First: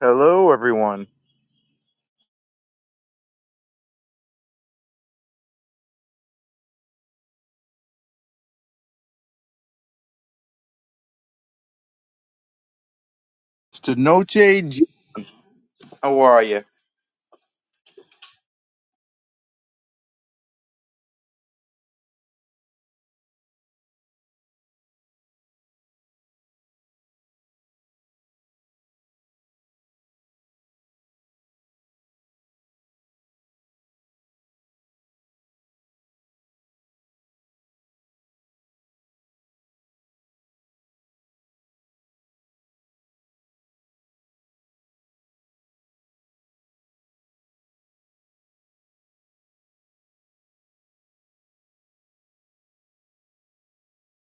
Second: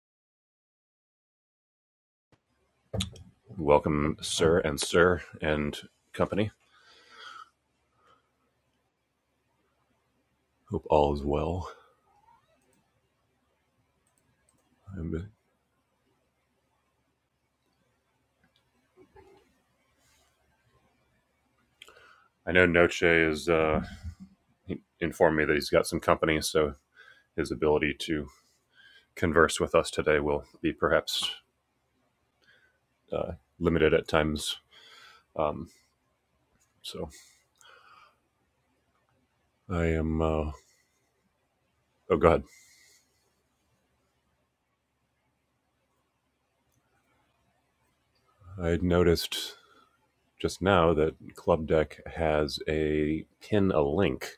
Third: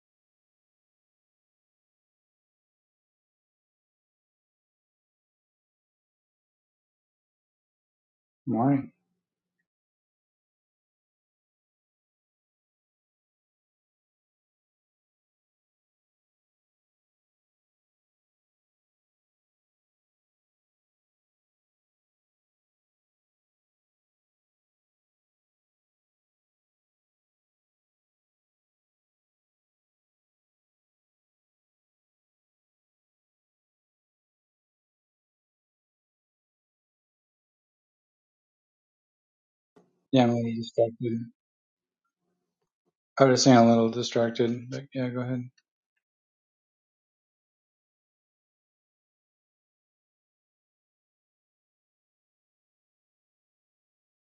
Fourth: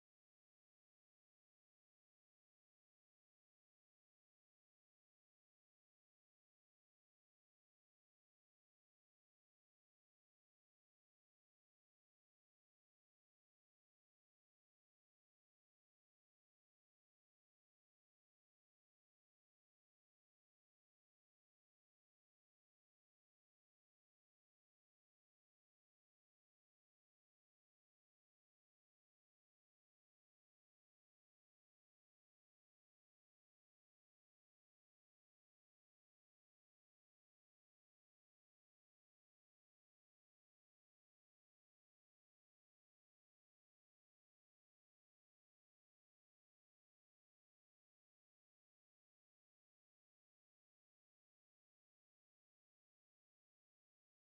Hello, everyone. Welcome, sir and sir and company. Morning. Hope all is well. Stenoche, G- i how are you? know Noche is uh, informed me that he's got some company, so his ability to converse with us today will be perhaps uh, limited at times. Um, so I am. Yeah, I'm a Uh, little distracted. oh God, I was just saying I'm a little distracted, but yeah, go ahead. I noticed just now that Club Deck has a pin a link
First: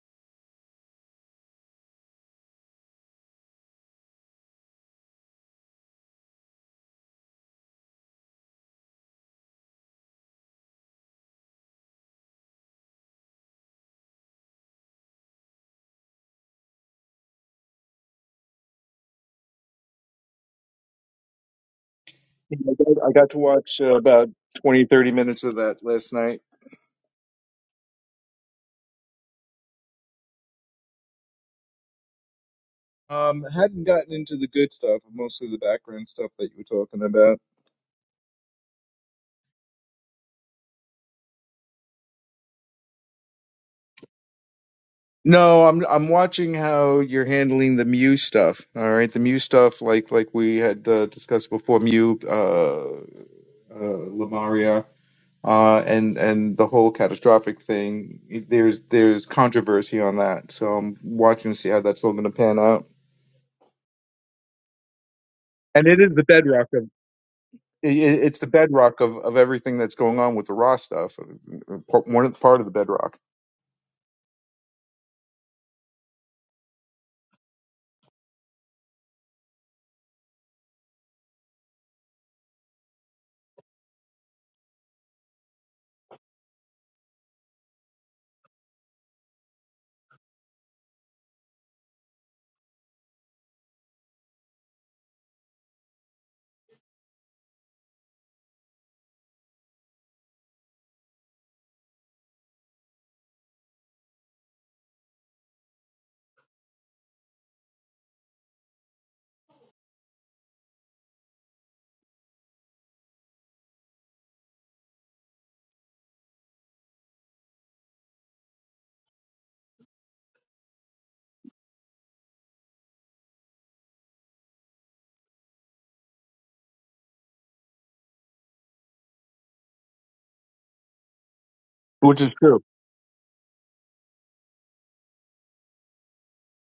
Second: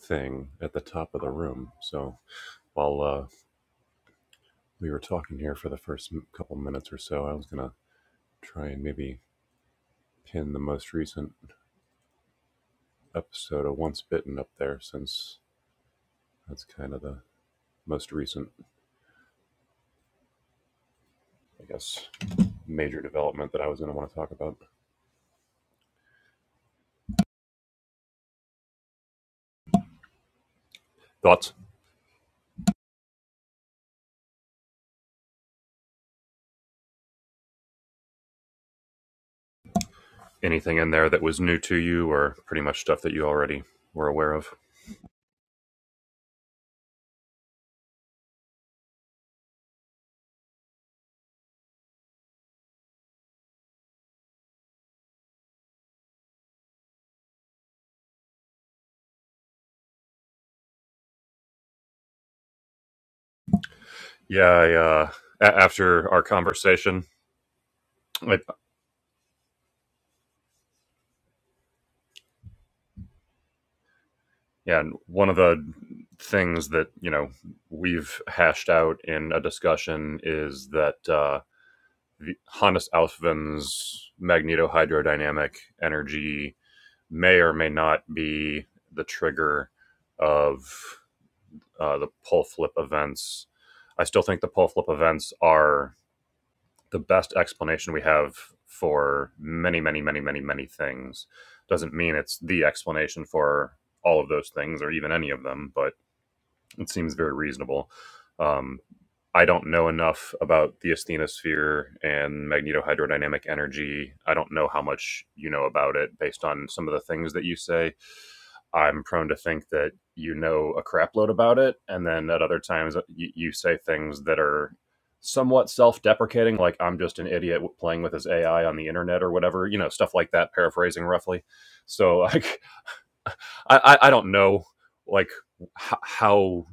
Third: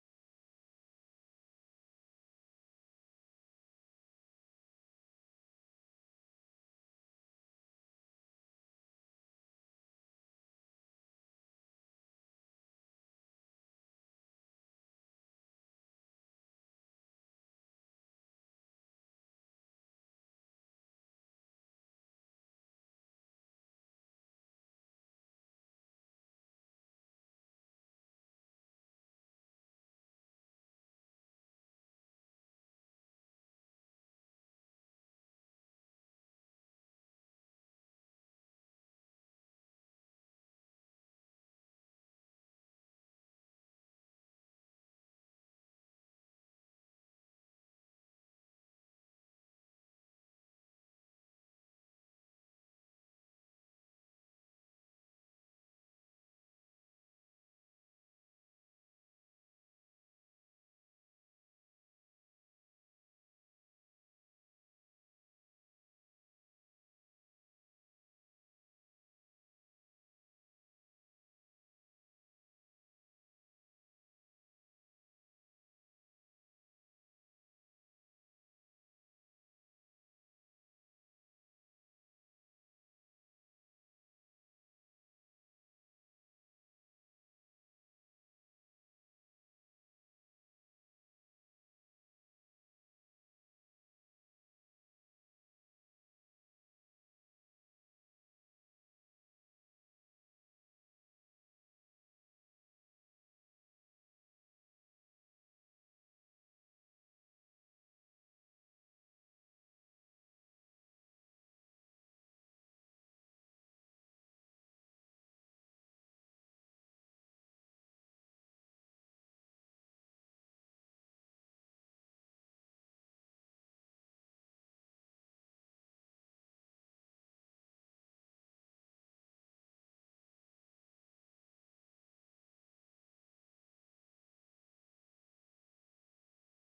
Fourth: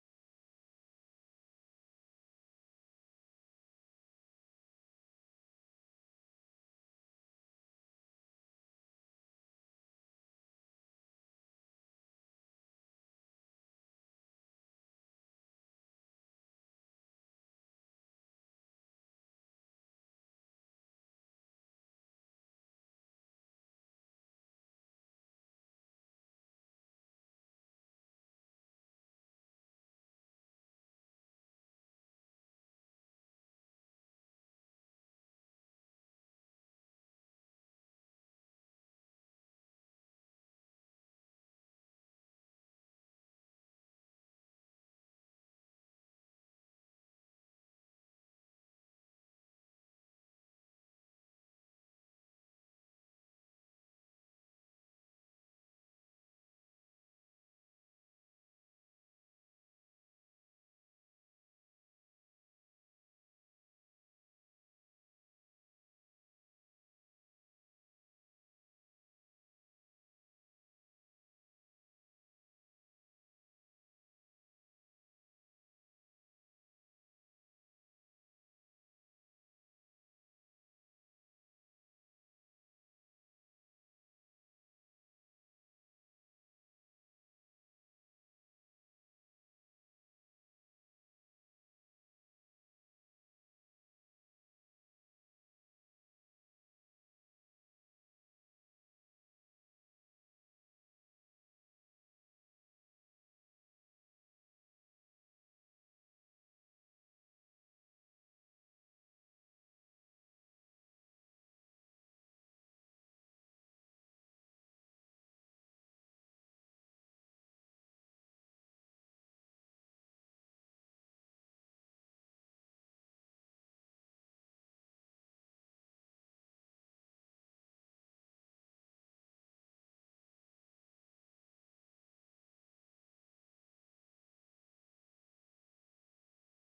thing at the top of the room. So while uh, we were talking here for the first couple minutes or so, I was gonna try and maybe pin the most recent episode of Once Bitten up there since that's kind of the most recent, I guess, I major got, I got to development that I was watch going uh, to want to about talk about. 20, 30 minutes of that last night. Thoughts? Um, hadn't gotten into the good stuff, mostly the background stuff that you were talking about. Anything in there that was new to you or pretty much stuff that you already were aware of? No, I'm I'm watching how you're handling the Mew stuff. All right, the Mew stuff, like like we had uh, discussed before, Mew, uh, uh, Lamaria, uh, and and the whole catastrophic thing. There's there's controversy on that, so I'm watching to see how that's all going to pan out. Yeah, I, uh, a- and it after is our the bedrock of conversation, it, it- it's I, the bedrock of, of everything that's going on with the raw stuff. uh, Part- One of- part of the bedrock, yeah, one of the things that, you know, we've hashed out in a discussion is that, uh, Hannes Alfven's magnetohydrodynamic energy may or may not be the trigger of uh, the pole flip events. I still think the pole flip events are the best explanation we have for many, many, many, many, many things. Doesn't mean it's the explanation for all of those things or even any of them, but it seems very reasonable. Um, I don't know enough about the asthenosphere and magnetohydrodynamic energy. I don't know how much you know about it based on some of the things that you say. I'm prone to think that you know a crapload about it, and then at other times you, you say things that are somewhat self-deprecating, like "I'm just an idiot playing with this AI on the internet" or whatever, you know, stuff like that, paraphrasing roughly. which So is I. true. I, I, don't know like h- how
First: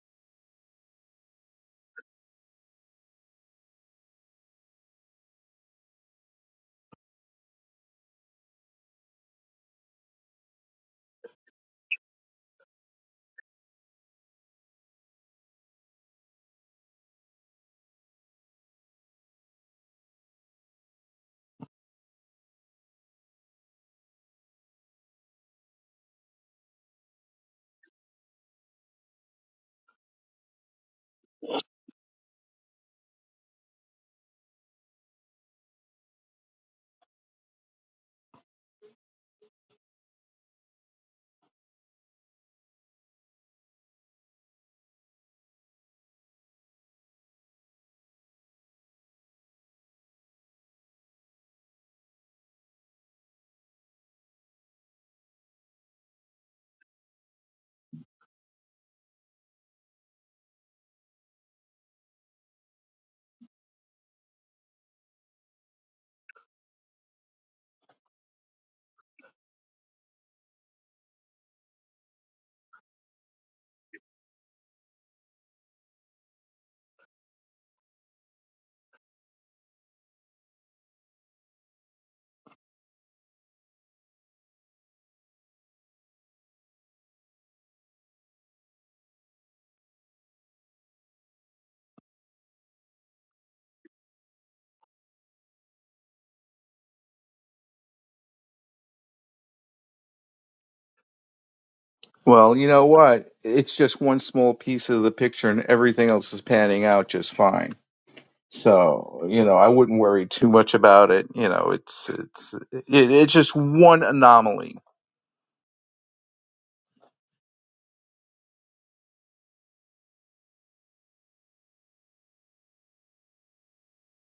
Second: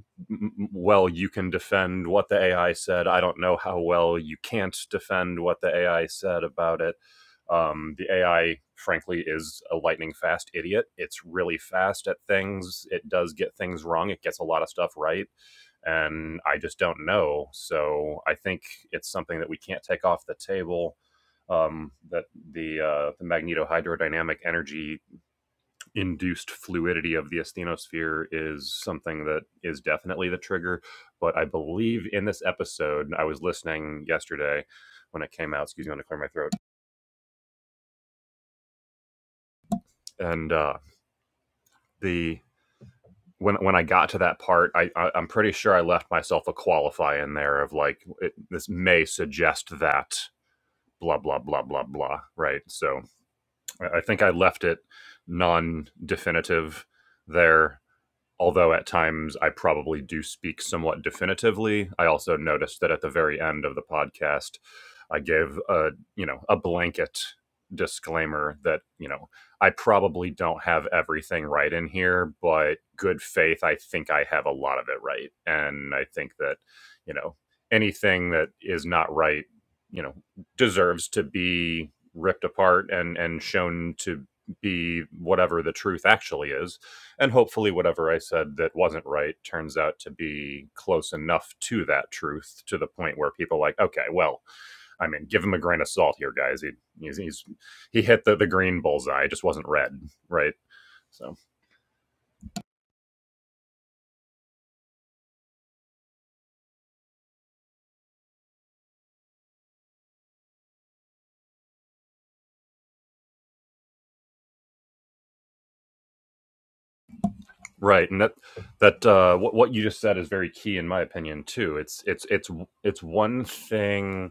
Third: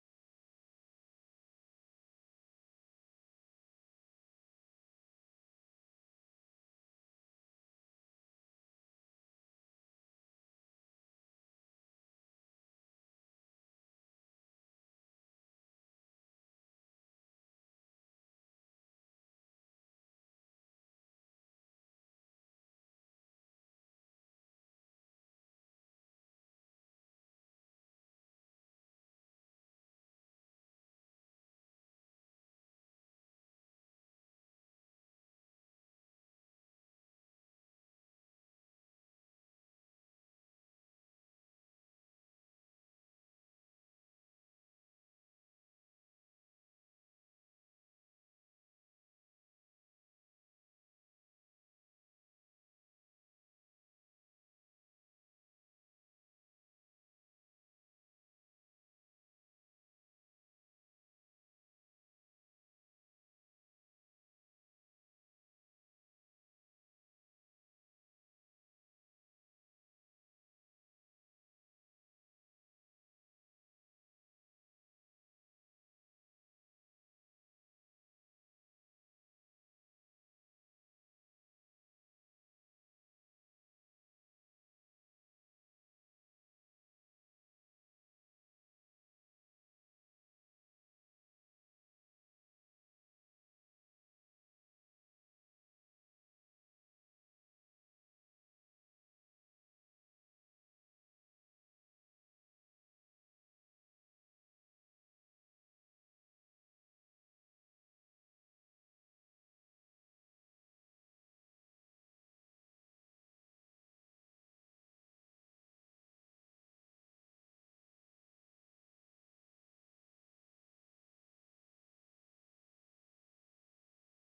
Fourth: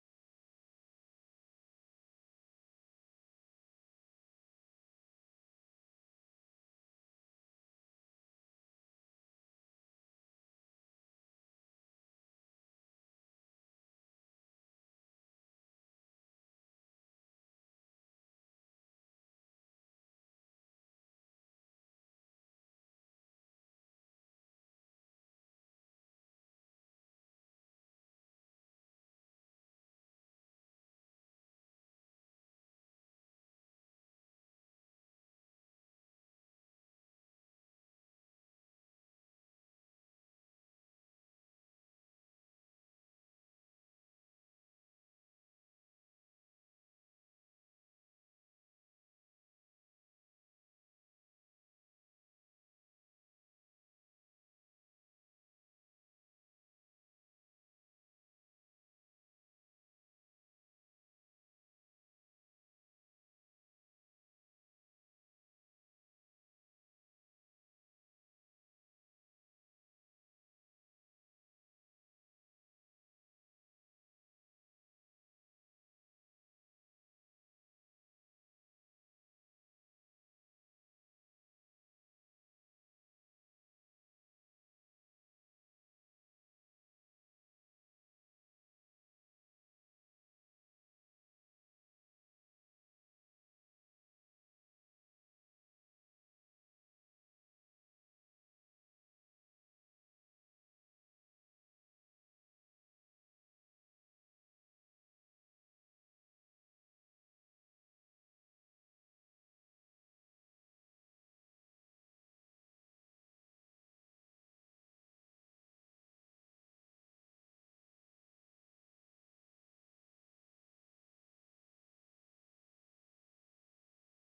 well you can defend what the AI said. I don't know how well you can't defend what the AI said about it. Um, the AI, frankly, is a lightning fast idiot. It's really fast at things. It does get things wrong. It gets a lot of stuff right. And I just don't know. So I think it's something that we can't take off the table. Um, that the uh, the magnetohydrodynamic energy induced fluidity of the asthenosphere is something that is definitely the trigger. But I believe in this episode, I was listening yesterday when it came out. Excuse me, I'm going to clear my throat. And uh, the when when I got to that part, I, I I'm pretty sure I left myself a qualify in there of like it, this may suggest that blah blah blah blah blah. Right. So I, I think I left it non definitive there although at times I probably do speak somewhat definitively, I also noticed that at the very end of the podcast, I gave a you know a blanket disclaimer that you know I probably don't have everything right in here, but good faith, I think I have a lot of it right, and I think that you know anything that is not right, you know, deserves to be ripped apart and and shown to be whatever the truth actually is and hopefully whatever i said that wasn't right turns out to be close enough to that truth to the point where people are like okay well i mean give him a grain of salt here guys he he's, he's he hit the, the green bullseye it just wasn't red right so Well, you know what? It's just one small piece of the picture, and everything else is panning out just fine. So, you know, I wouldn't worry too much about it. You know, it's it's it, it's just one anomaly. right and that that uh what, what you just said is very key in my opinion too it's it's it's it's one thing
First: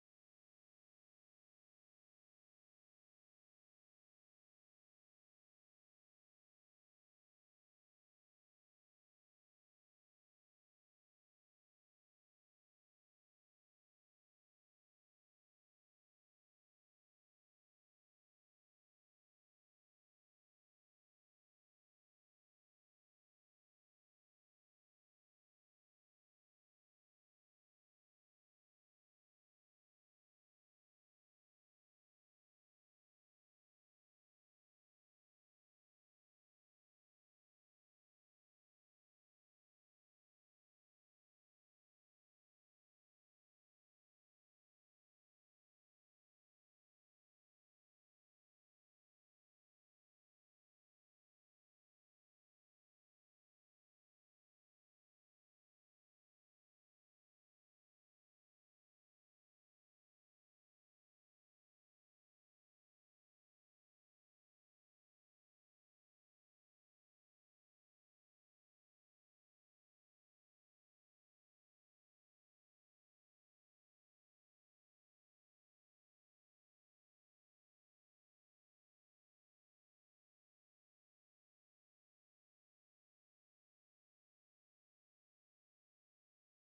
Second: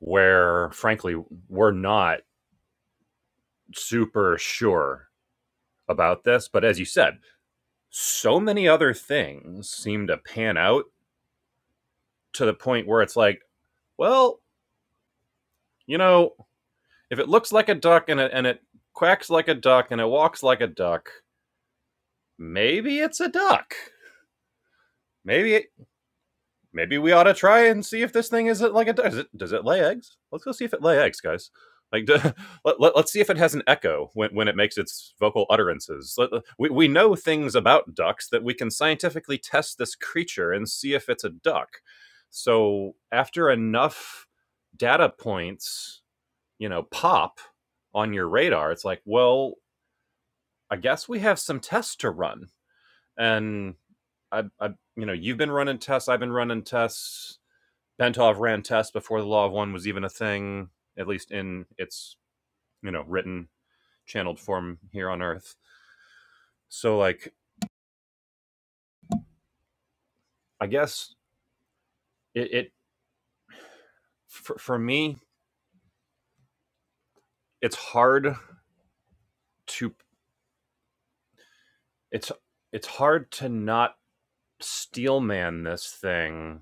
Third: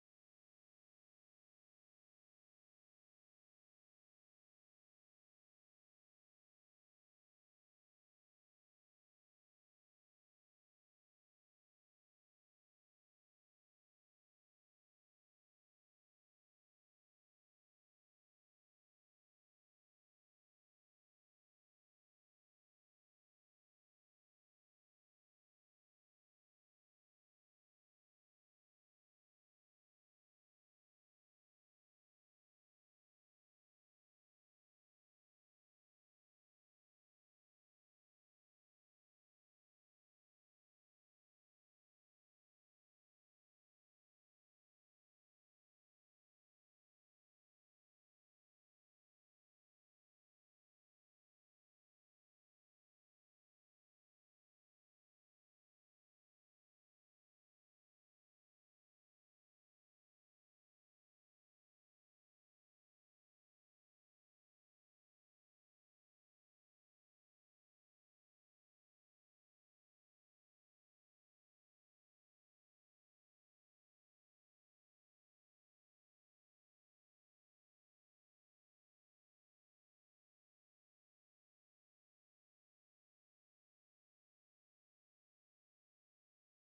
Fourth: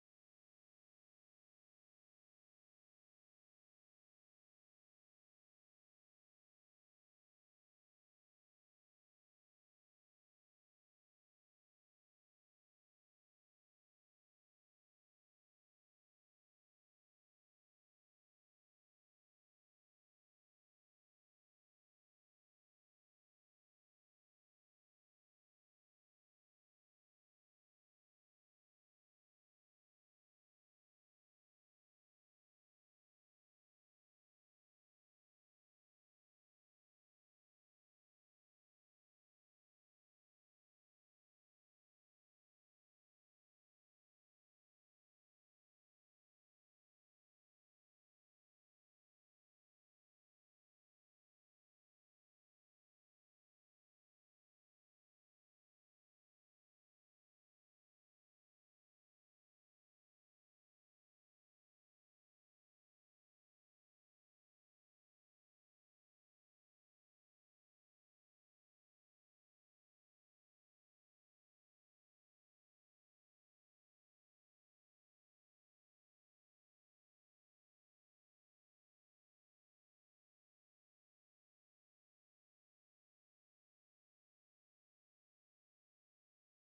where frankly we're not super sure about this but as you said so many other things seem to pan out to the point where it's like, well, you know, if it looks like a duck and it, and it quacks like a duck and it walks like a duck, maybe it's a duck. Maybe it, maybe we ought to try and see if this thing isn't like a duck. Does it, does it lay eggs? Let's go see if it lay eggs, guys. Like, d- let, let, us see if it has an echo when, when it makes its vocal utterances. let- we, we know things about ducks that we can scientifically test this creature and see if it's a duck. So, after enough data points, you know, pop on your radar, it's like, well, I guess we have some tests to run. And I, I you know, you've been running tests, I've been running tests. Bentov ran tests before the Law of One was even a thing, at least in its, you know, written, channeled form here on Earth. So, like, I guess it, it for, for me, it's hard to, it's, it's hard to not steel man this thing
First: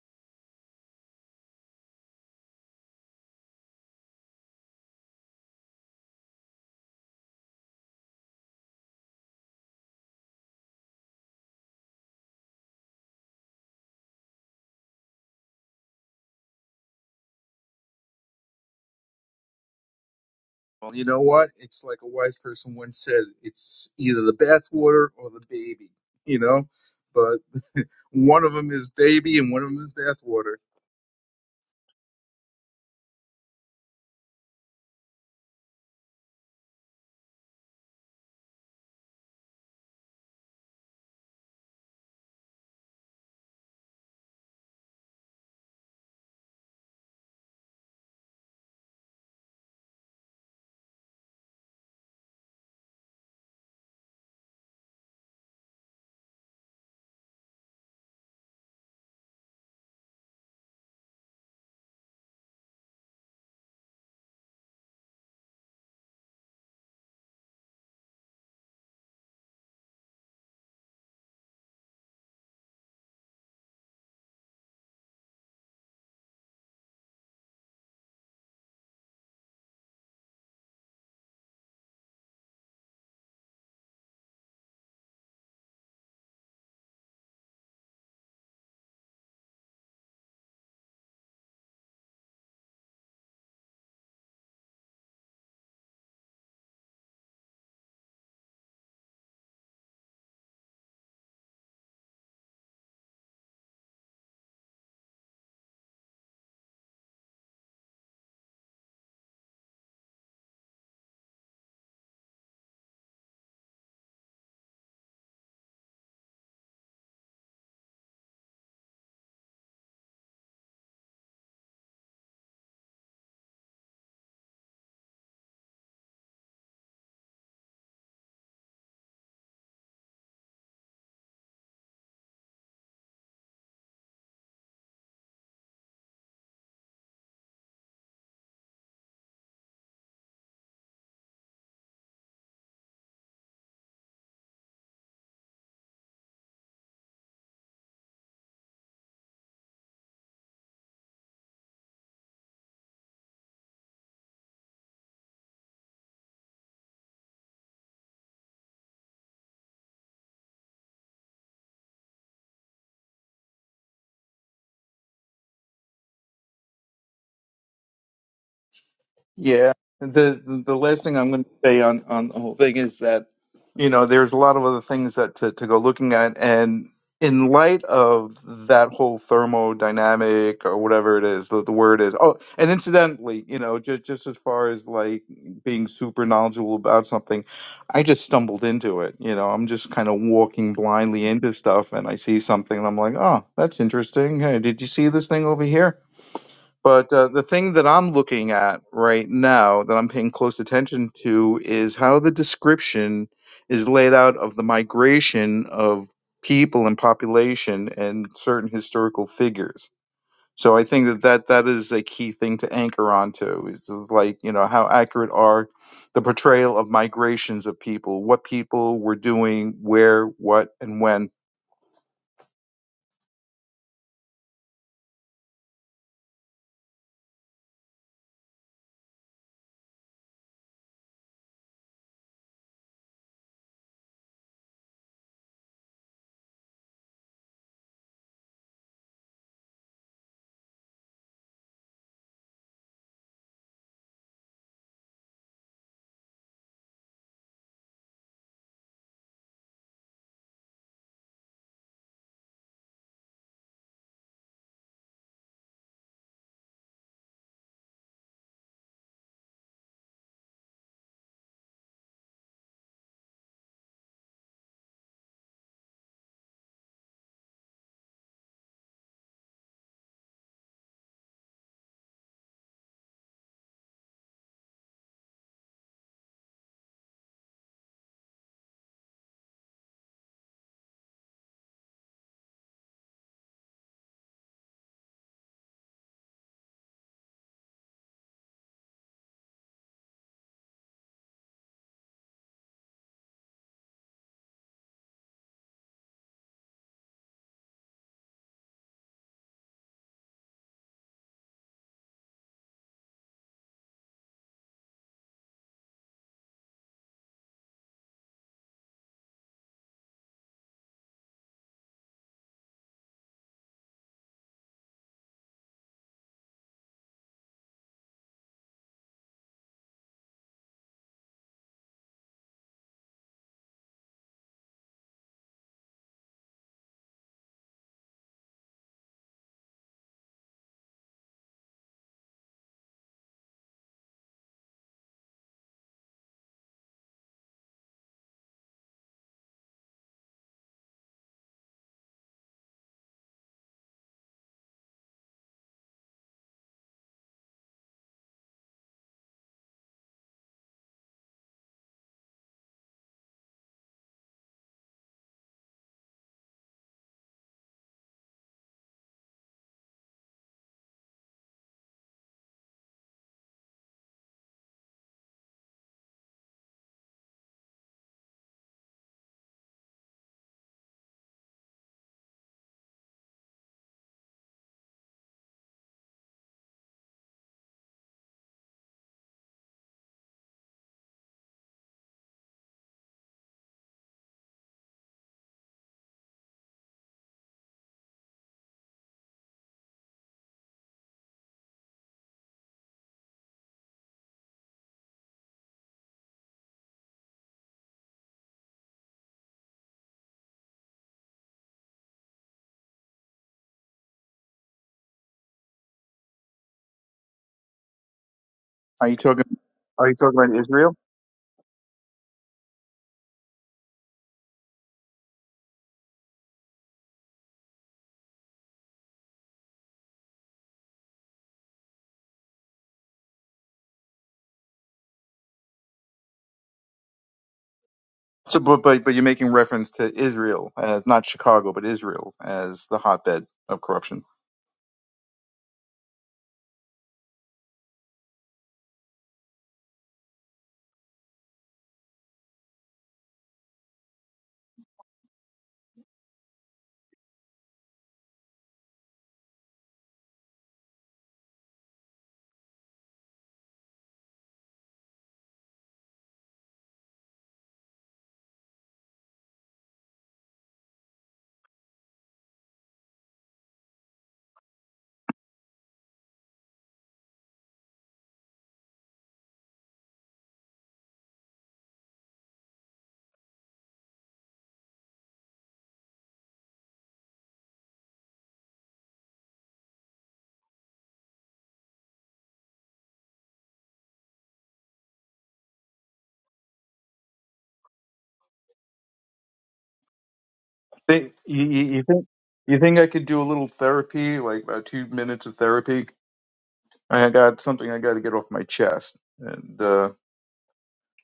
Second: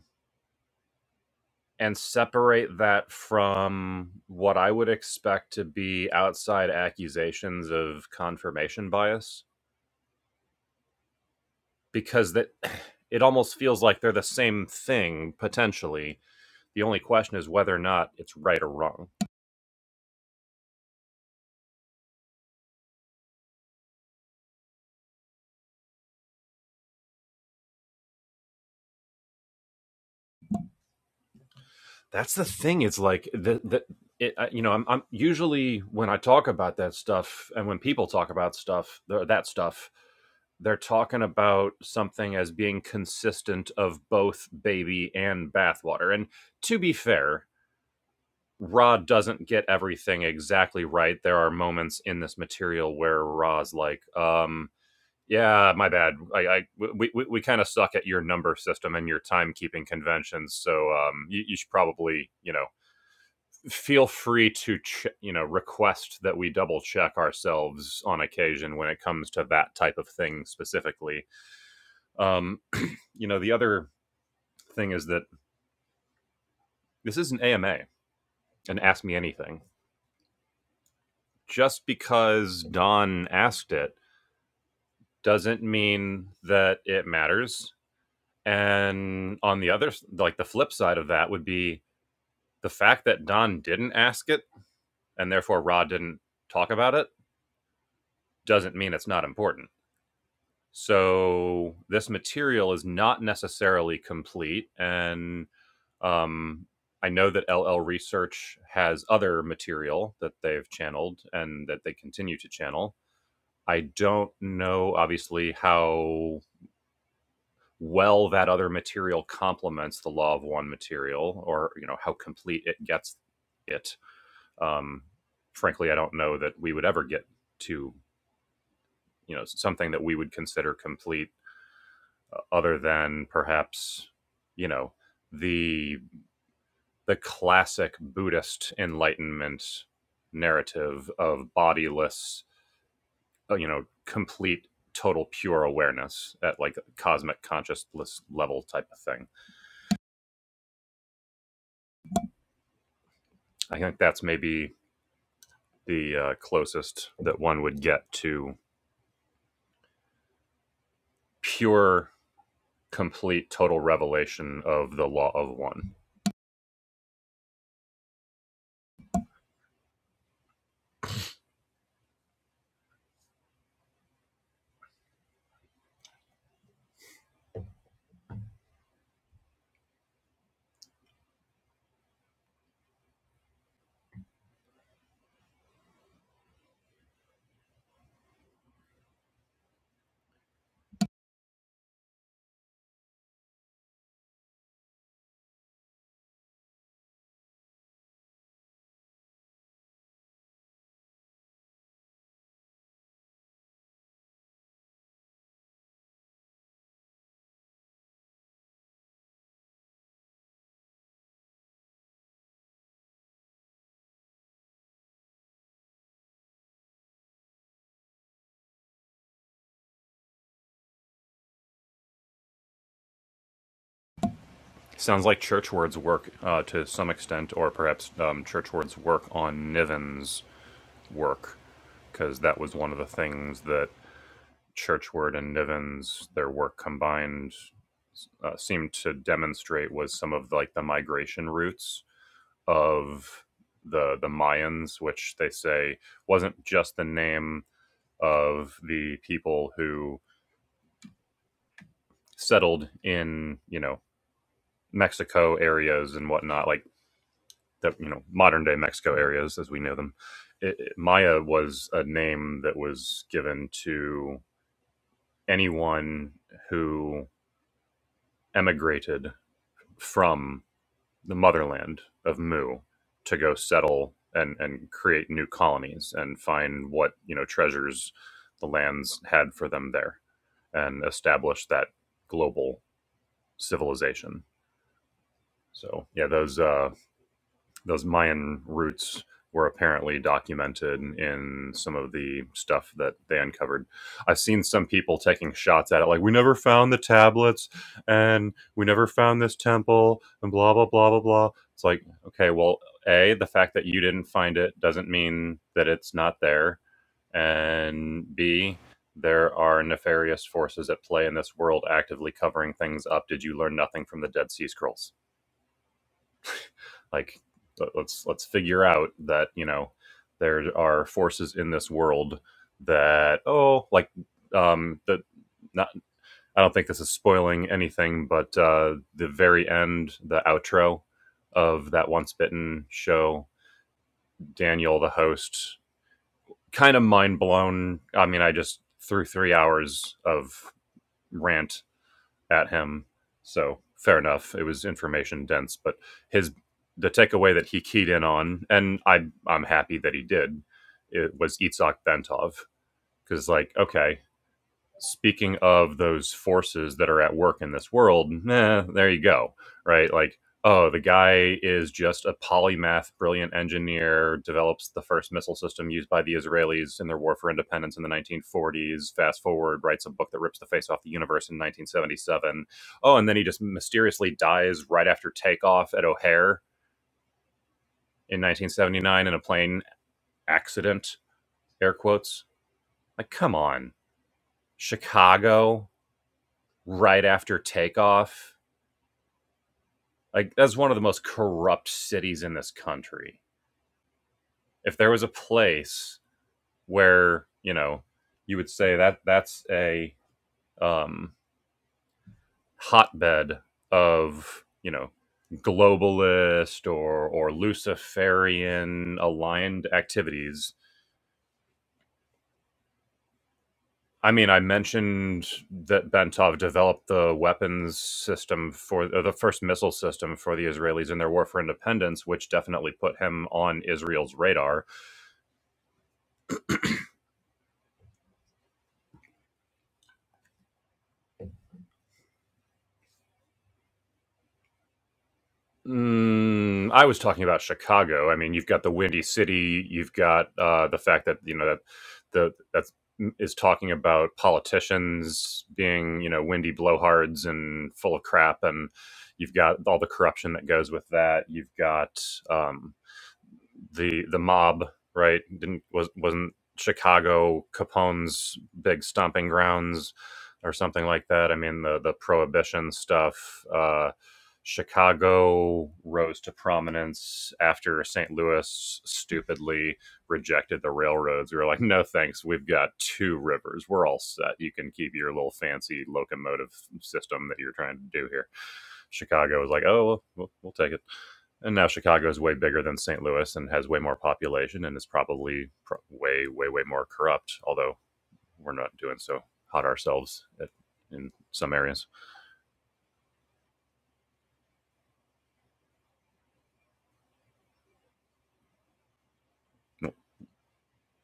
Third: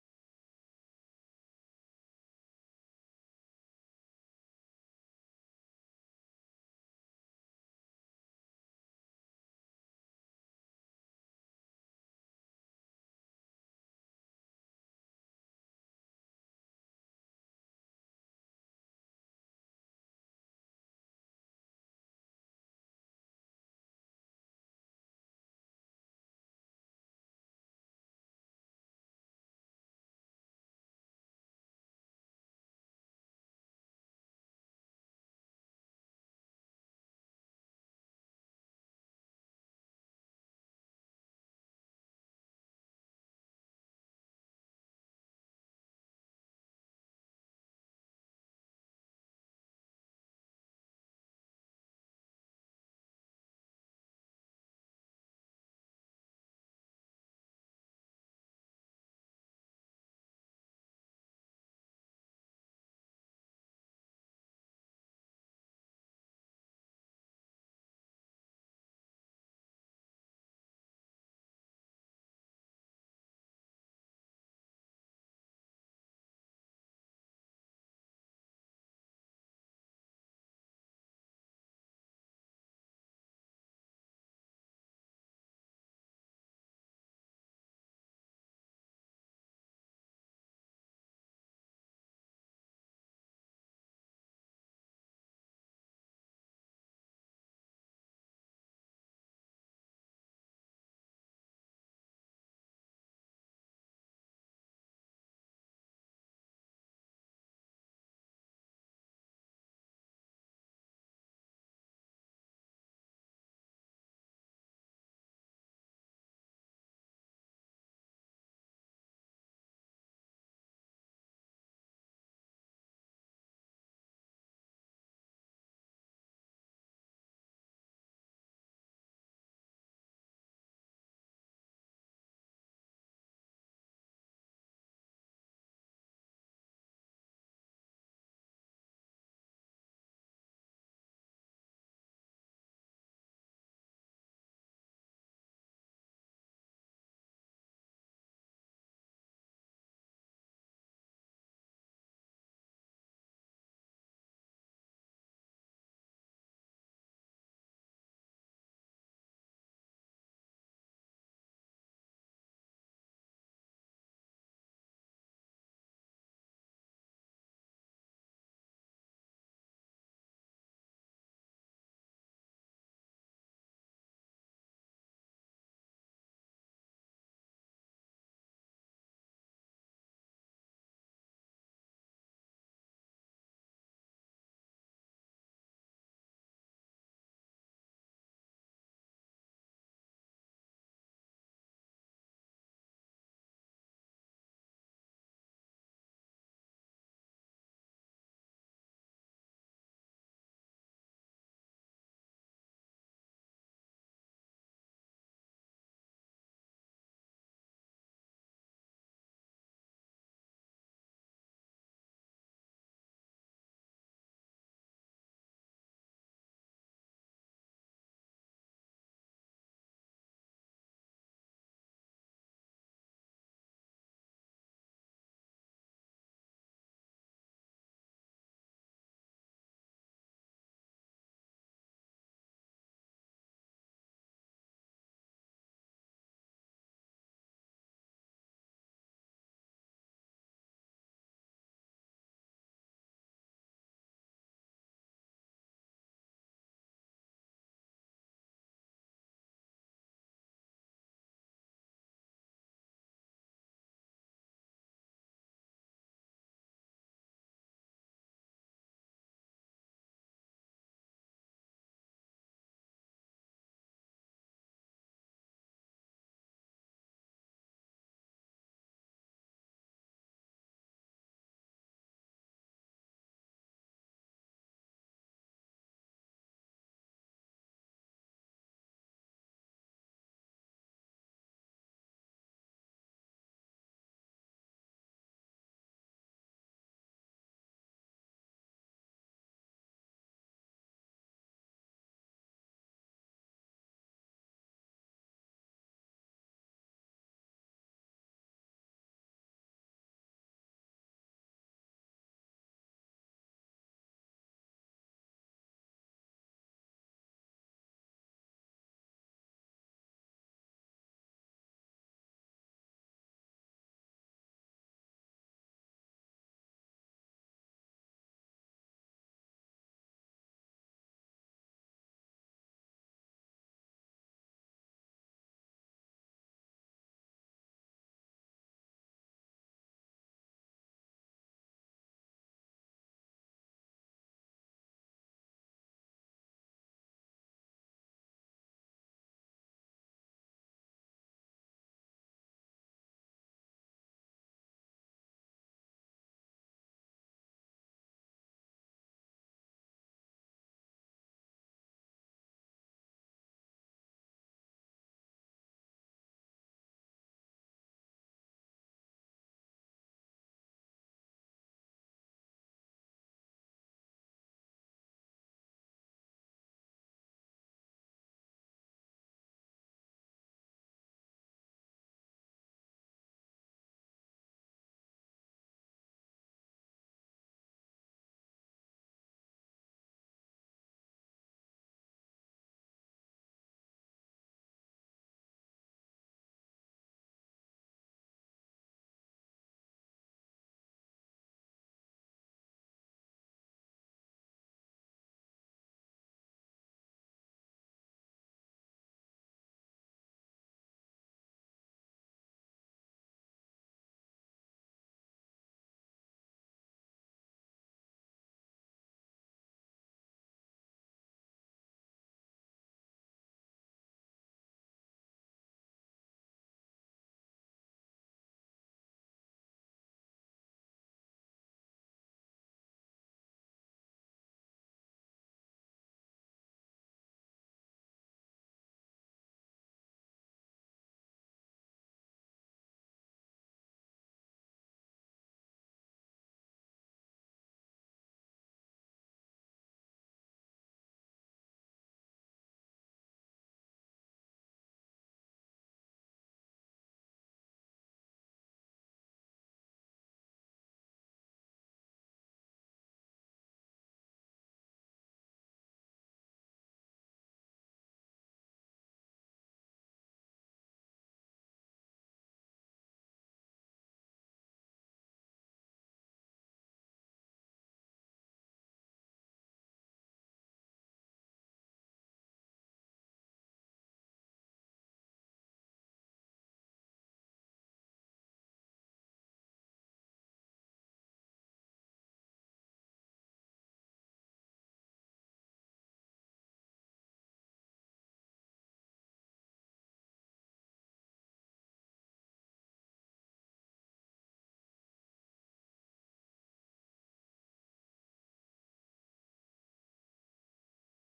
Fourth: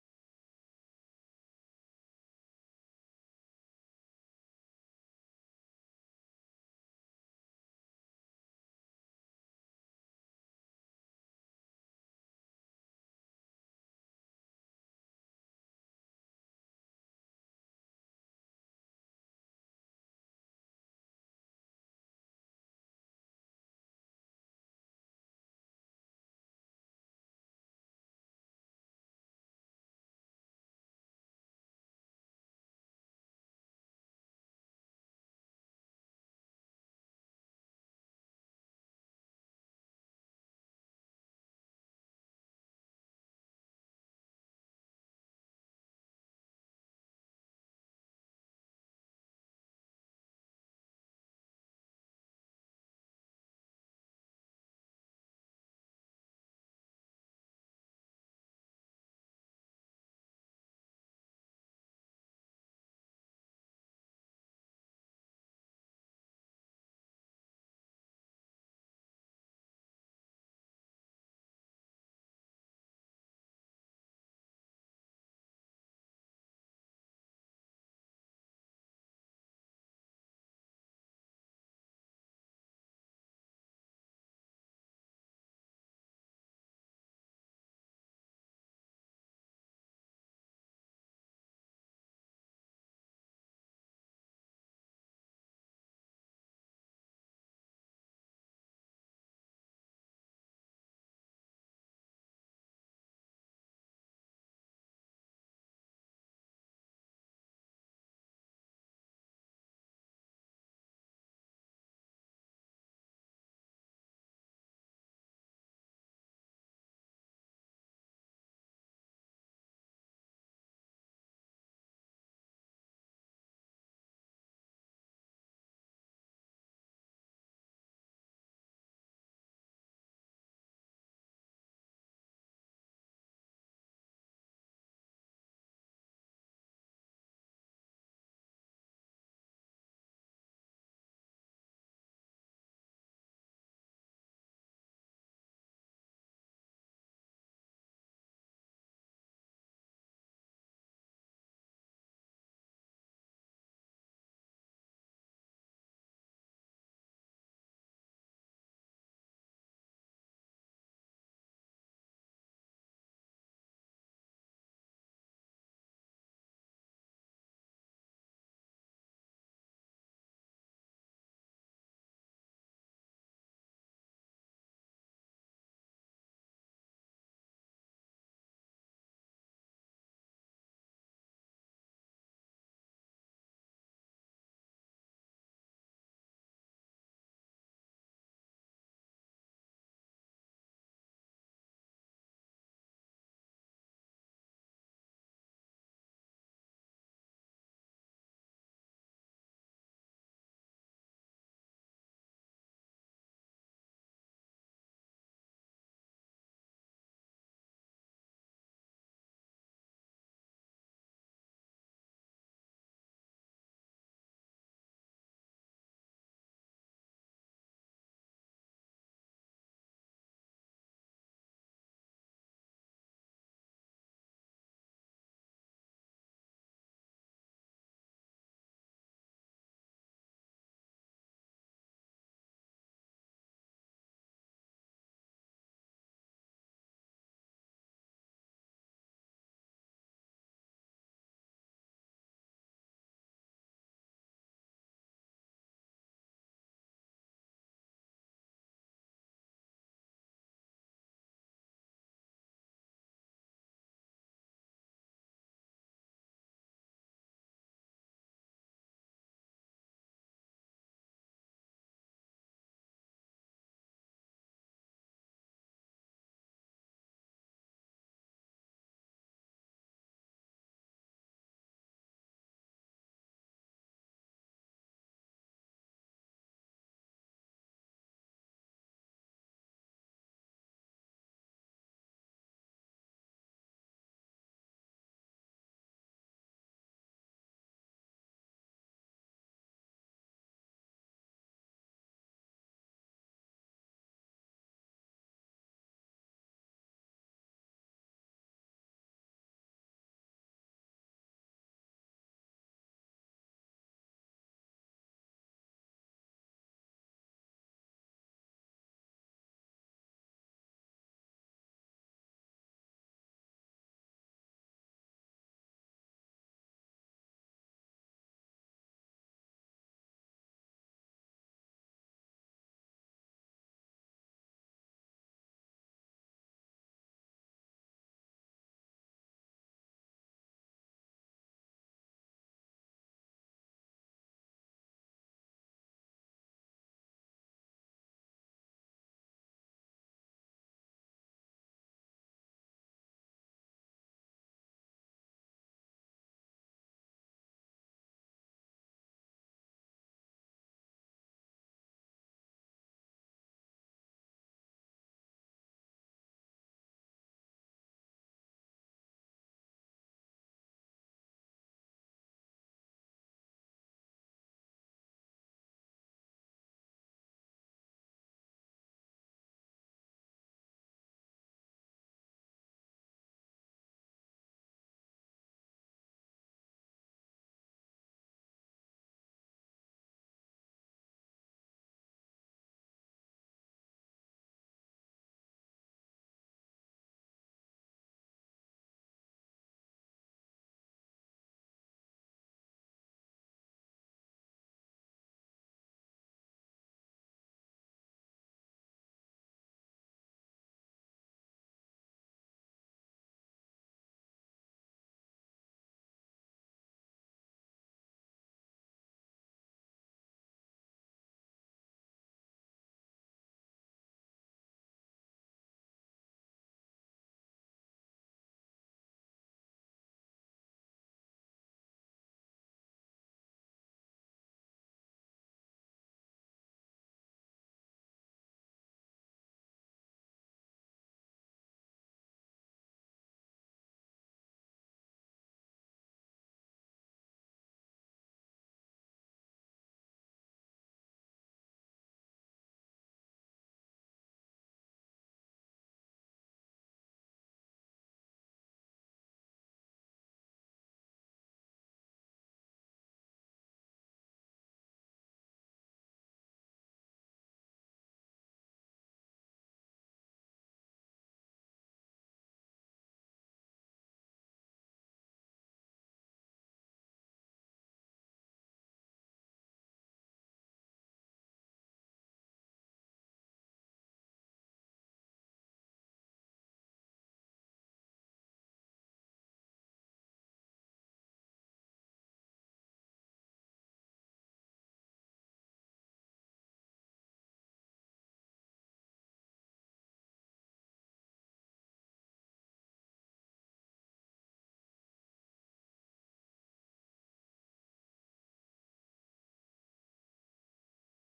and separate that from what I would expect to be outside accusations of confirmation bias because that it almost feels like they're the same thing potentially. The only question is whether or not it's right or wrong. Well, you know what? It's like a wise person once said, it's either the bathwater or the baby, you know? But one of them is baby and one of them is bathwater. that's the thing it's like the, the it, you know I'm, I'm usually when i talk about that stuff and when people talk about stuff that stuff they're talking about something as being consistent of both baby and bathwater and to be fair rod doesn't get everything exactly right there are moments in this material where rod's like um yeah my bad i, I we, we, we kind of suck at your number system and your timekeeping conventions so um you, you should probably you know feel free to ch- you know request that we double check ourselves on occasion when it comes to that type of thing specifically um you know the other thing is that this is an ama and ask me anything just because don asked it doesn't mean that it matters and on the other like the flip side of that would be the fact that don didn't ask it and therefore rod didn't talk about it doesn't mean it's not important So this material is not necessarily complete, and um, I know that LL Research has other material that they've channeled and that they continue to channel. I don't know, obviously, how well that other material complements the Law of One material, or you know how complete it gets it. Um, frankly, I don't know that we would ever get to you know something that we would consider complete uh, other than perhaps you know the the classic Buddhist enlightenment narrative of bodiless, uh, you know, complete total pure awareness at like a cosmic consciousness level type of thing. I think that's maybe the uh, closest that one would get to pure, complete, total revelation of the law of one. Yeah, the the the last thing I'm going to say on on the whole thing is that you know there's a lot of other things that to to go looking at, and in light of that whole thermodynamic or whatever it is the, the word is. Oh, and incidentally, you know, just just as far as like being super knowledgeable about something, I just stumbled into it. You know, I'm just kind of walking blindly into stuff, and I see something, and I'm like, oh, that's interesting. Hey, did you see this thing over here? But uh, the thing that I'm looking at right now that I'm paying close attention to is how the description is laid out of the migration of people and population and certain historical figures. So I think that that, that is a key thing to anchor onto is like, you know, how accurate are the portrayal of migrations of people, what people were doing, where, what, and when. Sounds like Churchward's work uh, to some extent, or perhaps um, Churchward's work on Niven's work because that was one of the things that Churchward and Niven's their work combined uh, seemed to demonstrate was some of the, like the migration routes of the the Mayans, which they say wasn't just the name of the people who settled in you know Mexico areas and whatnot, like the you know modern day Mexico areas as we know them. It, it- Maya was a name that was given to anyone who emigrated from the motherland of Mu to go settle and, and create new colonies and find what, you know, treasures the lands had for them there and establish that global civilization. So yeah, those uh, those Mayan roots were apparently documented in some of the stuff that they uncovered. I've seen some people taking shots at it, like we never found the tablets and we never found this temple and blah blah blah blah blah. It's like, okay, well, a the fact that you didn't find it doesn't mean that it's not there, and b there are nefarious forces at play in this world actively covering things up. Did you learn nothing from the Dead Sea Scrolls? like let- us let's figure out that you know there are forces in this world that oh like um that not i don't think this is spoiling anything but uh the very end the outro of that once bitten show daniel the host kind of mind blown i mean i just threw three hours of rant at him. So fair enough. It was information dense, but his the takeaway that he keyed in on, and I I'm happy that he did, it was Itzhak Bentov because like okay, speaking of those forces that are at work in this world, nah, there you go, right? Like, oh, the guy is just a polymath, brilliant engineer, develops the first missile system used by the Israelis in their war for independence in the 1940s. Fast forward, writes a book that rips the face off the universe in 1977. Oh, and then he just mysteriously dies right after takeoff at O'Hare in 1979 in a plane accident, air quotes. Like, come on. Chicago, right after takeoff Like that's one of the most corrupt cities in this country. If there was a place where you know you would say that that's a um, hotbed of you know globalist or or Are you Luciferian talking? aligned Are you talking about activities. Israel? I mean, I mentioned that Bentov developed the weapons system for or the first missile system for the Israelis in their war for independence, which definitely put him on Israel's radar So, but, but but you're making reference to Israel as not Chicago, but Israel as the hotbed of corruption. Mm, I was talking about Chicago. I mean, you've got the Windy City. You've got uh, the fact that you know that the that's mm, is talking about politicians being you know windy blowhards and full of crap, and you've got all the corruption that goes with that. You've got um, the the mob, right? Didn't was wasn't Chicago Capone's big stomping grounds or something like that. I mean the the prohibition stuff. Uh, Chicago rose to prominence after St. Louis stupidly rejected the railroads. We were like, no thanks, we've got two rivers. We're all set. You can keep your little fancy locomotive system that you're trying to do here. Chicago was like, oh, well, we'll, we'll take it and now Chicago is way bigger than St. Louis and has way more population and is probably pro- way, way, way more corrupt. Although we're not doing so hot ourselves at, in Think- You, some you, you areas. think you think I could do a little therapy, like about two minutes of therapy? I got something I got to get off my chest, and uh, Nope.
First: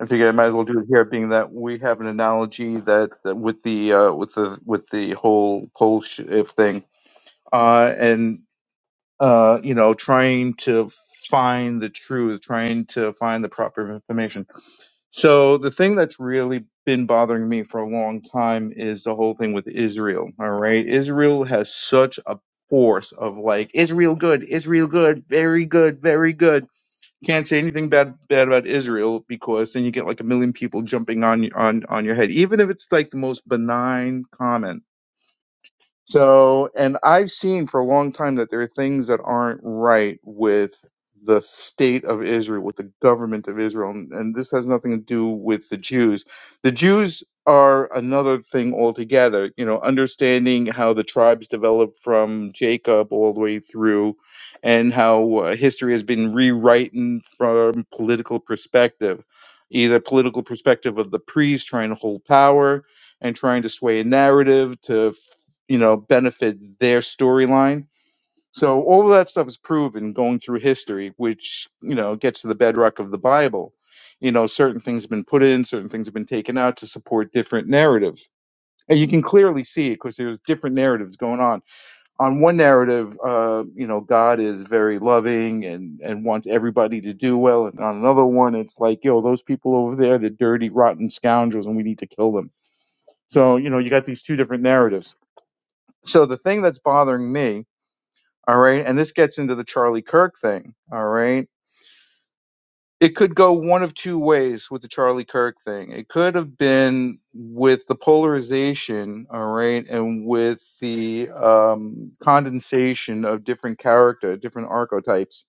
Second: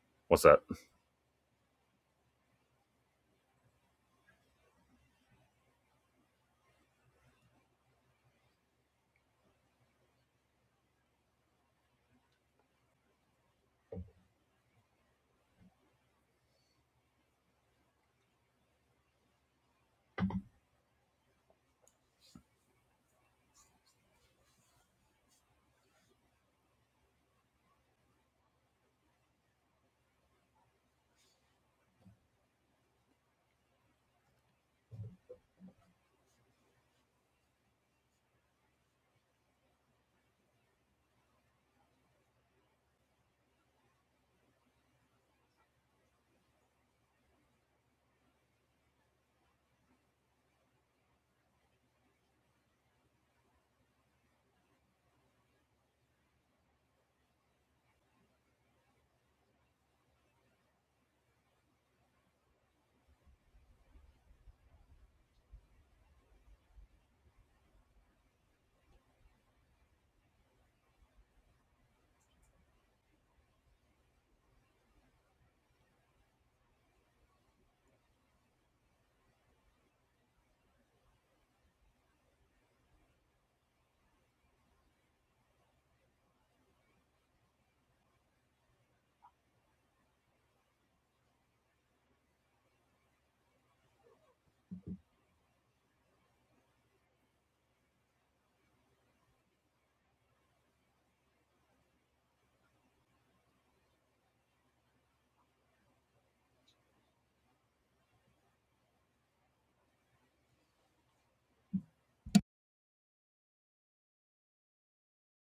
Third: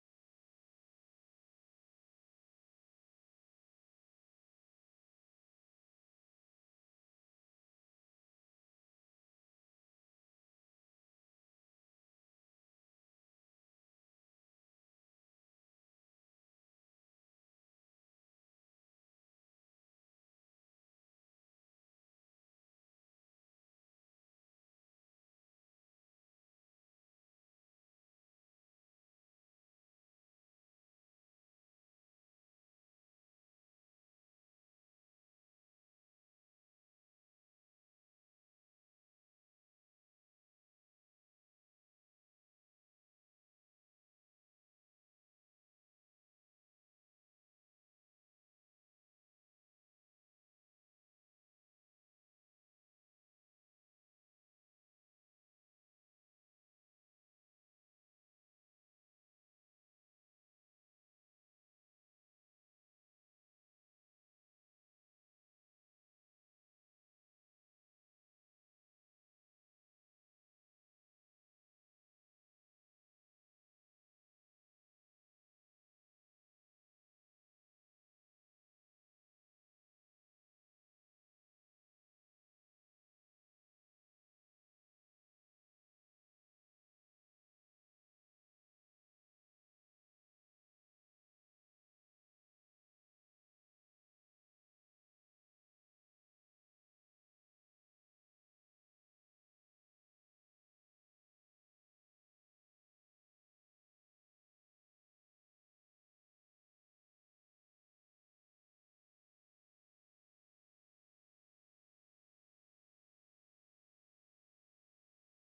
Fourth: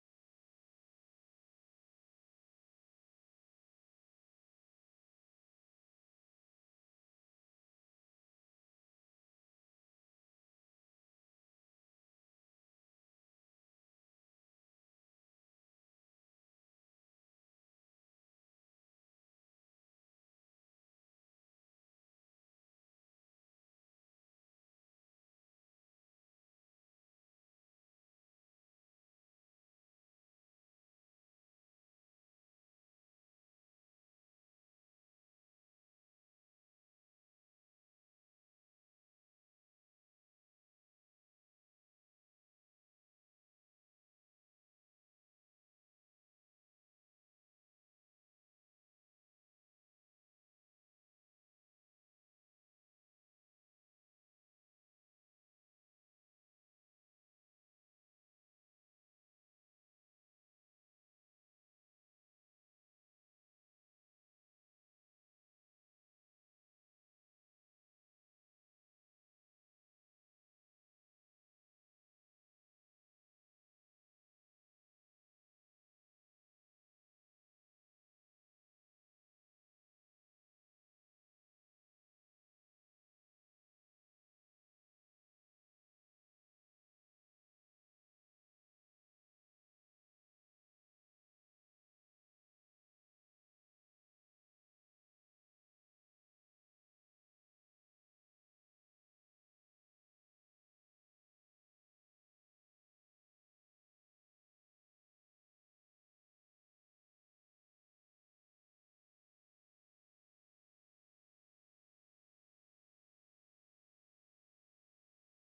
I think I What's might as that? well do it here, being that we have an analogy that, that with the uh, with the with the whole poll sh- if thing, uh, and uh, you know, trying to find the truth, trying to find the proper information So the thing that's really been bothering me for a long time is the whole thing with Israel. All right. Israel has such a force of like Israel good, Israel good, very good, very good. Can't say anything bad bad about Israel because then you get like a million people jumping on on on your head. Even if it's like the most benign comment so, and I've seen for a long time that there are things that aren't right with the state of Israel, with the government of Israel. And, and this has nothing to do with the Jews. The Jews are another thing altogether, you know, understanding how the tribes developed from Jacob all the way through and how uh, history has been rewritten from political perspective, either political perspective of the priests trying to hold power and trying to sway a narrative to you know, benefit their storyline. So all of that stuff is proven going through history, which, you know, gets to the bedrock of the Bible. You know, certain things have been put in, certain things have been taken out to support different narratives. And you can clearly see it because there's different narratives going on. On one narrative, uh, you know, God is very loving and, and wants everybody to do well. And on another one, it's like, yo, those people over there, they're dirty, rotten scoundrels and we need to kill them. So, you know, you got these two different narratives. So the thing that's bothering me all right. And this gets into the Charlie Kirk thing. All right. It could go one of two ways with the Charlie Kirk thing. It could have been with the polarization, all right, and with the um, condensation of different character, different archetypes,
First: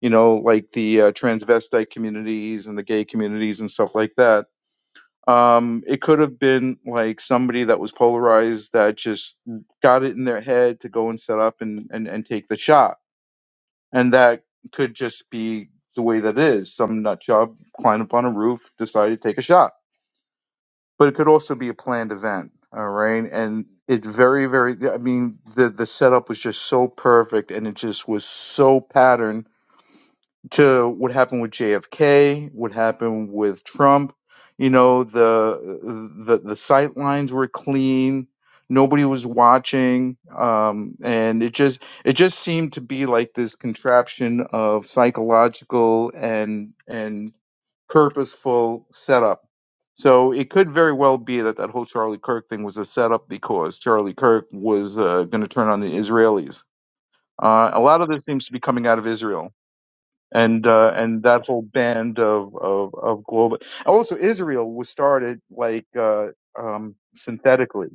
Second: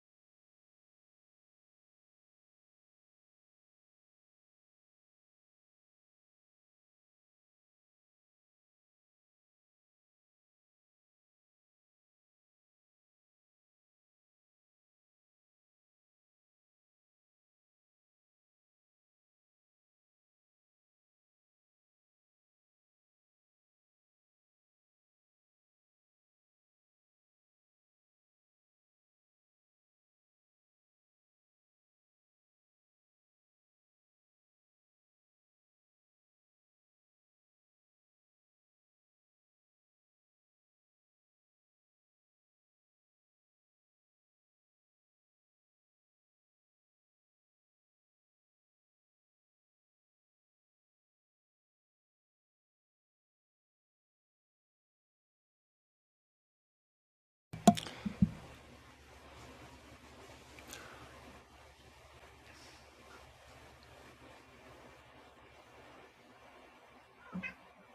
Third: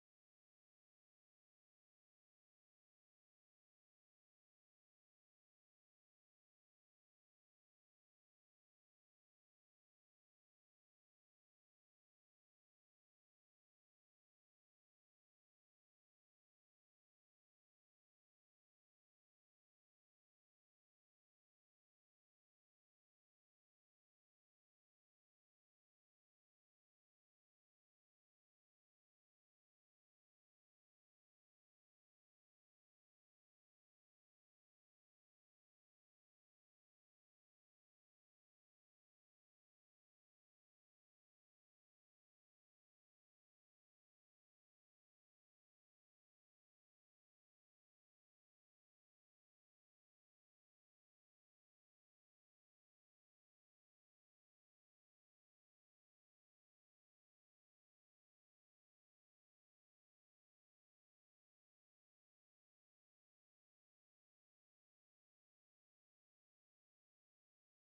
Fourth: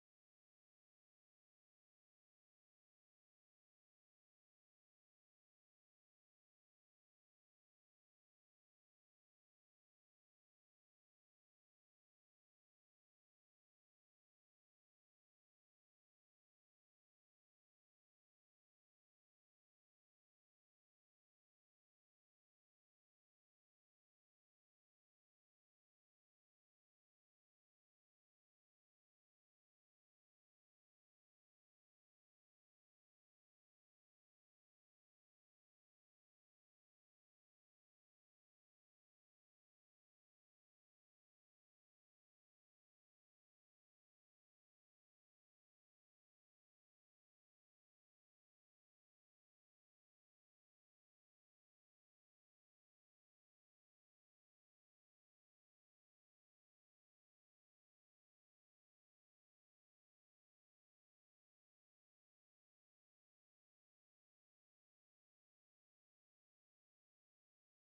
you know, like the uh, transvestite communities and the gay communities and stuff like that. Um, it could have been like somebody that was polarized that just got it in their head to go and set up and, and, and take the shot and that could just be the way that it is. Some nut job climbed up on a roof, decided to take a shot. But it could also be a planned event. All right. And it very, very, I mean, the, the setup was just so perfect and it just was so patterned to what happened with JFK, what happened with Trump. You know, the the the sight lines were clean. Nobody was watching, um, and it just it just seemed to be like this contraption of psychological and and purposeful setup. So it could very well be that that whole Charlie Kirk thing was a setup because Charlie Kirk was uh, going to turn on the Israelis. Uh, a lot of this seems to be coming out of Israel and uh, and that whole band of of, of global. Also, Israel was started like uh, um, synthetically.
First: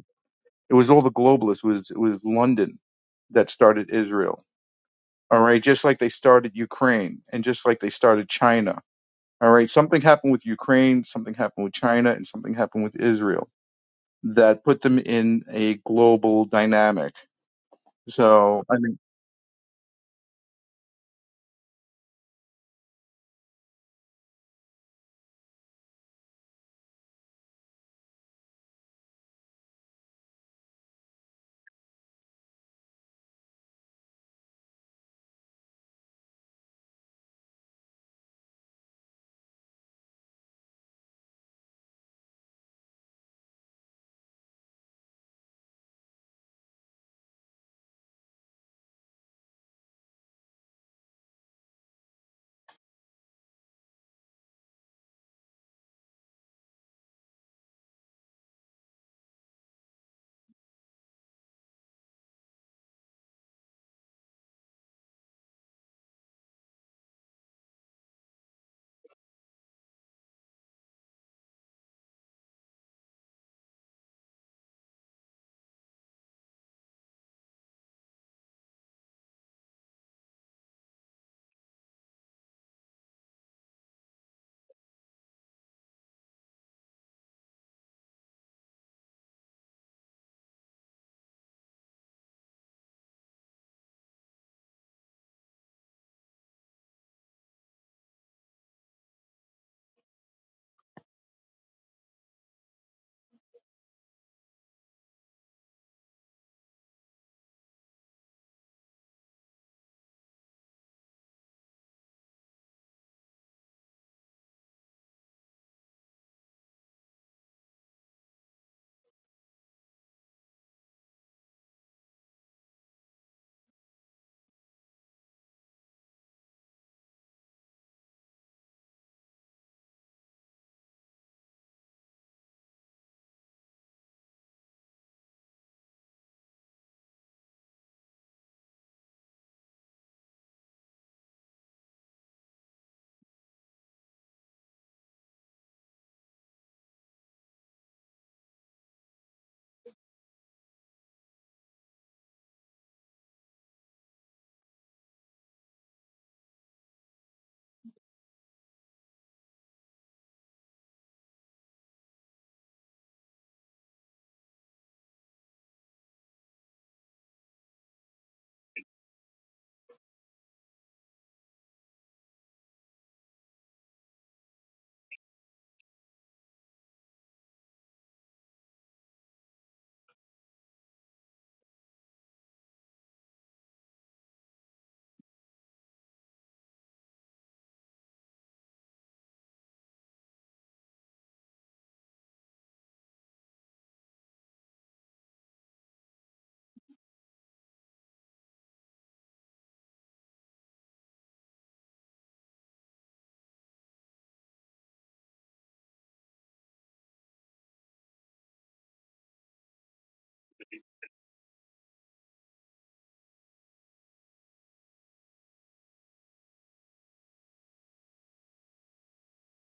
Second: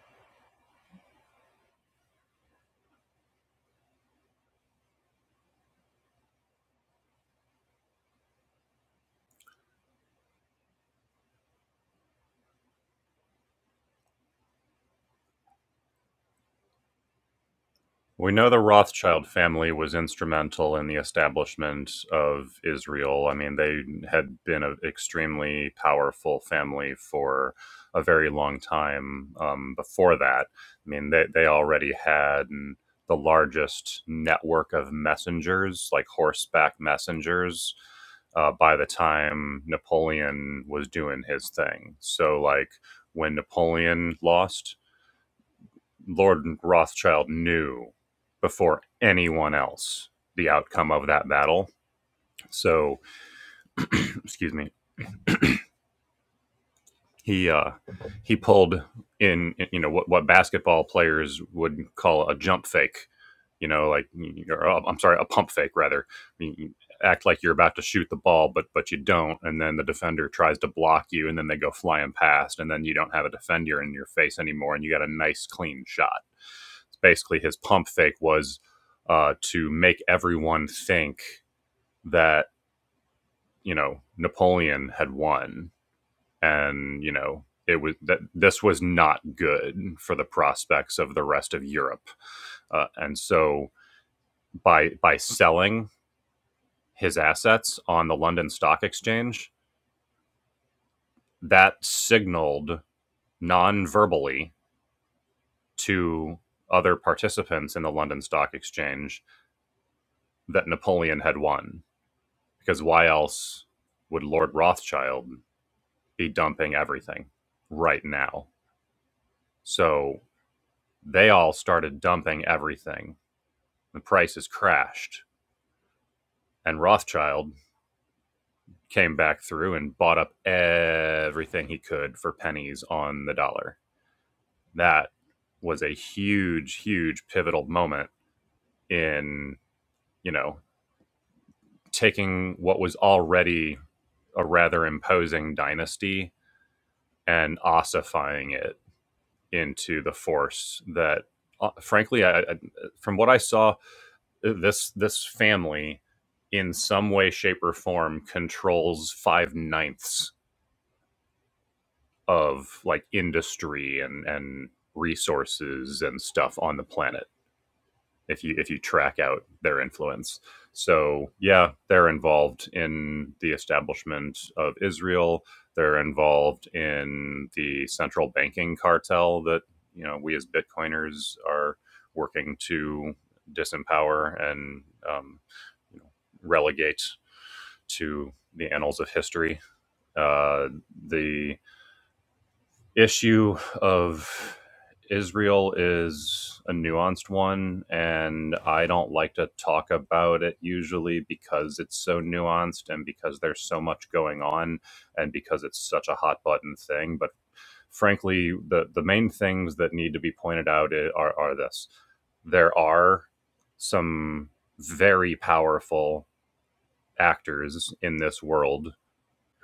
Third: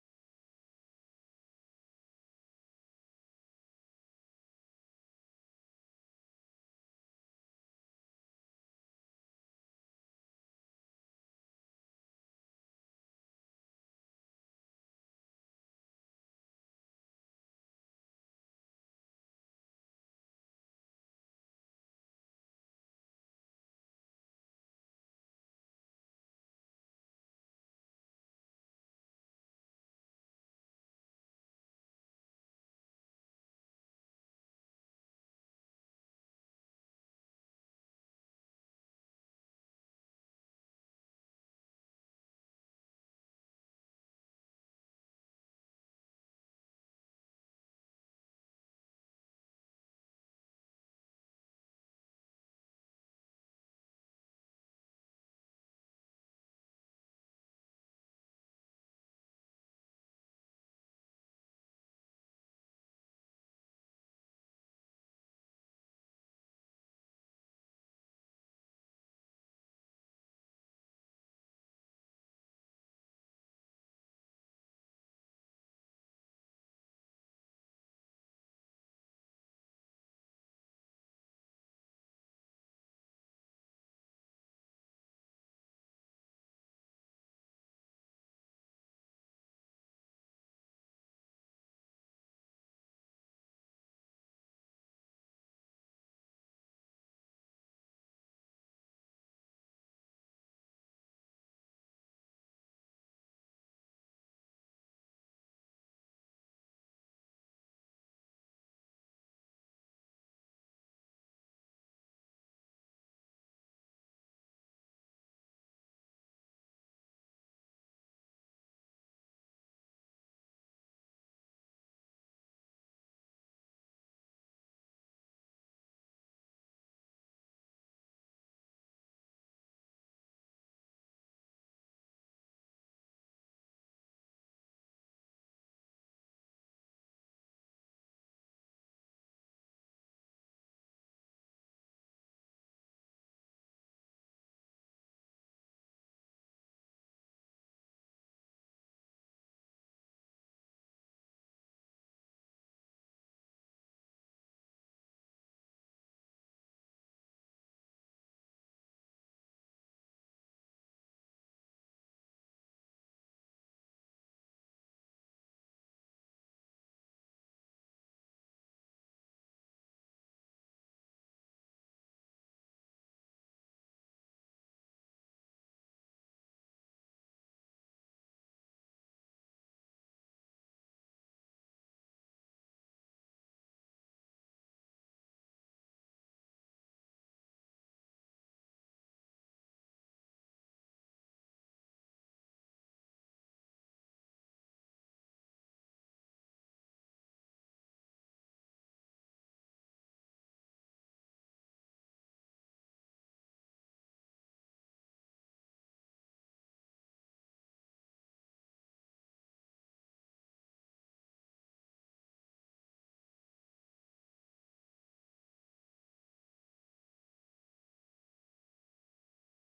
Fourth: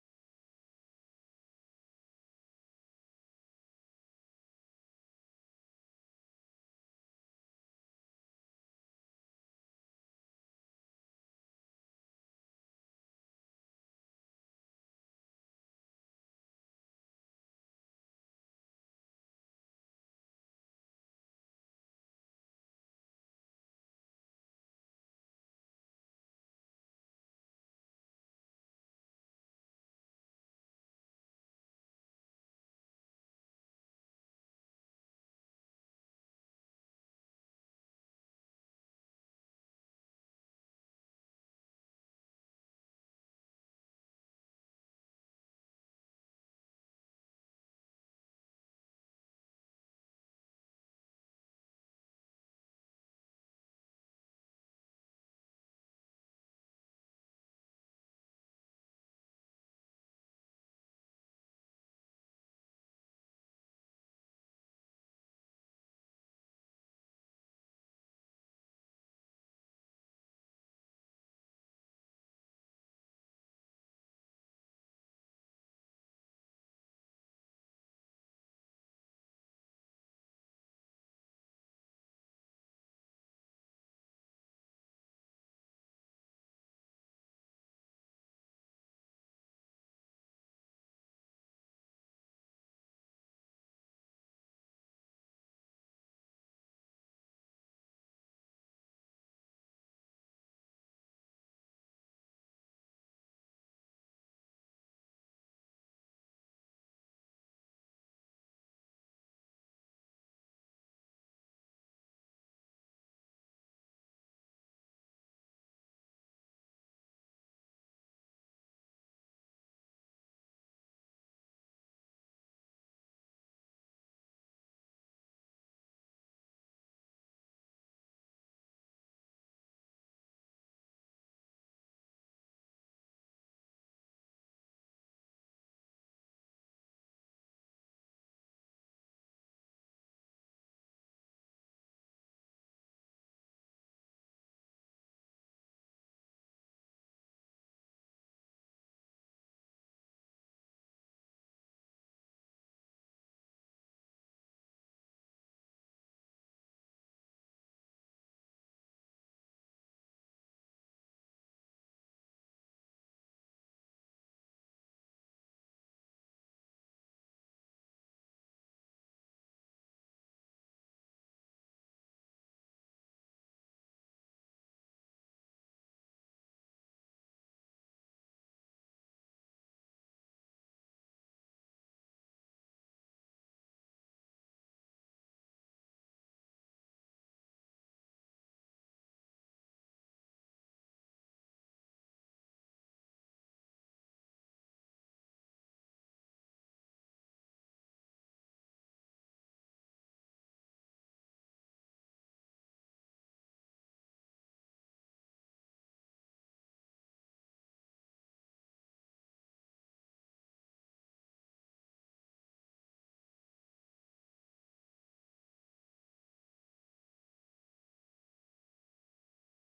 It was all the globalists. It was it was London that started Israel. All right, just like they started Ukraine, and just like they started China. All right, something happened with Ukraine, something happened with China, and something happened with Israel that put them in a global dynamic. We know the So I mean, Rothschild family was instrumental in the establishment of Israel. I mean, they had been an extremely powerful family for a very long time um, before that. I mean, they, they already had the largest network of messengers, like horseback messengers, uh, by the time Napoleon was doing his thing. So, like, when Napoleon lost, Lord Rothschild knew before anyone else the outcome of that battle. So, excuse me, he uh, he pulled in you know what what basketball players would call a jump fake, you know, like or, uh, I'm sorry, a pump fake rather. You- you act like you're about to shoot the ball, but but you don't, and then the defender tries to block you, and then they go flying past, and then you don't have a defender in your face anymore, and you got a nice clean shot. It's Basically, his pump fake was uh, to make everyone think that you know Napoleon had won and you know it was that this was not good for the prospects of the rest of Europe, uh, and so by by selling his assets on the London Stock Exchange, that signaled non-verbally to other participants in the London Stock Exchange that Napoleon had won, because why else would Lord Rothschild be dumping everything right now? So they all started dumping everything The prices crashed, and Rothschild came back through and bought up everything he could for pennies on the dollar. That was a huge, huge pivotal moment in, you know, taking what was already a rather imposing dynasty and ossifying it into the force that uh, frankly I, I from what i saw this this family in some way shape or form controls five ninths of like industry and and resources and stuff on the planet if you if you track out their influence. So yeah, they're involved in the establishment of Israel. They're involved in the central banking cartel that you know we as Bitcoiners are working to disempower and um, you know, relegate to the annals of history. Uh, the issue of Israel is a nuanced one, and I don't like to talk about it usually because it's so nuanced and because there's so much going on and because it's such a hot button thing. But frankly, the, the main things that need to be pointed out i- are, are this there are some very powerful actors in this world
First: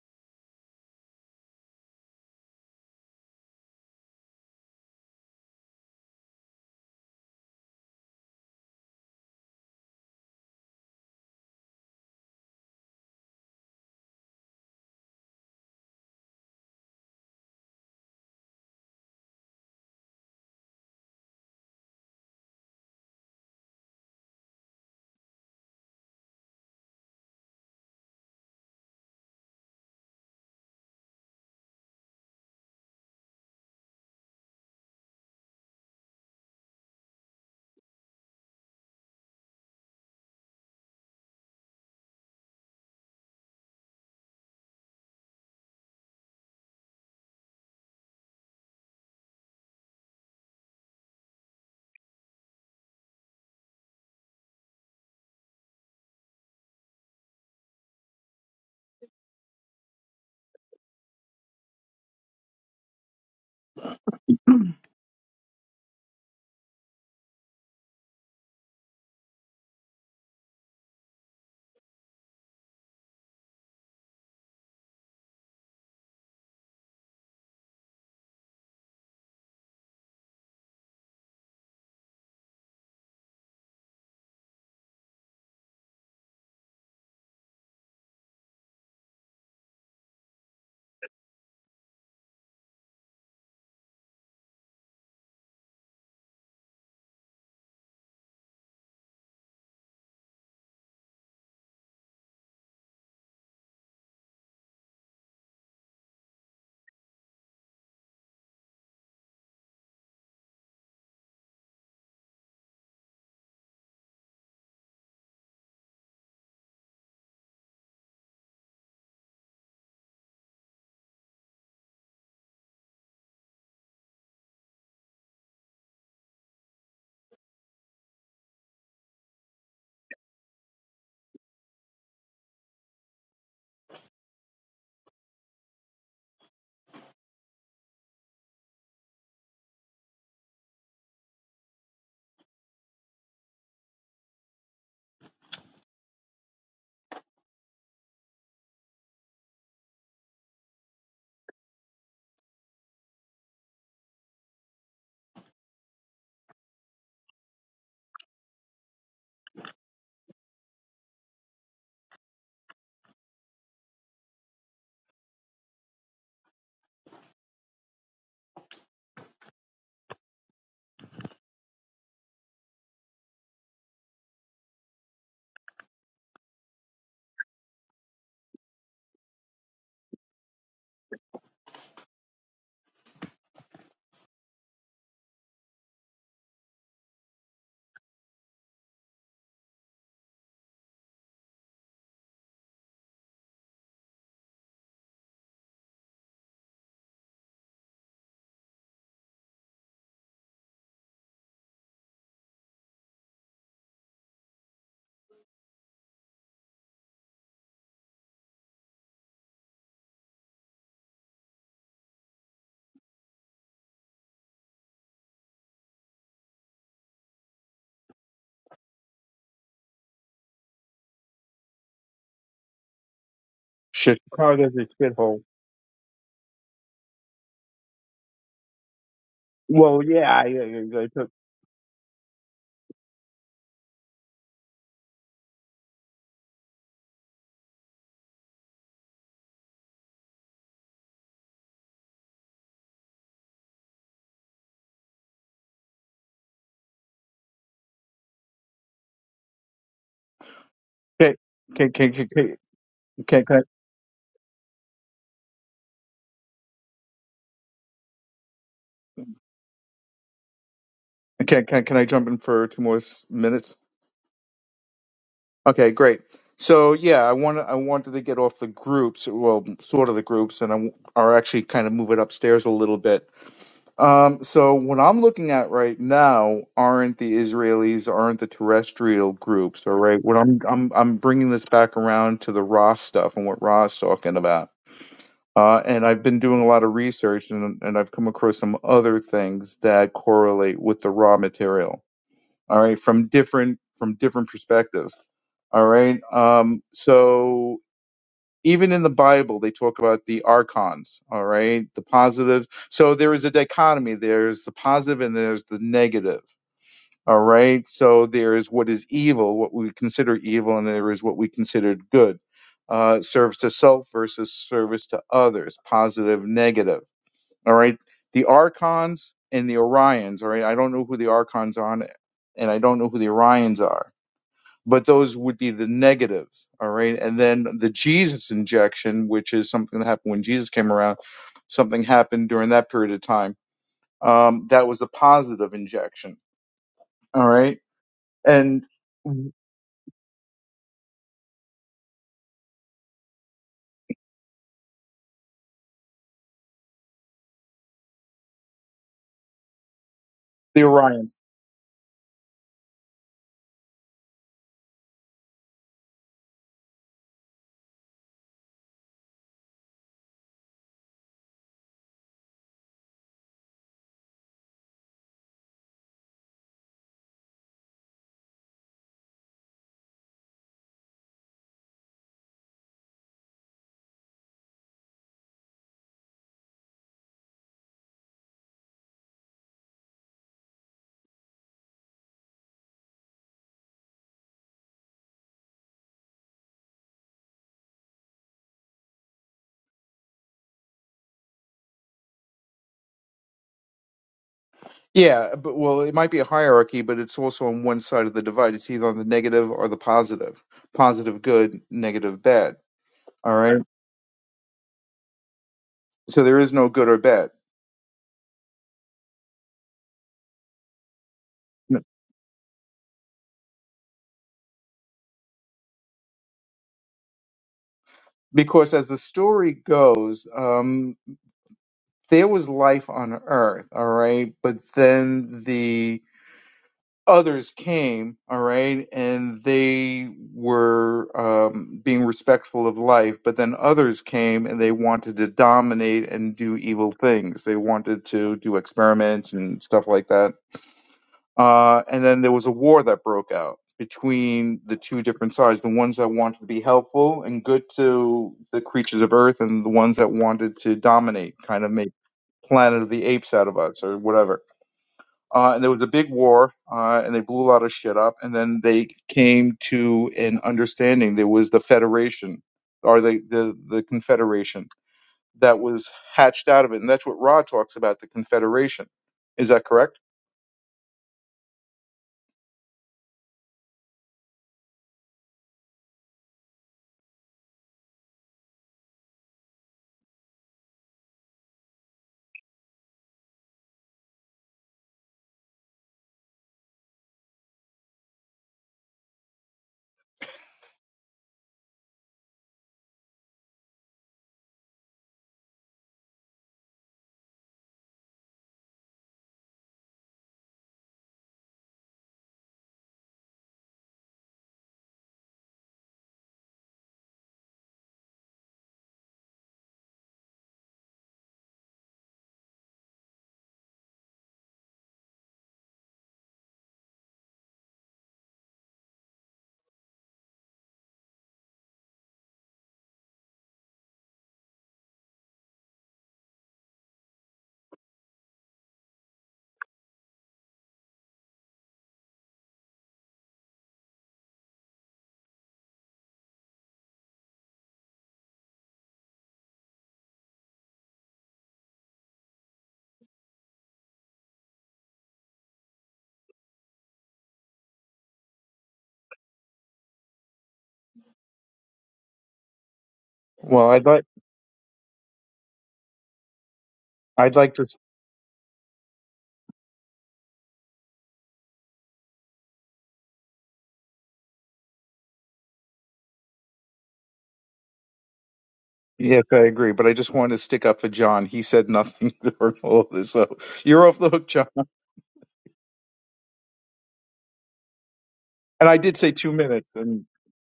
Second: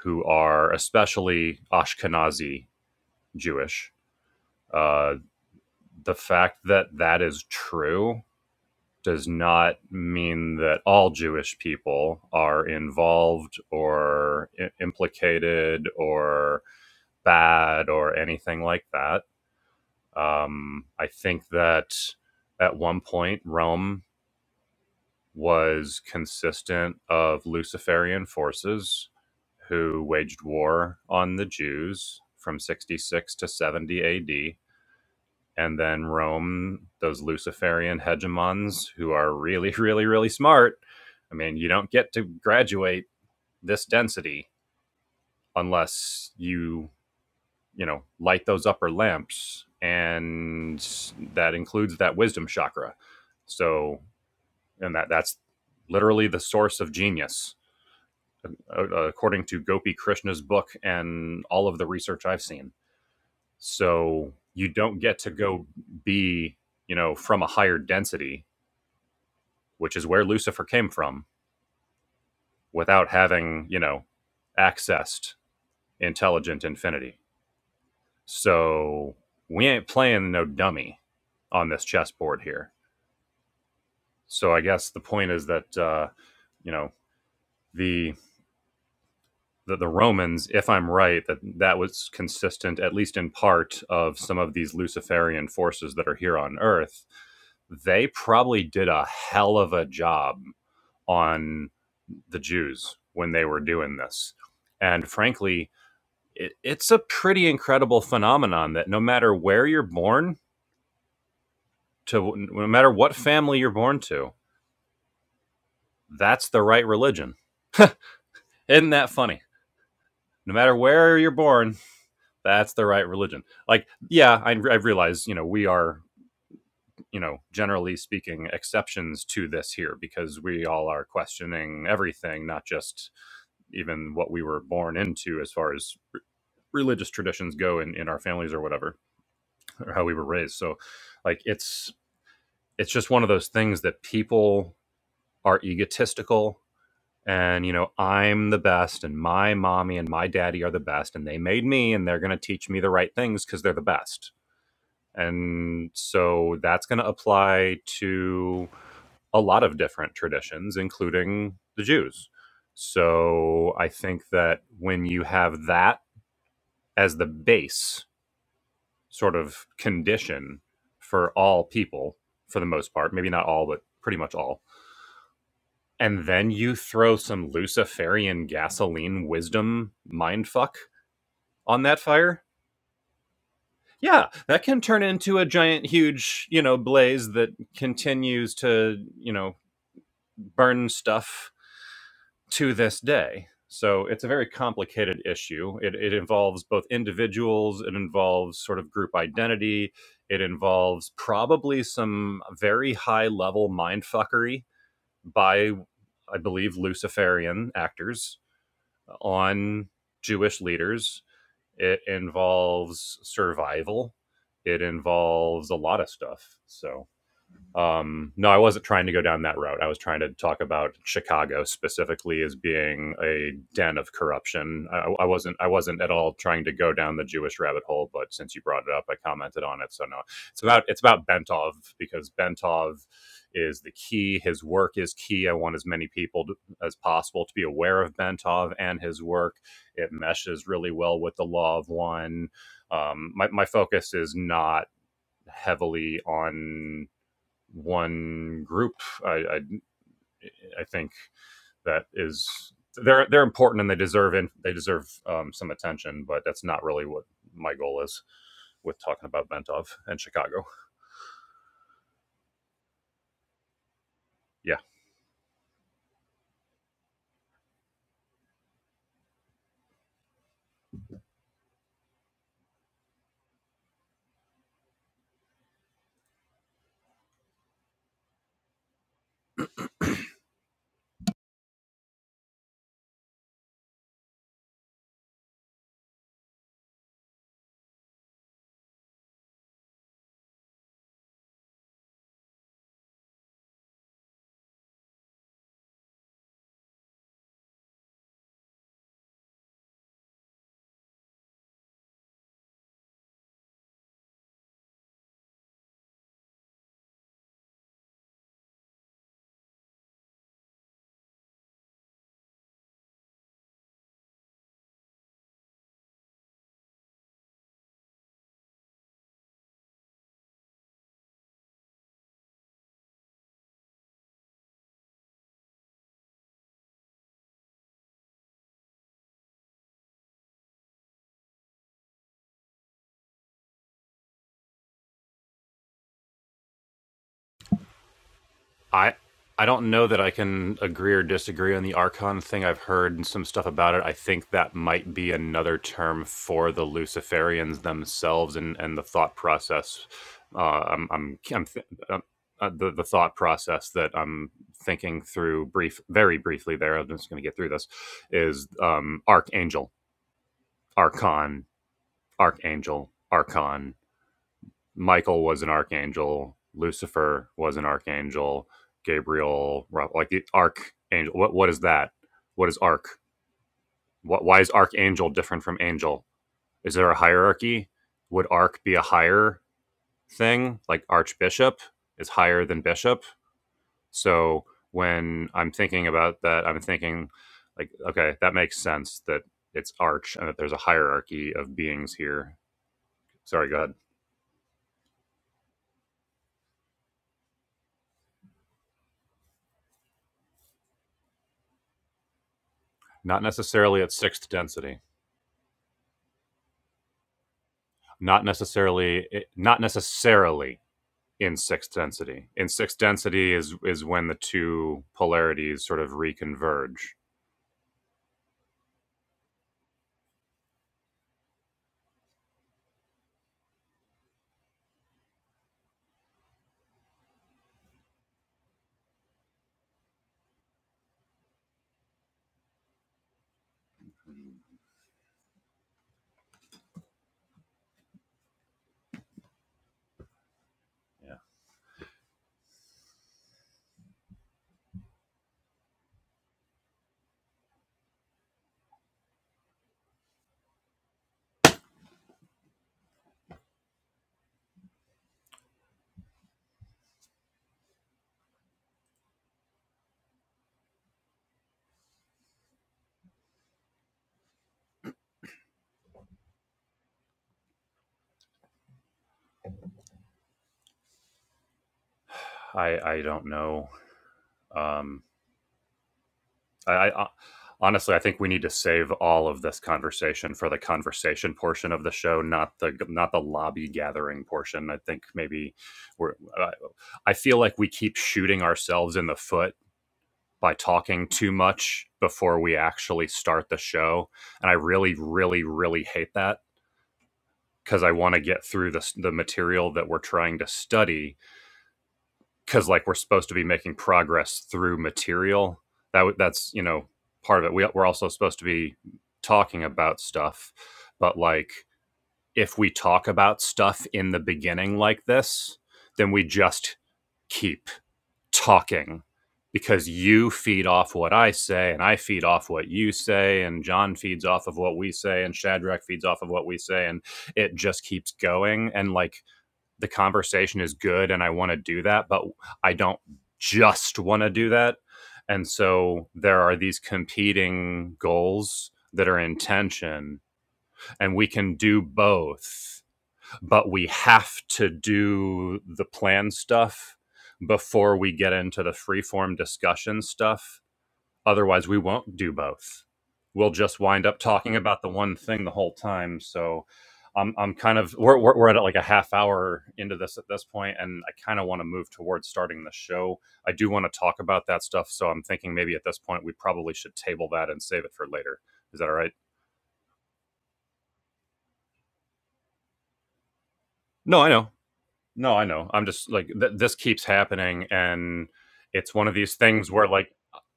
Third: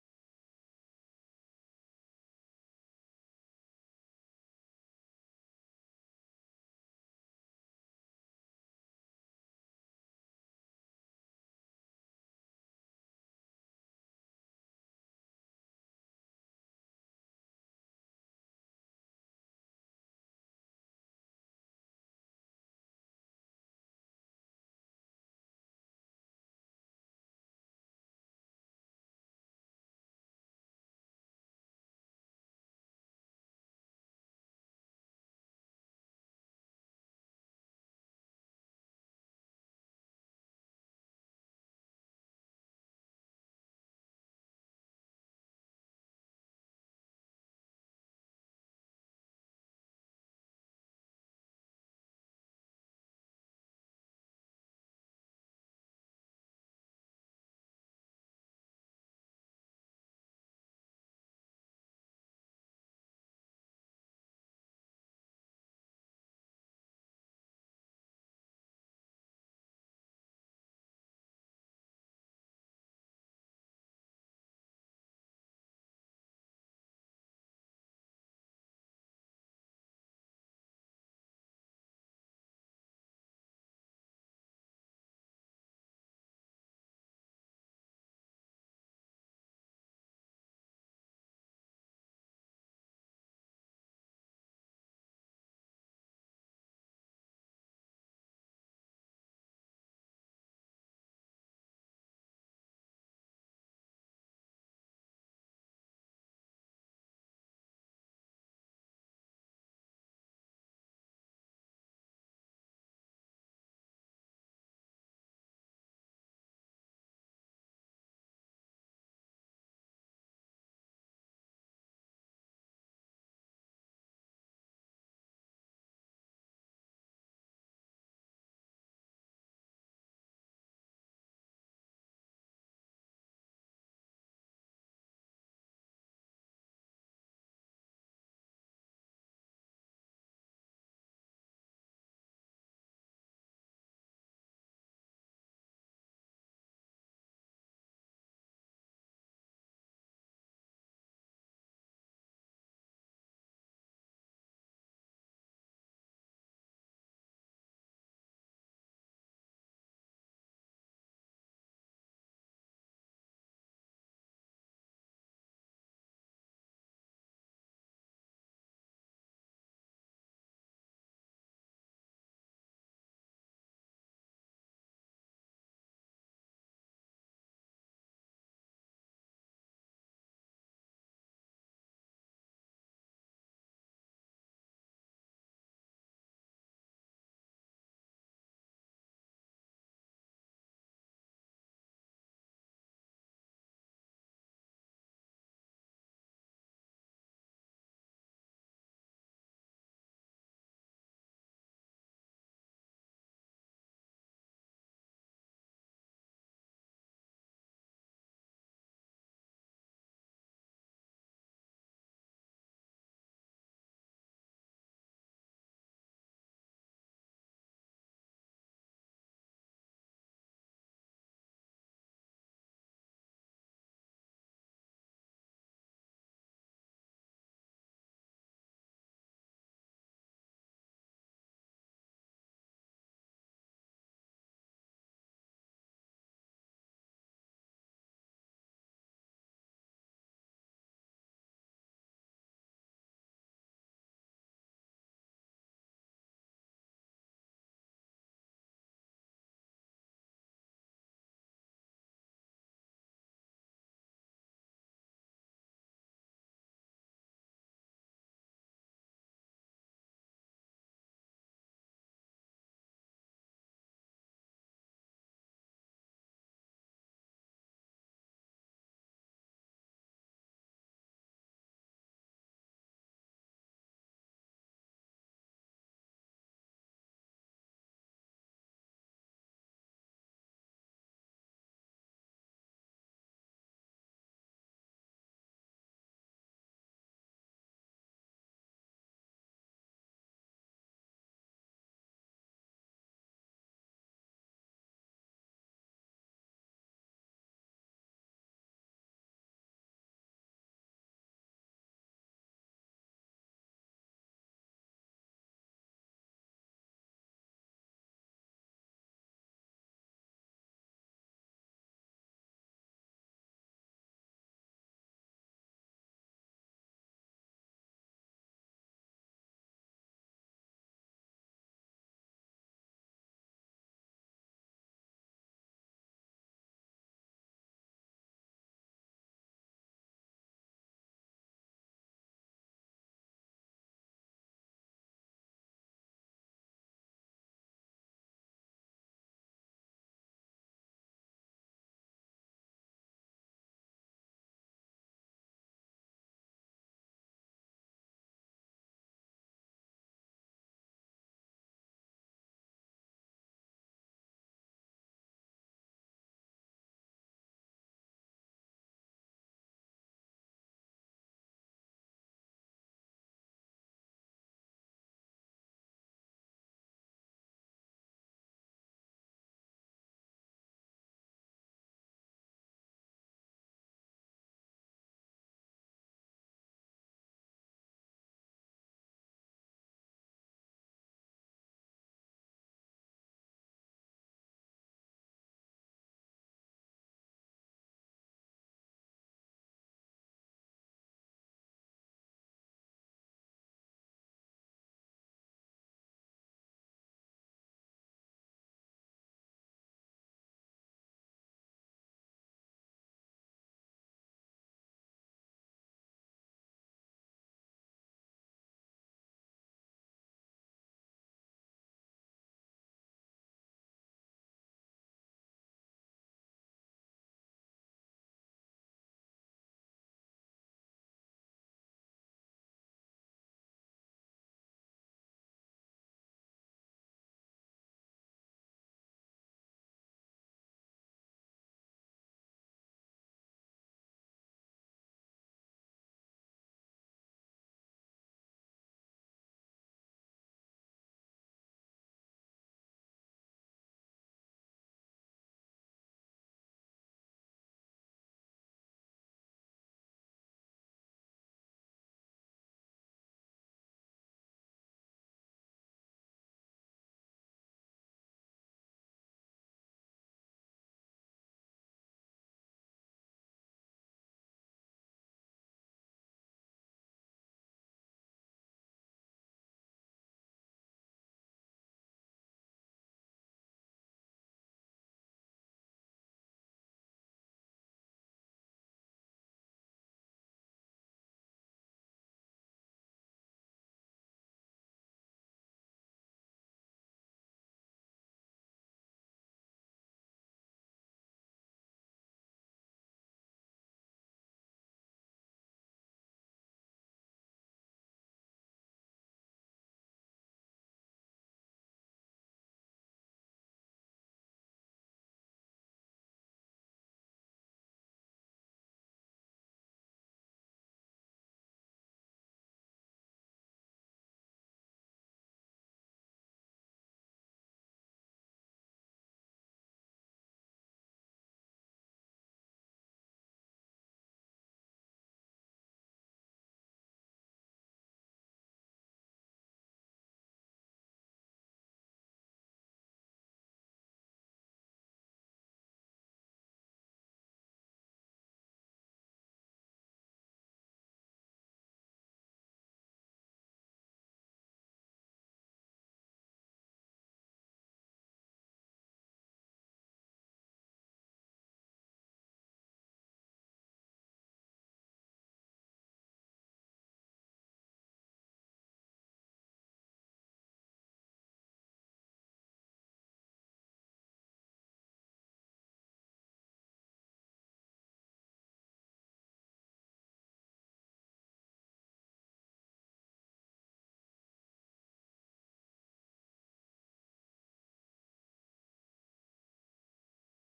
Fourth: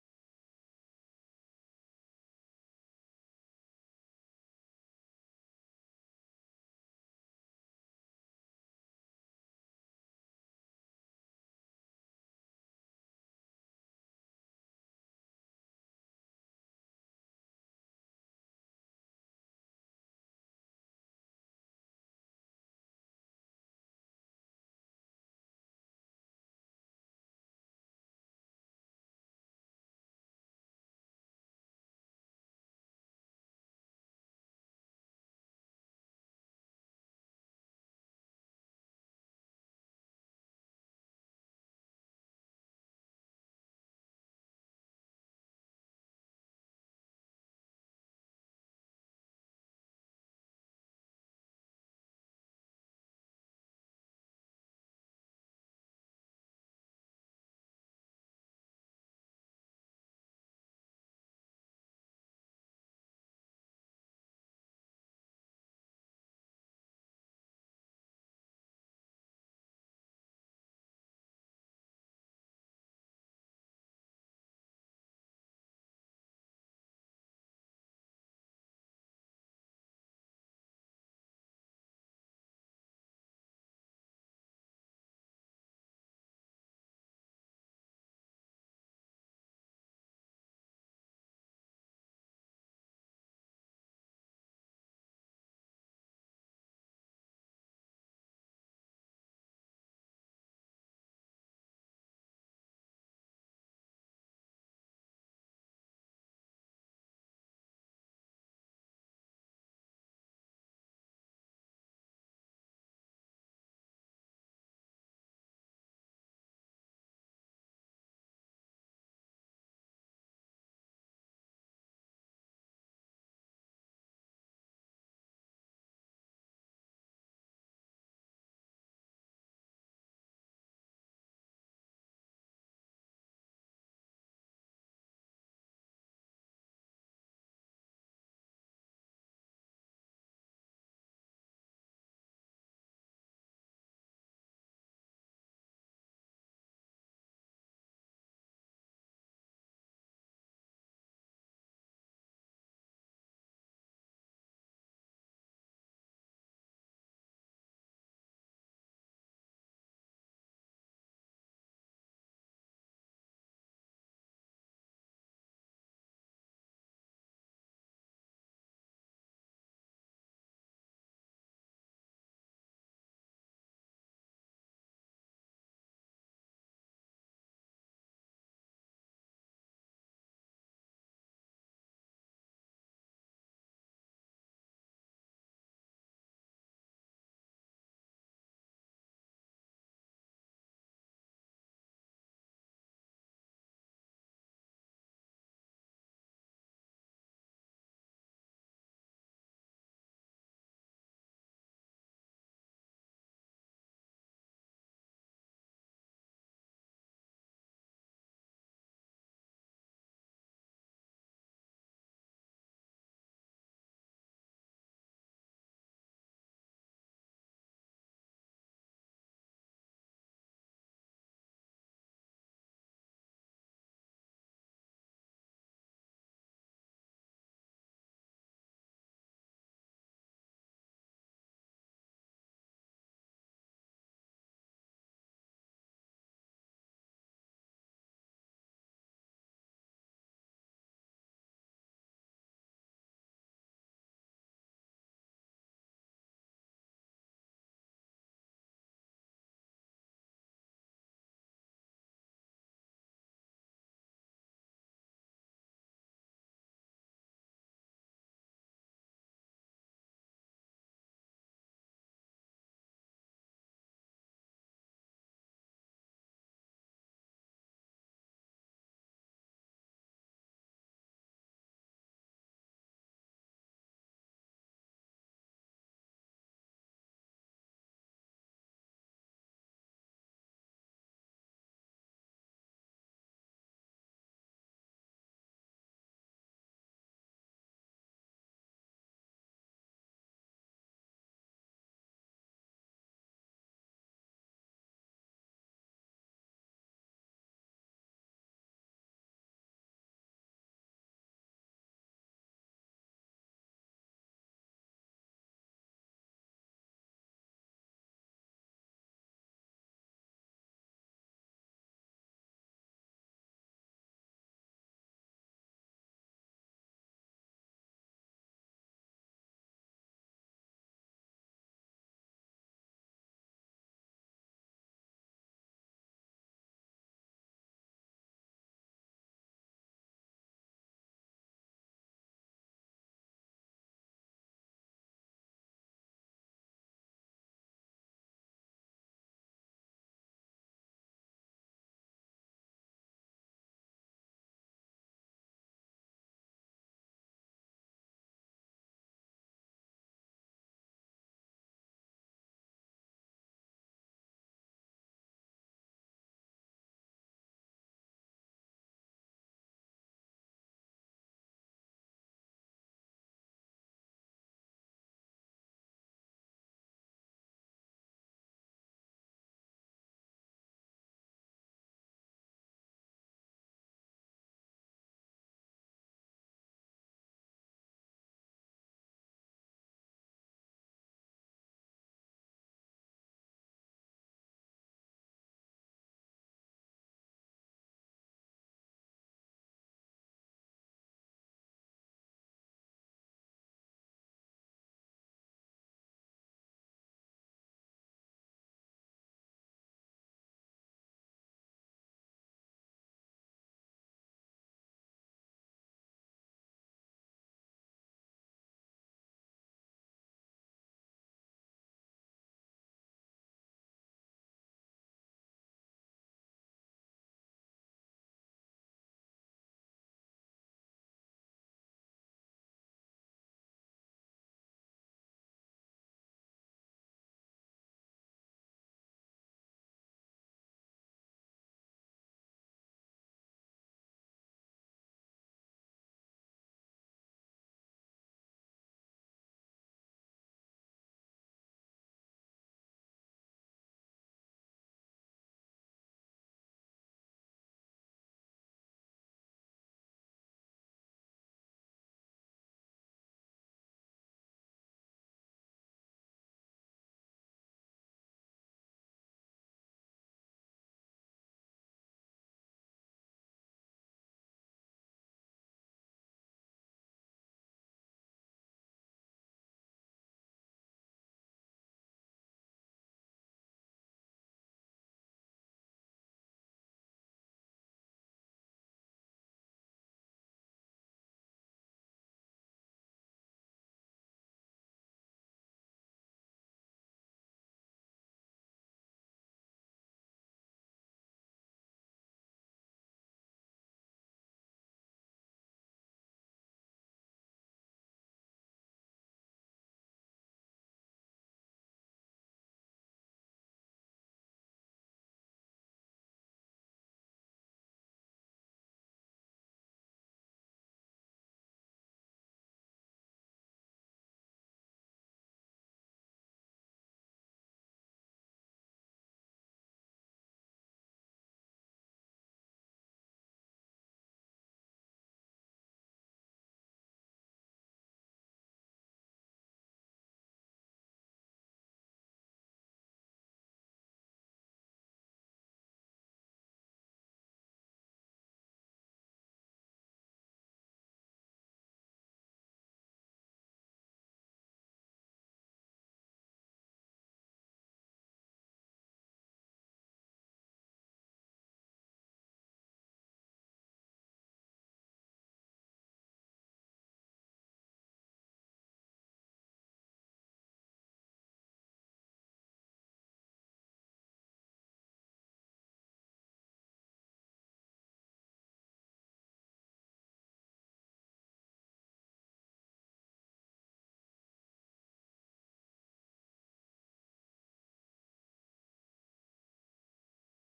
who are especially Ashkenazi Jewish. uh, the fact that that is true does not mean that all Jewish people are involved or I- implicated or bad or anything like that. Um, I think that at one point Rome was consistent of Luciferian forces who waged war on the Jews from 66 to 70 AD and then Rome, those Luciferian hegemons who are really, really, really smart. I mean, you don't get to graduate this density unless you, you know, light those upper lamps, and that includes that wisdom chakra. So, and that that's literally the source of genius, according to Gopi Krishna's book and all of the research I've seen. So you don't get to go be, you know, from a higher density which is where Lucifer came from, without having, you know, accessed intelligent infinity. So we ain't playing no dummy on this chessboard here. So I guess the point is that uh, you know the, the the Romans, if I'm right, that that was consistent at least in part of some of these Luciferian forces that are here on Earth. They probably did a hell of a job on the Jews when they were doing this, and frankly, it, it's a pretty incredible phenomenon that no matter where you're born to no matter what family you're born to that's the right religion isn't that funny no matter where you're born that's the right religion like yeah I, I realize you know we are you know generally speaking exceptions to this here because we all are questioning everything not just even what we were born into as far as religious traditions go in, in our families or whatever or how we were raised so like it's it's just one of those things that people are egotistical and you know i'm the best and my mommy and my daddy are the best and they made me and they're going to teach me the right things because they're the best and so that's going to apply to a lot of different traditions including the jews so i think that when you have that as the base sort of condition for all people for the most part maybe not all but pretty much all and then you throw some Luciferian gasoline wisdom mindfuck on that fire, yeah, that can turn into a giant, huge, you know, blaze that continues to, you know, burn stuff to this day. So it's a very complicated issue. It, it involves both individuals, it involves sort of group identity, it involves probably some very high level mindfuckery by, I believe, Luciferian actors on Jewish leaders. It involves survival. It involves a lot of stuff. So um, no, I wasn't trying to go down that route. I was trying to talk about Chicago specifically as being a den of Chicago's corruption. a I, I shithole. wasn't. I wasn't at all trying to go down the Jewish rabbit hole. But since you brought it up, I commented on it. Well, So no, yeah, I, it's about I, it's I about took. Bentov because Bentov is the key. His work is key. I want as many people to, as possible to be aware of Bentov and his work. It meshes really well with the Law of One. Um, my my focus is not heavily on one group. I, I, I think Okay, that okay, okay, is okay. they're they're Can can important and they deserve in, they deserve um, some attention, but that's not really what my goal is with talking about Ventov and Chicago. I can can can I jump in for two more s- minutes? Yeah. Okay, great. So yeah, I want I wanted to get off the groups, well, sort of the groups, and I w- are actually kind of move it upstairs a little bit. Um, so what I'm looking at right now aren't the Israelis, aren't the terrestrial groups, all right? What I'm I'm I'm bringing this back around to the Ra stuff and what Ra's talking about. Uh, and I've been doing a lot of research, and and I've come across some other things that correlate with the raw material. all right from different from different perspectives all right um so even in the bible they talk about the archons all right the positives so there is a dichotomy there's the positive and there's the negative all right so there is what is evil what we consider evil and there is what we considered good uh, service to self versus service to others positive negative all right. The Archons and the Orions. All right. I don't know who the Archons are, and I don't know who the Orions are, but those would be the negatives. All right. And then the Jesus injection, which is something that happened when Jesus came around, something happened during that period of time. Um, that was a positive injection. All right. And I the I don't know that I can agree or disagree on the Archon thing. I've heard some stuff about it. I think that might be another term for the Luciferians themselves and, and the thought process. Uh, I'm, Orions. I'm, I'm th- uh, uh, the, the thought process that I'm thinking through brief, very briefly there. I'm just going to get through this is um, Archangel, Archon, Archangel, Archon, Michael was an archangel, Lucifer was an archangel, Gabriel, well, like the archangel. What what is that? What is arch? What why is archangel different from angel? Is there a hierarchy? Would arch be a higher thing? Like archbishop is higher than bishop. So when I'm thinking about that, I'm thinking like, okay, that makes sense that it's arch and that there's a hierarchy of beings here. Sorry, go ahead. Yeah, but well, it might be a hierarchy, but it's also on one side of the divide. It's either on the negative or the positive. Positive good, negative bad. Not All right necessarily at sixth density. So there is no good or bad. not necessarily eh, not necessarily in sixth No. density. In sixth density is is when the two polarities sort of reconverge. Because as the story goes, um, there was life on Earth, all right? But then the others came, all right? And they were um, being respectful of life. But then others came and they wanted to dominate and do evil things. They wanted to do experiments and stuff like that. Uh, and then there was a war that broke out between the two different sides the ones that wanted to be helpful and good to the creatures of Earth, and the ones that wanted to dominate, kind of make Planet of the Apes out of us or whatever. Uh, and there was a big war, uh, and they blew a lot of shit up, and then they came to an understanding. There was the Federation, or the, the, the Confederation, that was hatched out of it. And that's what Ra talks about the Confederation. Is that correct? I I don't know. Um, I, I uh, honestly I think we need to save all of this conversation for the conversation portion of the show, not the not the lobby gathering portion. I think maybe we're. I feel like we keep shooting ourselves in the foot by talking too much before we actually start the show. And I really, really, really hate that because I want to get through the the material that we're trying to study because like we're supposed to be making progress through material that w- that's, you know, part of it. We, we're also supposed to be talking about stuff, but like if we talk about stuff in the beginning like this, then we just keep. talking because you feed off what I say and I feed off what you say and John feeds off of what we say and Shadrach feeds off of what we say and it just keeps going and like the conversation is good and I want to do that but I don't just want to do that and so there are these competing goals that are in tension and we can do both but we have to do the plan stuff before we get into the freeform discussion stuff. Otherwise, we won't do both. We'll Well, just I'd like. wind up talking about the one thing the whole time. So I'm, I'd like I'm to kind of, we're, we're, we're at like a half hour into this at this point, and I kind of want to move towards starting the show. I do want to talk about that stuff. So I'm thinking maybe at this point, we probably should table that and save it for later. Is that all right? Yes, I agree, but I just wanted to stick up for John. He said nothing during all of this, so you're off the No, hook, I John. know. No, I know. I'm just like th- this keeps happening, and And I it's did one say of two these things minutes, where and like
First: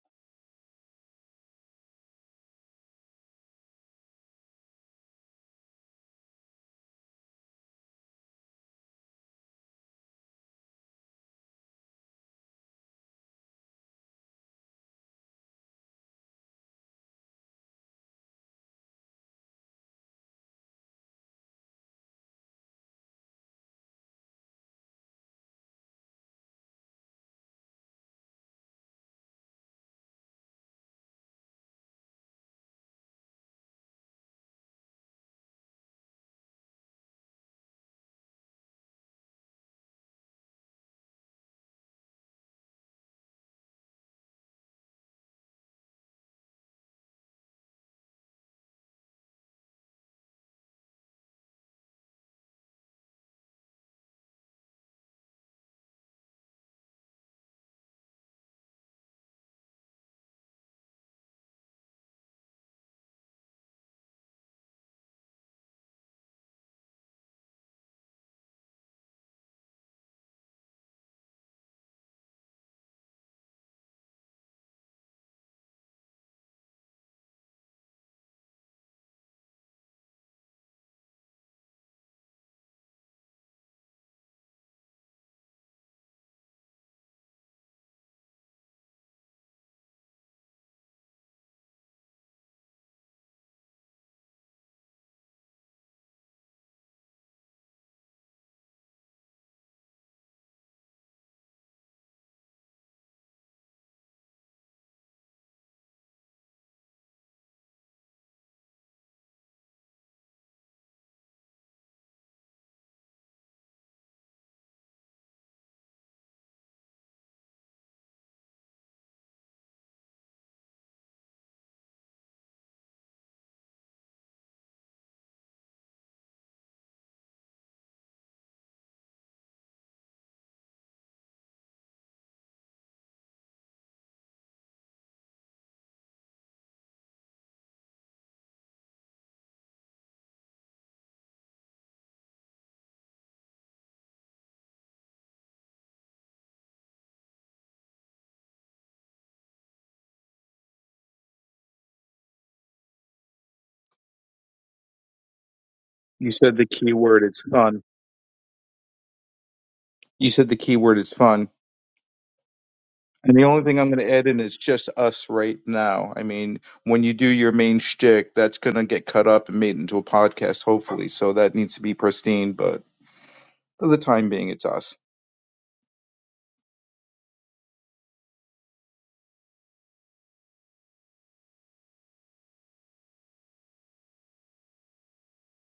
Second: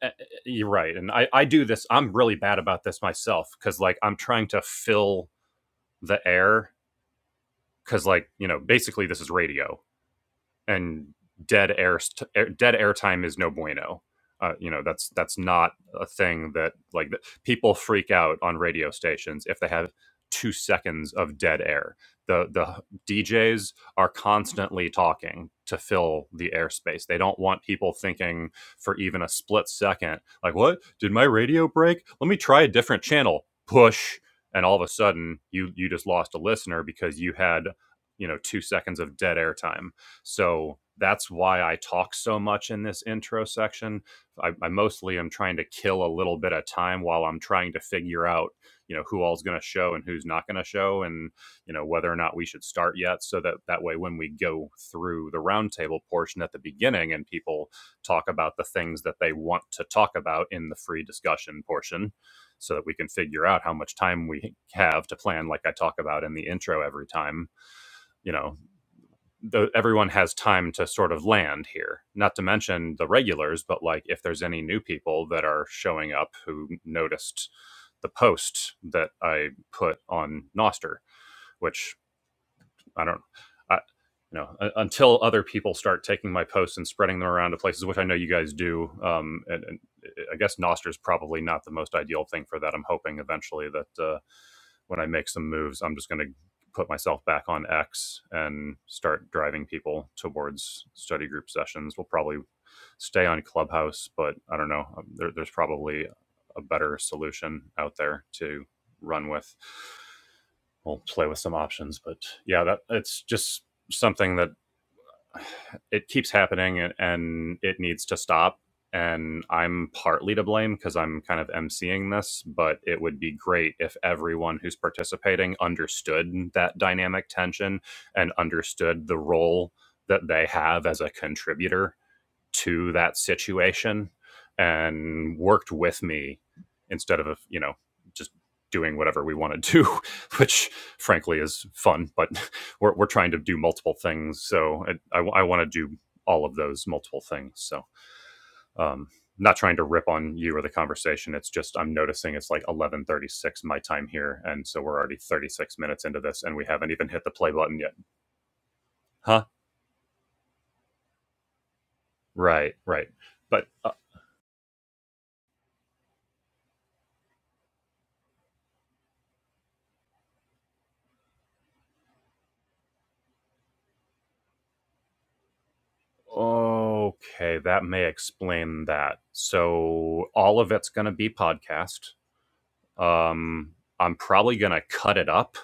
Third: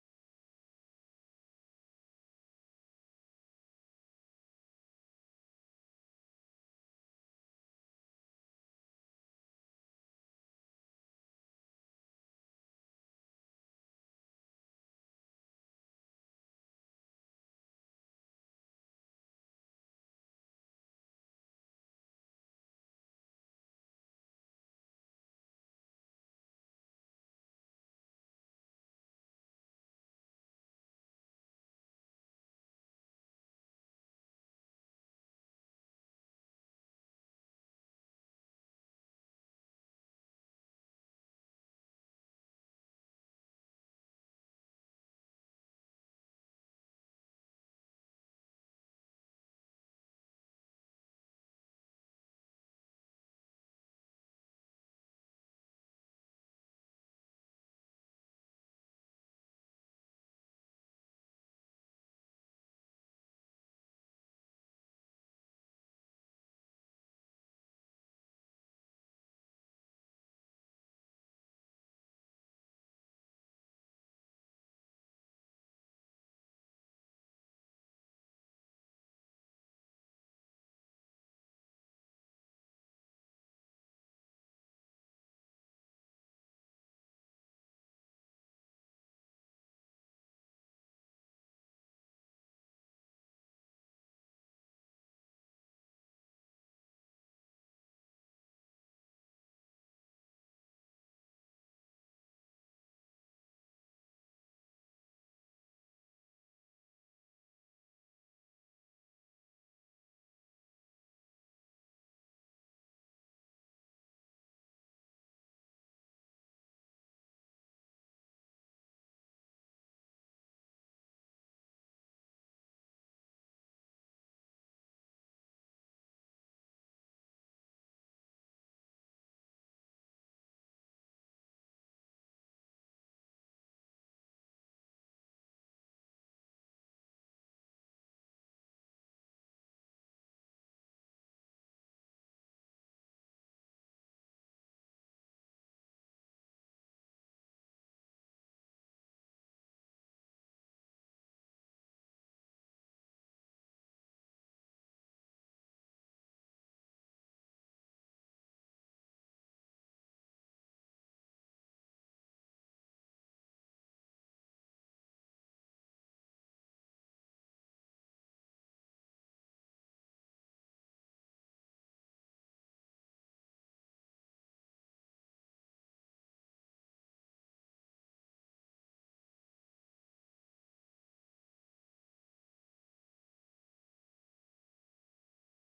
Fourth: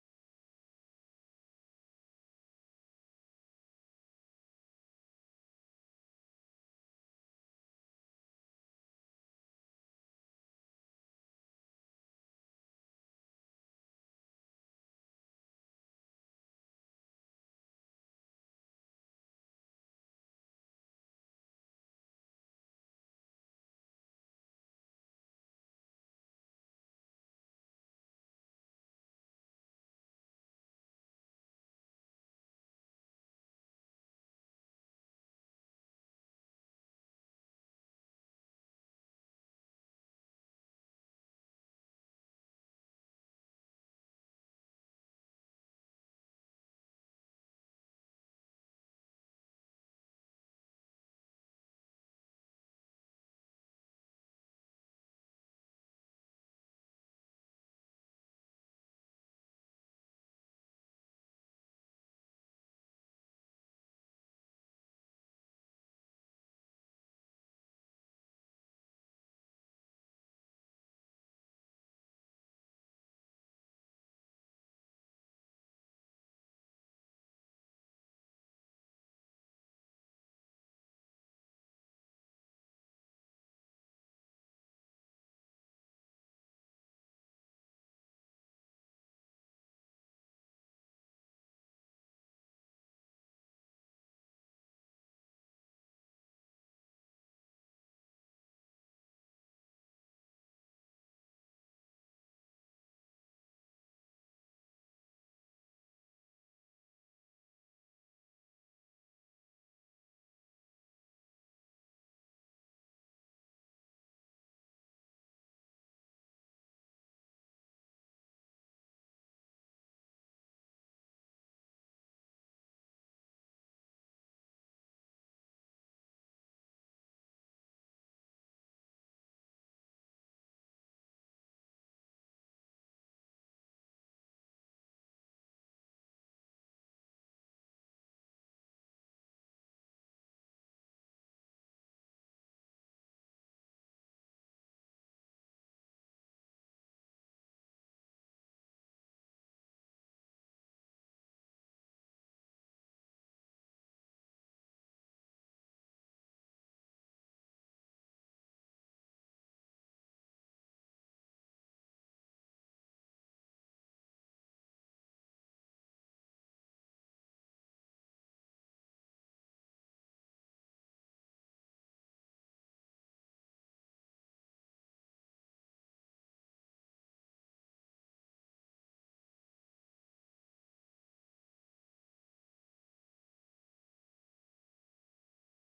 uh, you're right, and I I do this. I'm really bad about this myself because like I'm trying to fill the air because like you know basically this is radio and dead air, st- air dead airtime is no bueno. Uh, you know that's that's not a thing that like that people freak out on radio stations if they have two seconds of dead air. The the DJs are constantly talking to fill the airspace. They don't want people thinking for even a split second, like what did my radio break? Let me try a different channel. Push, and all of a sudden you you just lost a listener because you had you know two seconds of dead air time so that's why I talk so much in this intro section. I, I mostly am trying to kill a little bit of time while I'm trying to figure out, you know, who all's going to show and who's not going to show, and you know whether or not we should start yet. So that that way, when we go through the roundtable portion at the beginning and people talk about the things that they want to talk about in the free discussion portion, so that we can figure out how much time we have to plan, like I talk about in the intro every time you know the, everyone has time to sort of land here. Not to mention the regulars, but like if there's any new people that are showing up who noticed the post that I put on Noster, which I don't, I, you know, until other people start taking my posts and spreading them around to places, which I know you guys do. Um, and, and I guess Noster is probably not the most ideal thing for that. I'm hoping eventually that uh, when I make some moves, I'm just going to put myself back on X and start driving people towards study group sessions. We'll probably stay on Clubhouse, but I don't know. um, There, there's probably a better solution out there to run with we'll play with some options. But yeah, that it's just something that it keeps happening and, and it needs to stop. And I'm partly to blame because I'm kind of emceeing this, but it would be great if everyone who's participating understood that dynamic tension and understood the role that they have as a contributor to that situation and worked with me instead of you know just doing whatever we want to do which frankly is fun but we're, we're trying to do multiple things so i, I, I want to do all of those multiple things so um not trying to rip on you or the conversation it's just i'm noticing it's like 11.36 my time here and so we're already 36 minutes into you this and said we the haven't key even word. hit the It's play button fun. yet huh You said the key word is fun. right right And the only but thing uh, I'm going to add in is just us right now. I mean, when you do your main shtick, that's going to get cut up and made into a podcast, hopefully. So that needs to be pristine, but for the time being, it's us. Okay, that may explain that. So all of it's going to be podcast. Um, I'm probably going to cut it up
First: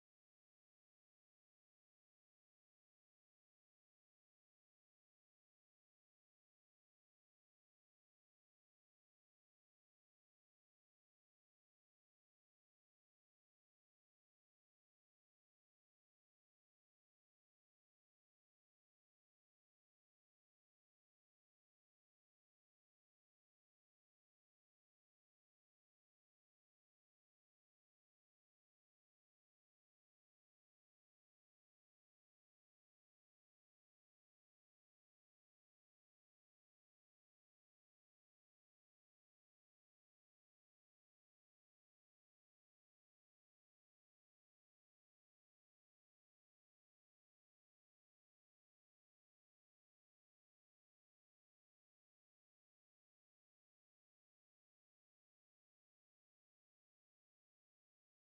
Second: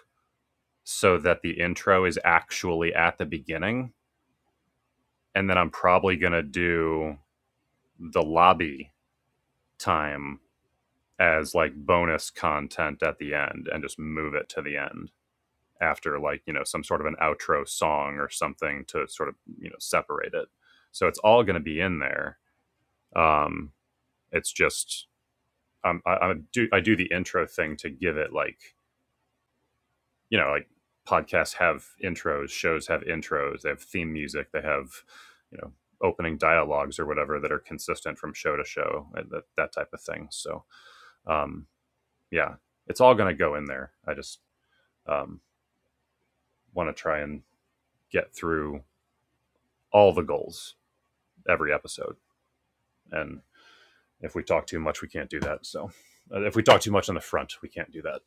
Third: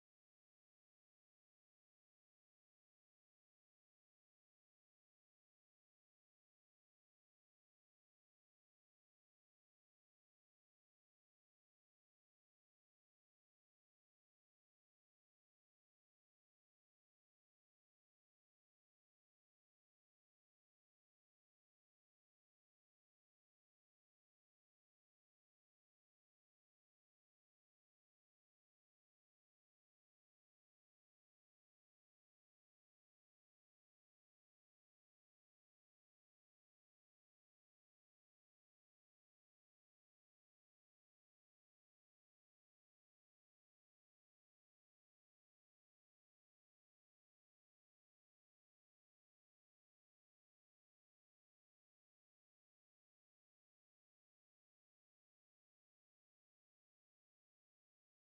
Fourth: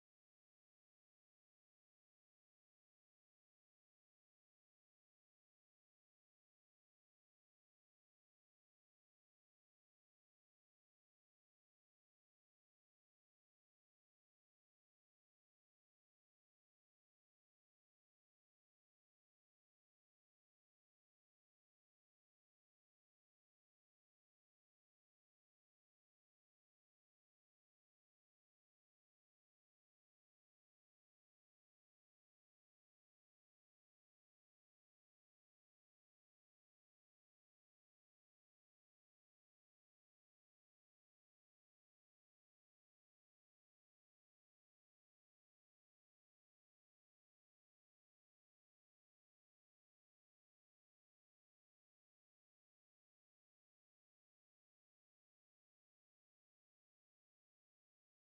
so that the intro is actually at the beginning, and then I'm probably going to do the lobby time as like bonus content at the end, and just move it to the end after like you know some sort of an outro song or something to sort of you know separate it. So it's all going to be in there. Um, it's just um, I, I do I do the intro thing to give it like you know like podcasts have intros, shows have intros, they have theme music, they have you know opening dialogues or whatever that are consistent from show to show, uh, that that type of thing. So um, yeah, it's all going to go in there. I just um, want to try and get through all the goals every episode, and if we talk too much, we can't do that. So uh, if we talk too much on the front, we can't do that.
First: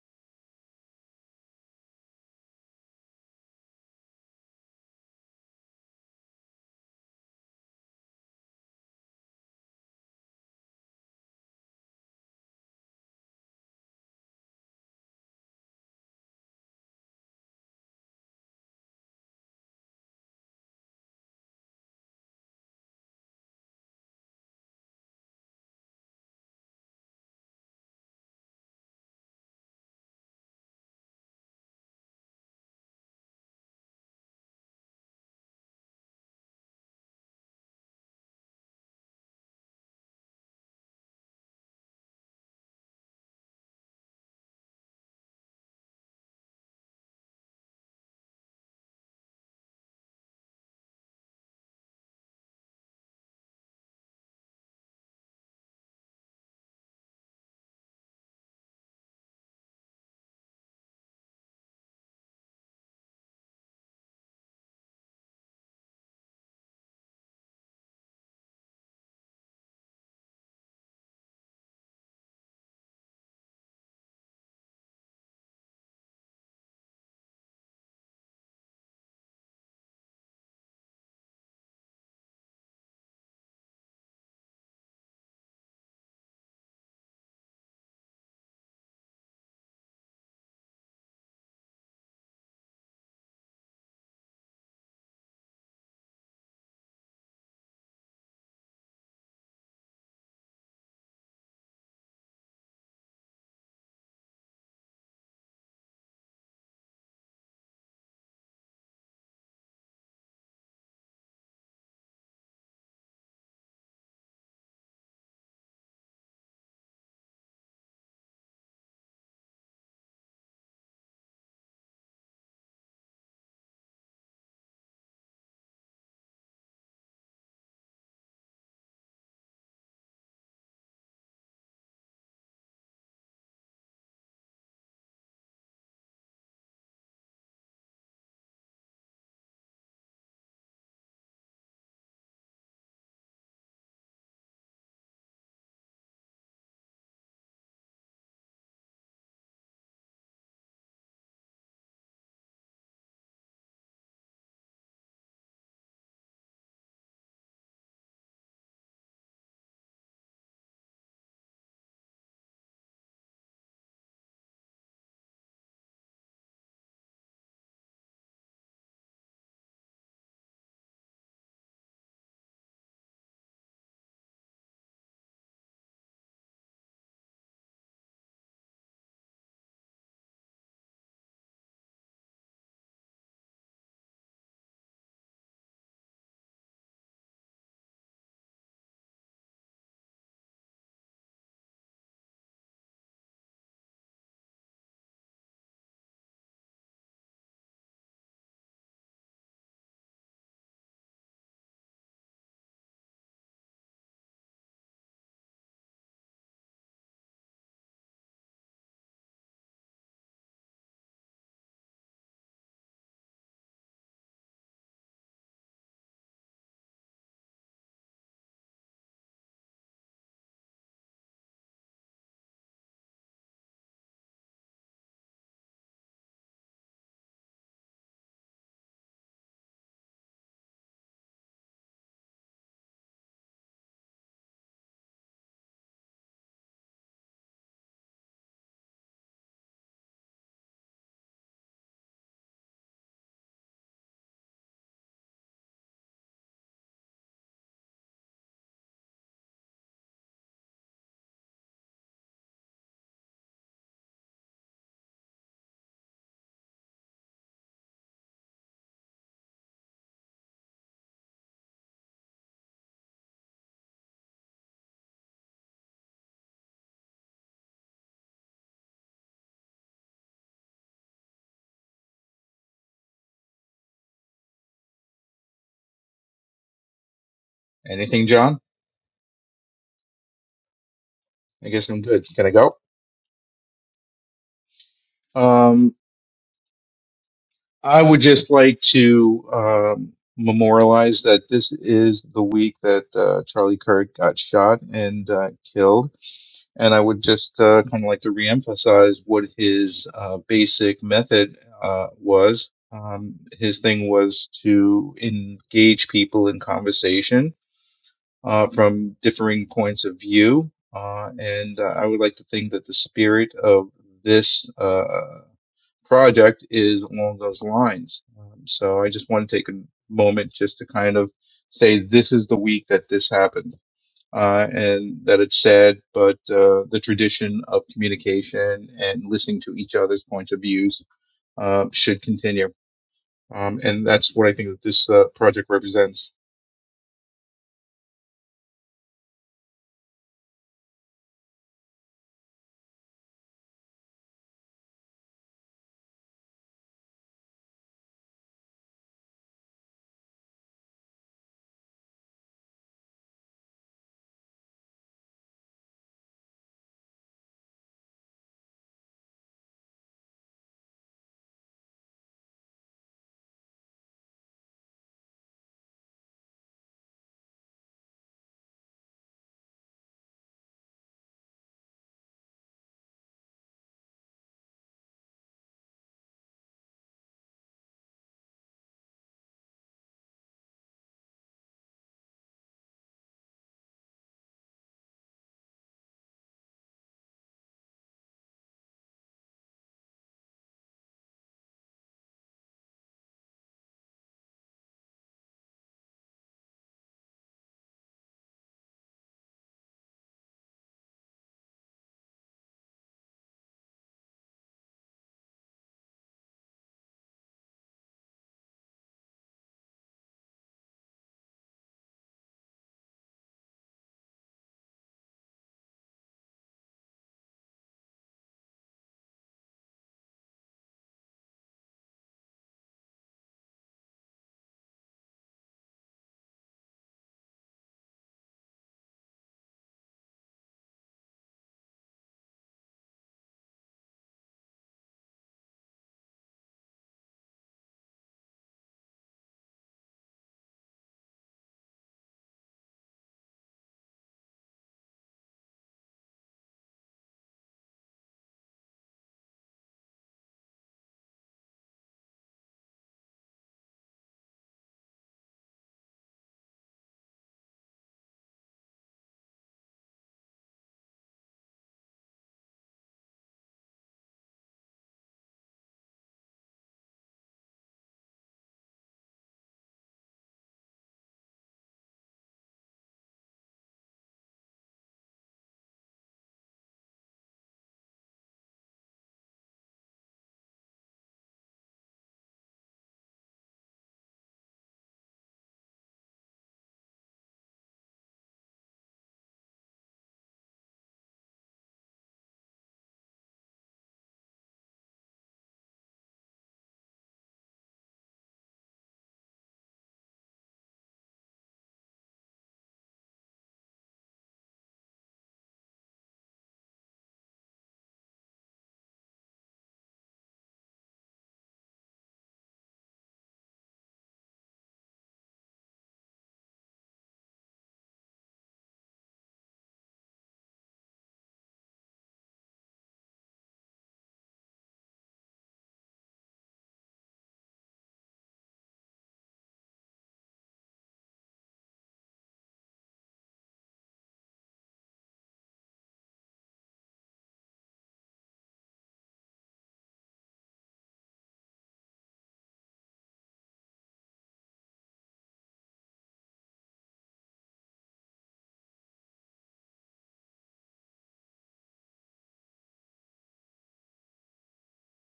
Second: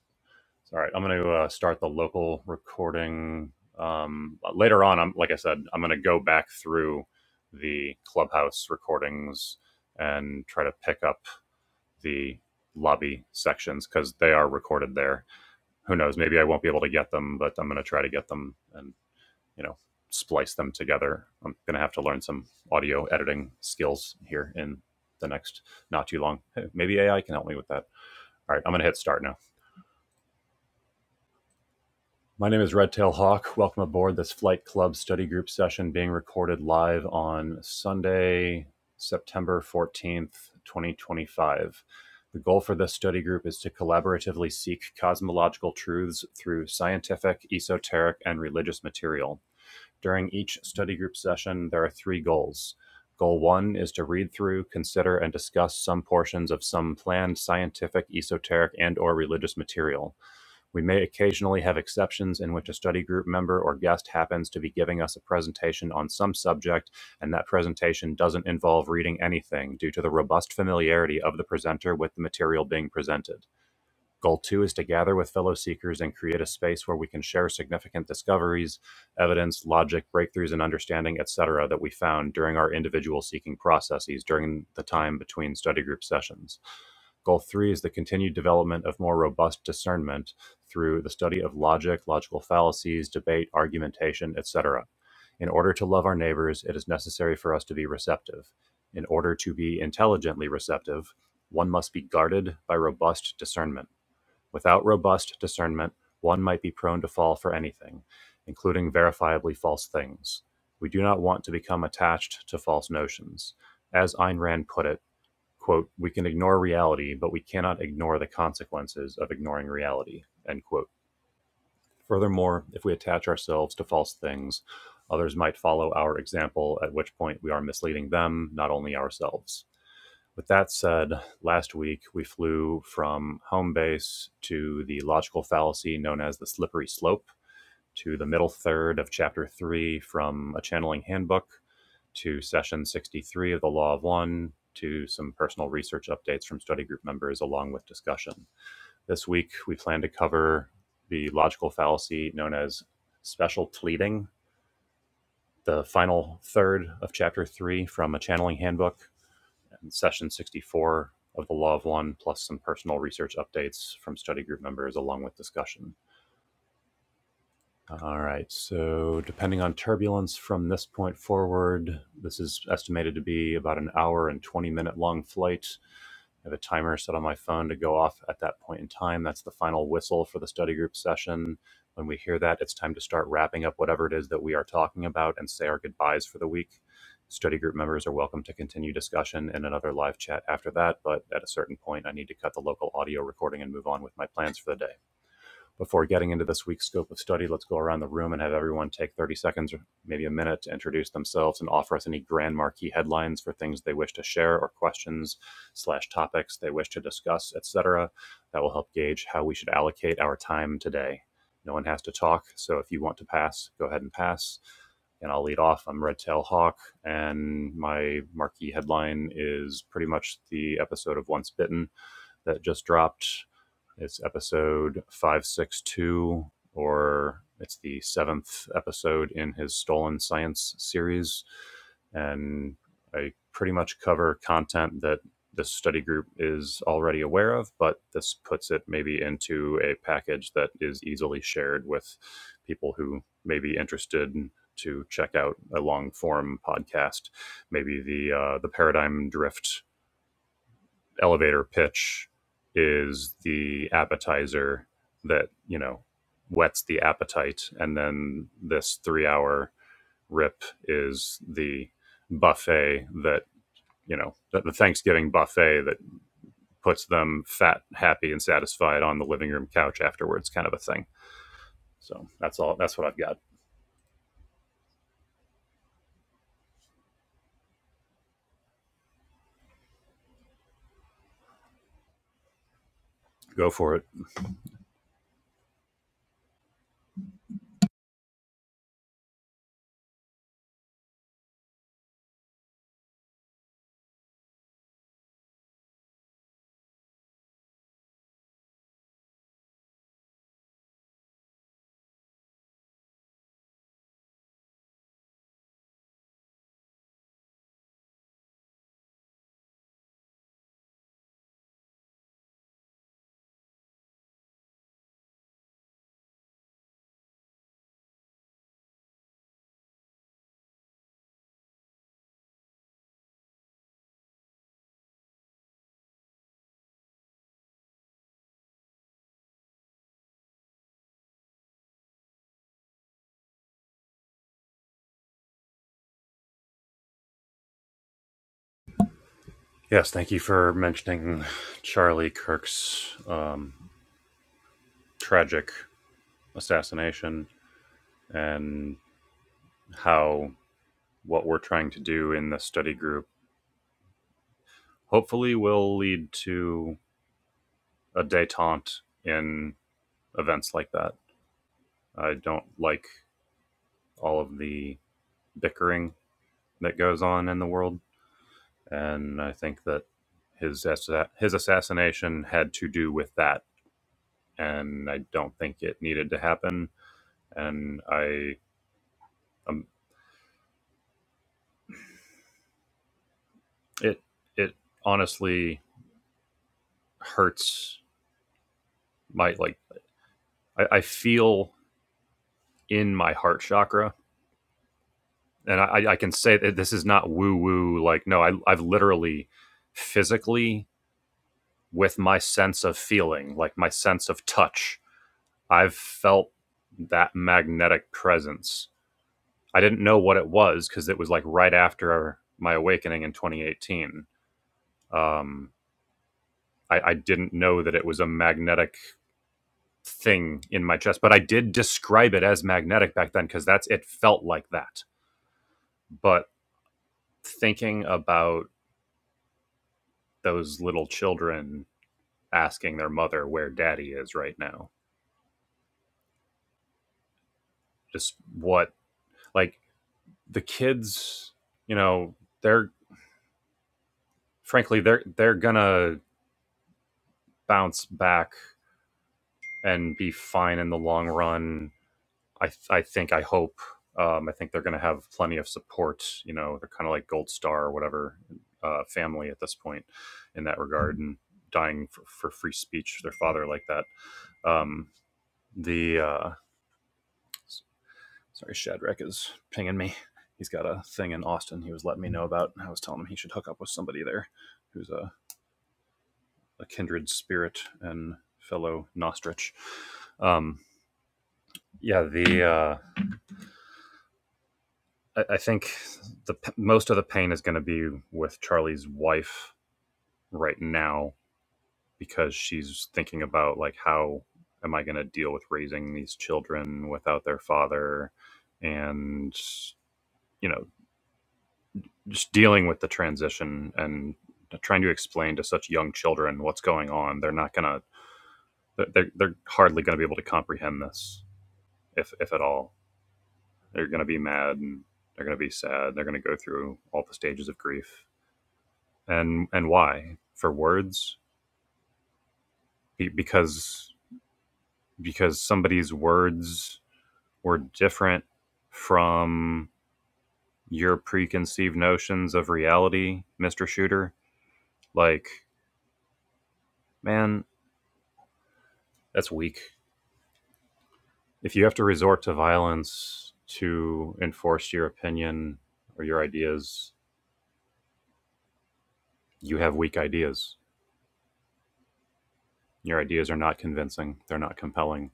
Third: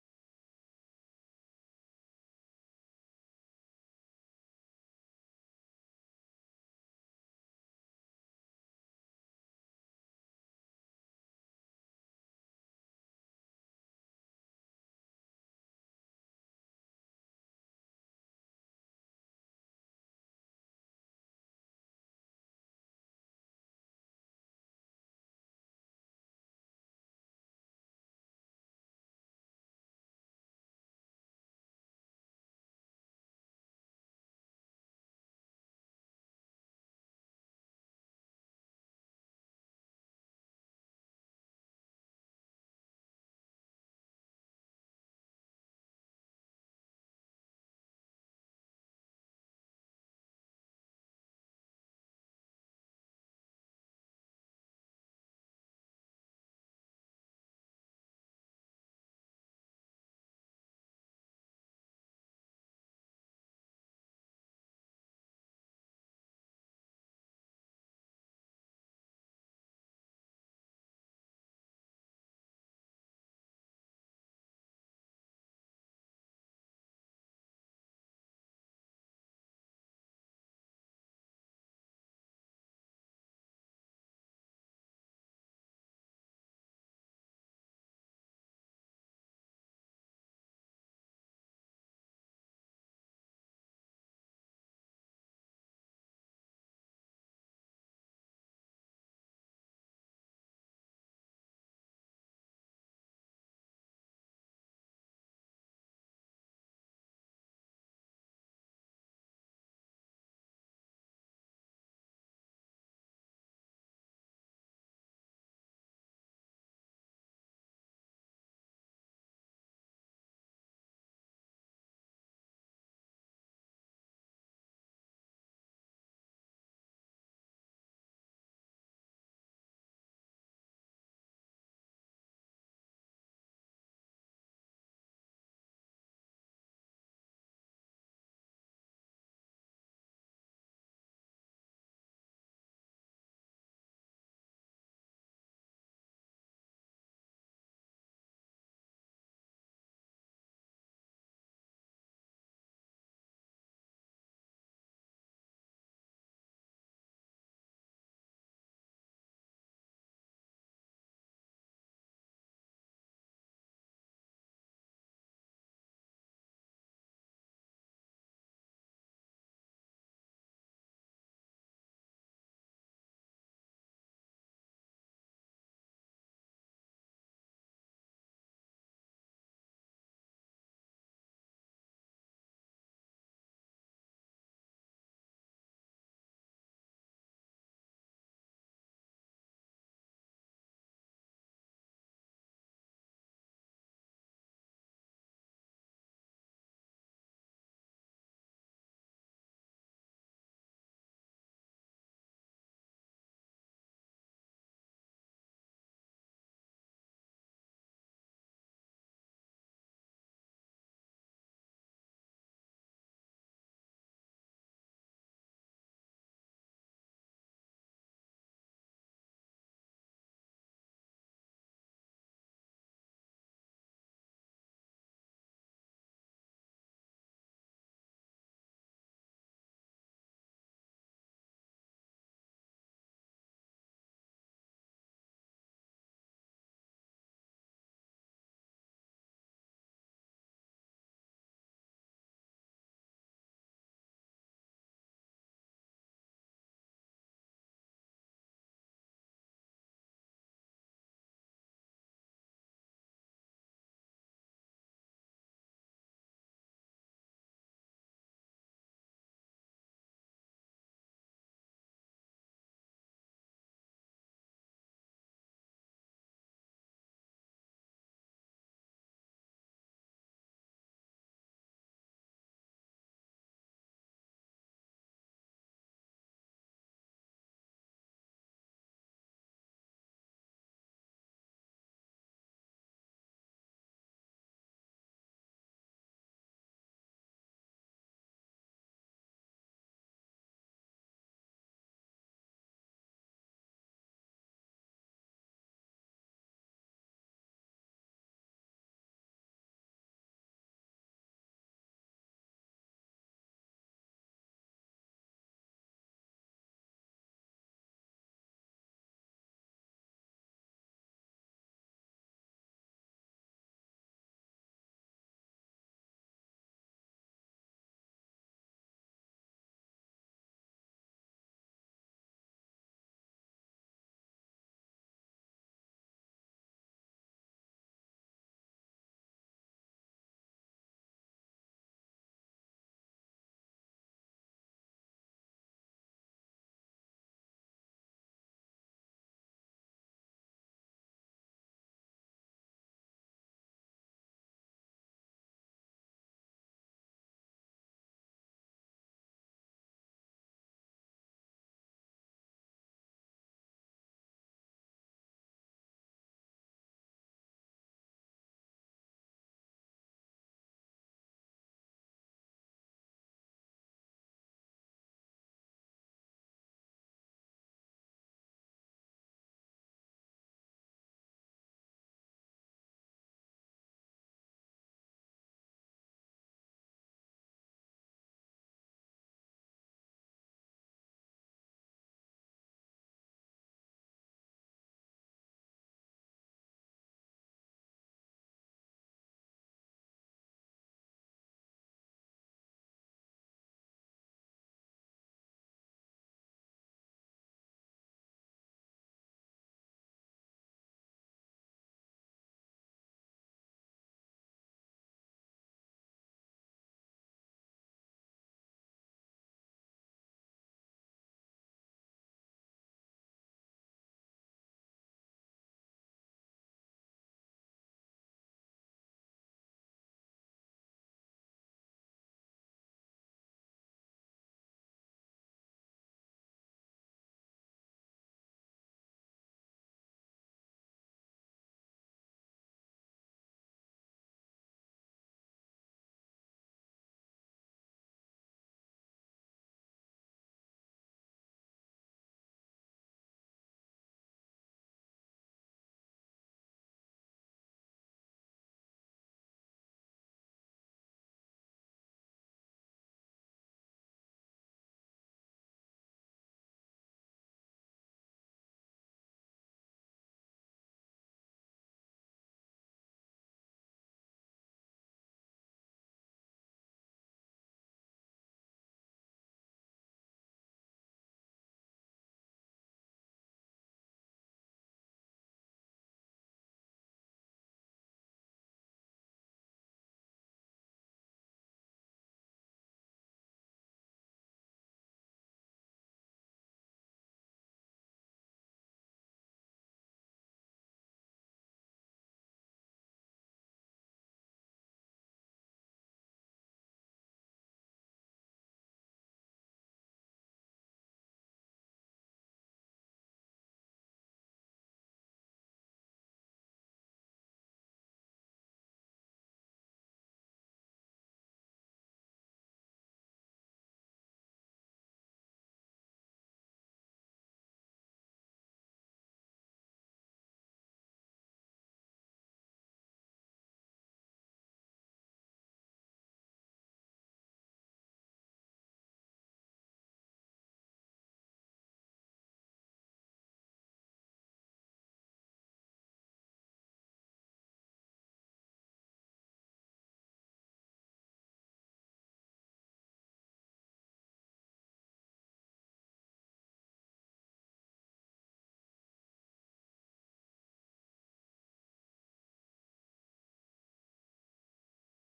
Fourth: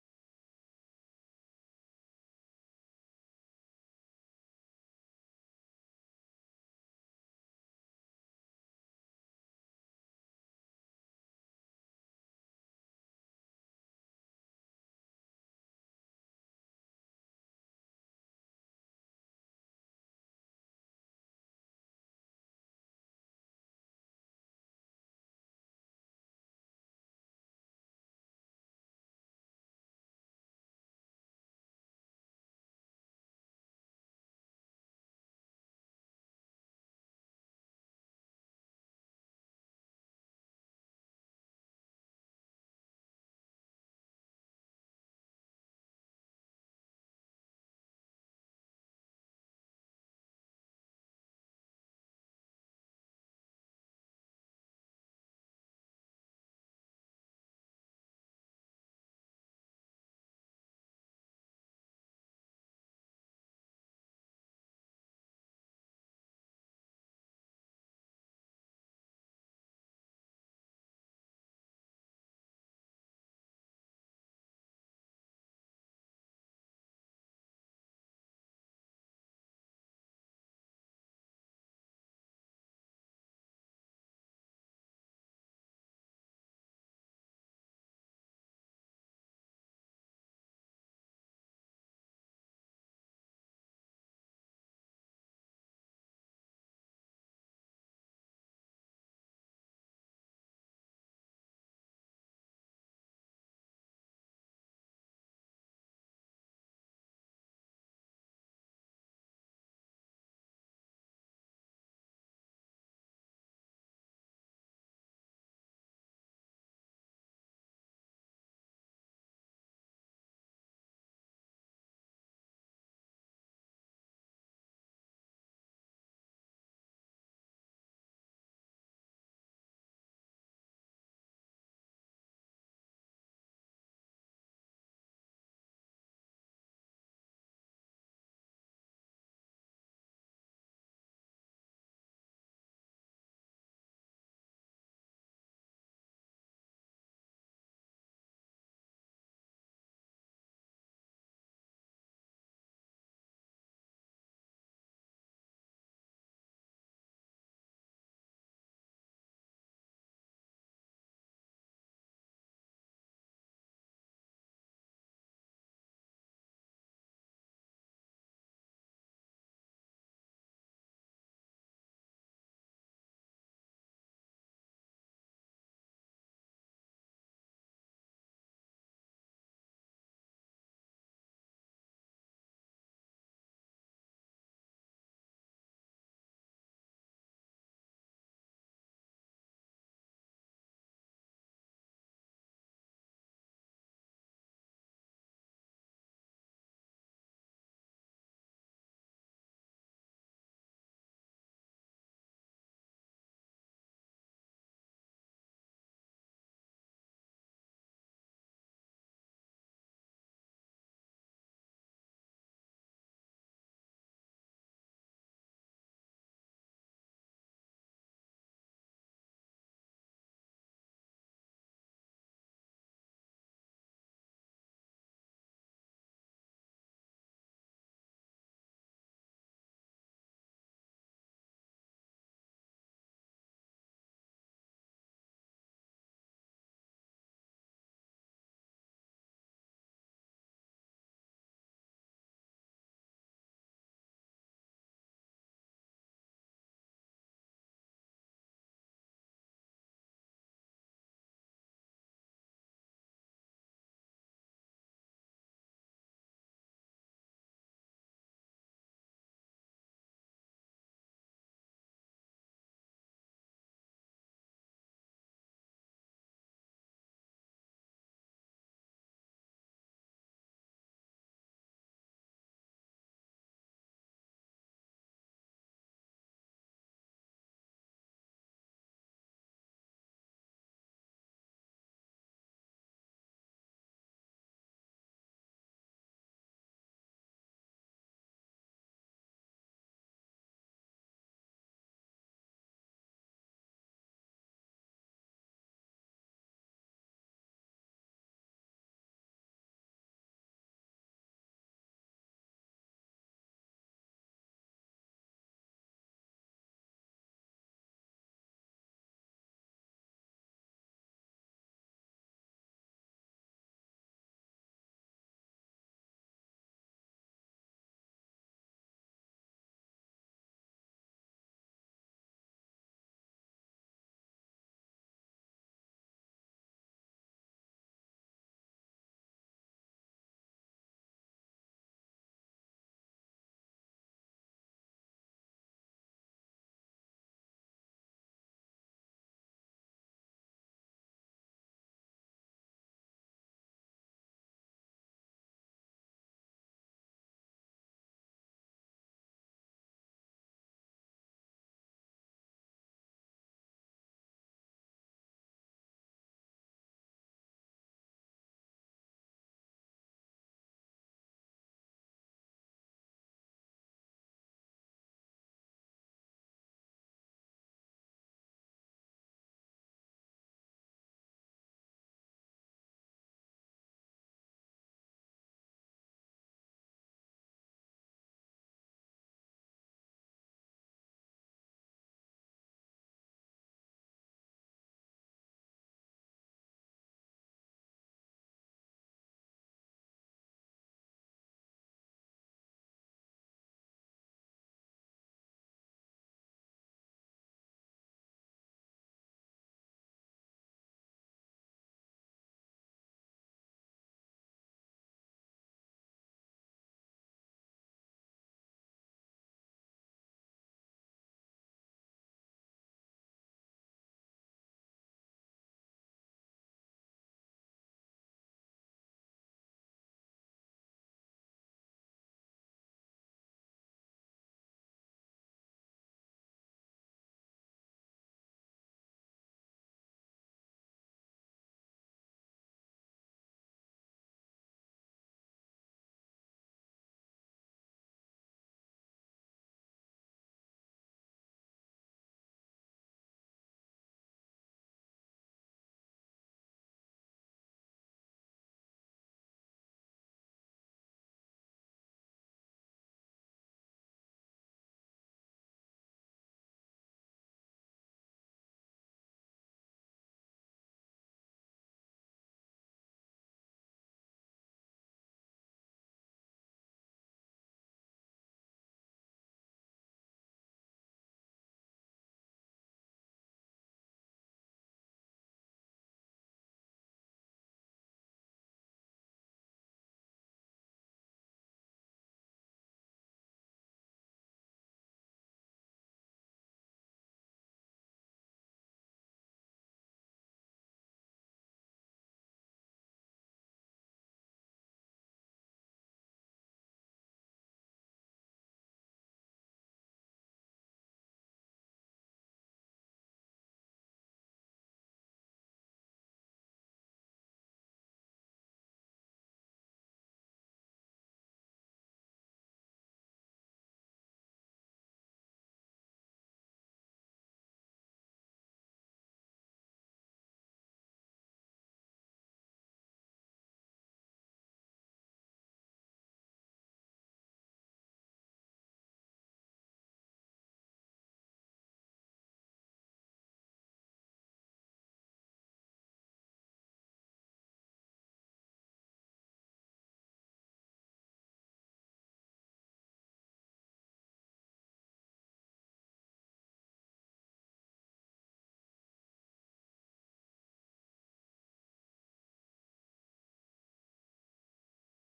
So, all right, I'm going to uh, start the local recording. Um, later on, I'm like I said, I'm going to go back through the clubhouse recordings and try to pick up the lobby sections because they are recorded there. Who knows? Maybe I won't be able to get them, but I'm going to try to get them and you know splice them together. I'm going to have to learn some audio editing skills here in the next not too long. Maybe AI can help me with that. All right, I'm going to hit start now. My name is Redtail Hawk. Welcome aboard this Flight Club study group session being recorded live on Sunday, September 14th, 2025. The goal for this study group is to collaboratively seek cosmological truths through scientific, esoteric, and religious material. During each study group session, there are three goals. Goal one is to read through, consider, and discuss some portions of some planned scientific, esoteric, and/or religious material. We may occasionally have exceptions in which a study group member or guest happens to be giving us a presentation on some subject, and that presentation doesn't involve reading anything due to the robust familiarity of the presenter with the material being presented. Goal two is to gather with fellow seekers and create a space where we can share significant discoveries, evidence, logic, breakthroughs, and understanding, etc., that we found during our individual seeking processes during the time between study group sessions. Goal three is the continued development of more robust discernment through the study of logic, logical fallacies, debate, argumentation, etc. In order to love our neighbors, it is necessary for us to be receptive. In order to be intelligently receptive, one must be guarded by robust discernment. Without robust discernment, one might be prone to fall for anything, including verifiably false things. We do not want to become attached to false notions. As Ayn Rand put it, quote, we can ignore reality, but we cannot ignore the consequences of ignoring reality, end quote. Furthermore, if we attach ourselves to false things, others might follow our example, at which point we are misleading them, not only ourselves. With that said, last week we flew from home base to the logical fallacy known as the slippery slope, to the middle third of chapter three from a channeling handbook, to session 63 of the Law of One, to some personal research updates from study group members, along with discussion. This week we plan to cover the logical fallacy known as special pleading, the final third of chapter three from a channeling handbook, in session 64 of the Law of One, plus some personal research updates from study group members along with discussion. All right, so depending on turbulence from this point forward, this is estimated to be about an hour and 20 minute long flight. I have a timer set on my phone to go off at that point in time. That's the final whistle for the study group session. When we hear that, it's time to start wrapping up whatever it is that we are talking about and say our goodbyes for the week. Study group members are welcome to continue discussion in another live chat after that, but at a certain point, I need to cut the local audio recording and move on with my plans for the day before getting into this week's scope of study, let's go around the room and have everyone take 30 seconds or maybe a minute to introduce themselves and offer us any grand marquee headlines for things they wish to share or questions slash topics they wish to discuss, etc. That will help gauge how we should allocate our time today. No one has to talk, so if you want to pass, go ahead and pass. And I'll lead off. I'm Red Tail Hawk, and my marquee headline is pretty much the episode of Once Bitten that just dropped. It's episode 562, or it's the seventh episode in his Stolen Science series. And I pretty much cover content that this study group is already aware of, but this puts it maybe into a package that is easily shared with people who may be interested to check out a long form podcast. Maybe the uh, the paradigm drift elevator pitch is the appetizer that you know whets the appetite and then this three hour rip is the buffet that you know that the thanksgiving buffet that puts them fat happy and satisfied on the living room couch afterwards kind of a thing so that's all that's what i've got Anything, John? I guess I'm good. Can I go? go for it Um, I would just like to um, memorialize that this is the week that uh, Charlie Kirk got shot and uh, killed. And I would just uh, kind of like to reemphasize what his uh, basic method uh, was. Um, his thing was to engage people in conversation uh, from differing points of view. Uh, and uh, I would like to think that the spirit of this. uh, project is along those lines. Um, so I just want to take a moment just to kind of say this is the week that this happened. Uh, and that it's sad, but uh, the tradition of communication and listening to each other's points of views uh, should continue. Um, and that's what I think that this uh, project represents. yes thank you for mentioning charlie kirk's um, tragic assassination and how what we're trying to do in the study group hopefully will lead to a detente in events like that. I don't like all of the bickering that goes on in the world, and I think that his assa- his assassination had to do with that, and I don't think it needed to happen. And I um, it it honestly hurts my like I, I feel in my heart chakra and I, I can say that this is not woo woo. Like, no, I, I've literally physically, with my sense of feeling, like my sense of touch, I've felt that magnetic presence. I didn't know what it was because it was like right after my awakening in 2018. Um, I, I didn't know that it was a magnetic thing in my chest, but I did describe it as magnetic back then because that's it felt like that. But thinking about those little children asking their mother where daddy is right now. Just what like the kids, you know, they're frankly they're they're gonna bounce back and be fine in the long run. I th- I think I hope. Um, I think they're gonna have plenty of support. You know, they're kind of like Gold Star or whatever uh, family at this point in that regard and dying for, for free speech. Their father like that. Um, the uh, Sorry, Shadrach is pinging me. He's got a thing in Austin he was letting me know about. I was telling him he should hook up with somebody there who's a, a kindred spirit and fellow Nostrich. Um, yeah, the uh, I, I think the most of the pain is going to be with Charlie's wife right now because she's thinking about like how am I going to deal with raising these children without their father, and you know just dealing with the transition and trying to explain to such young children what's going on they're not gonna they're, they're hardly gonna be able to comprehend this if, if at all they're gonna be mad and they're gonna be sad they're gonna go through all the stages of grief and and why for words because because somebody's words were different from your preconceived notions of reality mr shooter like man that's weak if you have to resort to violence to enforce your opinion or your ideas, you have weak ideas. Your ideas are not convincing. They're not compelling.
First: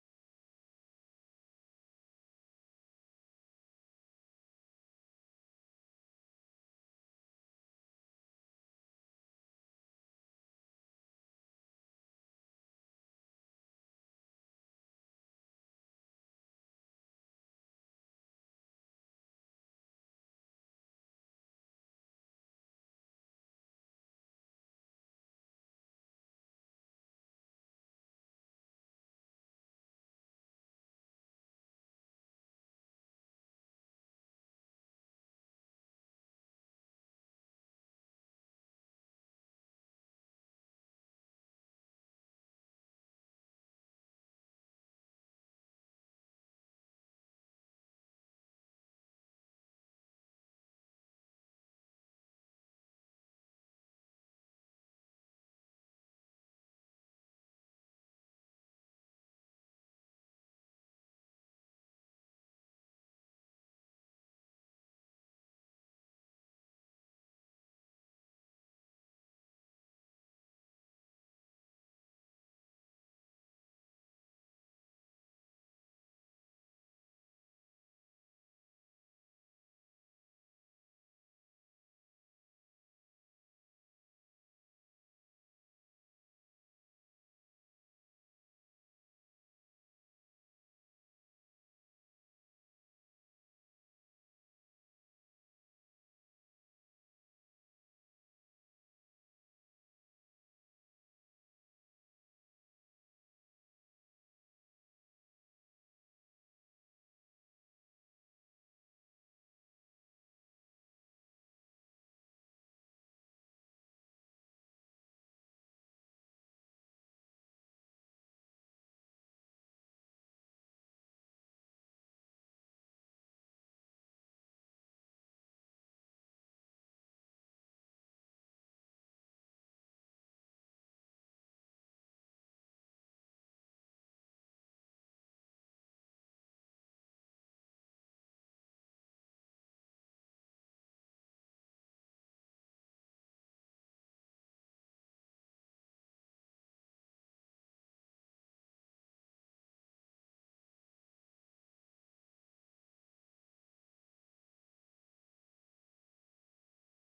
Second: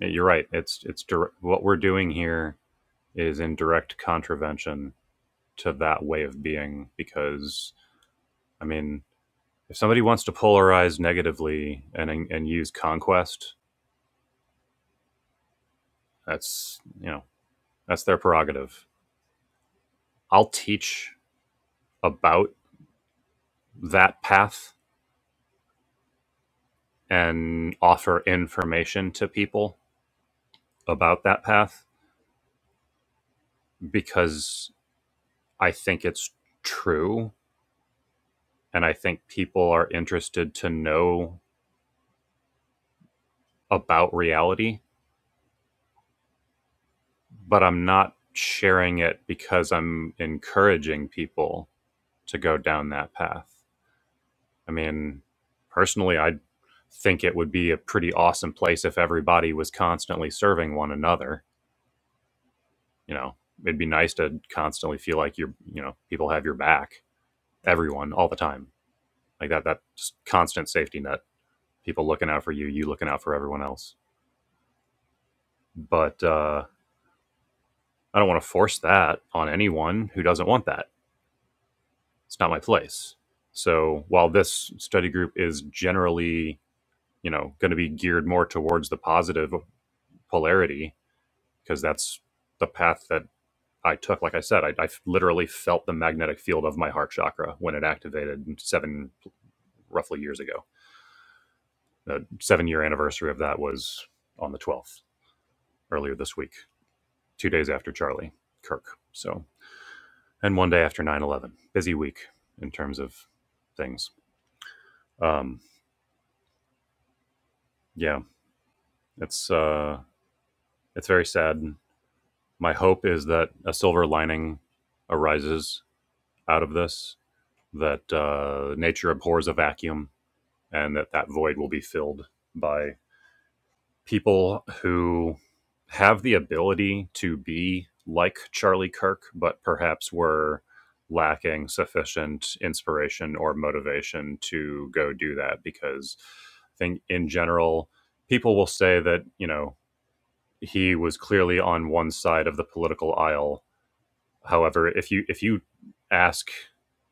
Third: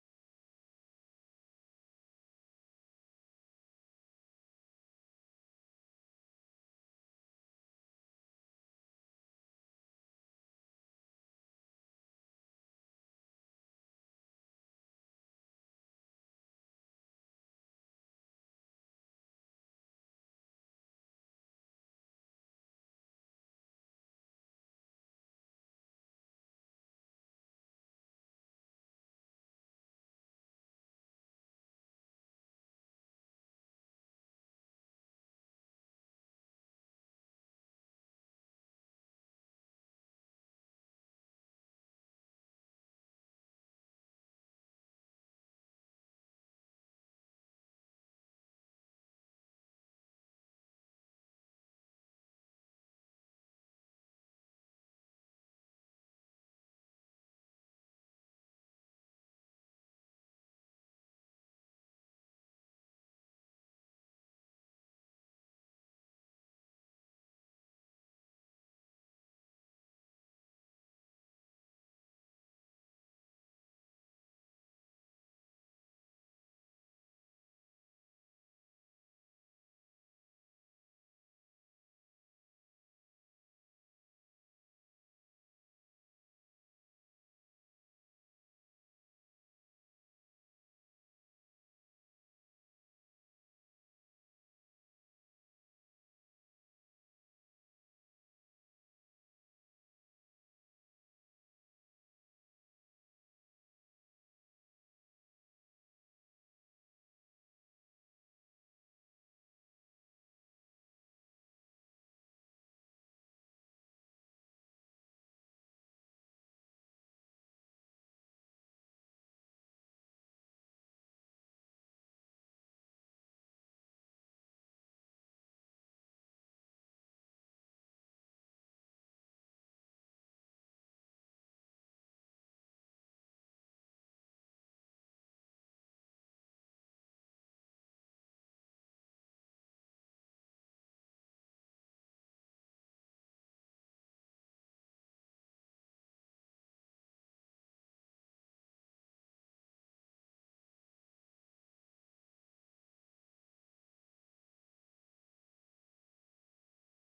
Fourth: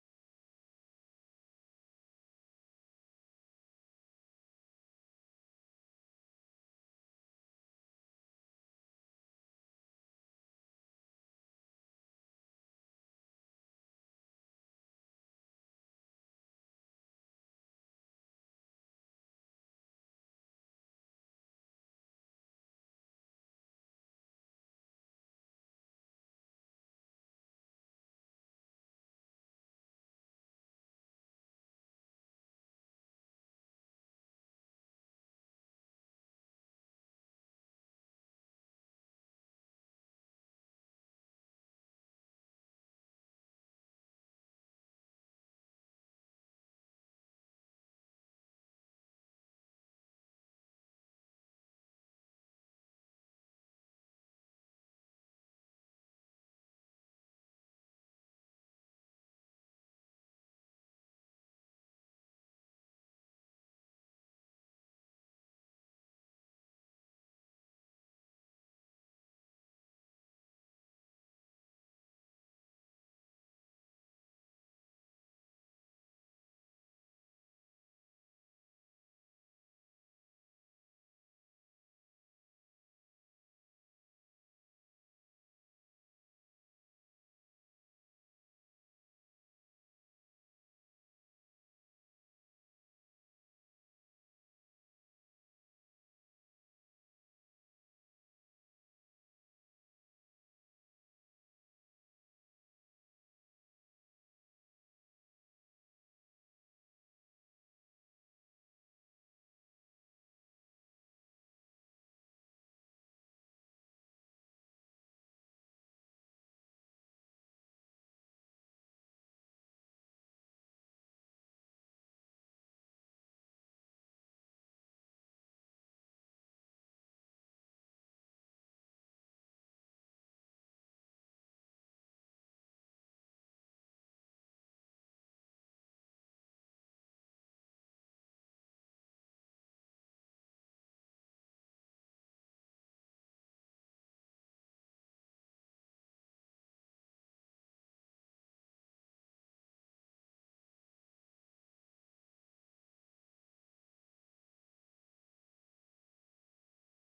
Yeah, You're right. It's it's dir- what we're doing here is in direct contravention to that way of being because I mean, if somebody wants to polarize negatively and and use conquest, that's, you know, that's their prerogative. I'll teach about that path and offer information to people about that path because I think it's true. And I think people are interested to know about reality, but I'm not sharing it because I'm encouraging people to go down that path. I mean, personally, I think it would be a pretty awesome place if everybody was constantly serving one another. You know, it'd be nice to constantly feel like you're, you know, people have your back everyone all the time. Like that that just constant safety net. People looking out for you, you looking out for everyone else. But uh, I don't want to force that on anyone who doesn't want that. It's not my place. So while this study group is generally, you know, going to be geared more towards the positive polarity because that's the path that I took. Like I said, I, I literally felt the magnetic field of my heart chakra when it activated seven roughly years ago. The seven year anniversary of that was on the 12th earlier this week, two days after Charlie Kirk. So, and one day after 9 11, Busy week in terms of things. Um, yeah, it's, uh, it's very sad. My hope is that a silver lining arises out of this, that uh, nature abhors a vacuum, and that that void will be filled by people who have the ability to be like Charlie Kirk, but perhaps were lacking sufficient inspiration or motivation to go do that because I think in general, people will say that, you know, he was clearly on one side of the political aisle. However, if you if you ask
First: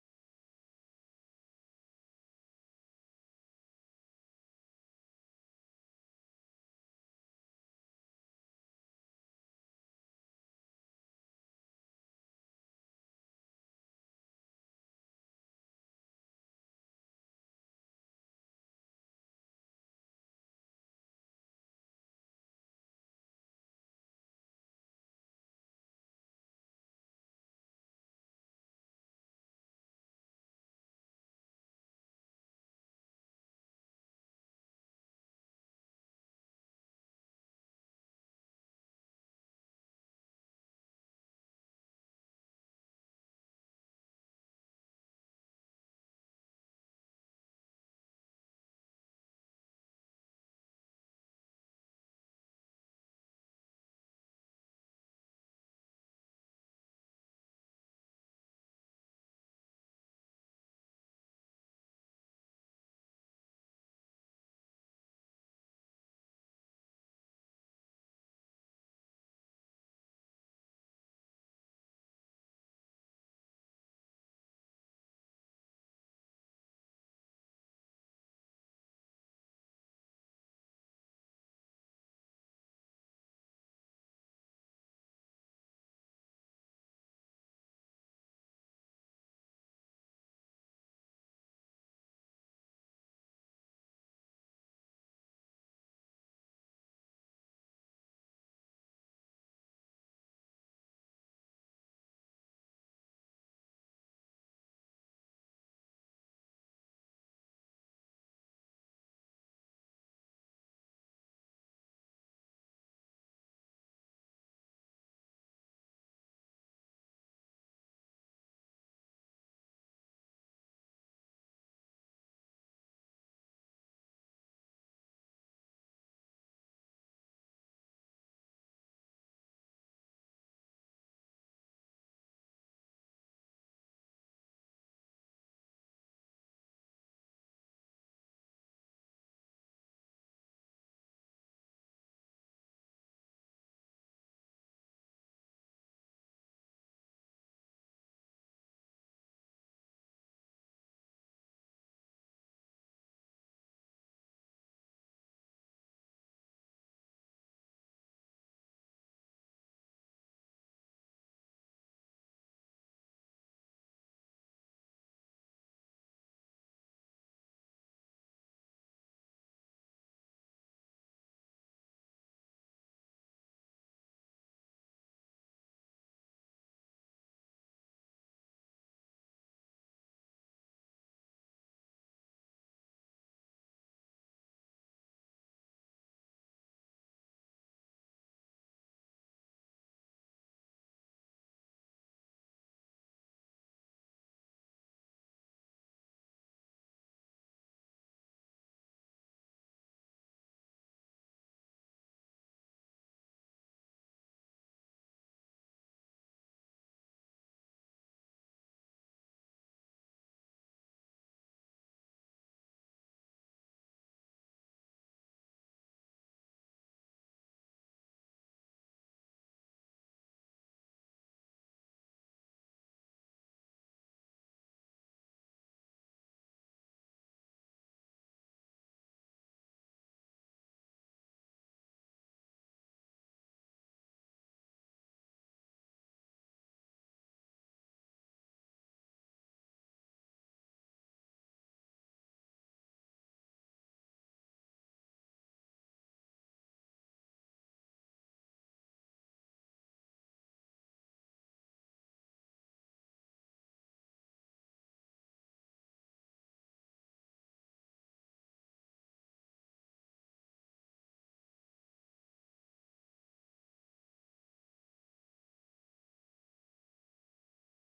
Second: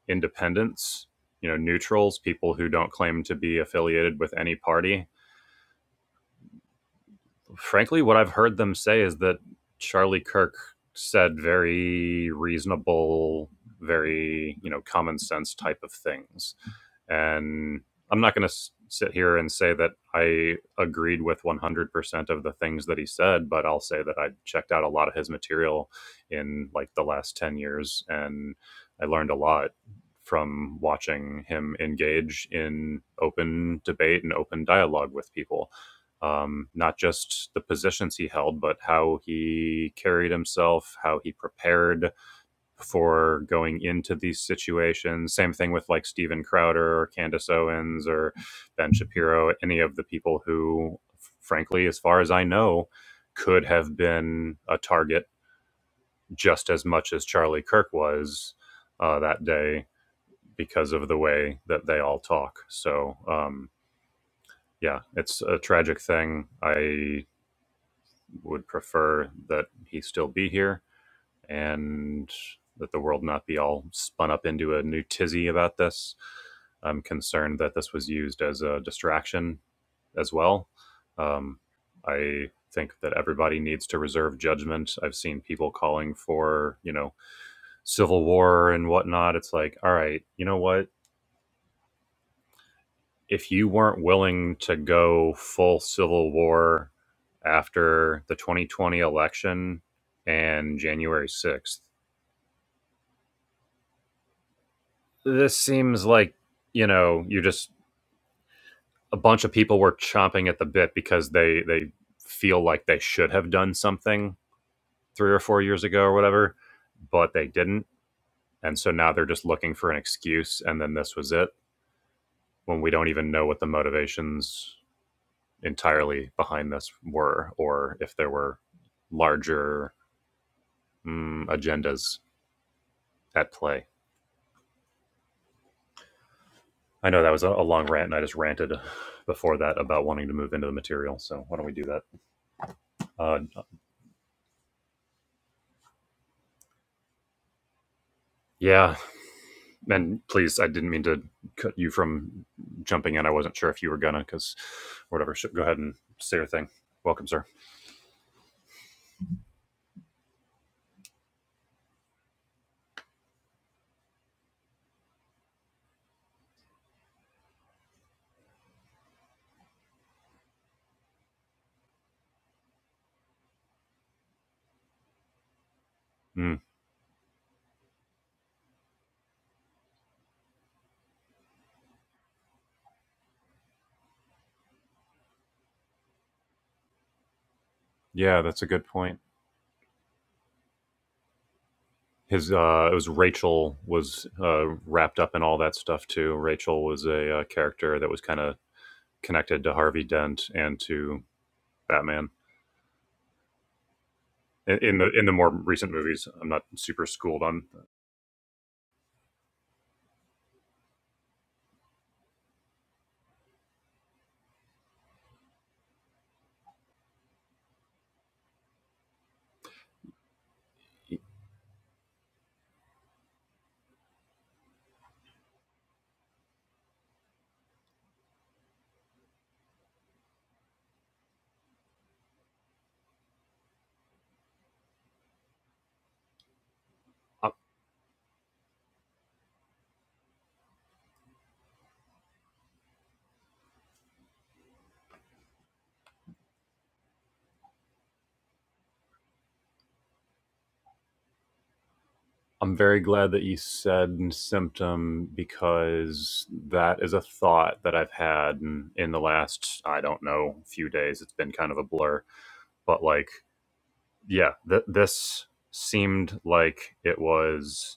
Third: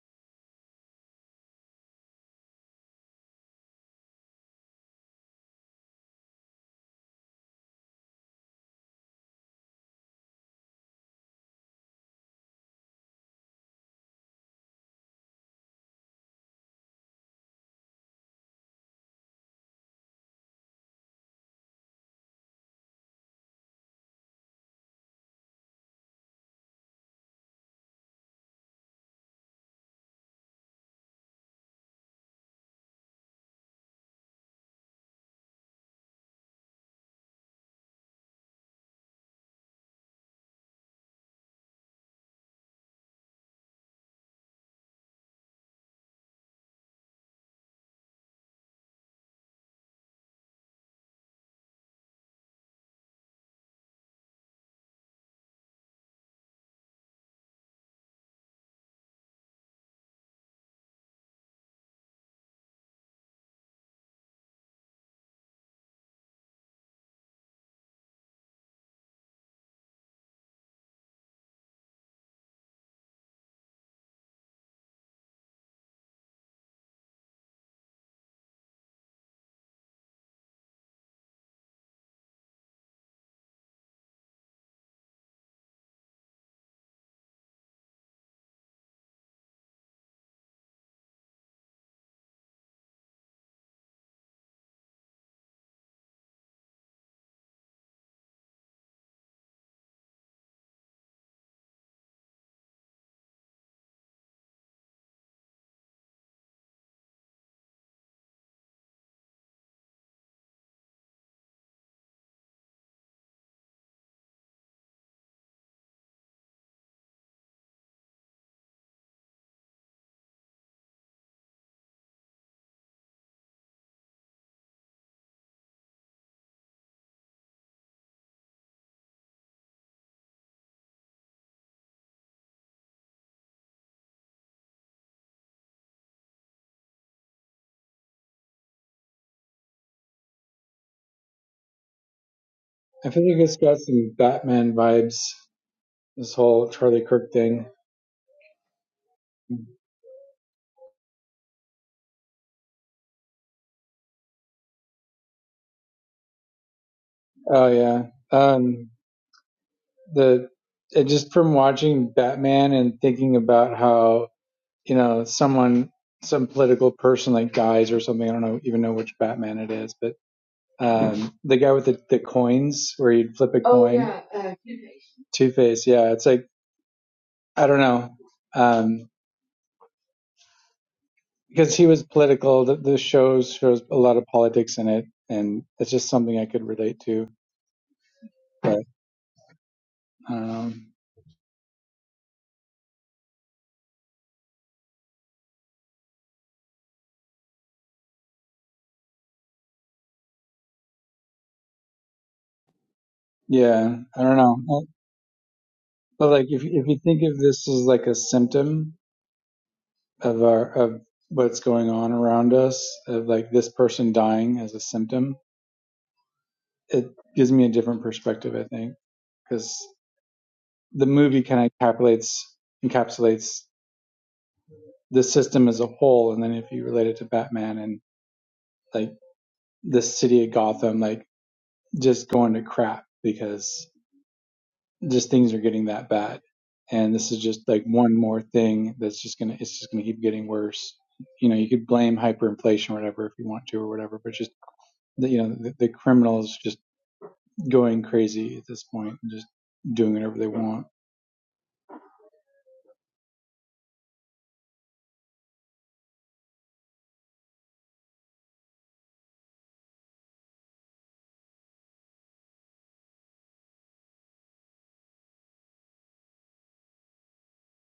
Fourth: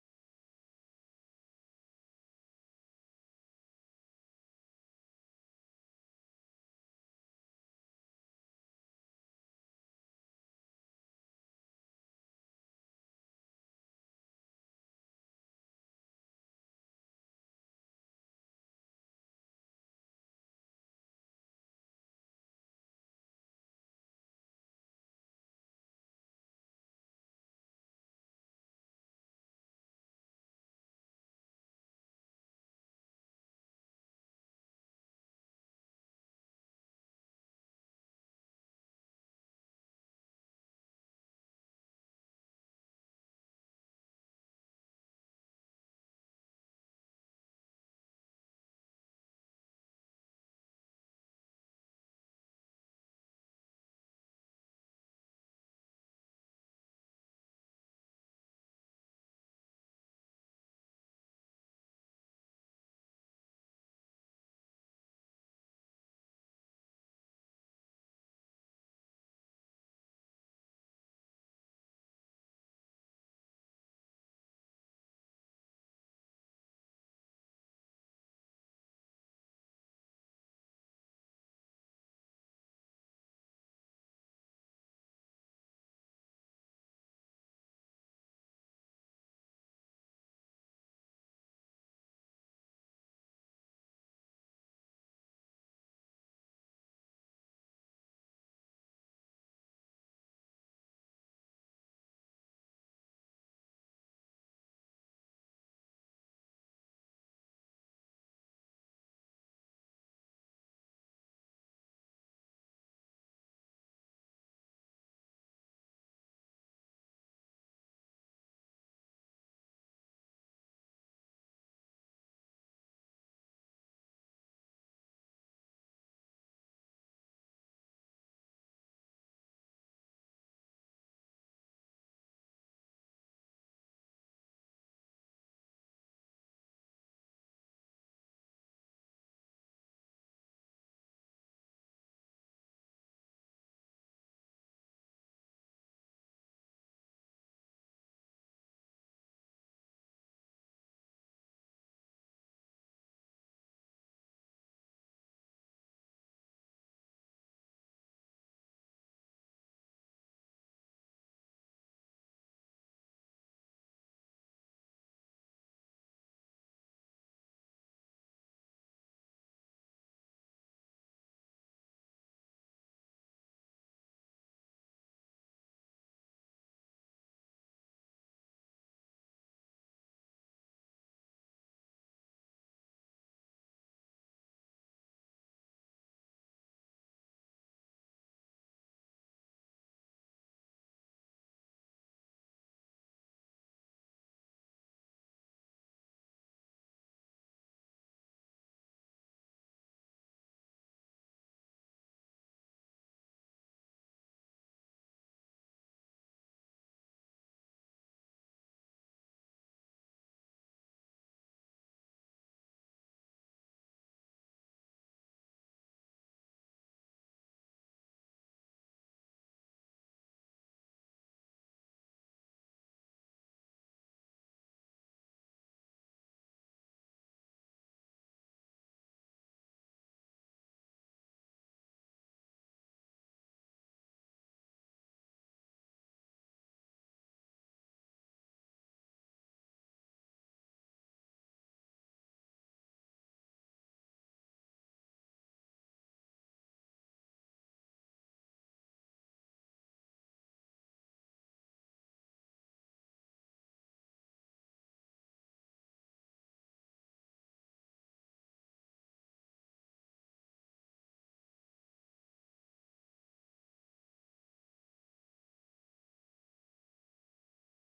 independents, you know, neutrals, people who don't claim to be affiliated with any party, frankly, what I've heard them say is that Charlie Kirk said very reasonable, very you know common sense type of things, and I'm not going to sit here and say that I agreed with 100% of the things that he said, but I'll say that I checked out a lot of his material in like the last 10 years, and I learned a lot from watching him engage in open debate and open dialogue with people um, not just the positions he held, but how he carried himself, how he prepared for going into these situations. Same thing with like Steven Crowder or Candace Owens or Ben Shapiro, any of the people who, frankly, as far as I know, could have been a target just as much as Charlie Kirk was uh, that day because of the way that they all talk. So, um, yeah, it's a tragic thing. I would prefer that he still be here and that the world not be all spun up into a new tizzy about this. I'm concerned that this was used as a distraction as well. Um, I think that everybody needs to reserve judgment. I've seen people calling for, you know, civil war and whatnot. It's like, all right, you know what? if you weren't willing to go full civil war after the 2020 election and January 6th, this seems like, you know, you just a bunch of people were chomping at the bit because they they feel like they should have done something 3 or 4 years ago or whatever, but they didn't. And so now they're just looking for an excuse and then this was it when we don't even know what the motivations entirely behind this were, or if there were larger mm, agendas at play. I know that was a, long rant, and I just ranted before that about wanting to move into the material. So why don't we do that? I feel Uh, like it's got some Batman vibes, this whole Charlie Kirk thing. yeah, and please, I didn't mean to cut you from jumping in. I wasn't sure if you were gonna, because whatever. So Go ahead and say your thing. Welcome, sir. Oh yeah. Um the it just from watching Batman and thinking about how, you know, someone some political person like dies or something. I don't know even know which Batman it is, but um the guy with the, the coins where you'd flip a coin. Two Face, yeah. It's like Mm, I don't know. Um. because he was political. The, the shows shows a lot of politics in it, and it's just something I could relate to. yeah, that's a But good point. um, his uh it was rachel was uh wrapped up in all that stuff too rachel was a uh, character that was kind of connected to harvey dent and to batman yeah, I don't know. in, Well, in the in the more recent movies But like, i'm if not if you super think of schooled on this as like a symptom of our of what's going on around us, of like this person dying as a symptom, it gives me a different perspective. I think because the movie kind of encapsulates encapsulates the system as a whole, and then if you relate it to Batman and like the city of Gotham, like just going to crap because just things are getting that bad. And this is I- just like one more thing that's just gonna it's just gonna keep getting worse. You know, you could blame hyperinflation or whatever if you want to or whatever, but just the, you know the, the criminals just going crazy at this point and just doing whatever they want. i'm very glad that you said symptom because that is a thought that i've had in, in the last i don't know few days it's been kind of a blur but like yeah th- this seemed like it was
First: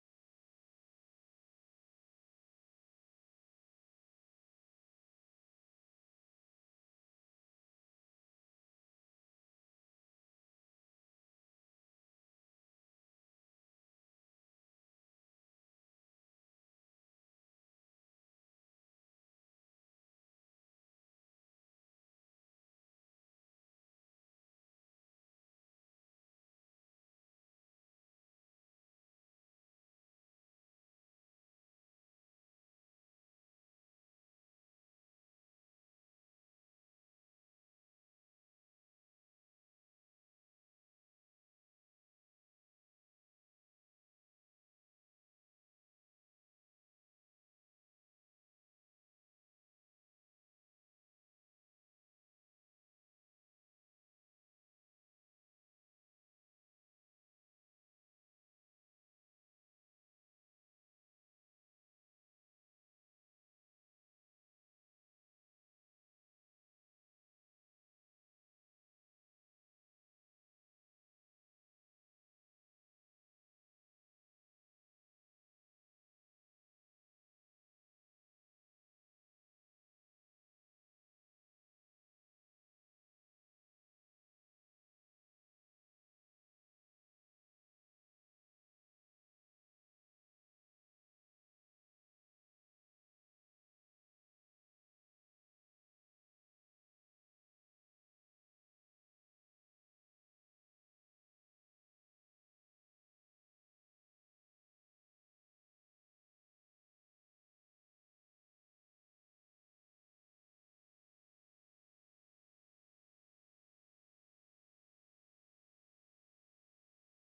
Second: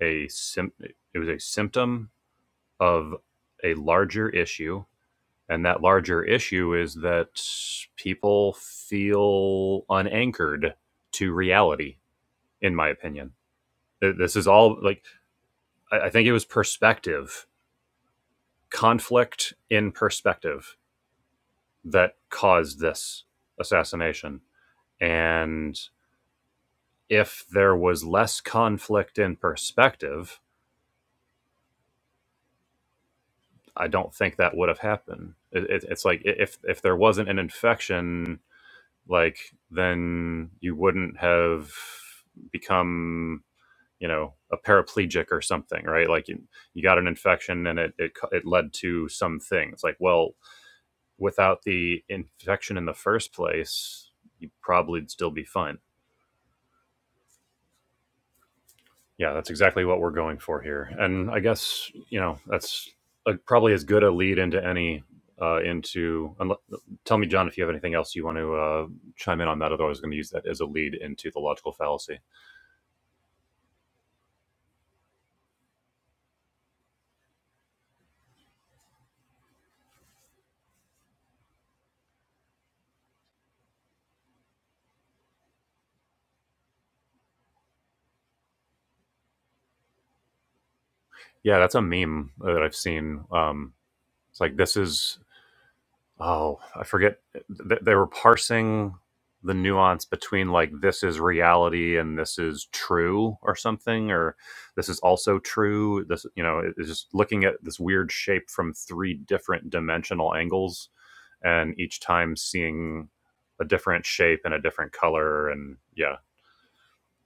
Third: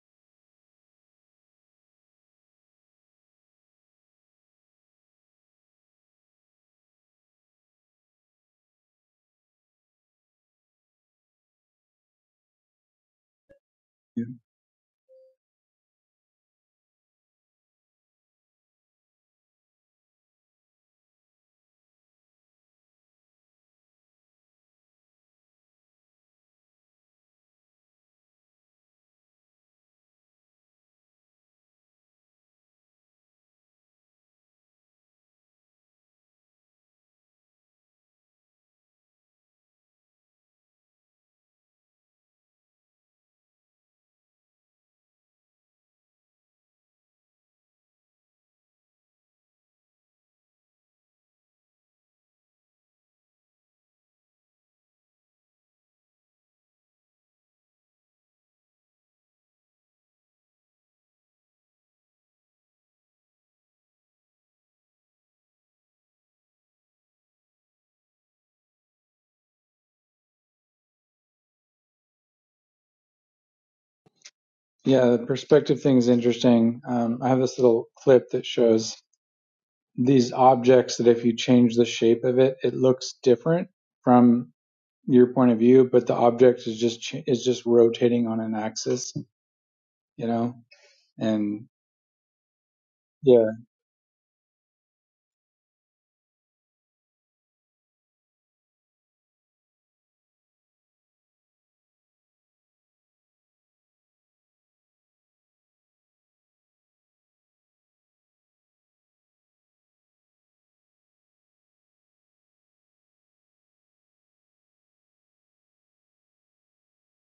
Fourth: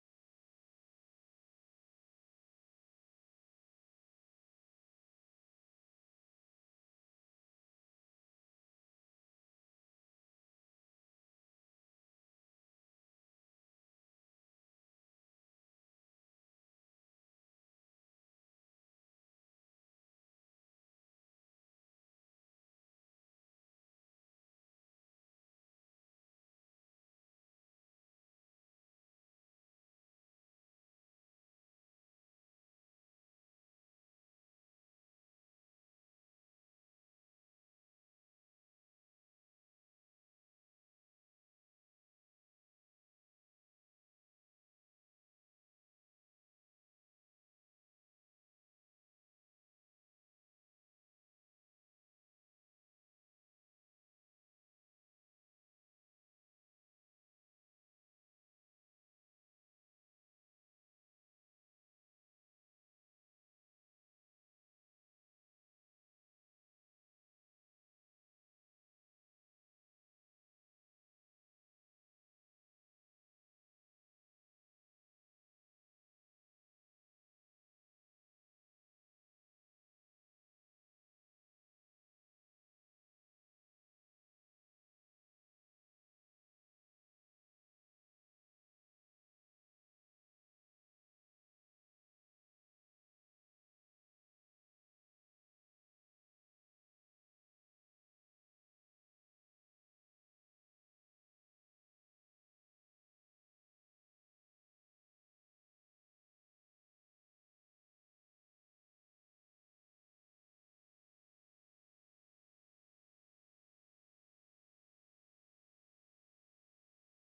a sim, it was a symptom of a larger issue and that larger issue is that people feel unanchored to reality in my opinion Yeah, this is all like I think it was perspective conflict in perspective that caused this assassination and if there was less conflict in perspective I don't think that would have happened. It, it, it's like if if there wasn't an infection, like then you wouldn't have become you know a paraplegic or something, right? Like you you got an infection and it it, it led to some thing. It's like well, without the infection in the first place, you'd probably still be fine. Yeah, that's exactly what we're going for here. And I guess, you know, that's uh probably as good a lead into any uh, into. Unle- tell me, John, if you have anything else you want to uh, chime in on that. Otherwise, I was going to use that as a lead into the logical fallacy. Yeah, the perspective thing is interesting. Um, I have this little clip that shows these objects that if you change the shape of it, it looks different from. your point of view, but the object is just is just rotating on an axis, you know, Yeah, and that's a meme that I've seen. yeah, Um, it's like this is oh, I forget. Th- They were parsing the nuance between like this is reality and this is true or something, or this is also true. This, you know, it- it's just looking at this weird shape from three different dimensional angles, and each time seeing a different shape and a different color. And yeah,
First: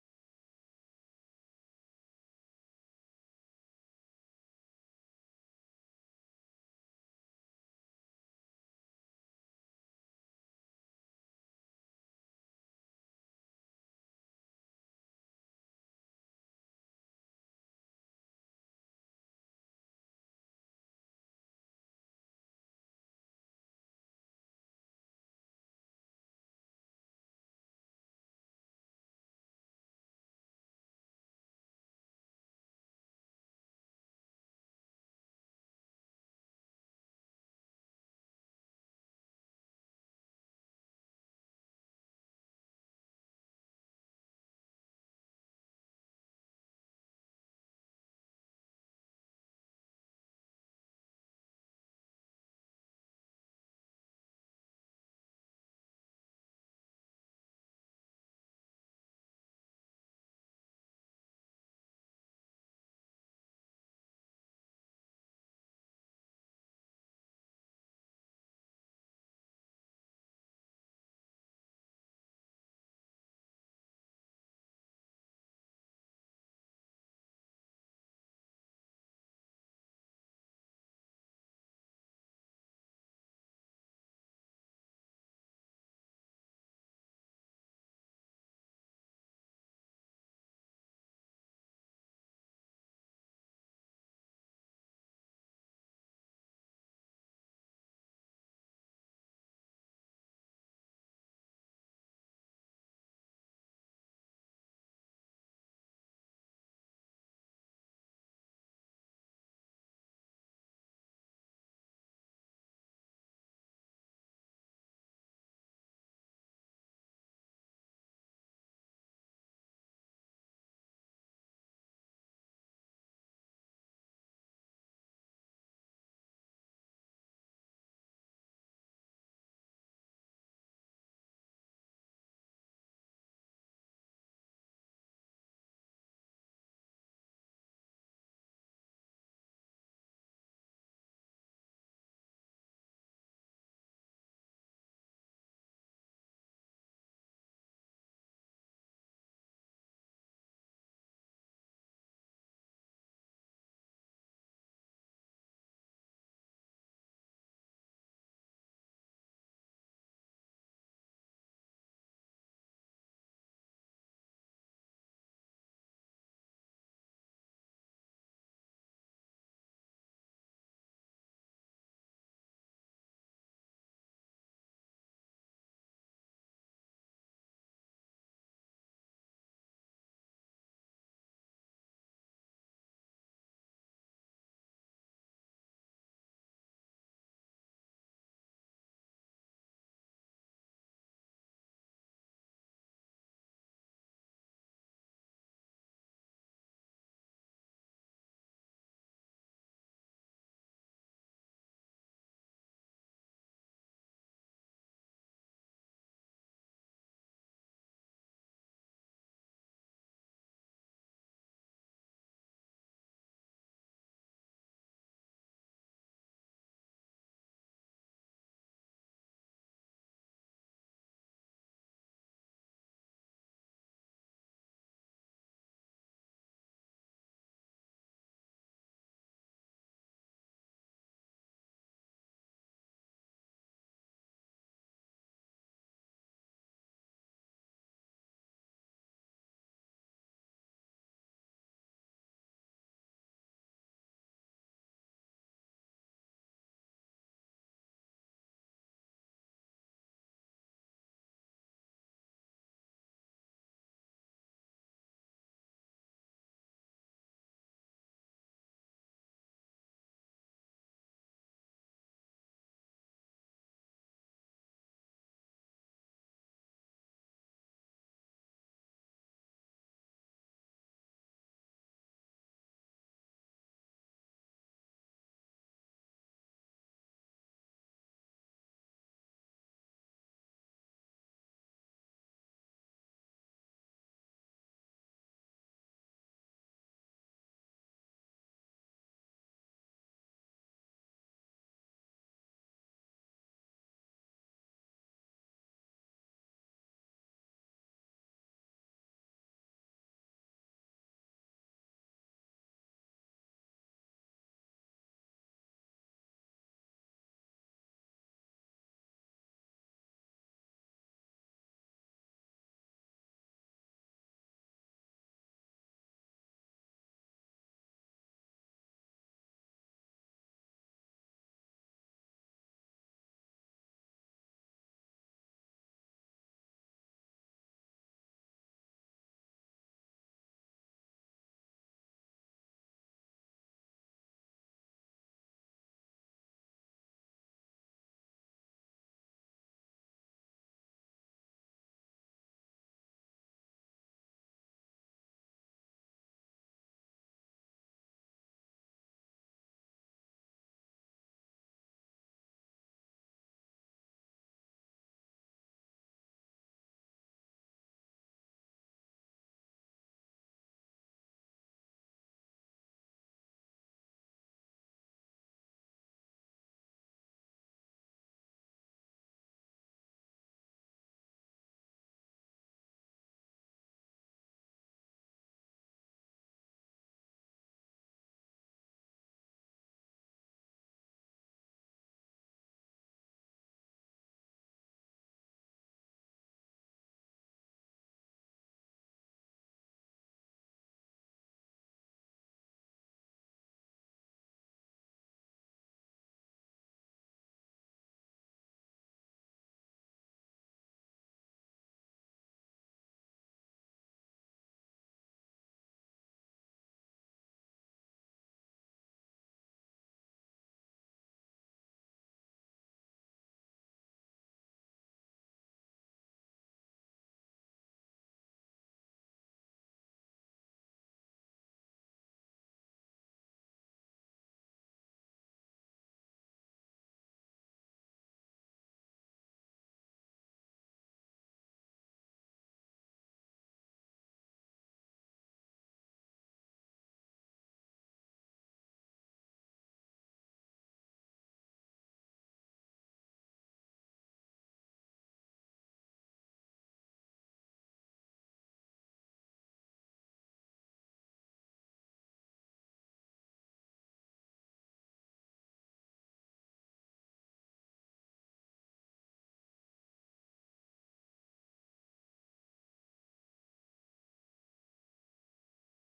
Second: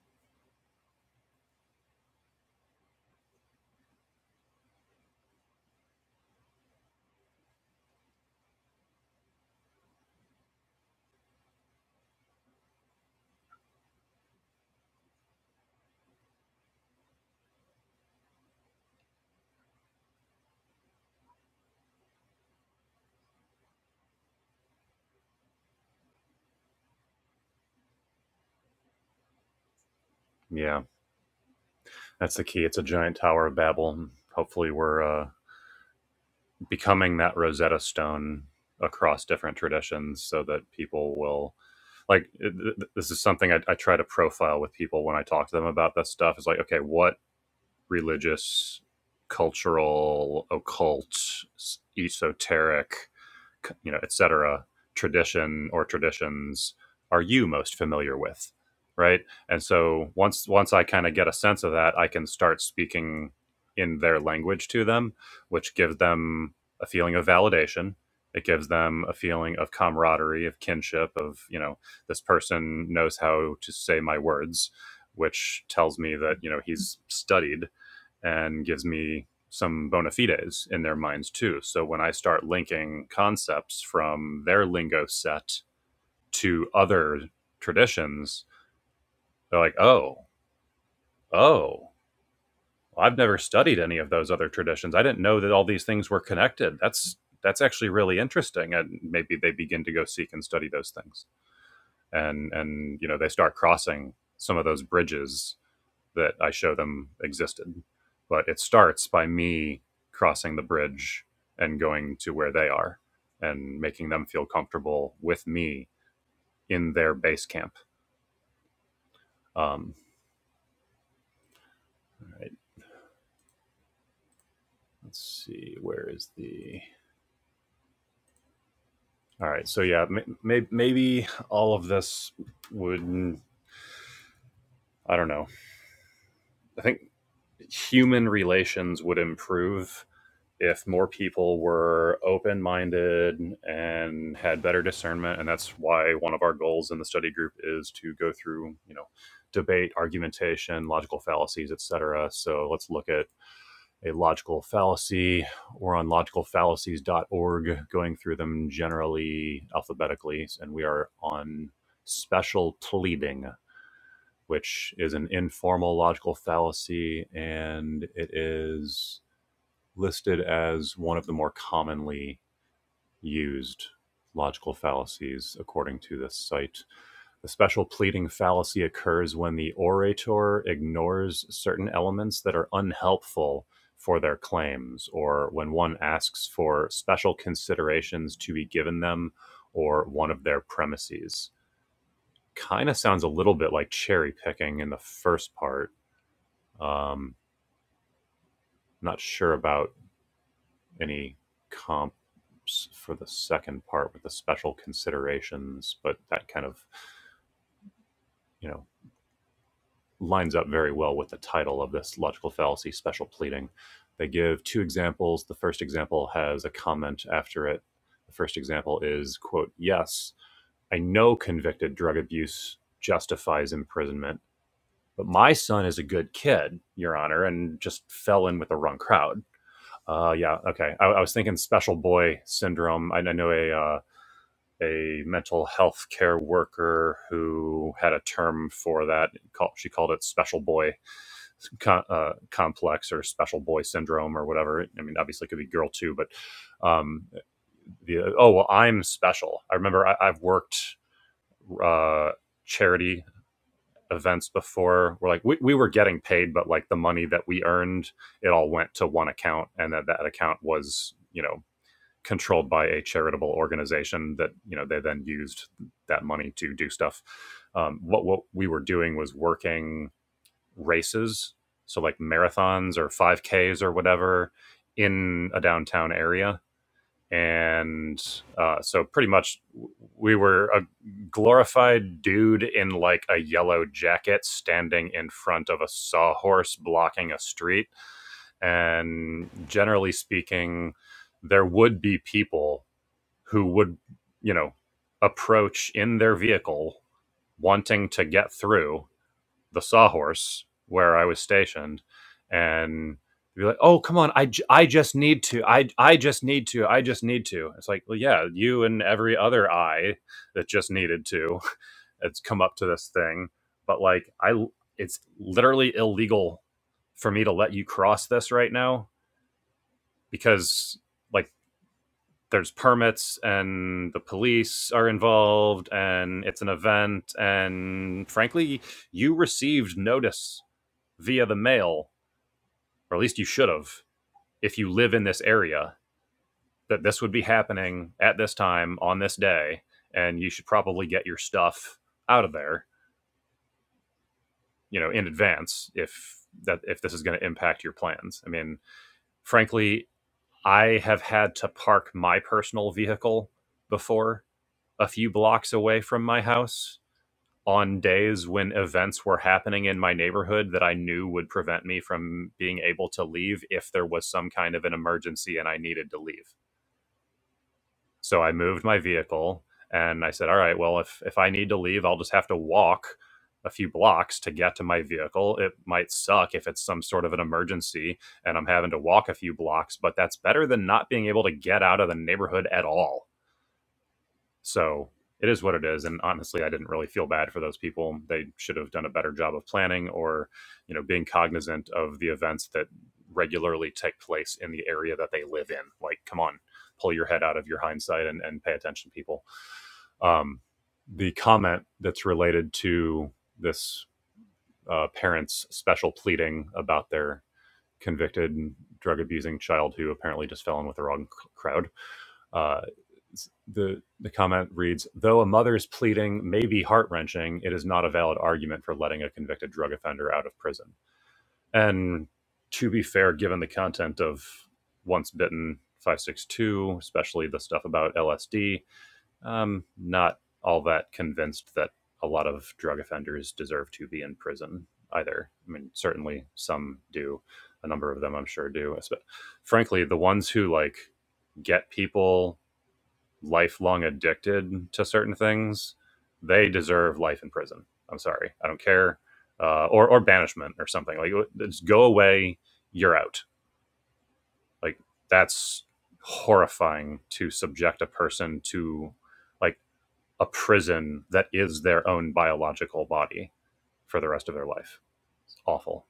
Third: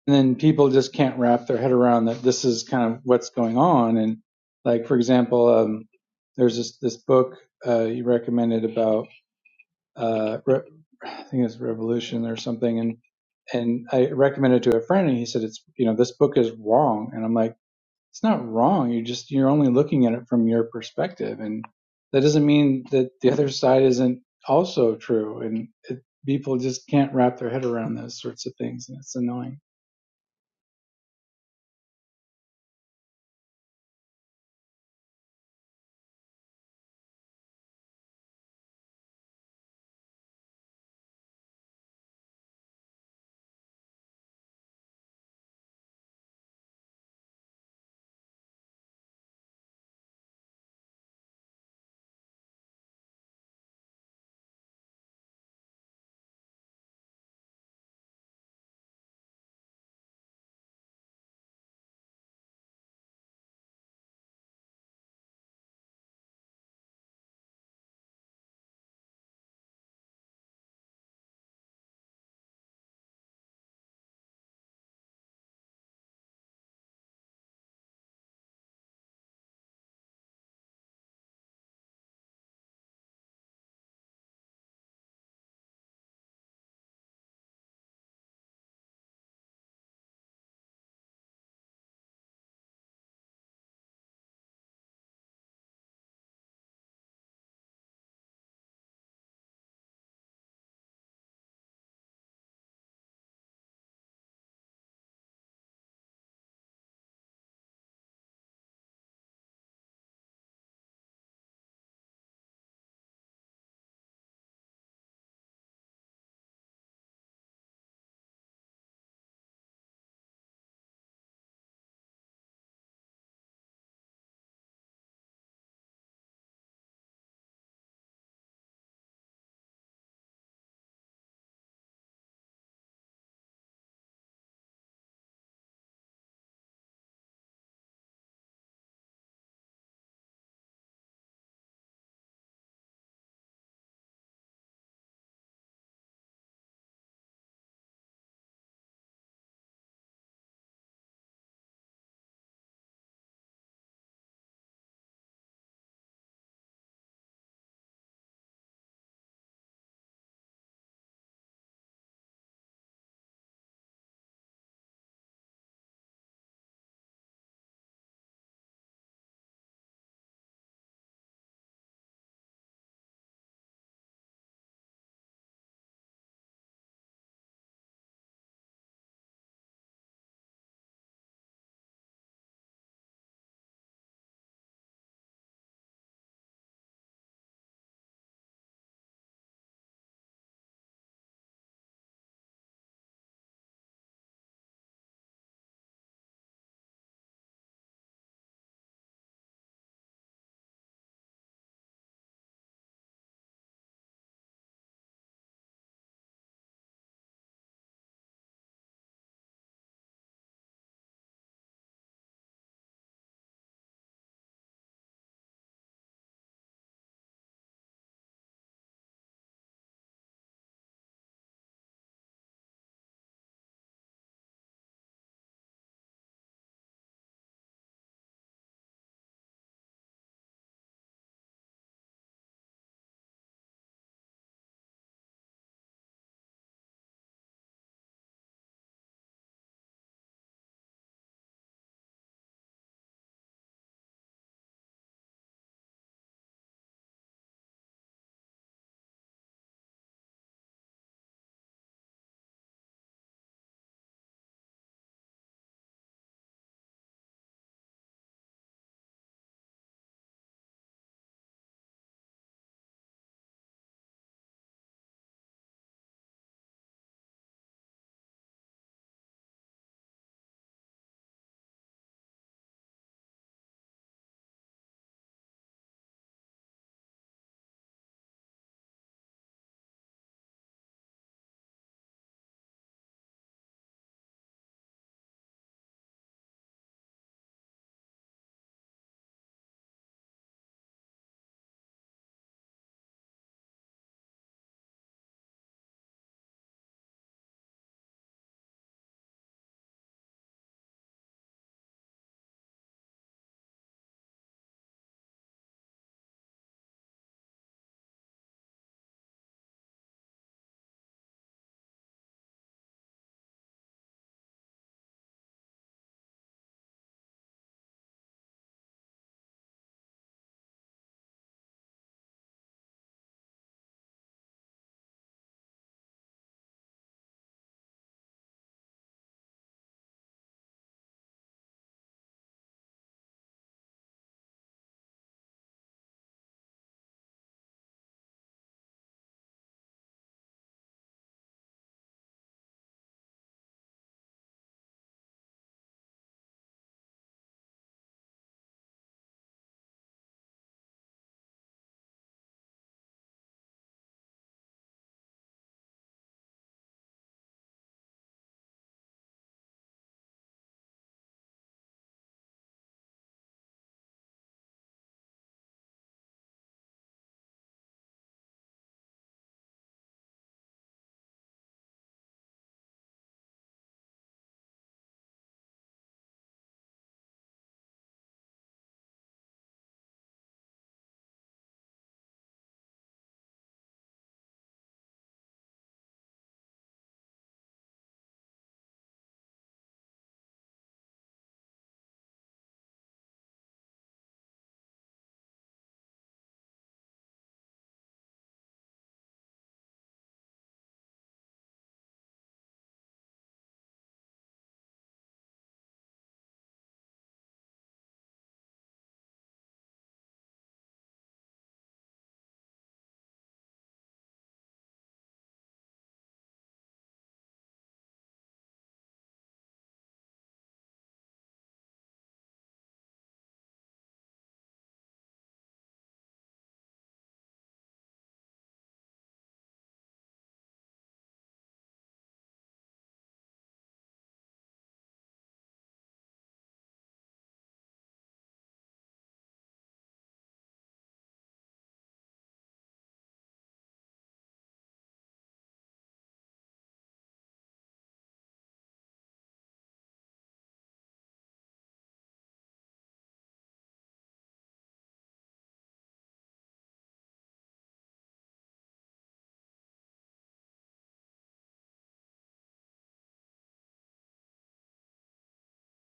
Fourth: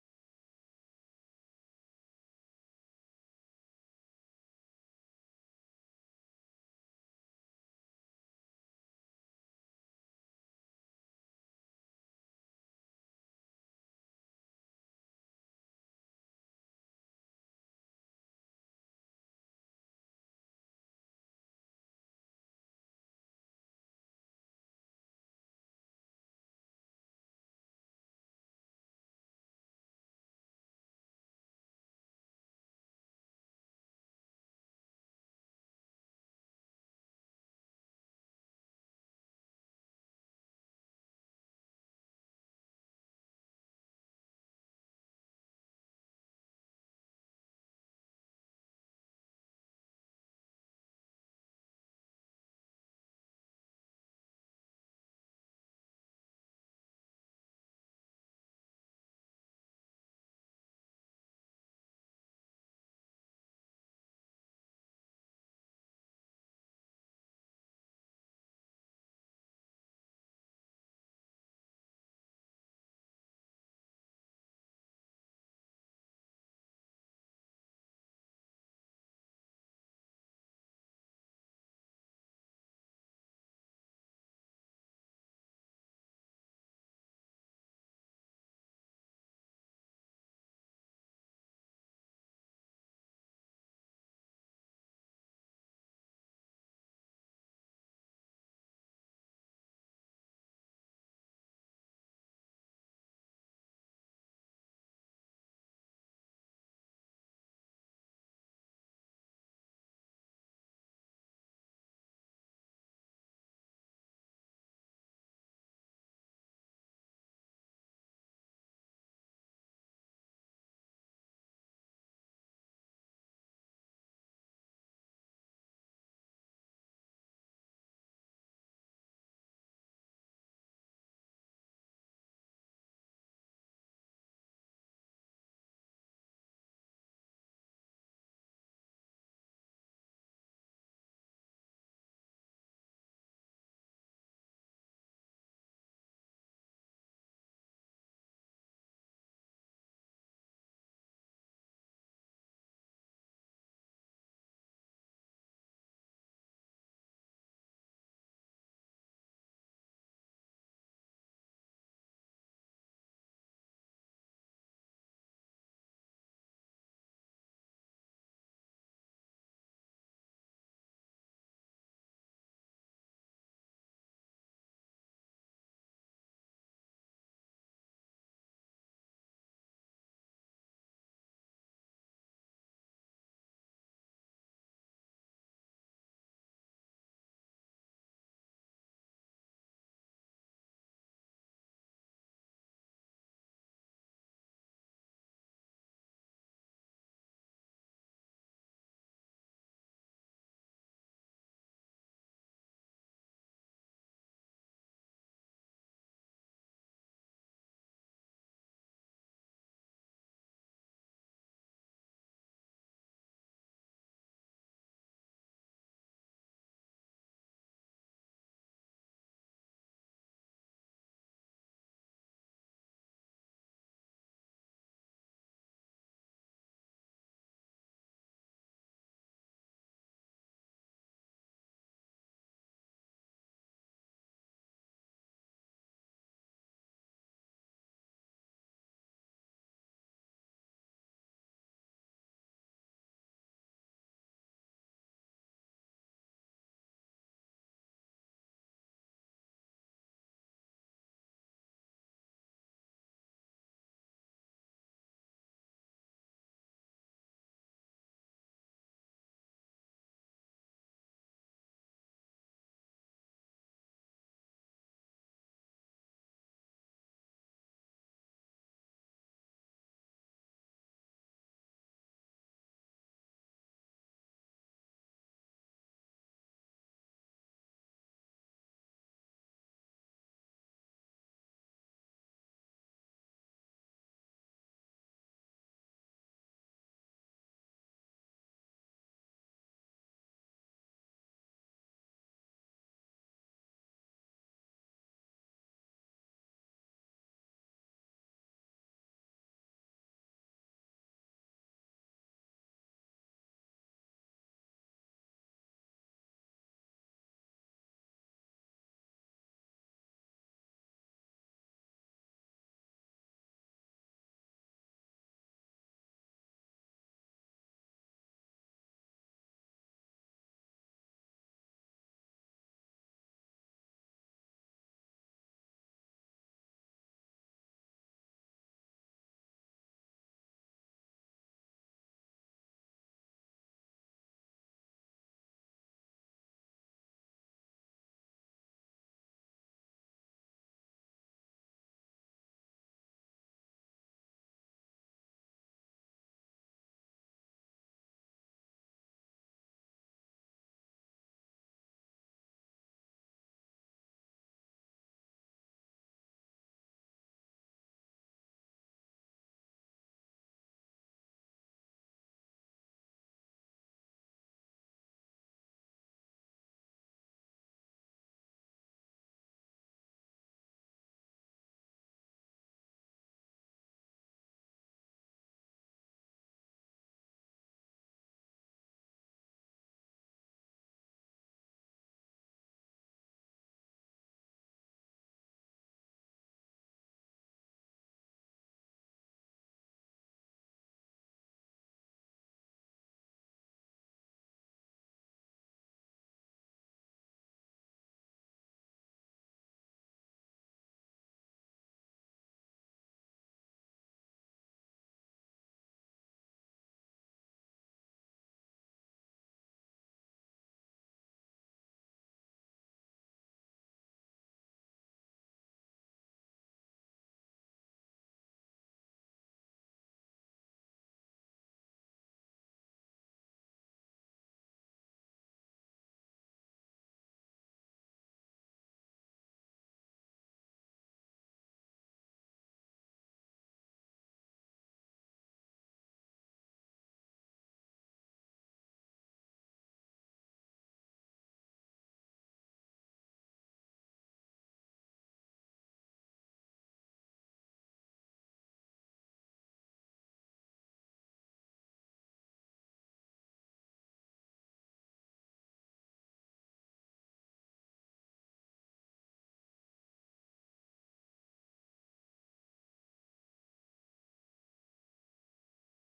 and then people just can't wrap their head around that this is kind of what's going on. And like for example, um, there's this this book uh, you recommended about uh, re- I think it's Revolution or something, and and I recommended it to a friend, and he said it's you know this book is wrong, and I'm like it's not wrong. You just you're only looking at it from your perspective, and that doesn't mean that the other side isn't also true. And it, people just can't wrap their head around those sorts of things, and it's annoying. yeah, that's the key. It's a giant tower of Babel. Hopefully, we're uh, becoming that Rosetta Stone across different traditions so that people will like th- th- this is something I, I try to profile with people when I talk to them about this stuff is like okay what religious cultural occult esoteric you know, et cetera, tradition or traditions are you most familiar with, right? And so once once I kind of get a sense of that, I can start speaking in their language to them, which gives them a feeling of validation. It gives them a feeling of camaraderie, of kinship, of you know, this person knows how to say my words, which tells me that you know he's studied and gives me some bona fides in their minds too. So when I start linking concepts from their lingo set to other traditions, they're like, oh, oh, I've never studied any of those other traditions. I didn't know that all these things were connected. That's that's actually really interesting. And maybe they begin to go seek and study those things. And and you know, they start crossing some of those bridges that I show them existed. But it starts by me crossing the bridge and going to where they are and making them feel comfortable with me in their base camp. Um, all right, let's see, where is the. All right, so yeah, may, maybe all of this would, I don't know. I think human relations would improve if more people were open minded and had better discernment and that's why one of our goals in the study group is to go through you know debate argumentation logical fallacies etc so let's look at a logical fallacy we're on logicalfallacies.org going through them generally alphabetically and we are on special pleading which is an informal logical fallacy and it is listed as one of the more commonly used logical fallacies, according to this site. The special pleading fallacy occurs when the orator ignores certain elements that are unhelpful for their claims, or when one asks for special considerations to be given them or one of their premises. Kind of sounds a little bit like cherry picking in the first part. Um, not sure about any comps for the second part with the special considerations, but that kind of, you know, lines up very well with the title of this logical fallacy special pleading. They give two examples. The first example has a comment after it. The first example is, quote, yes, I know convicted drug abuse justifies imprisonment, but my son is a good kid, Your Honor, and just fell in with the wrong crowd. Uh, yeah, okay. I, I was thinking special boy syndrome. I, I know a uh, a mental health care worker who had a term for that. Call- She called it special boy co- uh, complex or special boy syndrome or whatever. I mean, obviously it could be girl too, but um, the oh well, I'm special. I remember I, I've worked uh, charity events before We're like we, we were getting paid but like the money that we earned it all went to one account and that that account was you know controlled by a charitable organization that you know they then used that money to do stuff. Um, what what we were doing was working races, so like marathons or five Ks or whatever, in a downtown area, and uh, so pretty much we were a glorified dude in like a yellow jacket standing in front of a sawhorse blocking a street, and generally speaking, there would be people who would, you know, approach in their vehicle wanting to get through the sawhorse where I was stationed and be like, oh, come on, I, j- I just need to, I, I just need to, I just need to. It's like, well, yeah, you and every other I that just needed to it's come up to this thing. But like, I it's literally illegal for me to let you cross this right now because like there's permits and the police are involved and it's an event and frankly you received notice via the mail or at least you should have if you live in this area that this would be happening at this time on this day and you should probably get your stuff out of there you know in advance if that if this is going to impact your plans i mean frankly i have had to park my personal vehicle before a few blocks away from my house on days when events were happening in my neighborhood that I knew would prevent me from being able to leave if there was some kind of an emergency and I needed to leave. So I moved my vehicle and I said, "All right, well if if I need to leave, I'll just have to walk a few blocks to get to my vehicle. It might suck if it's some sort of an emergency and I'm having to walk a few blocks, but that's better than not being able to get out of the neighborhood at all." So it is what it is. And honestly, I didn't really feel bad for those people. They should have done a better job of planning or, you know, being cognizant of the events that regularly take place in the area that they live in. Like, come on, pull your head out of your hindsight and, and pay attention, people. Um, the comment that's related to this uh, parent's special pleading about their convicted drug abusing child who apparently just fell in with the wrong c- crowd uh, the the comment reads: Though a mother's pleading may be heart wrenching, it is not a valid argument for letting a convicted drug offender out of prison. And to be fair, given the content of Once Bitten, Five Six Two, especially the stuff about LSD, um, not all that convinced that a lot of drug offenders deserve to be in prison either. I mean, certainly some do. A number of them, I'm sure, do. But Frankly, the ones who like get people lifelong addicted to certain things, they deserve life in prison. I'm sorry, I don't care, uh, or or banishment or something. Like just go away, you're out. Like that's horrifying to subject a person to like a prison that is their own biological body for the rest of their life. It's awful.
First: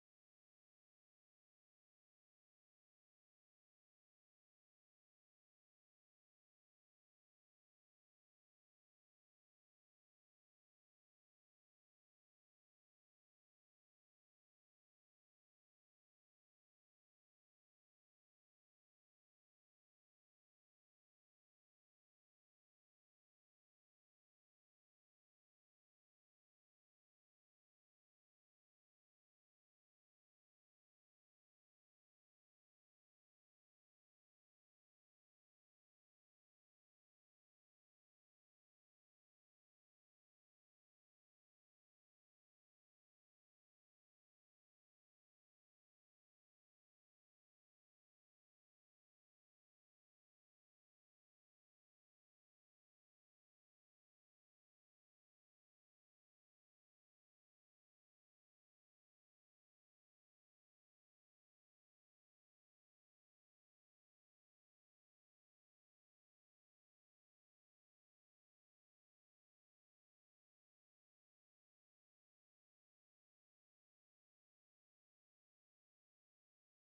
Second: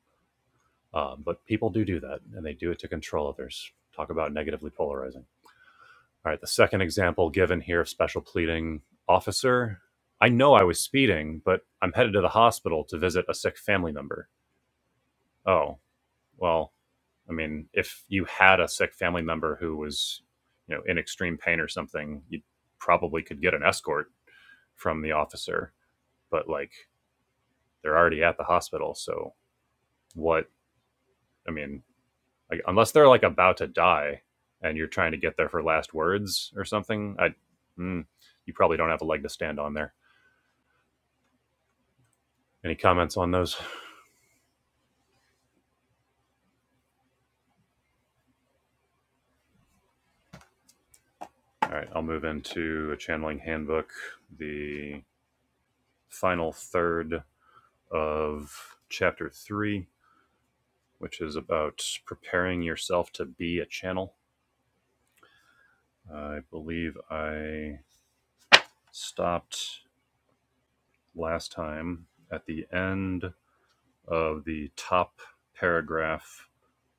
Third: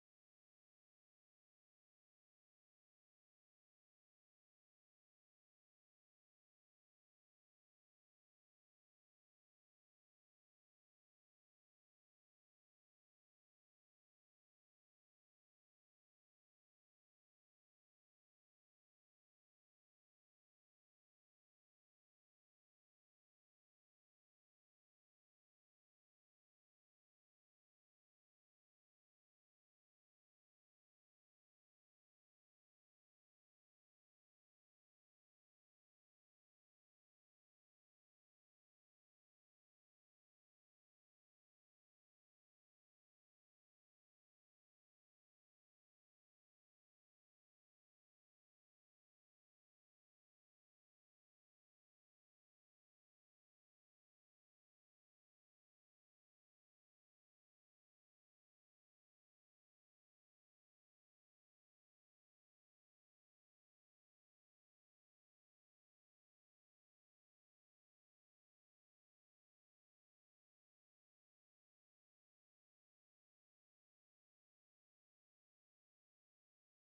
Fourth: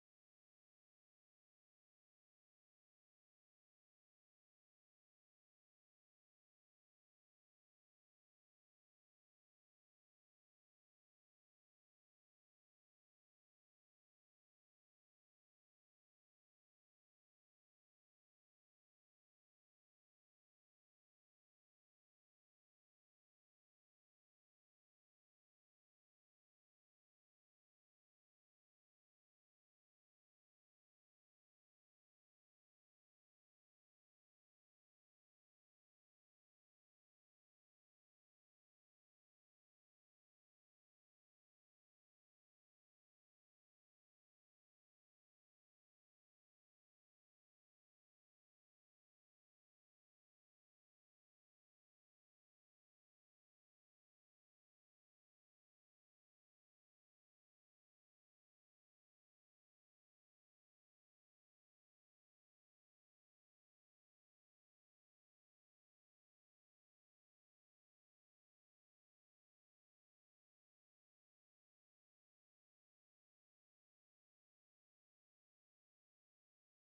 Um, but people do do that, and they do it to control others. Talk about negatively polarizing. All right, the second example given here of special pleading officer. I know I was speeding, but I'm headed to the hospital to visit a sick family member. Oh, well, I mean, if you had a sick family member who was, you know, in extreme pain or something, you probably could get an escort from the officer, but like they're already at the hospital, so what? I mean, like unless they're like about to die and you're trying to get there for last words or something, I mm, you probably don't have a leg to stand on there. Any comments on those? All right, I'll move into a channeling handbook, the final third of chapter three, which is about preparing yourself to be a channel. I believe I stopped last time at the end of the top paragraph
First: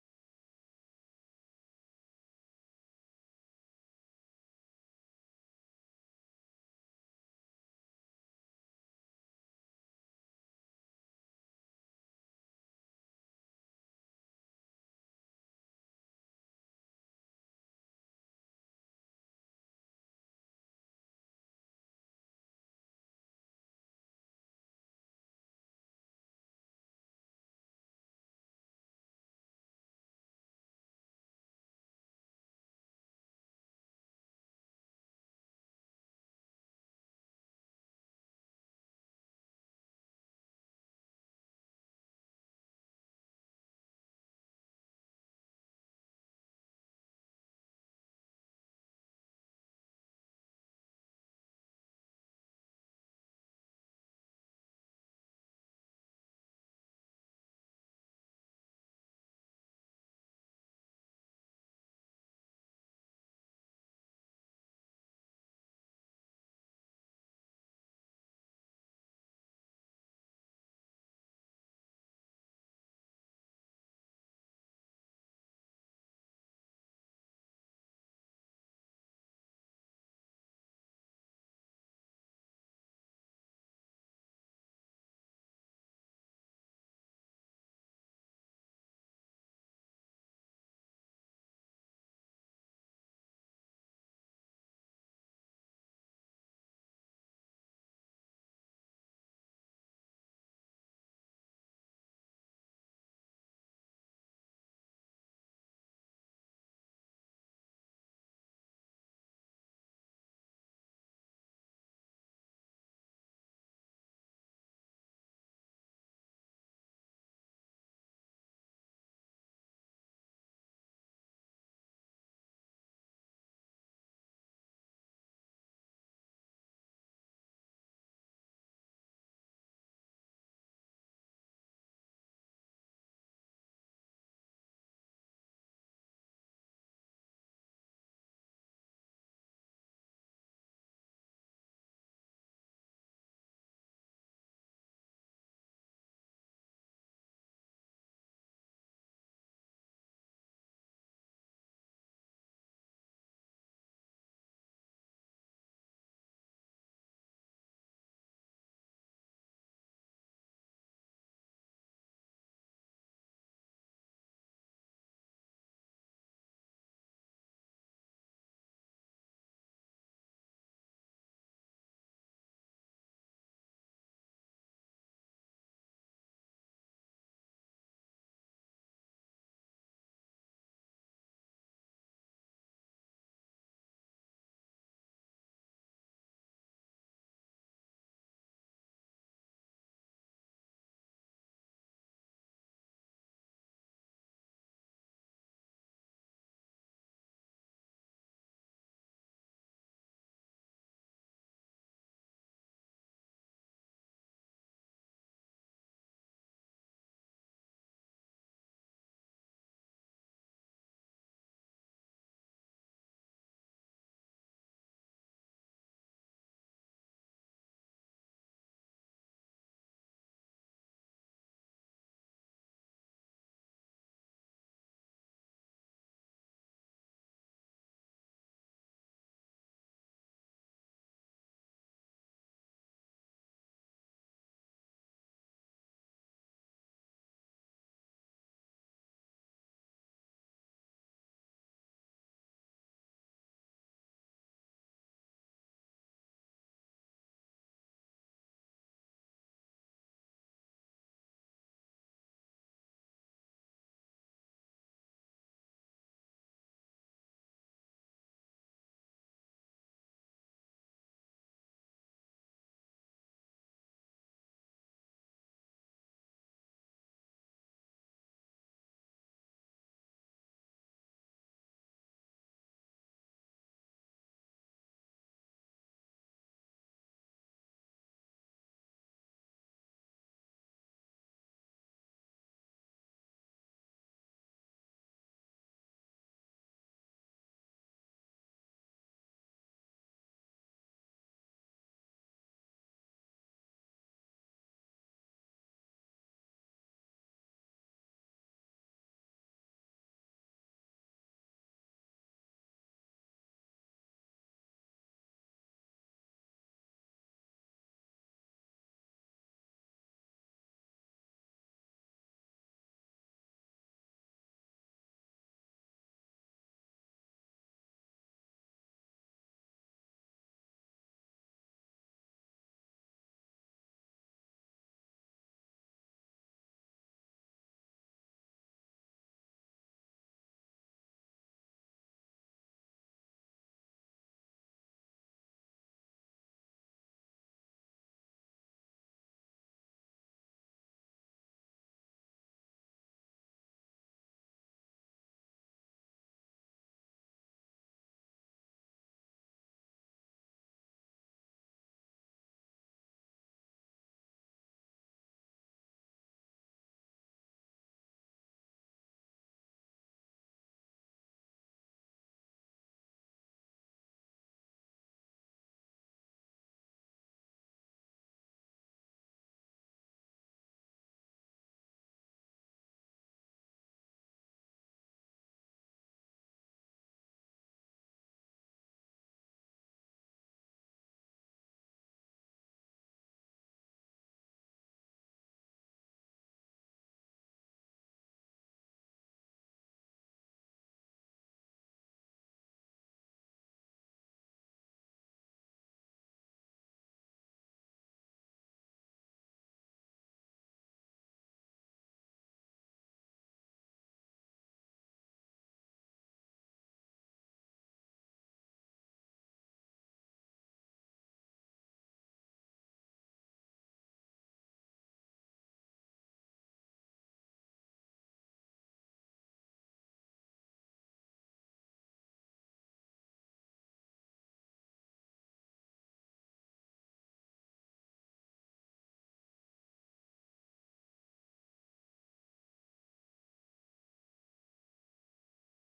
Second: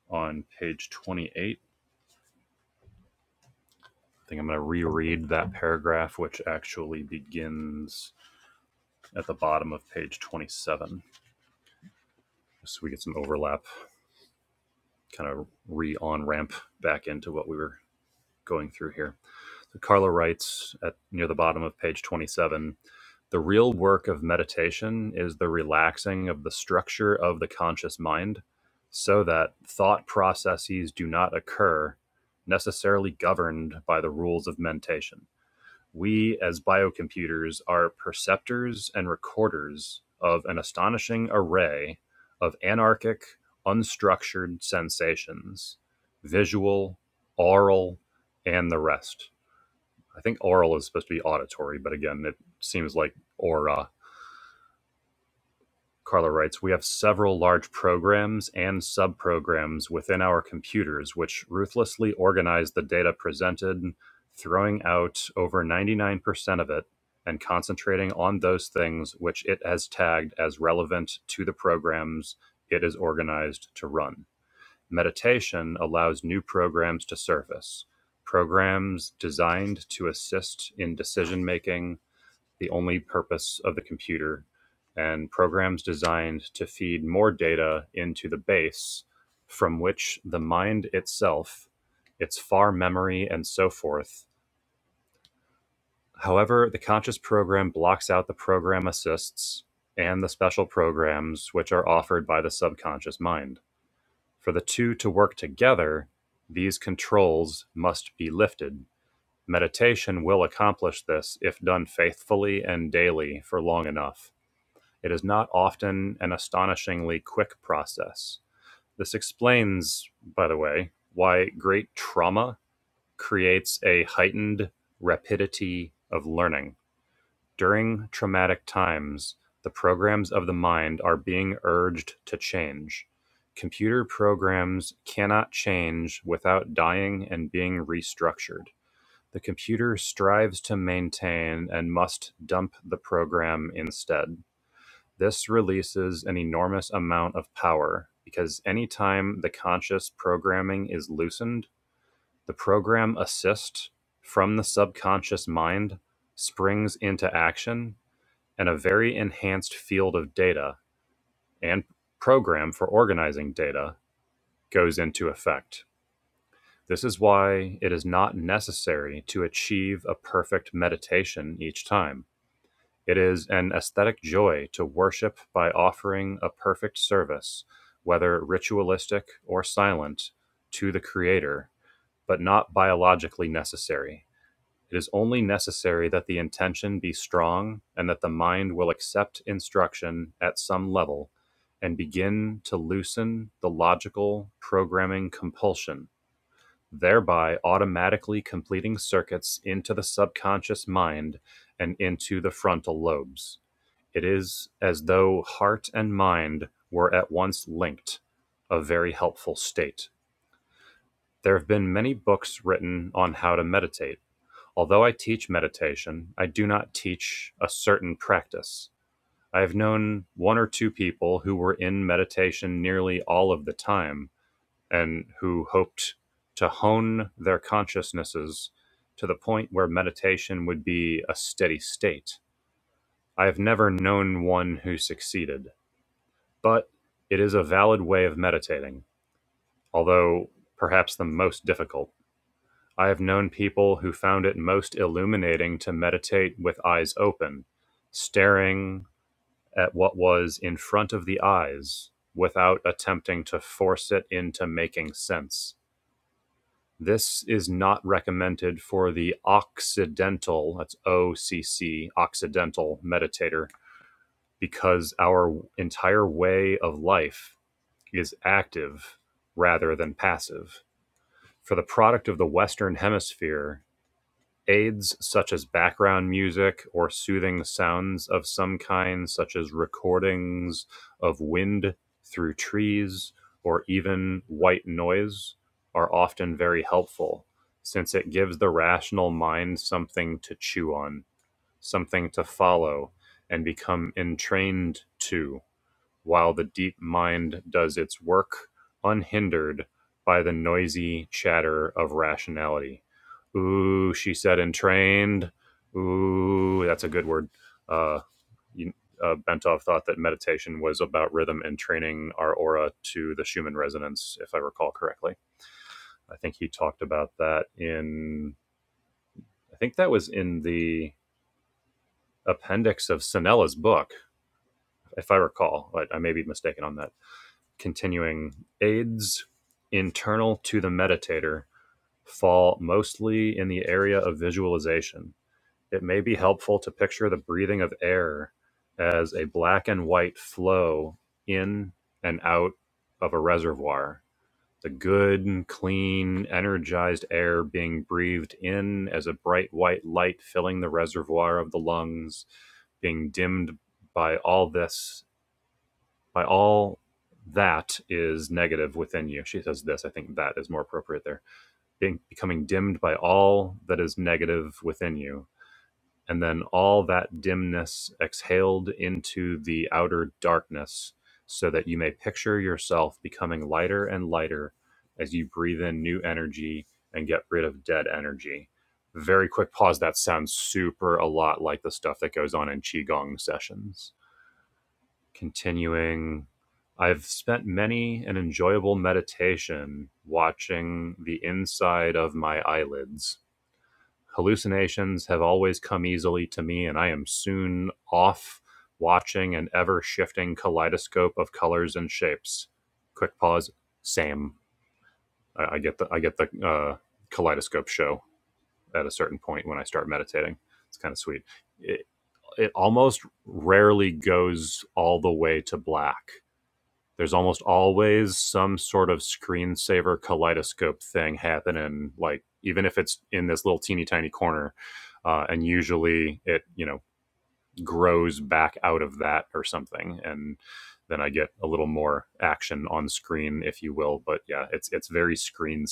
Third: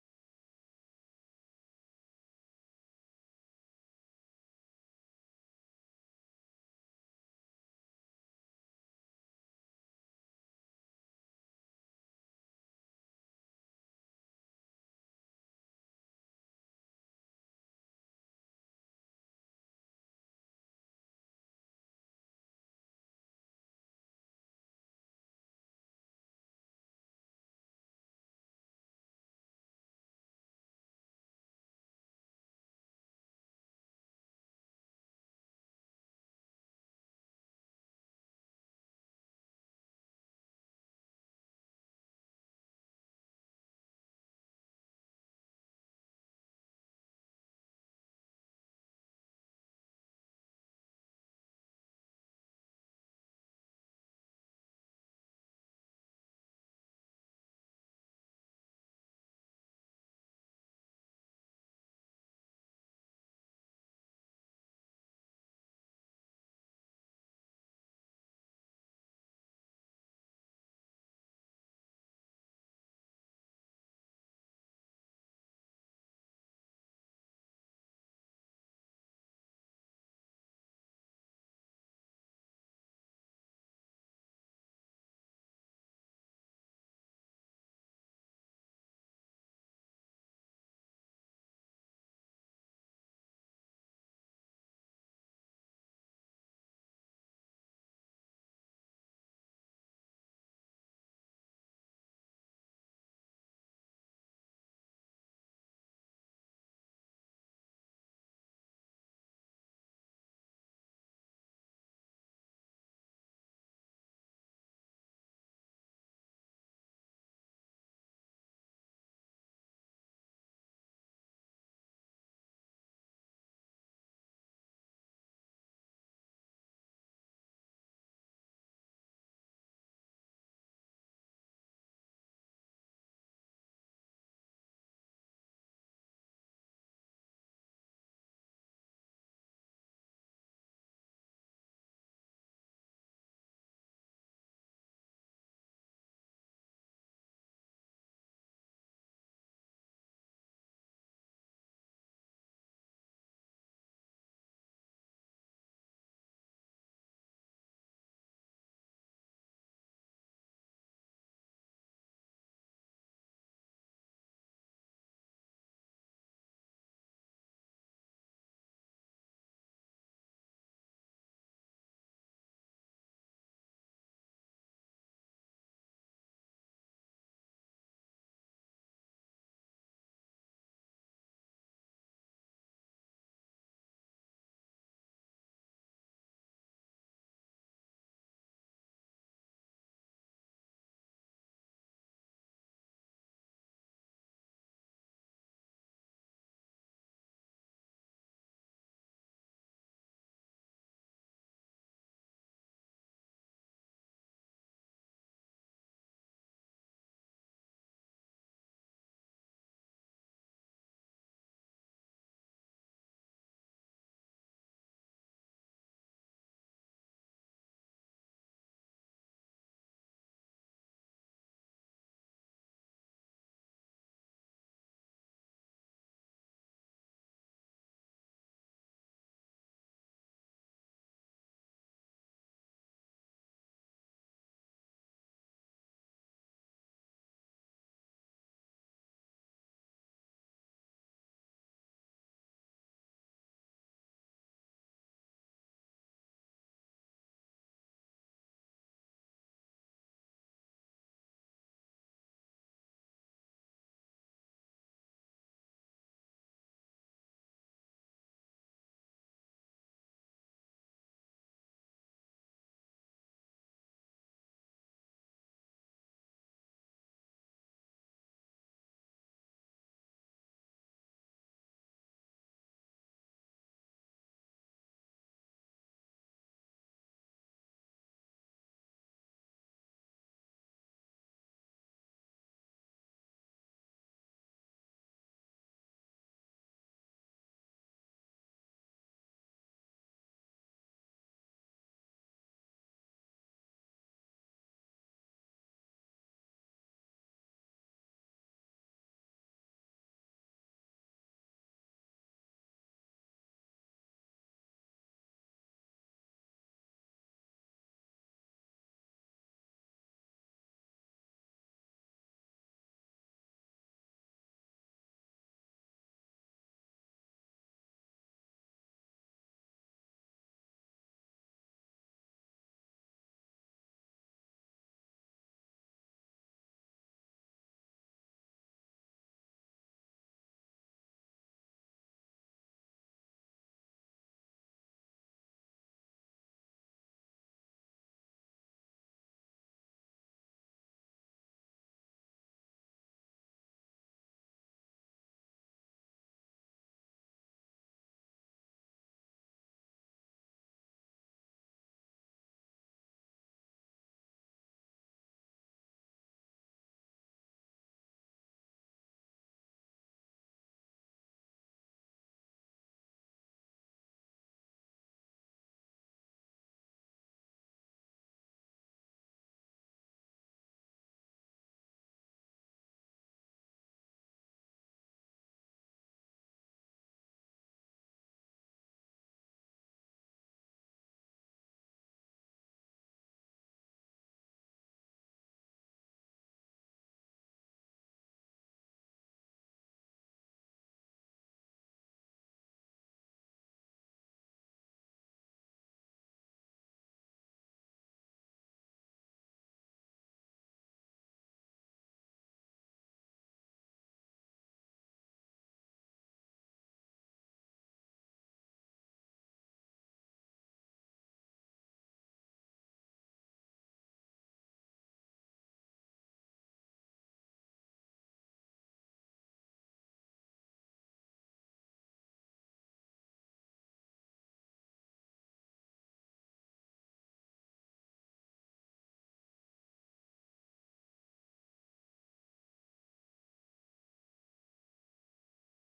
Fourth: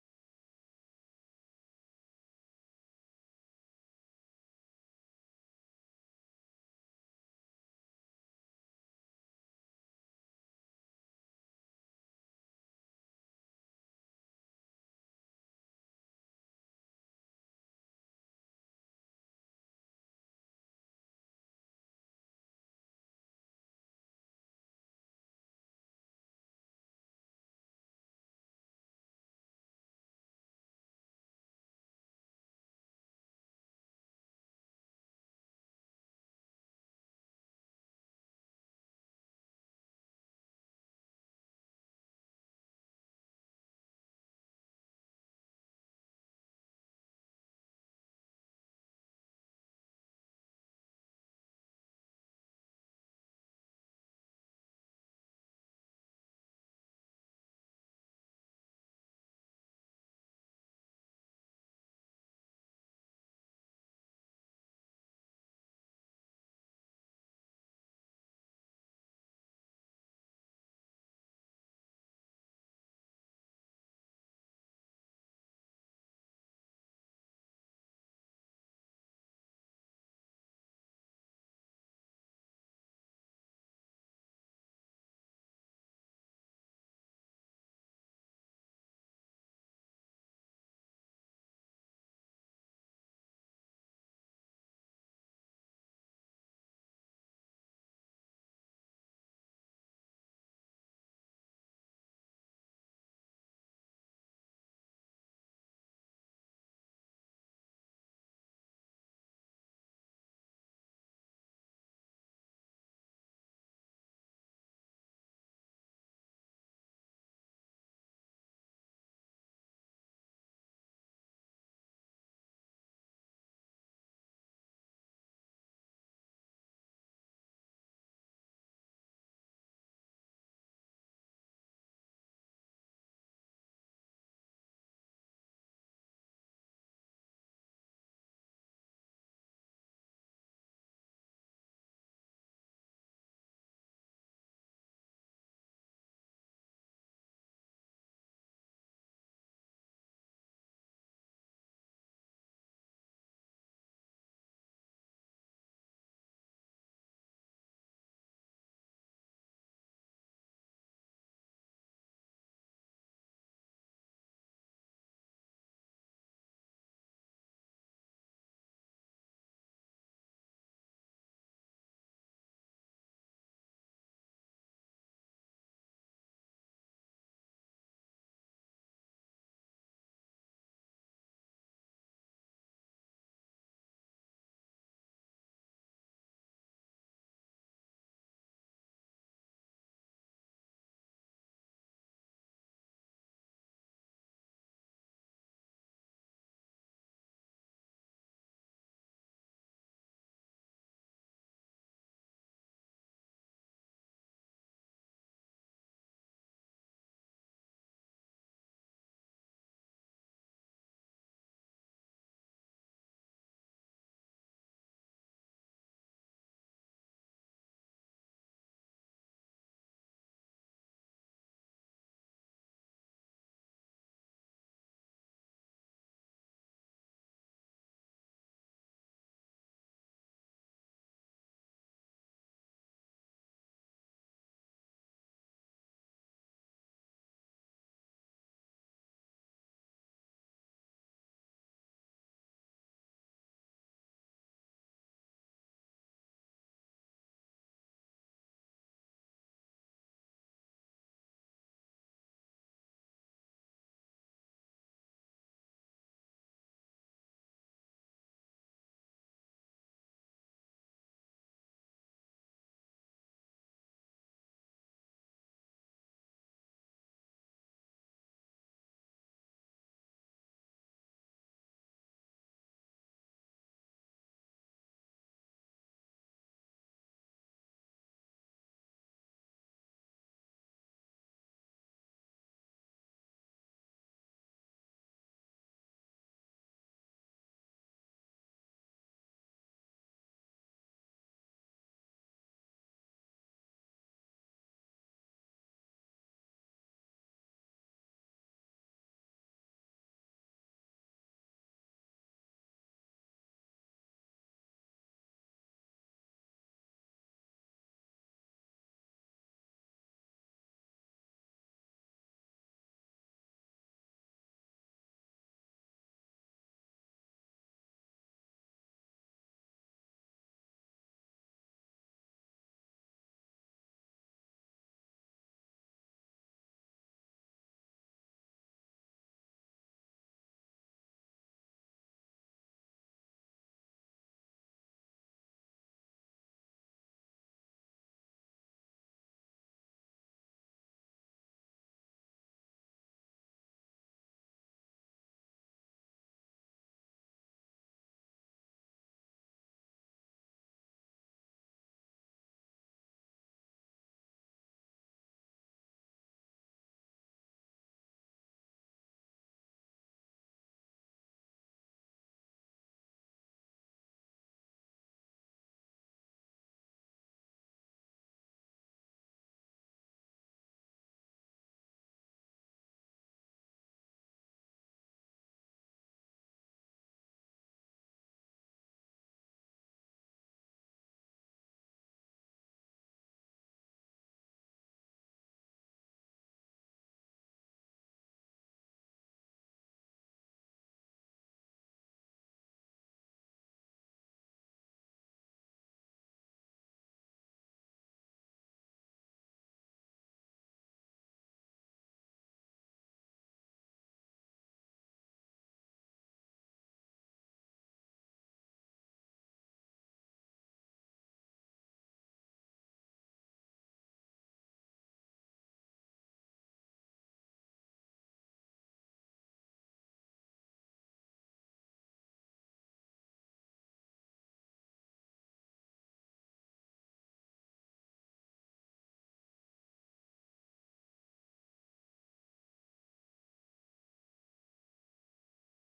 on page 28. I think I'm going to reread that paragraph, which actually begins at the bottom of page 27, so we get some overlap kind of re on ramp back into what we were going through here. So Carla writes at near the bottom of page 27 the real work of meditation is the relaxing of the structure of the conscious mind so that thought processes do not occur necessarily governed by the rules of mentation we, as biocomputers, are perceptors and recorders of an astonishing array of anarchic, unstructured sensations visual, oral, and the rest. I think oral is supposed to be auditory, but again, it seems like aura Carla writes, We have several large programs and subprograms within our computers which ruthlessly organize the data presented, throwing out over 99% of it and concentrating on those things which it has tagged as relevant to the programs it is organized to run. Meditation allows new programs to surface, programs designed to assist in decision making the only purpose of the computer, and programs designed to feed more data into the base from which the mind itself, its far memory, and so forth. However, the conscious program blocks out the program assists and the special programs which are offered by the subconscious mind. For the two to work together, these controls must be lifted. Meditation will accomplish this if done faithfully and daily for long enough. It is not often an astonishingly quick process. This explains, by the way, why great trauma creates a heightened rapidity of learning. During traumatic times, the programs of the mind are being urged to change. Computer programs cannot change without dying and being restructured. The computer strives to maintain and must dump the program instead. This releases an enormous amount of power, because anytime the conscious programming is loosened, the program assist from the subconscious mind springs into action, and a very enhanced field of data and program for organizing data goes into effect. This is why it is not necessary to achieve a perfect meditation each time It is an aesthetic joy to worship by offering a perfect service, whether ritualistic or silent, to the Creator, but not biologically necessary. It is only necessary that the intention be strong and that the mind will accept instruction at some level and begin to loosen the logical programming compulsion, thereby automatically completing circuits into the subconscious mind and into the frontal lobes. It is as though heart and mind were at once linked, a very helpful state. There have been many books written on how to meditate. Although I teach meditation, I do not teach a certain practice. I have known one or two people who were in meditation nearly all of the time and who hoped to hone their consciousnesses to the point where meditation would be a steady state. I have never known one who succeeded. But it is a valid way of meditating, although perhaps the most difficult. I have known people who found it most illuminating to meditate with eyes open, staring at what was in front of the eyes without attempting to force it into making sense. This is not recommended for the Occidental, that's O C C, Occidental meditator, because our entire way of life is active rather than passive. For the product of the Western Hemisphere, aids such as background music or soothing sounds of some kind, such as recordings of wind through trees or even white noise, are often very helpful since it gives the rational mind something to chew on, something to follow, and become entrained to while the deep mind does its work unhindered by the noisy chatter of rationality. Ooh, she said, entrained. Ooh, that's a good word. Uh, you, uh, Bentov thought that meditation was about rhythm and training our aura to the Schumann resonance, if I recall correctly. I think he talked about that in, I think that was in the appendix of Sinella's book, if I recall. But I may be mistaken on that. Continuing, aids internal to the meditator fall mostly in the area of visualization. It may be helpful to picture the breathing of air as a black and white flow in and out of a reservoir. The good, clean, energized air being breathed in as a bright white light filling the reservoir of the lungs, being dimmed by all this by all that is negative within you. She says this. I think that is more appropriate there. Being, becoming dimmed by all that is negative within you. And then all that dimness exhaled into the outer darkness so that you may picture yourself becoming lighter and lighter as you breathe in new energy and get rid of dead energy. Very quick pause. That sounds super a lot like the stuff that goes on in Qigong sessions continuing I've spent many an enjoyable meditation watching the inside of my eyelids. Hallucinations have always come easily to me, and I am soon off watching an ever shifting kaleidoscope of colors and shapes. Quick pause. Same. I, I get the I get the uh, kaleidoscope show at a certain point when I start meditating. It's kind of sweet. It, it almost rarely goes all the way to black there's almost always some sort of screensaver kaleidoscope thing happening like even if it's in this little teeny tiny corner uh, and usually it you know grows back out of that or something and then i get a little more action on screen if you will but yeah it's it's very screensavery.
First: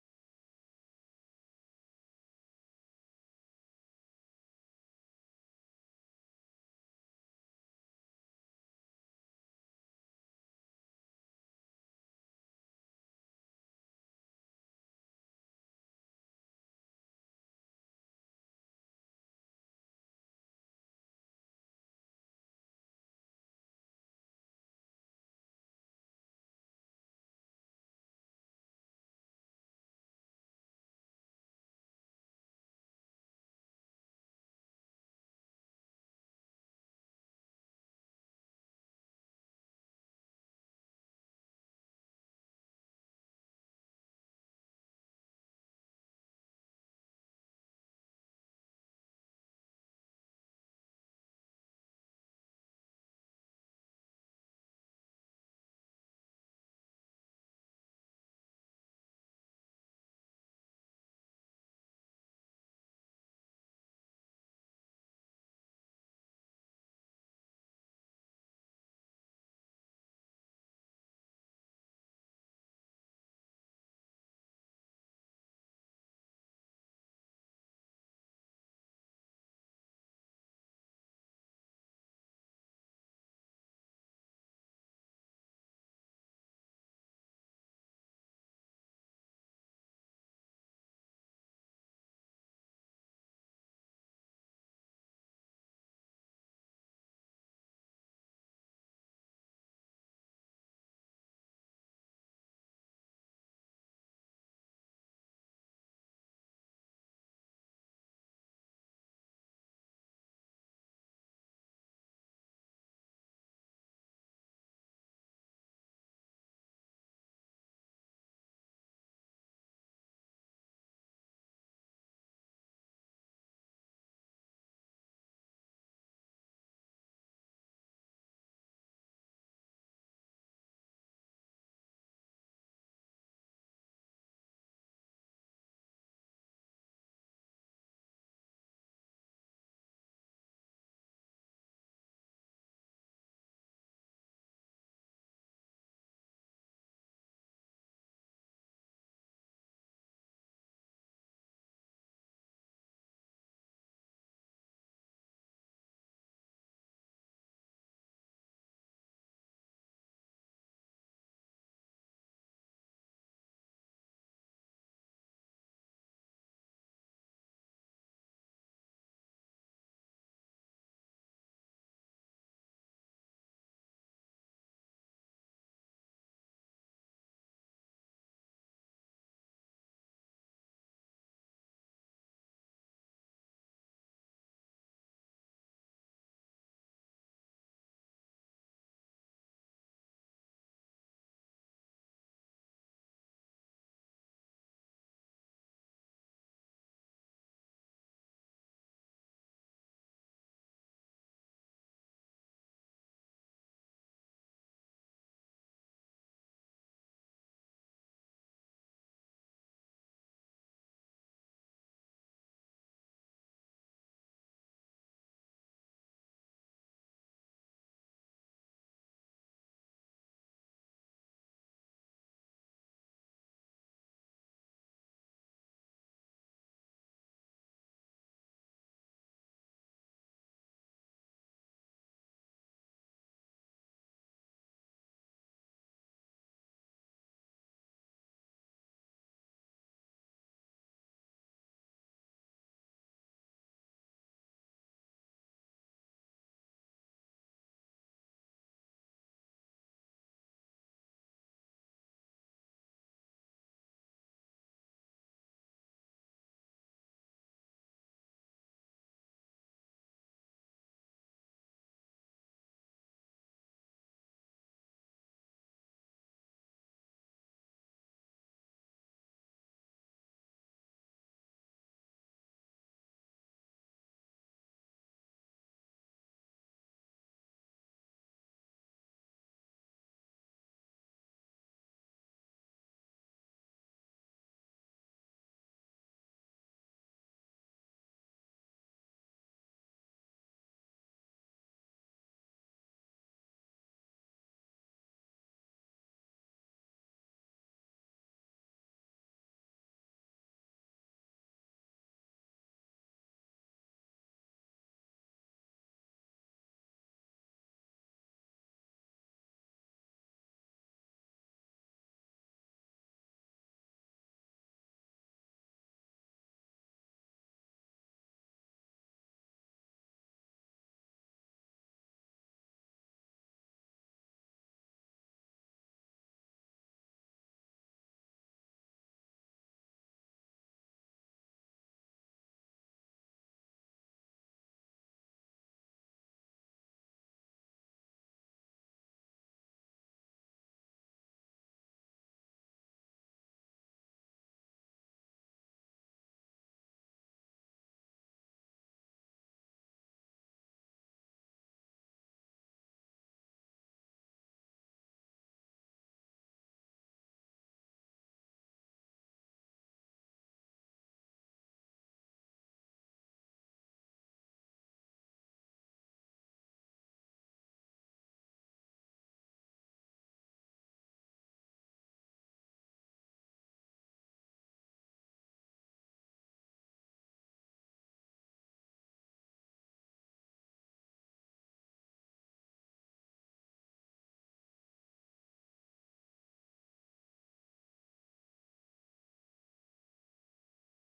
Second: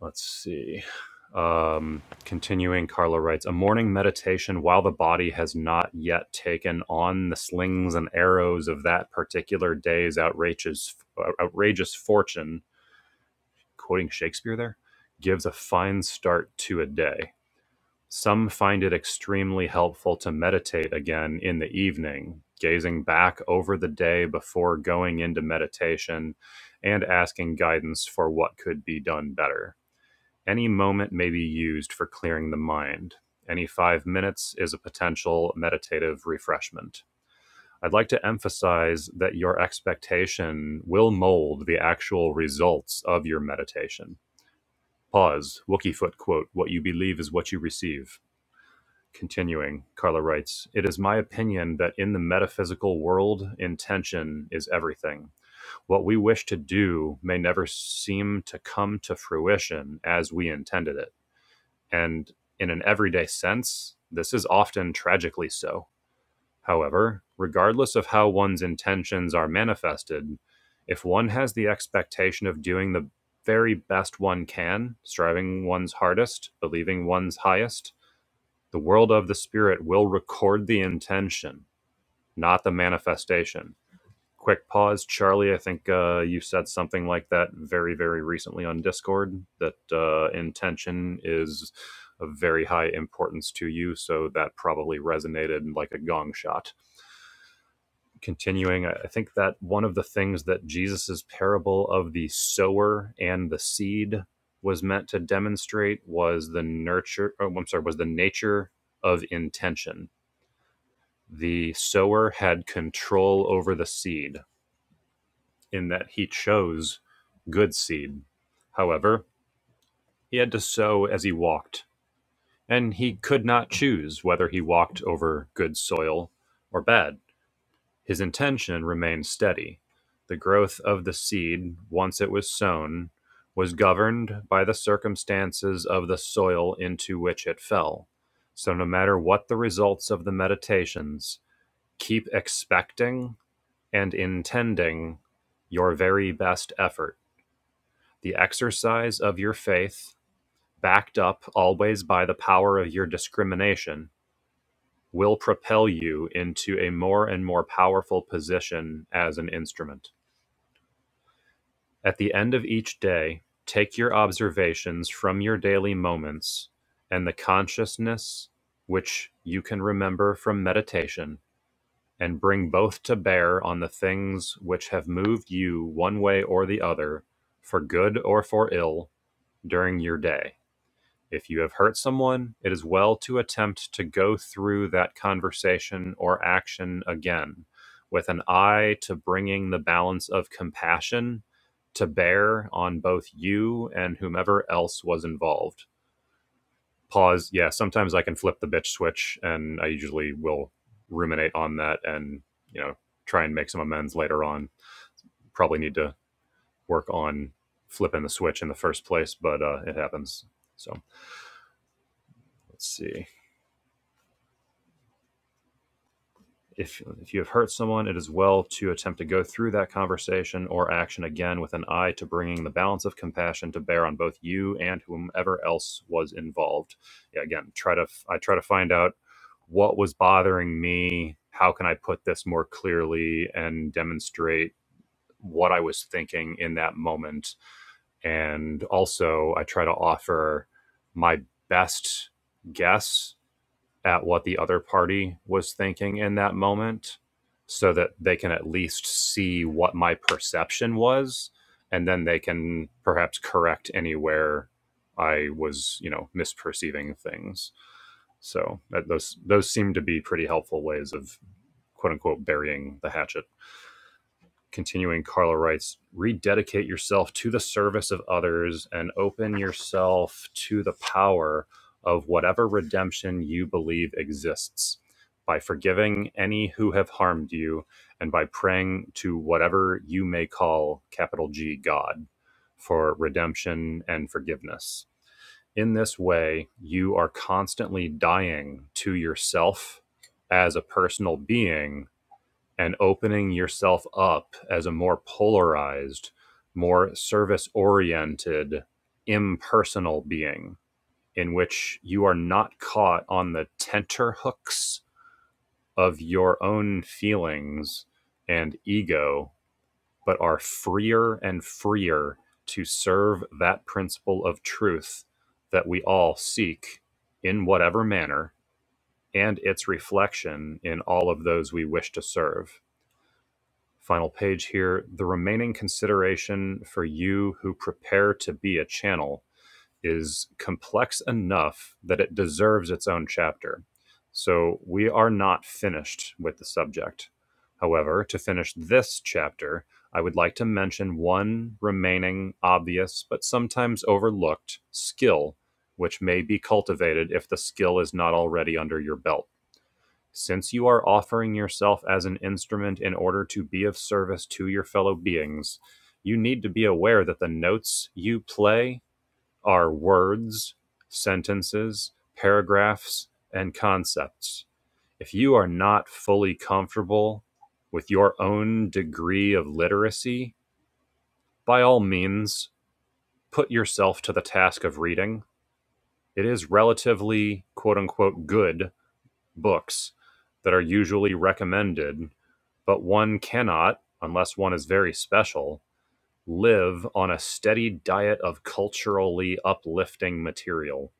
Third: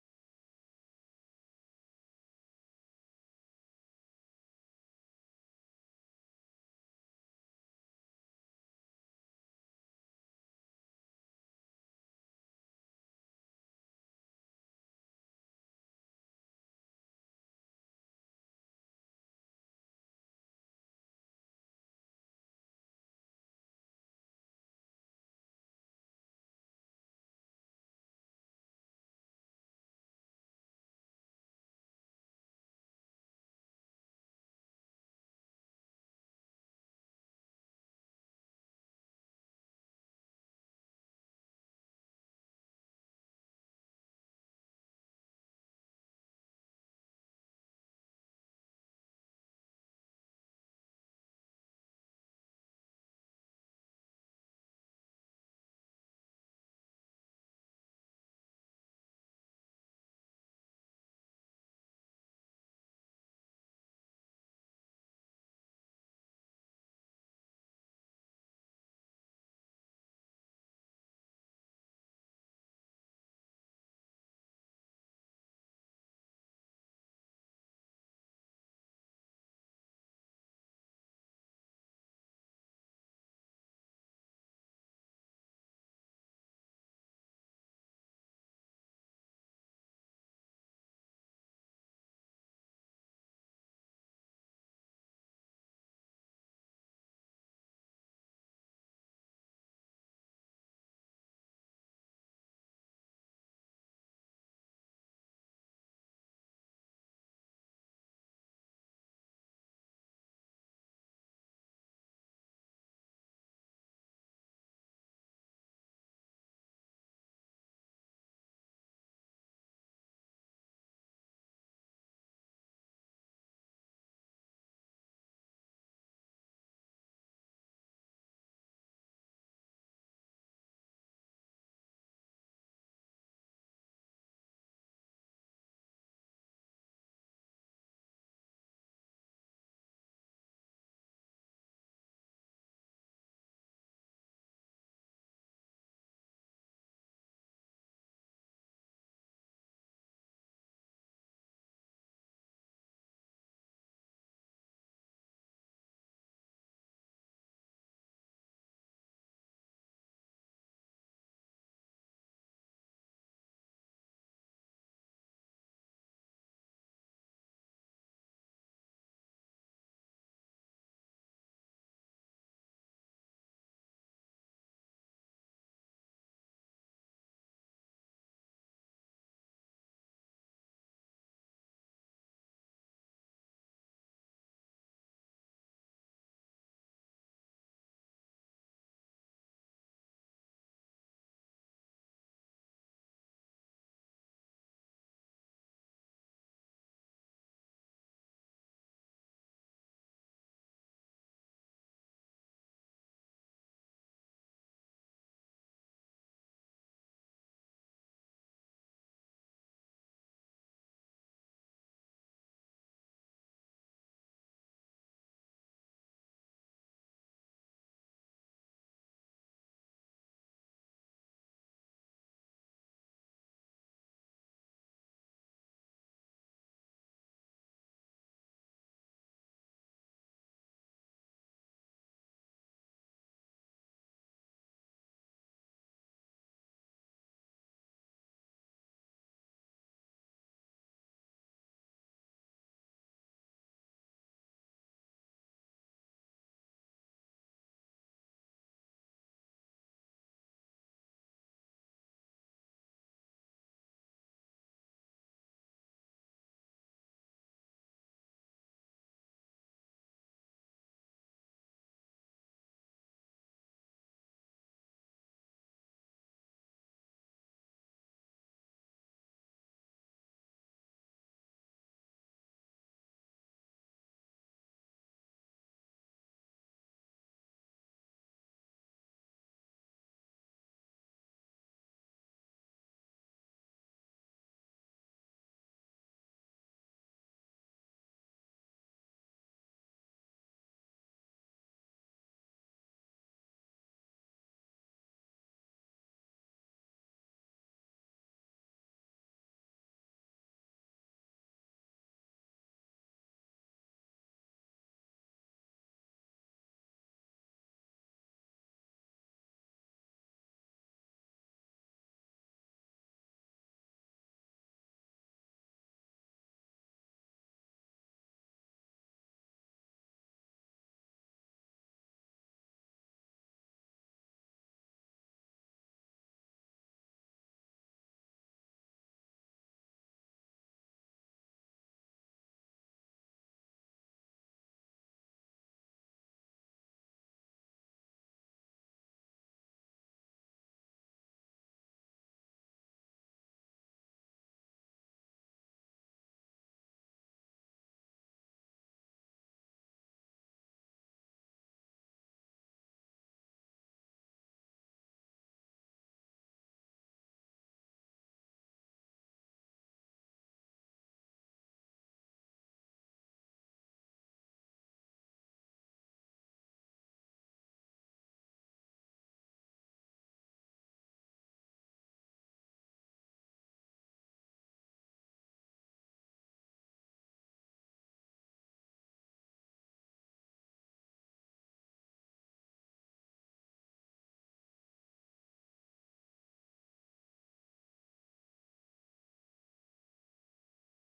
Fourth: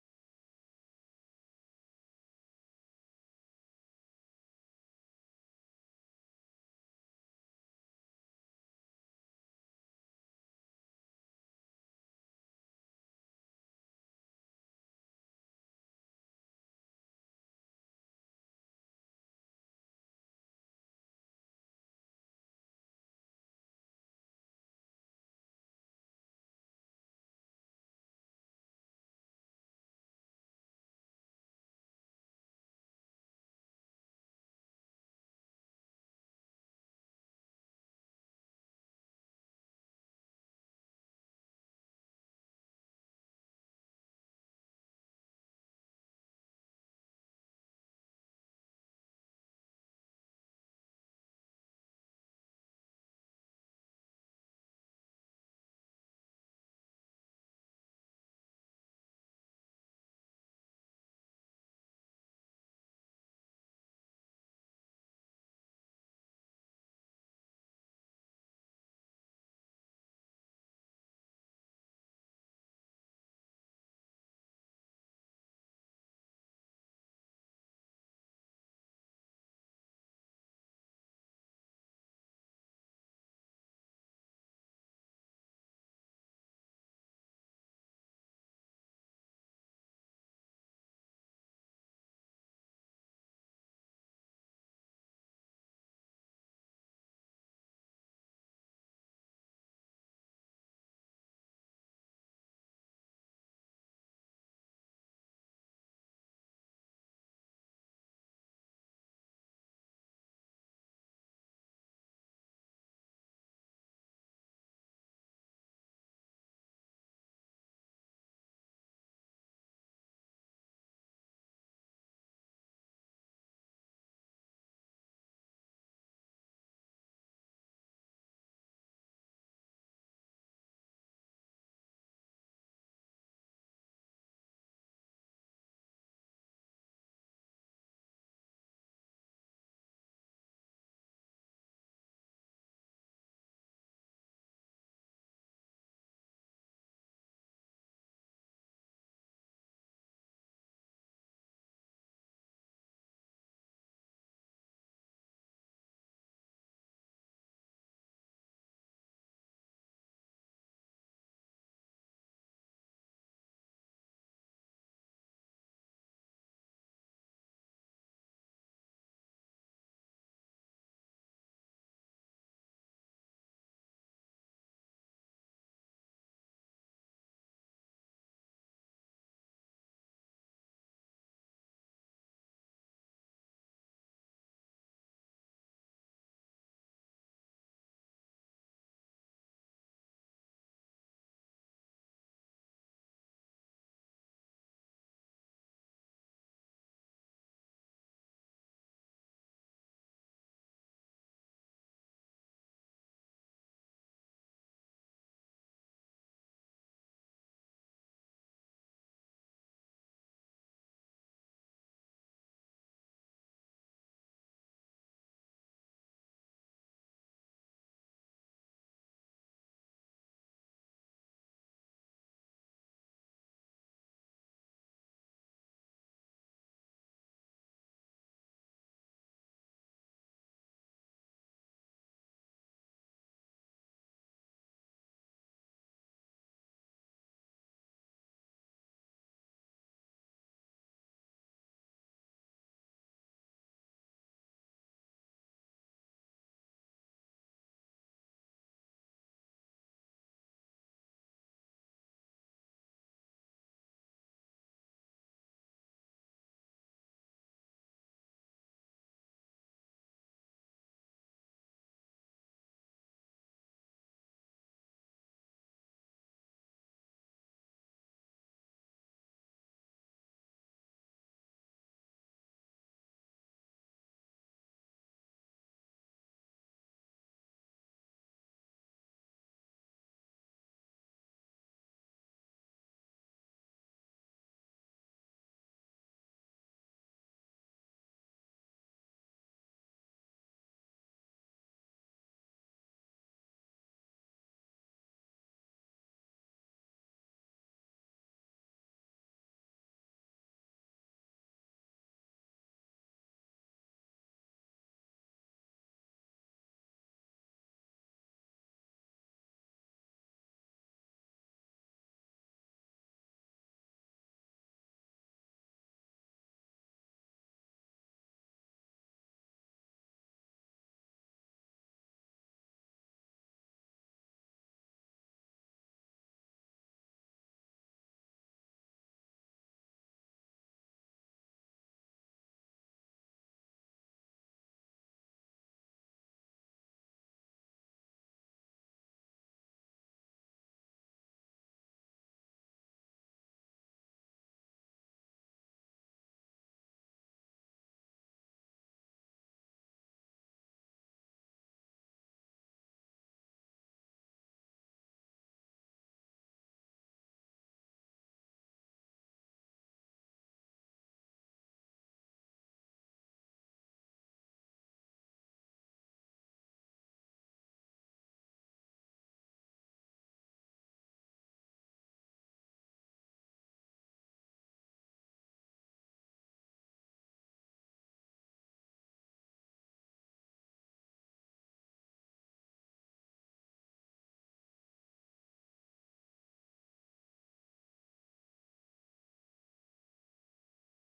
Let's see. Um, continuing, Carla writes A morning meditation while the body has not yet taken on the slings and arrows of that particular day's outrageous, uh, outrageous fortune, quoting Shakespeare there, gives a fine start to a day. Some find it extremely helpful to meditate again in the evening, gazing back over the day before going into meditation and asking guidance for what could be done better any moment may be used for clearing the mind. Any five minutes is a potential meditative refreshment. I'd like to emphasize that your expectation will mold the actual results of your meditation. Pause. Wookiefoot quote, What you believe is what you receive. Continuing, Carla writes, It is my opinion that in the metaphysical world, intention is everything. What we wish to do may never seem to come to fruition as we intended it and in an everyday sense, this is often tragically so. However, regardless of how one's intentions are manifested, if one has the expectation of doing the very best one can, striving one's hardest, believing one's highest, the world of the spirit will record the intention, not the manifestation quick pause, Charlie. I think uh, you said something like that very, very recently on Discord that uh, intention is of very high importance to you. So that probably resonated like a gong shot. Continuing, I think that one of the things that Jesus's parable of the sower and the seed was meant to demonstrate was the nurture, oh, I'm sorry, was the nature of intention. The sower had control over the seed in that he chose good seed. However, he had to sow as he walked, and he could not choose whether he walked over good soil or bad. His intention remained steady. The growth of the seed, once it was sown, was governed by the circumstances of the soil into which it fell. So, no matter what the results of the meditations, keep expecting and intending your very best effort the exercise of your faith, backed up always by the power of your discrimination, will propel you into a more and more powerful position as an instrument. At the end of each day, take your observations from your daily moments and the consciousness which you can remember from meditation and bring both to bear on the things which have moved you one way or the other, for good or for ill, during your day If you have hurt someone, it is well to attempt to go through that conversation or action again with an eye to bringing the balance of compassion to bear on both you and whomever else was involved. Pause. Yeah, sometimes I can flip the bitch switch and I usually will ruminate on that and, you know, try and make some amends later on. Probably need to work on flipping the switch in the first place, but uh, it happens. So let's see. If, if you have hurt someone, it is well to attempt to go through that conversation or action again with an eye to bringing the balance of compassion to bear on both you and whomever else was involved. Yeah, again, try to I try to find out what was bothering me. How can I put this more clearly and demonstrate what I was thinking in that moment? And also, I try to offer my best guess at what the other party was thinking in that moment so that they can at least see what my perception was and then they can perhaps correct anywhere I was, you know, misperceiving things. So that, those those seem to be pretty helpful ways of quote unquote burying the hatchet continuing, Carla writes, rededicate yourself to the service of others and open yourself to the power of whatever redemption you believe exists by forgiving any who have harmed you and by praying to whatever you may call capital G God for redemption and forgiveness. In this way, you are constantly dying to yourself as a personal being and opening yourself up as a more polarized, more service oriented, impersonal being in which you are not caught on the tenterhooks of your own feelings and ego, but are freer and freer to serve that principle of truth that we all seek in whatever manner and its reflection in all of those we wish to serve Final page here. The remaining consideration for you who prepare to be a channel is complex enough that it deserves its own chapter. So we are not finished with the subject. However, to finish this chapter, I would like to mention one remaining obvious but sometimes overlooked skill which may be cultivated if the skill is not already under your belt. Since you are offering yourself as an instrument in order to be of service to your fellow beings, you need to be aware that the notes you play are words, sentences, paragraphs, and concepts. If you are not fully comfortable with your own degree of literacy, by all means, put yourself to the task of reading. It is relatively, quote unquote, good books that are usually recommended but one cannot, unless one is very special, live on a steady diet of culturally uplifting material.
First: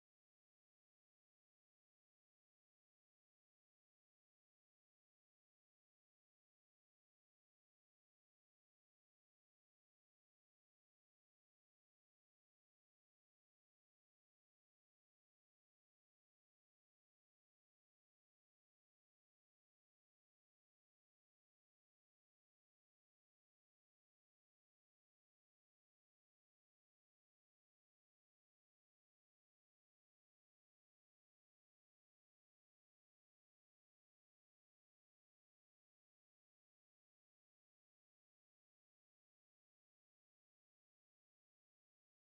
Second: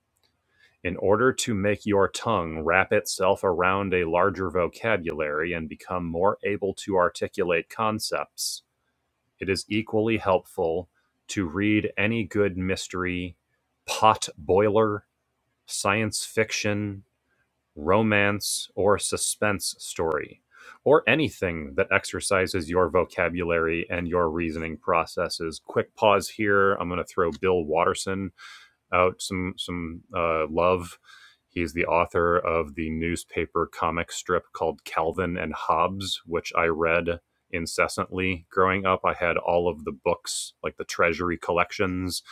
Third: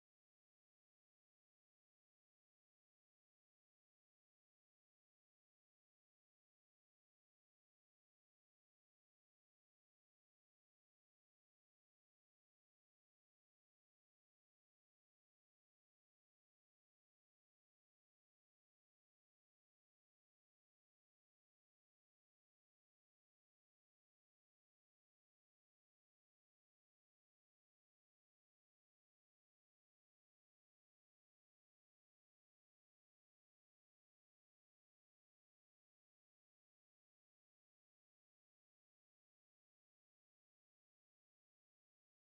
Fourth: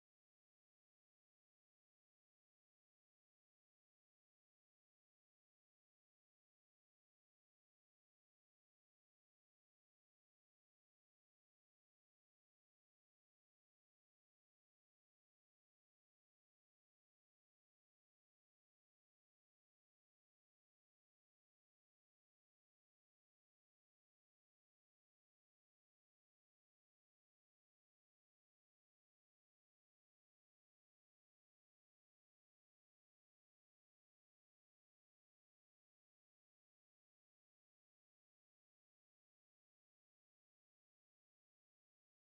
In order to make your tongue wrap itself around a larger vocabulary and become more able to articulate concepts, it is equally helpful to read any good mystery, pot boiler, science fiction, romance, or suspense story, or anything that exercises your vocabulary and your reasoning processes. Quick pause here. I'm going to throw Bill Watterson out some some uh, love. He's the author of the newspaper comic strip called Calvin and Hobbes, which I read incessantly growing up. I had all of the books, like the treasury collections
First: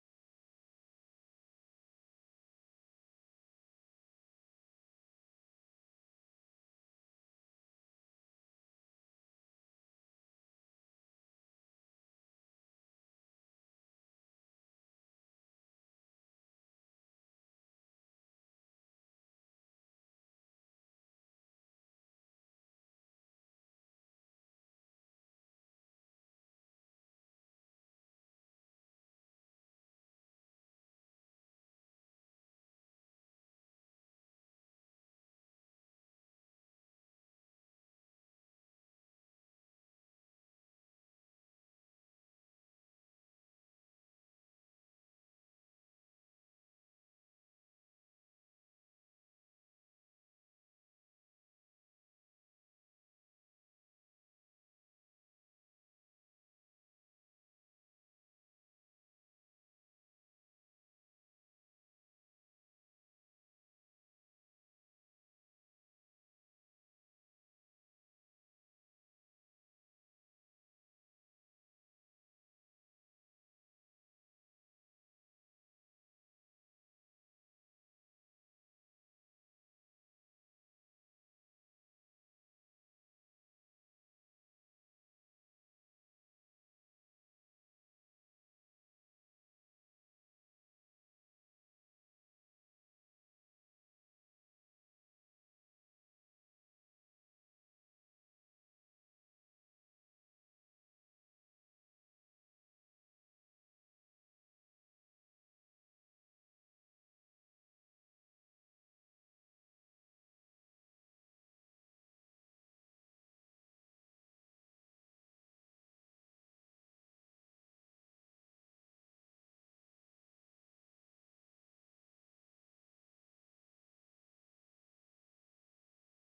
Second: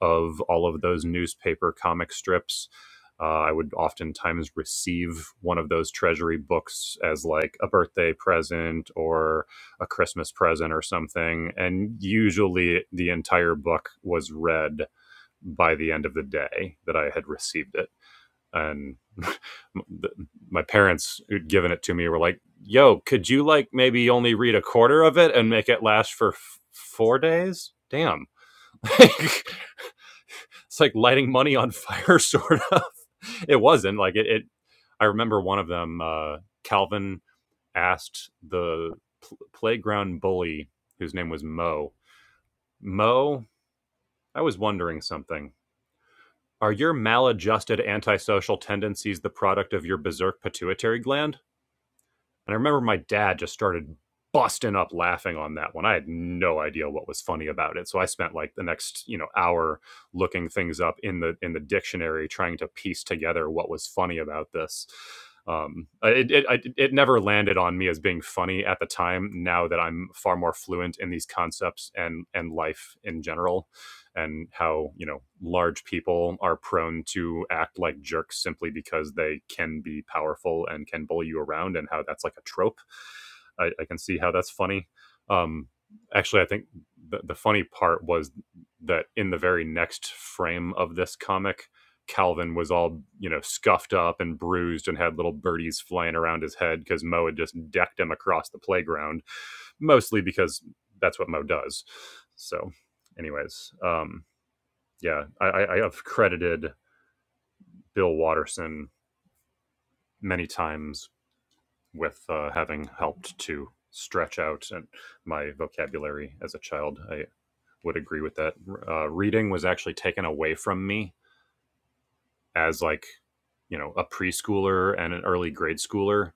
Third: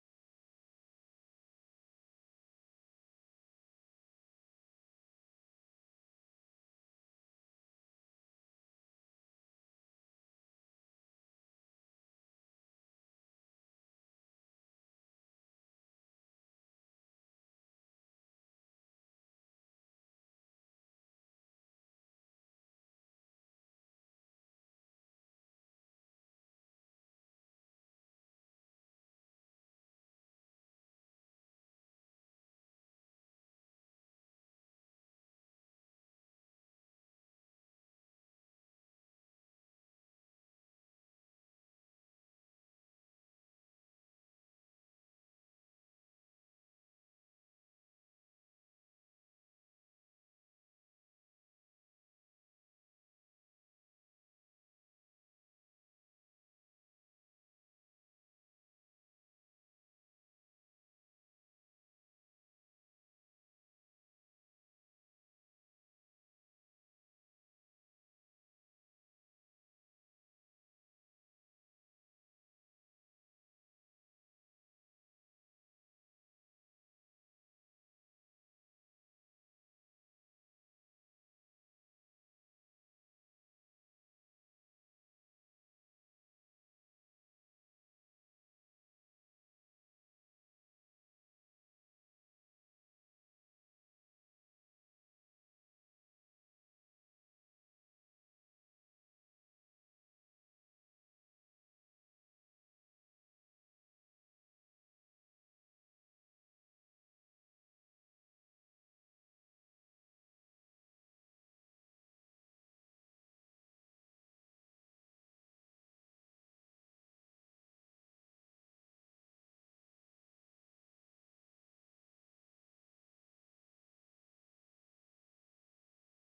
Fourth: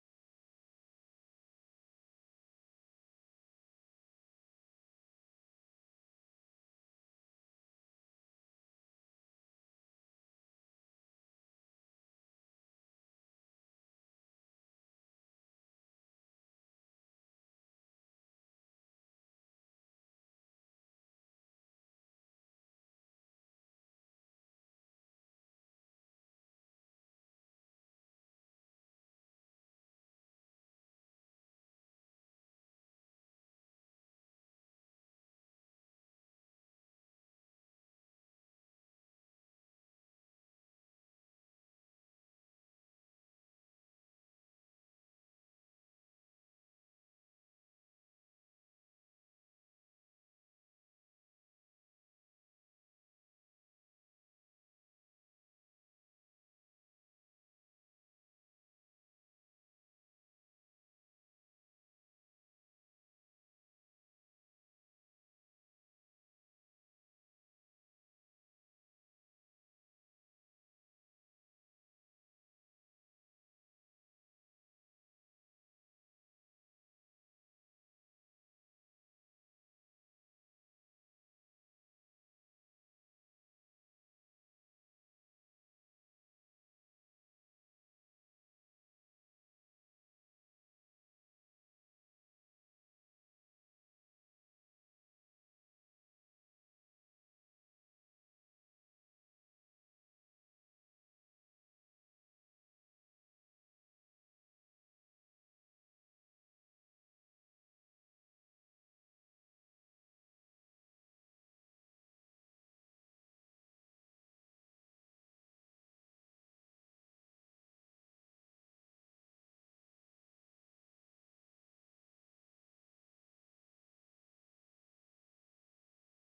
of all of those newspaper comic strips. Uh, I would oftentimes receive one of those treasury books as like a birthday present or a Christmas present or something. And usually the entire book was read by the end of the day that I had received it. And my parents who'd given it to me were like, yo, could you like maybe only read a quarter of it and make it last for f- four days? Damn. it's like lighting money on fire, sort of. It wasn't like it. it I remember one of them, uh, Calvin asked the pl- playground bully, whose name was Mo, Mo, I was wondering something Are your maladjusted antisocial tendencies the product of your berserk pituitary gland? And I remember my dad just started busting up laughing on that one. I had no idea what was funny about it. So I spent like the next, you know, hour looking things up in the in the dictionary trying to piece together what was funny about this. Um, it, it it it never landed on me as being funny at the time. Now that I'm far more fluent in these concepts and and life in general, and how you know large people are prone to act like jerks simply because they can be powerful and can bully you around and how that's like a trope i, I can see how that's funny um actually i think the, the funny part was that in the very next frame of this comic calvin was all you know scuffed up and bruised and had little birdies flying around his head because mo had just decked him across the playground mostly because that's what mo does so anyways um yeah, I, I have credited Bill Watterson many times with uh, having helped to stretch out and my vocabulary as a child. I would agree with that. Uh, reading was actually taken away from me as like you know a preschooler and an early grade schooler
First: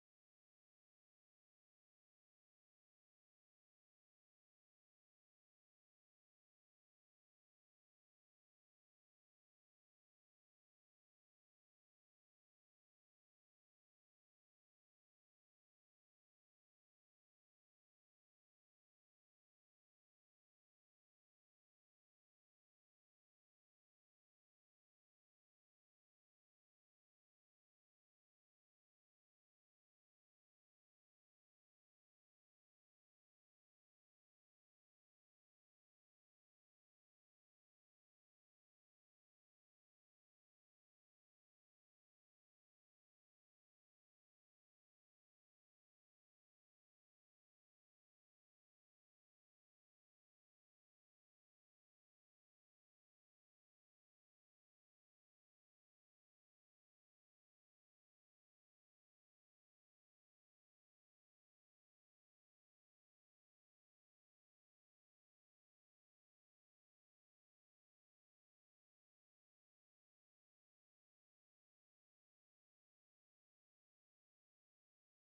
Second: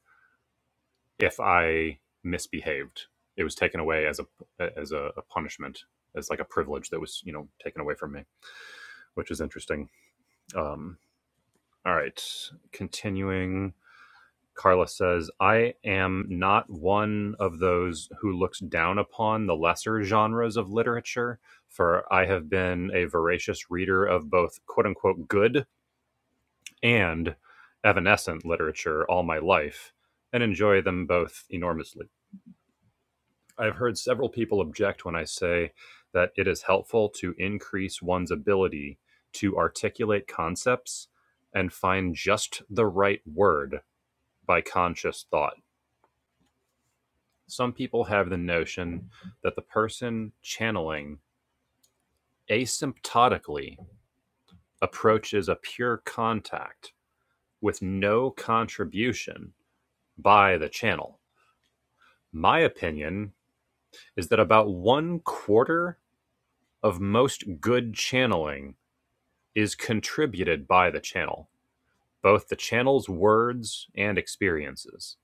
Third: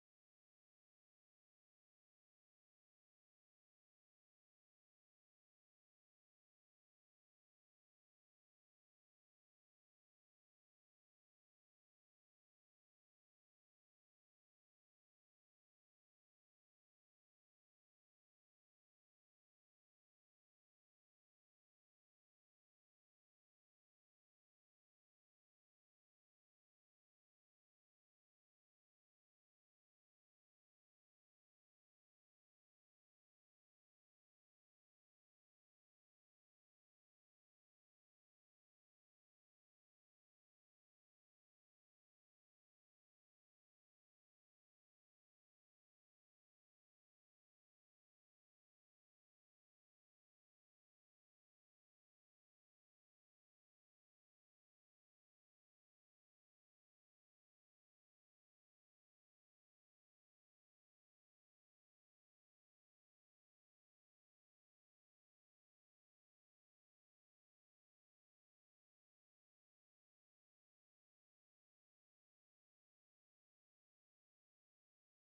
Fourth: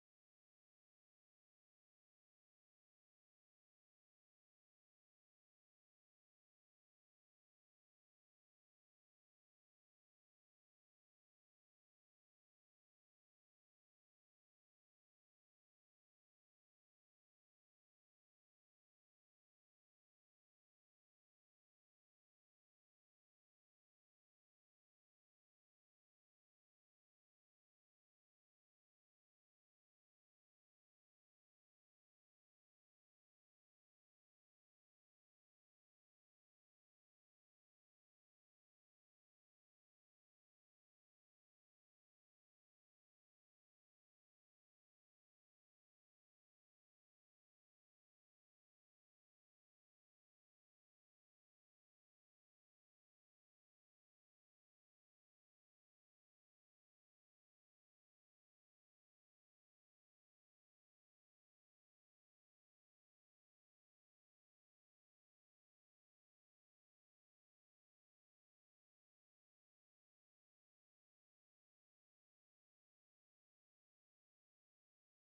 if I misbehaved. It was taken away as a as a, a punishment, as like a privilege that was you know taken away from me, which is interesting. Um, all right, continuing. Carla says, I am not one of those who looks down upon the lesser genres of literature, for I have been a voracious reader of both quote unquote good and evanescent literature all my life and enjoy them both enormously. I've heard several people object when I say that it is helpful to increase one's ability to articulate concepts and find just the right word by conscious thought some people have the notion that the person channeling asymptotically approaches a pure contact with no contribution by the channel. My opinion is that about one quarter of most good channeling is contributed by the channel, both the channel's words and experiences.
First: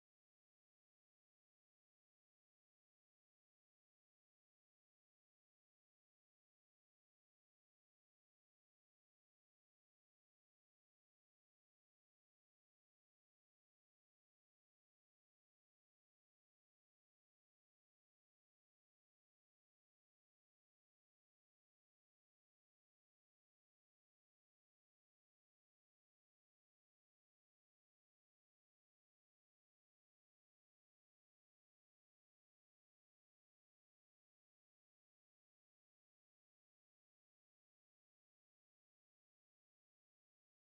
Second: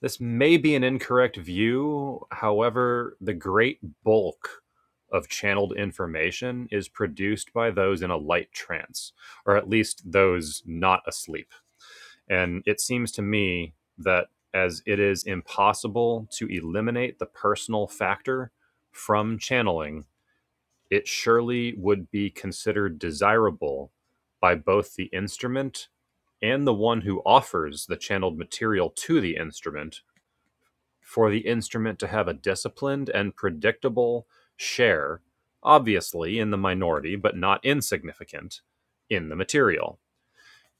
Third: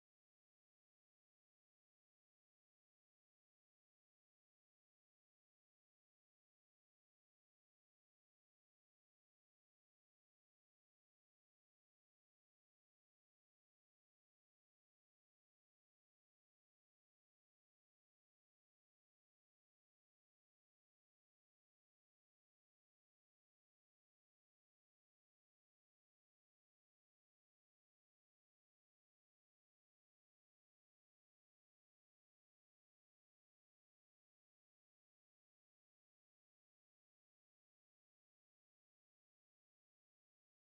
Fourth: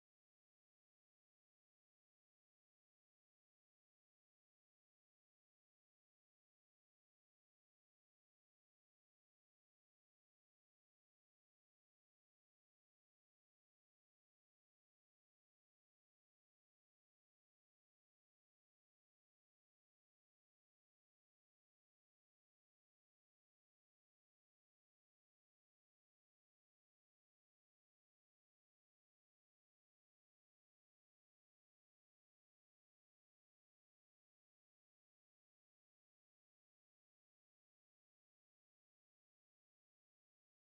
This may be an incorrect view. However, the great bulk of channeled information is produced by those in a light trance, or at least those not asleep. And it seems to me that as it is impossible to eliminate the personal factor from channeling, it surely would be considered desirable by both the instrument and the one who offers the channeled material to the instrument for the instrument to have a disciplined and predictable share, obviously in the minority, but not insignificant, in the material.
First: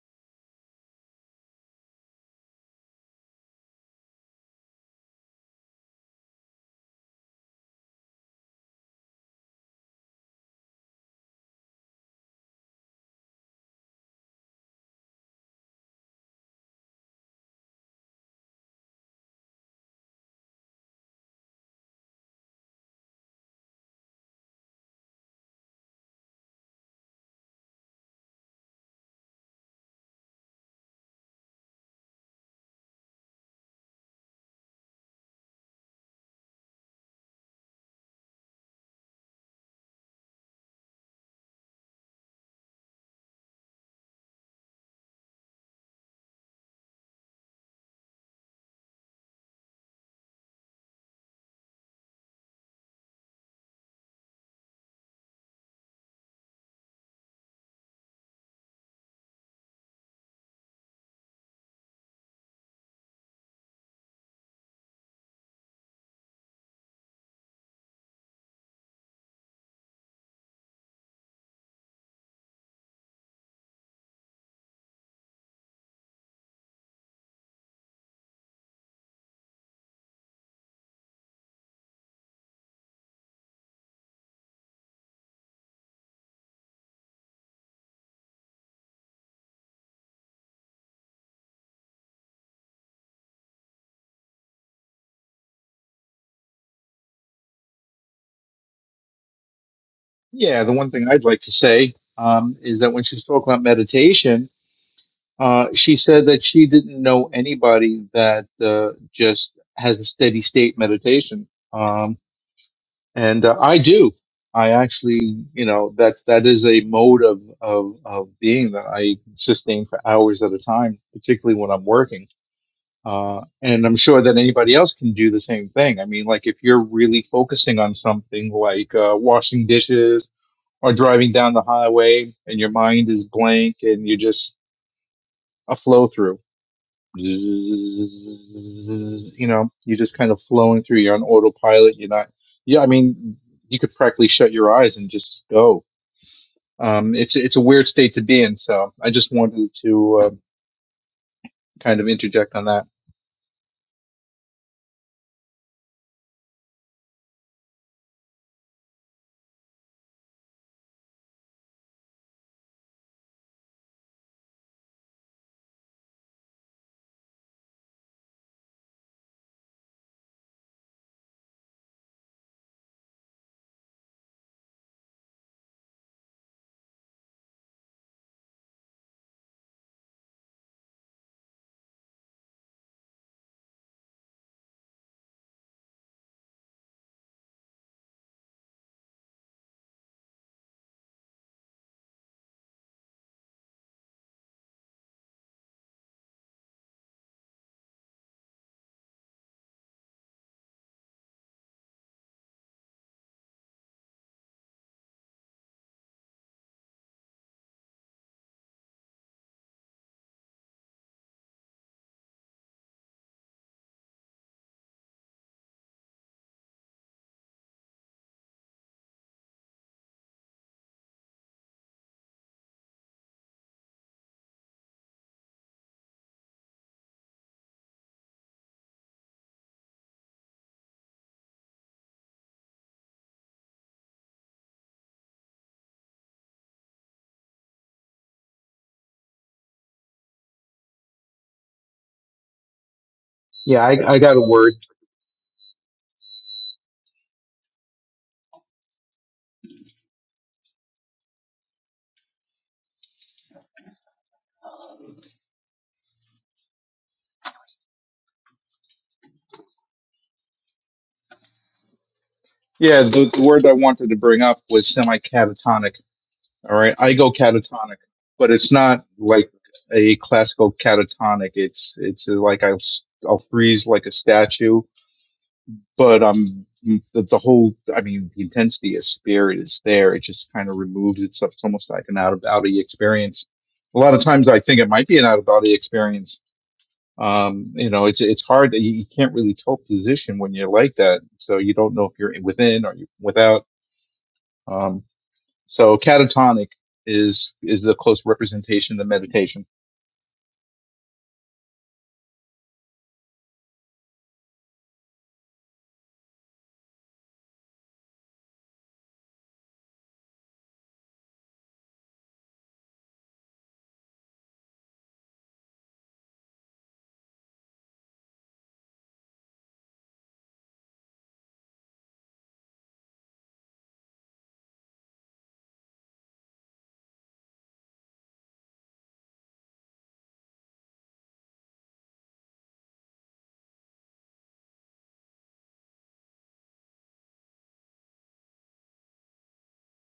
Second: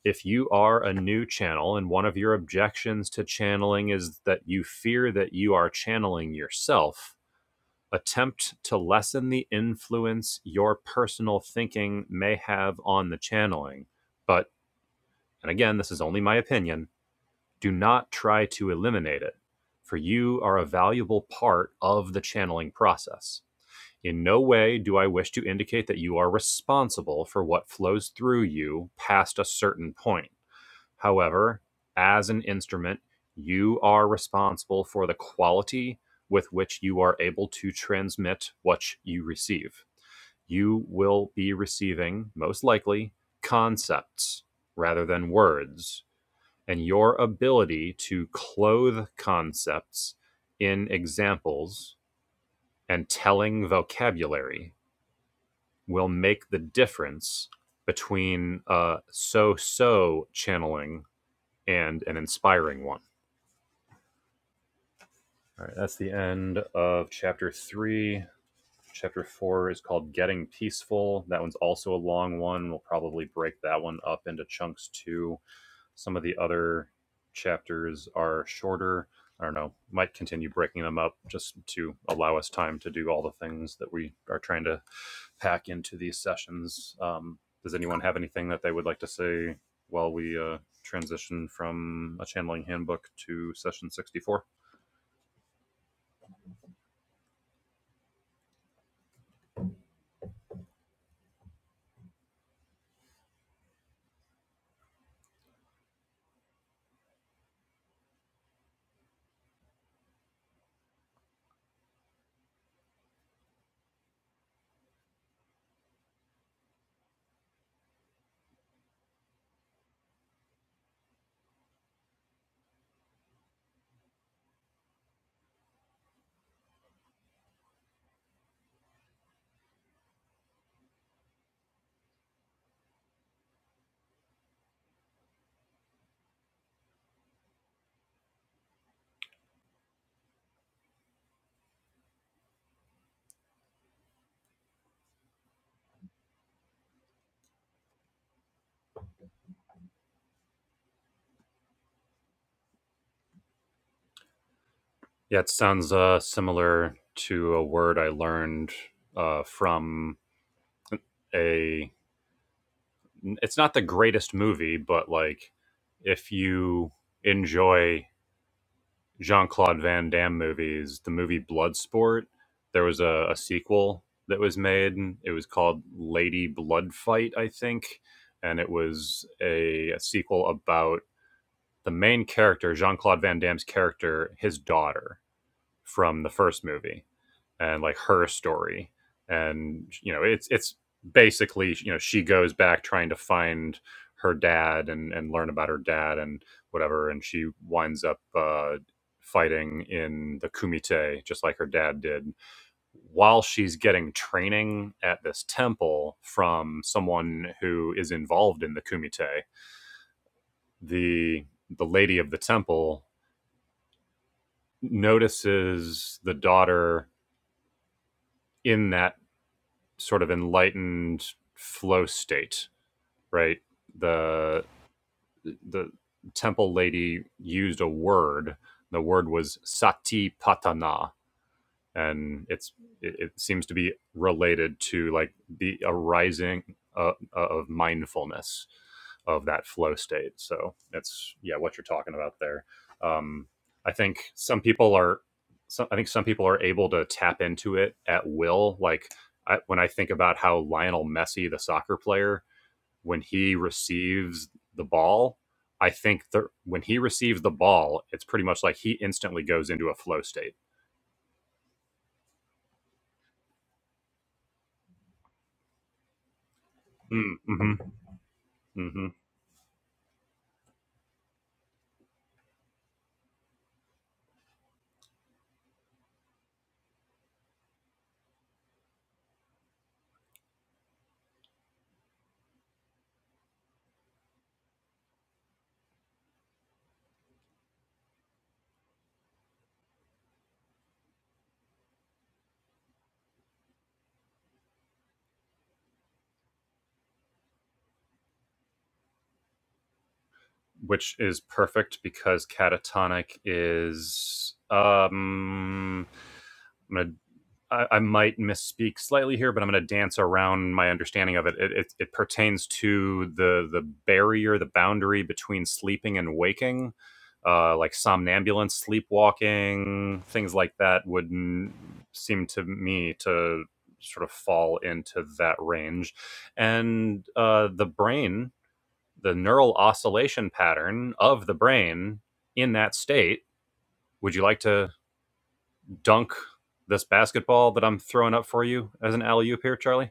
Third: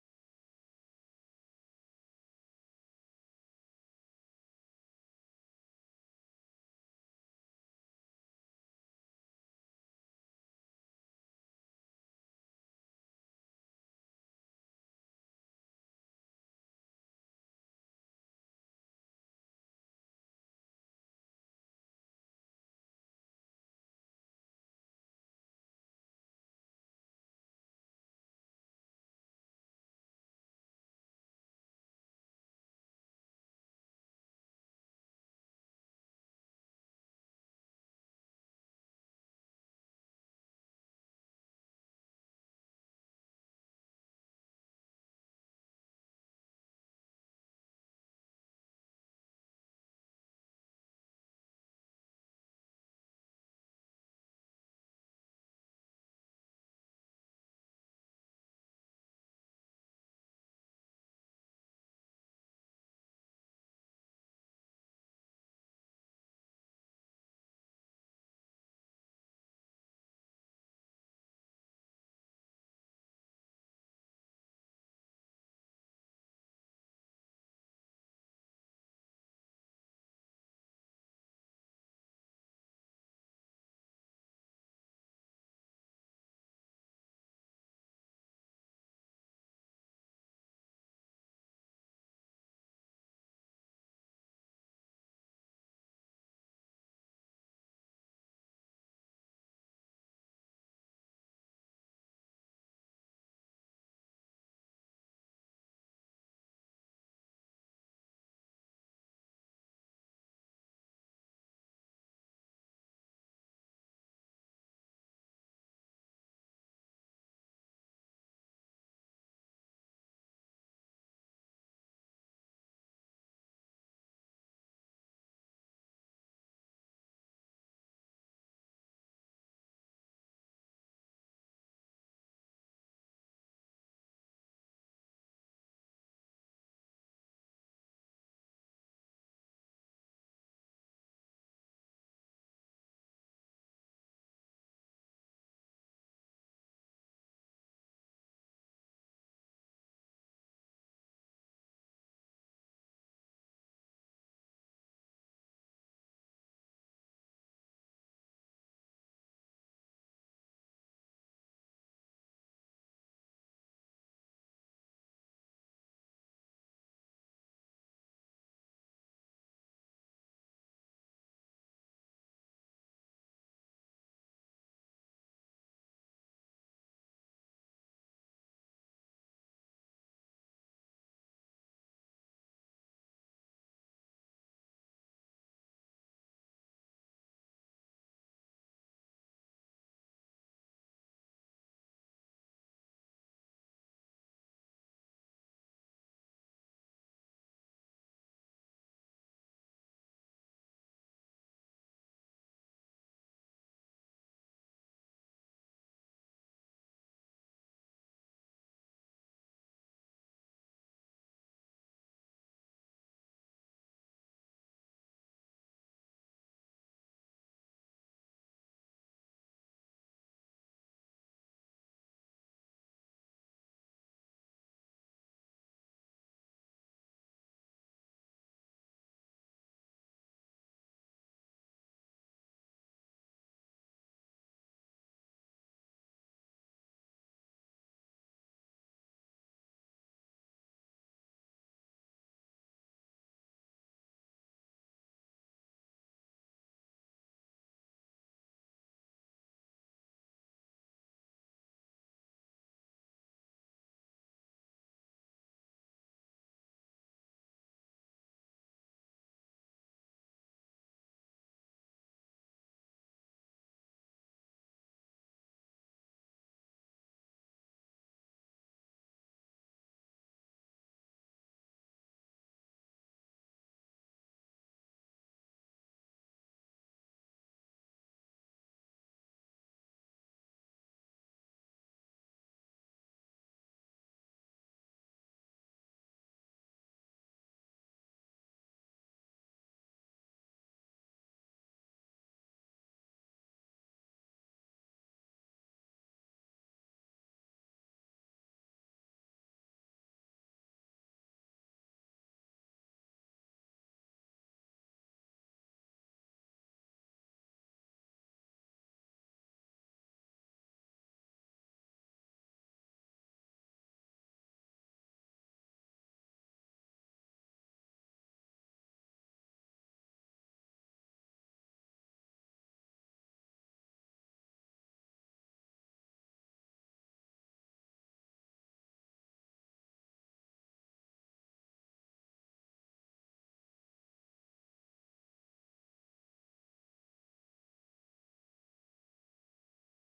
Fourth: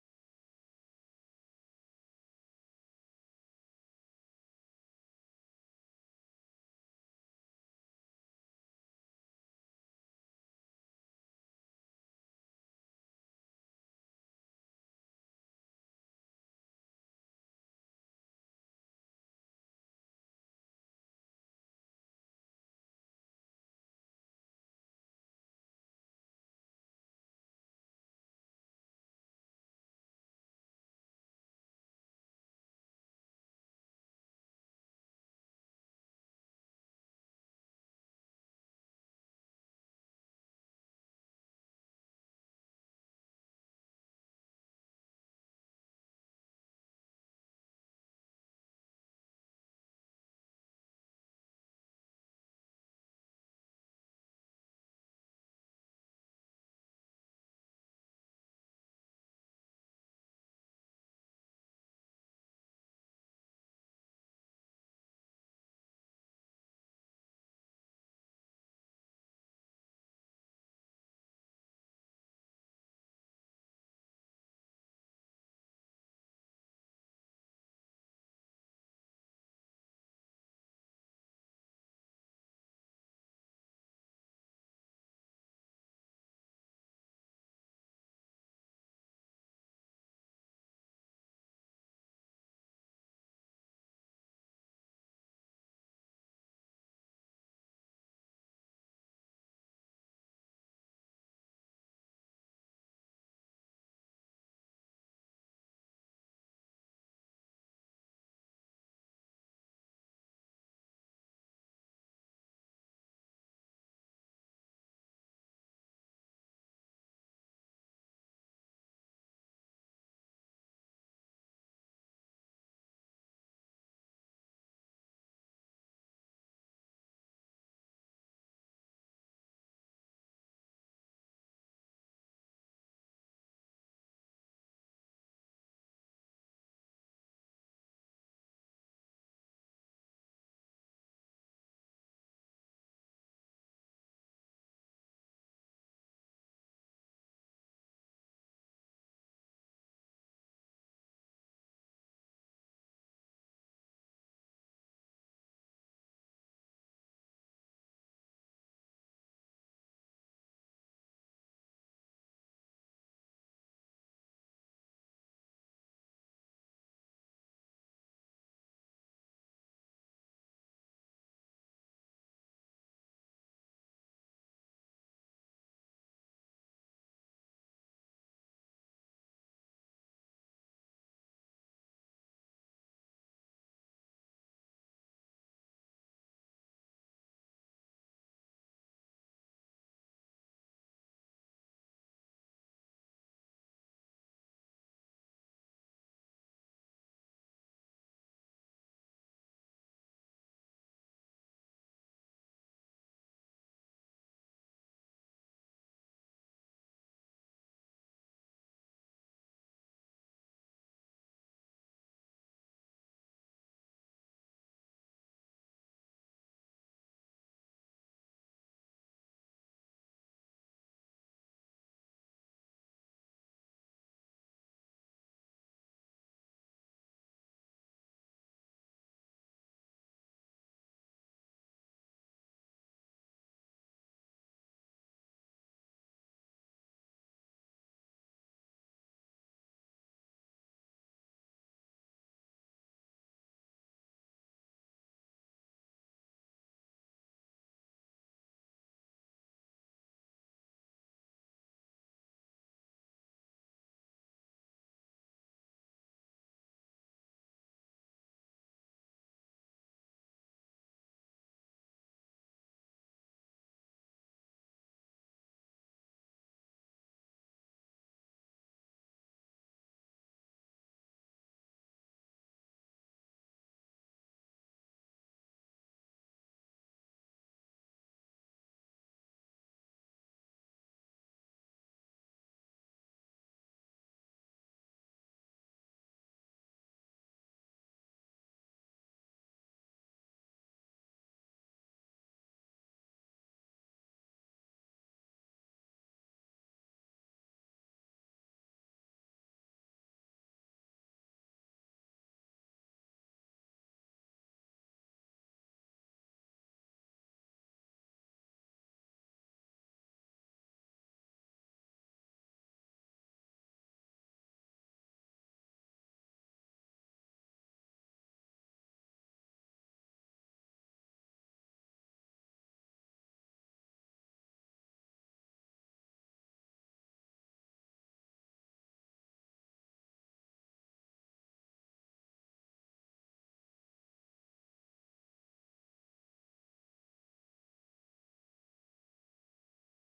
If you are a new channel and one of your objections to channeling is that you fear that you are channeling yourself, attempt to lessen the influence your personal thinking may have on the channeling. But, and again, this is only my opinion, do not try to eliminate it, for you are a valuable part of the channeling process. In no way do I wish to indicate that you are responsible for what flows through you past a certain point. However, as an instrument, you are responsible for the quality with which you are able to transmit what you receive. You will be receiving, most likely, concepts rather than words and your ability to clothe concepts in examples and telling vocabulary will make the difference between a so so channeling and an inspiring one. All right, that's the end of chapter three. Chapter four is called Getting Peaceful. That one's also a long one. We'll probably break that one up into chunks too Some of the other chapters are shorter. I don't know, might continue breaking them up just to allow us time to do all the things that we are trying to pack into these sessions. Um, does anyone have anything that they would like to say while we uh, transition from a channeling handbook to session 64? Yeah, the one thing I'd like to say um, is that when she spoke about meditation, Uh, she said that she didn't know anybody that uh, just has a steady state meditation. Um, and uh, I do. I actually, you know, that that is a mode of, of of being that I sustain for hours at a time, particularly when I'm working. Uh, and I'm sure that anybody else can do the same thing. I mean, like if you're really focusing on something like uh, washing dishes or driving down the highway, and your mind is blank and you are just a flow through you know, you're just kind of flowing through. You're on autopilot. You're not. Yeah, I mean, you could practically shut your eyes and just go. Um, it's it's a weird state to be in. So I just wanted to uh, kind of interject on that. Yeah, it sounds uh, similar to a word I learned uh, from a it's not the greatest movie, but like if you enjoy Jean Claude Van Damme movies, the movie Bloodsport, there was a, a sequel that was made. It was called Lady Blood Fight, I think, and it was a, a sequel about the main character, Jean Claude Van Damme's character, his daughter from the first movie and like her story and you know it's it's basically you know she goes back trying to find her dad and and learn about her dad and whatever and she winds up uh fighting in the kumite just like her dad did while she's getting training at this temple from someone who is involved in the kumite the the lady of the temple notices the daughter in that sort of enlightened flow state, right? The the temple lady used a word. The word was sati patana, and it's it, it seems to be related to like the arising uh, uh, of mindfulness of that flow state. So that's yeah, what you're talking about there. Um, Yeah, I I, think I got a some word. people are, some, I think some people are able to tap into it at will. Like I, when I think about how Lionel Messi, the soccer player, when he receives the ball, I think that when he receives the ball, it's pretty much like he instantly goes into a flow state. Yeah, the, the word I wanted to bring up was semi-catatonic. All right, I go Mm-hmm, catatonic, but it's Mm-hmm. not like a classical catatonic. It's it's uh, like I'll s- I'll freeze like a statue but um the, the whole i mean the intensity of spirit is there it just kind of removes itself it's almost like an out of body experience a lot of time it might be an out of body experience um you know it's it's hard that you, you can't really tell position when you're like that so you don't know if you're within or you without um so catatonic is is the close representation of the meditation which is perfect because catatonic is um I'm gonna I, I might misspeak slightly here, but I'm gonna dance around my understanding of it. It, it. it pertains to the the barrier, the boundary between sleeping and waking. Uh, like somnambulance, sleepwalking, things like that would n- seem to me to sort of fall into that range. And uh, the brain the neural oscillation pattern of the brain in that state. Would you like to dunk this basketball that I'm throwing up for you as an alley oop here, Charlie?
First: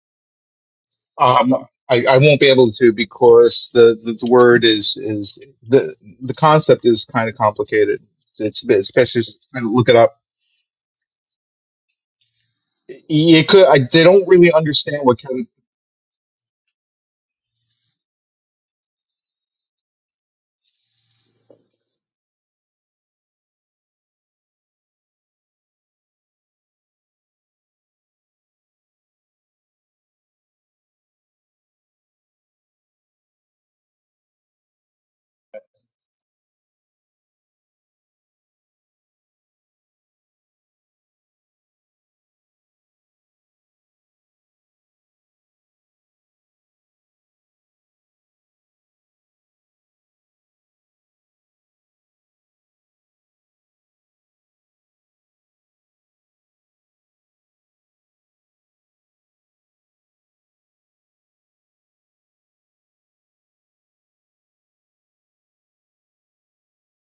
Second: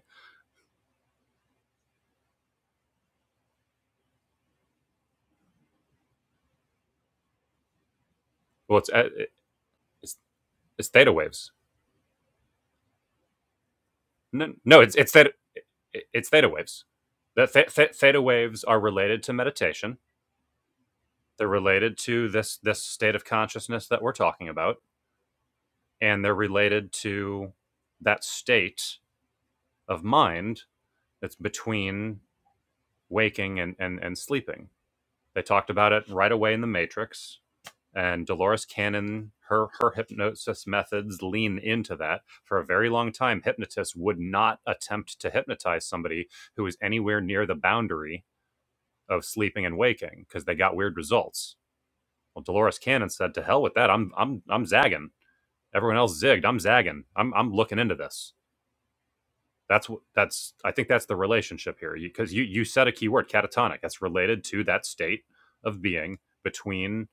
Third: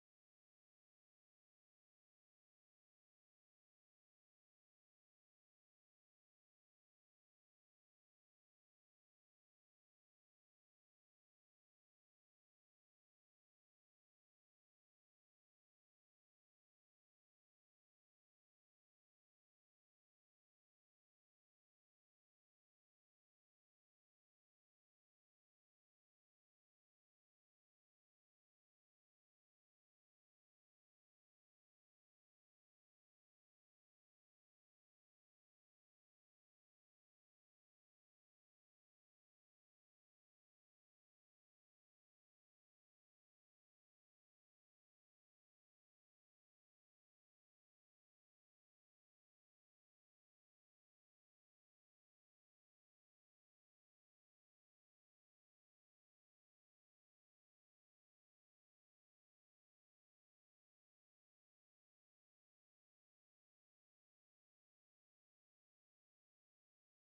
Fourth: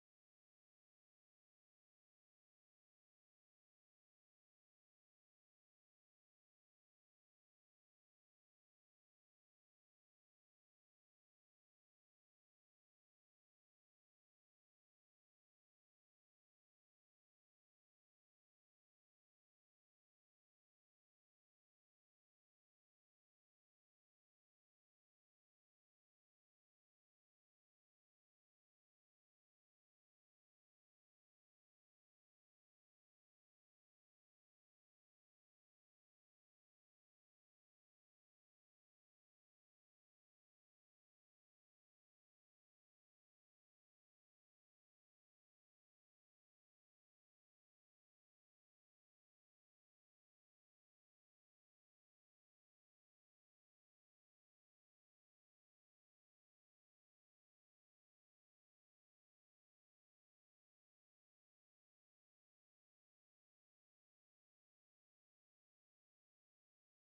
Um, I, I won't be able to because the, the, the word is is the the concept is kind of complicated. It's a bit- Well, it's uh, especially if you try to look it it's, up. it's theta waves. It could I, they don't really No, no, it's understand it's what theta kind of it's theta waves. That th- theta waves are related to meditation. They're related to this this state of consciousness that we're talking about. and they're related to that state of mind that's between waking and, and, and sleeping. They talked about it right away in The Matrix, and Dolores Cannon, her, her hypnosis methods lean into that. For a very long time, hypnotists would not attempt to hypnotize somebody who is anywhere near the boundary of sleeping and waking because they got weird results. Well, Dolores Cannon said, "To hell with that! I'm I'm I'm zagging. Everyone else zigged. I'm zagging. I'm I'm looking into this." That's that's I think that's the relationship here because you, you you said a key word catatonic. That's related to that state of being between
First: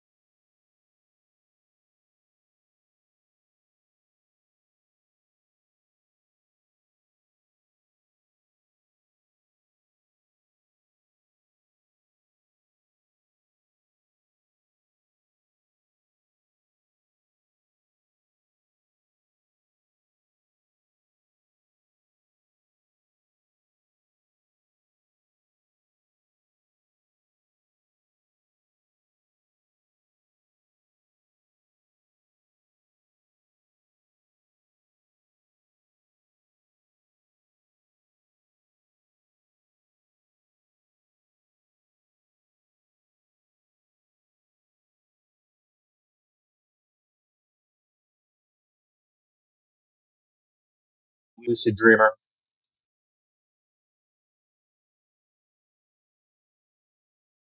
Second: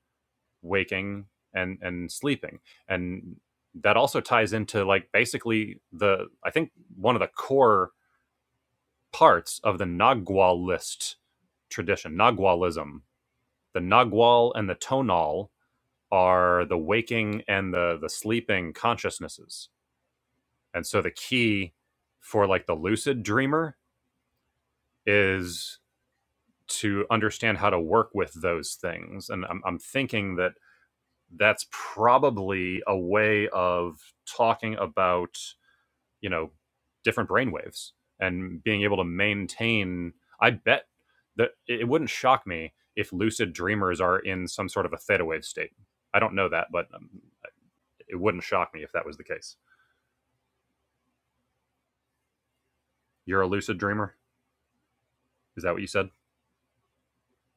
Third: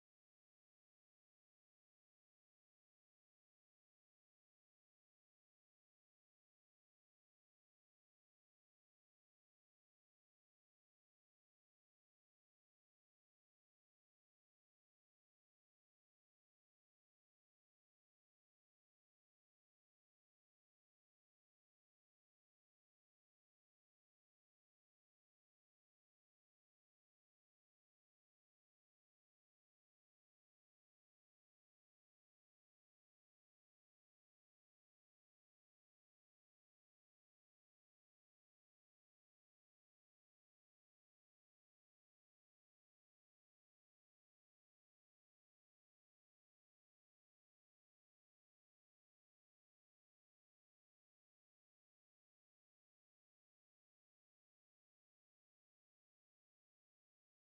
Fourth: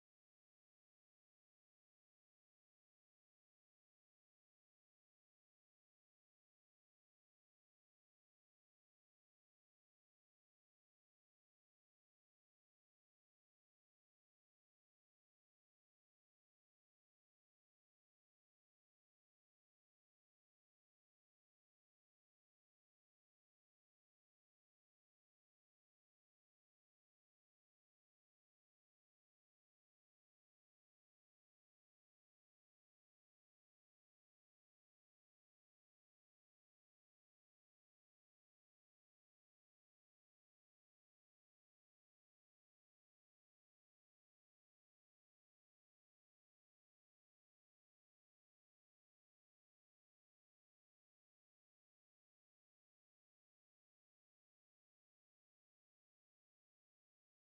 waking and and sleeping, and that also ties into like basically the I think one of the core parts of the Nagualist tradition, Nagualism. The Nagual and the Tonal are the waking and the the sleeping consciousnesses, and so the key for like the lucid dreamer is to understand how to work with those things. And I'm, I'm thinking that that's probably a way of talking about, you know, different brainwaves and being able to maintain. I bet that it wouldn't shock me if lucid dreamers are in some sort of a theta wave state. I don't know that, but um, it wouldn't shock me if that was the case. lucid dreamer. You're a lucid dreamer? Is that what you said?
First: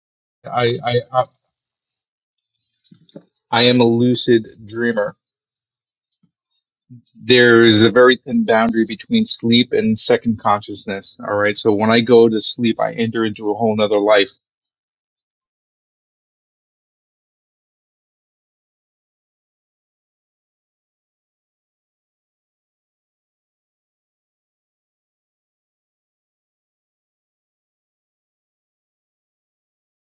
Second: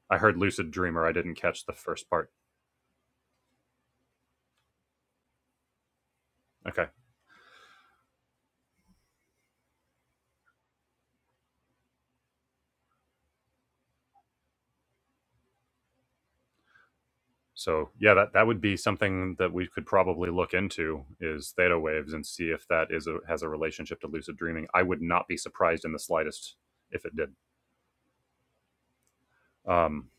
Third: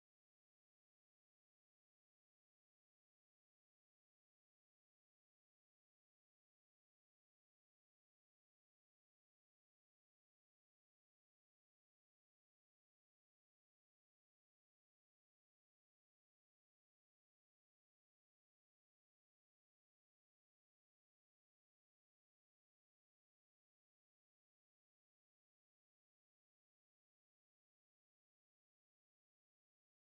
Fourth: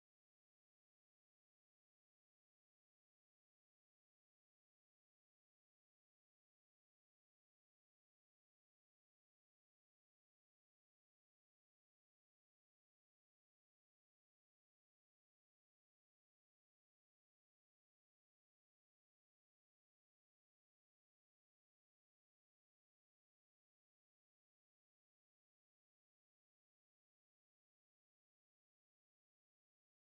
I heard lucid I I dreamer. I I didn't catch the first part. I am a lucid dreamer. Okay. There is a very thin boundary between sleep and second consciousness. All right, so when I go to sleep, I enter into a whole nother life. So yeah, that that would be something that we could probably look into is theta waves and see if that is a has a relationship to lucid dreaming. I would not be surprised in the slightest if it did. Um,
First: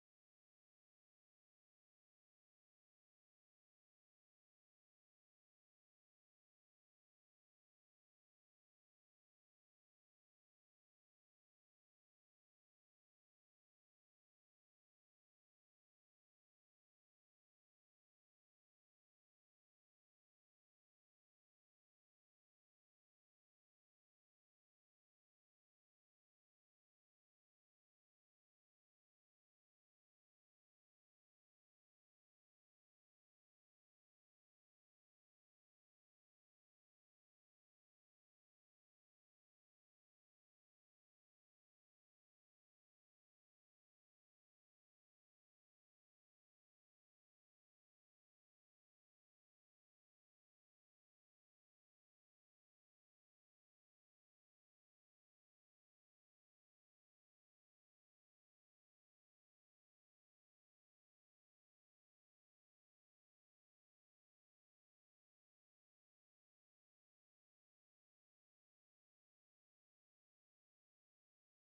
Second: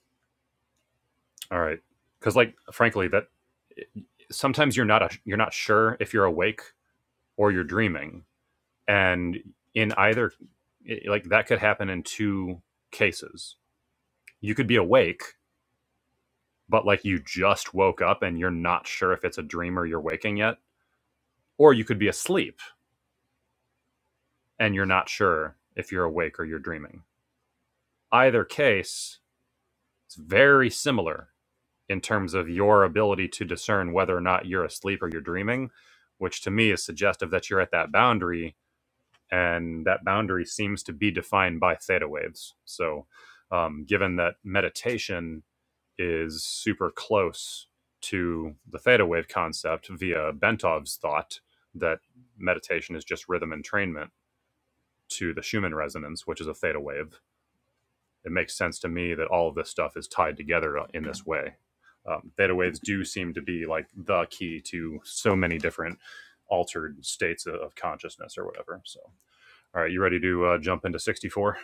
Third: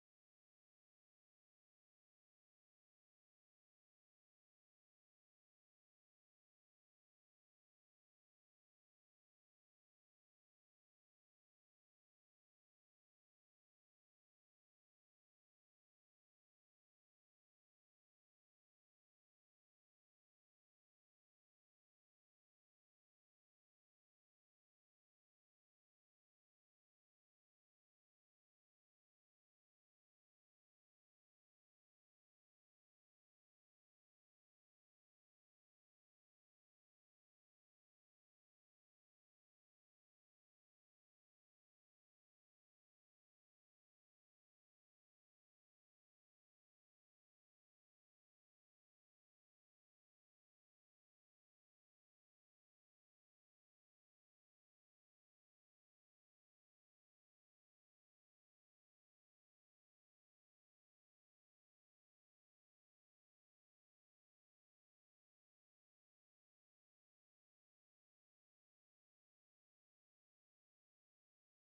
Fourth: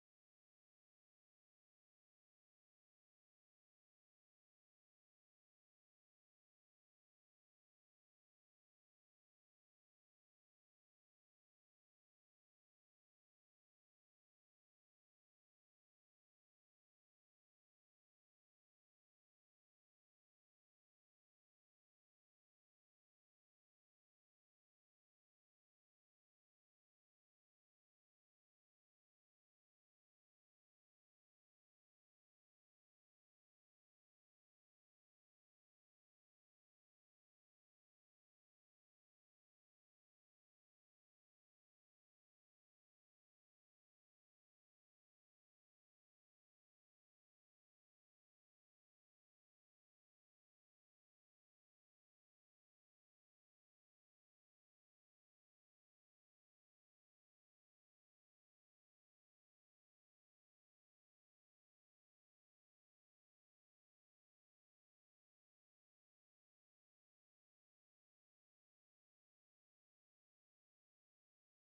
all right, because like frankly, that eh, sometimes you're not a, you're not sure if you're awake or you're dreaming, and in either it- like that could happen in two cases. You could be awake, but like you just woke up and you're not sure if it's a dream or you're waking yet, or you could be asleep and you're not sure if you're awake or you're dreaming. Either case, it's very similar in terms of your ability to discern whether or not you're asleep or you're dreaming, which to me is suggestive that you're at that boundary, and that boundary seems to be defined by theta waves. So, um, given that meditation is super close to the theta wave concept via Bentov's thought that meditation is just rhythm entrainment to the Schumann resonance, which is a theta wave it makes sense to me that all of this stuff is tied together in this way. Um, theta waves do seem to be like the key to so many different altered states of, consciousness or whatever. So, all right, you ready to uh, jump into 64?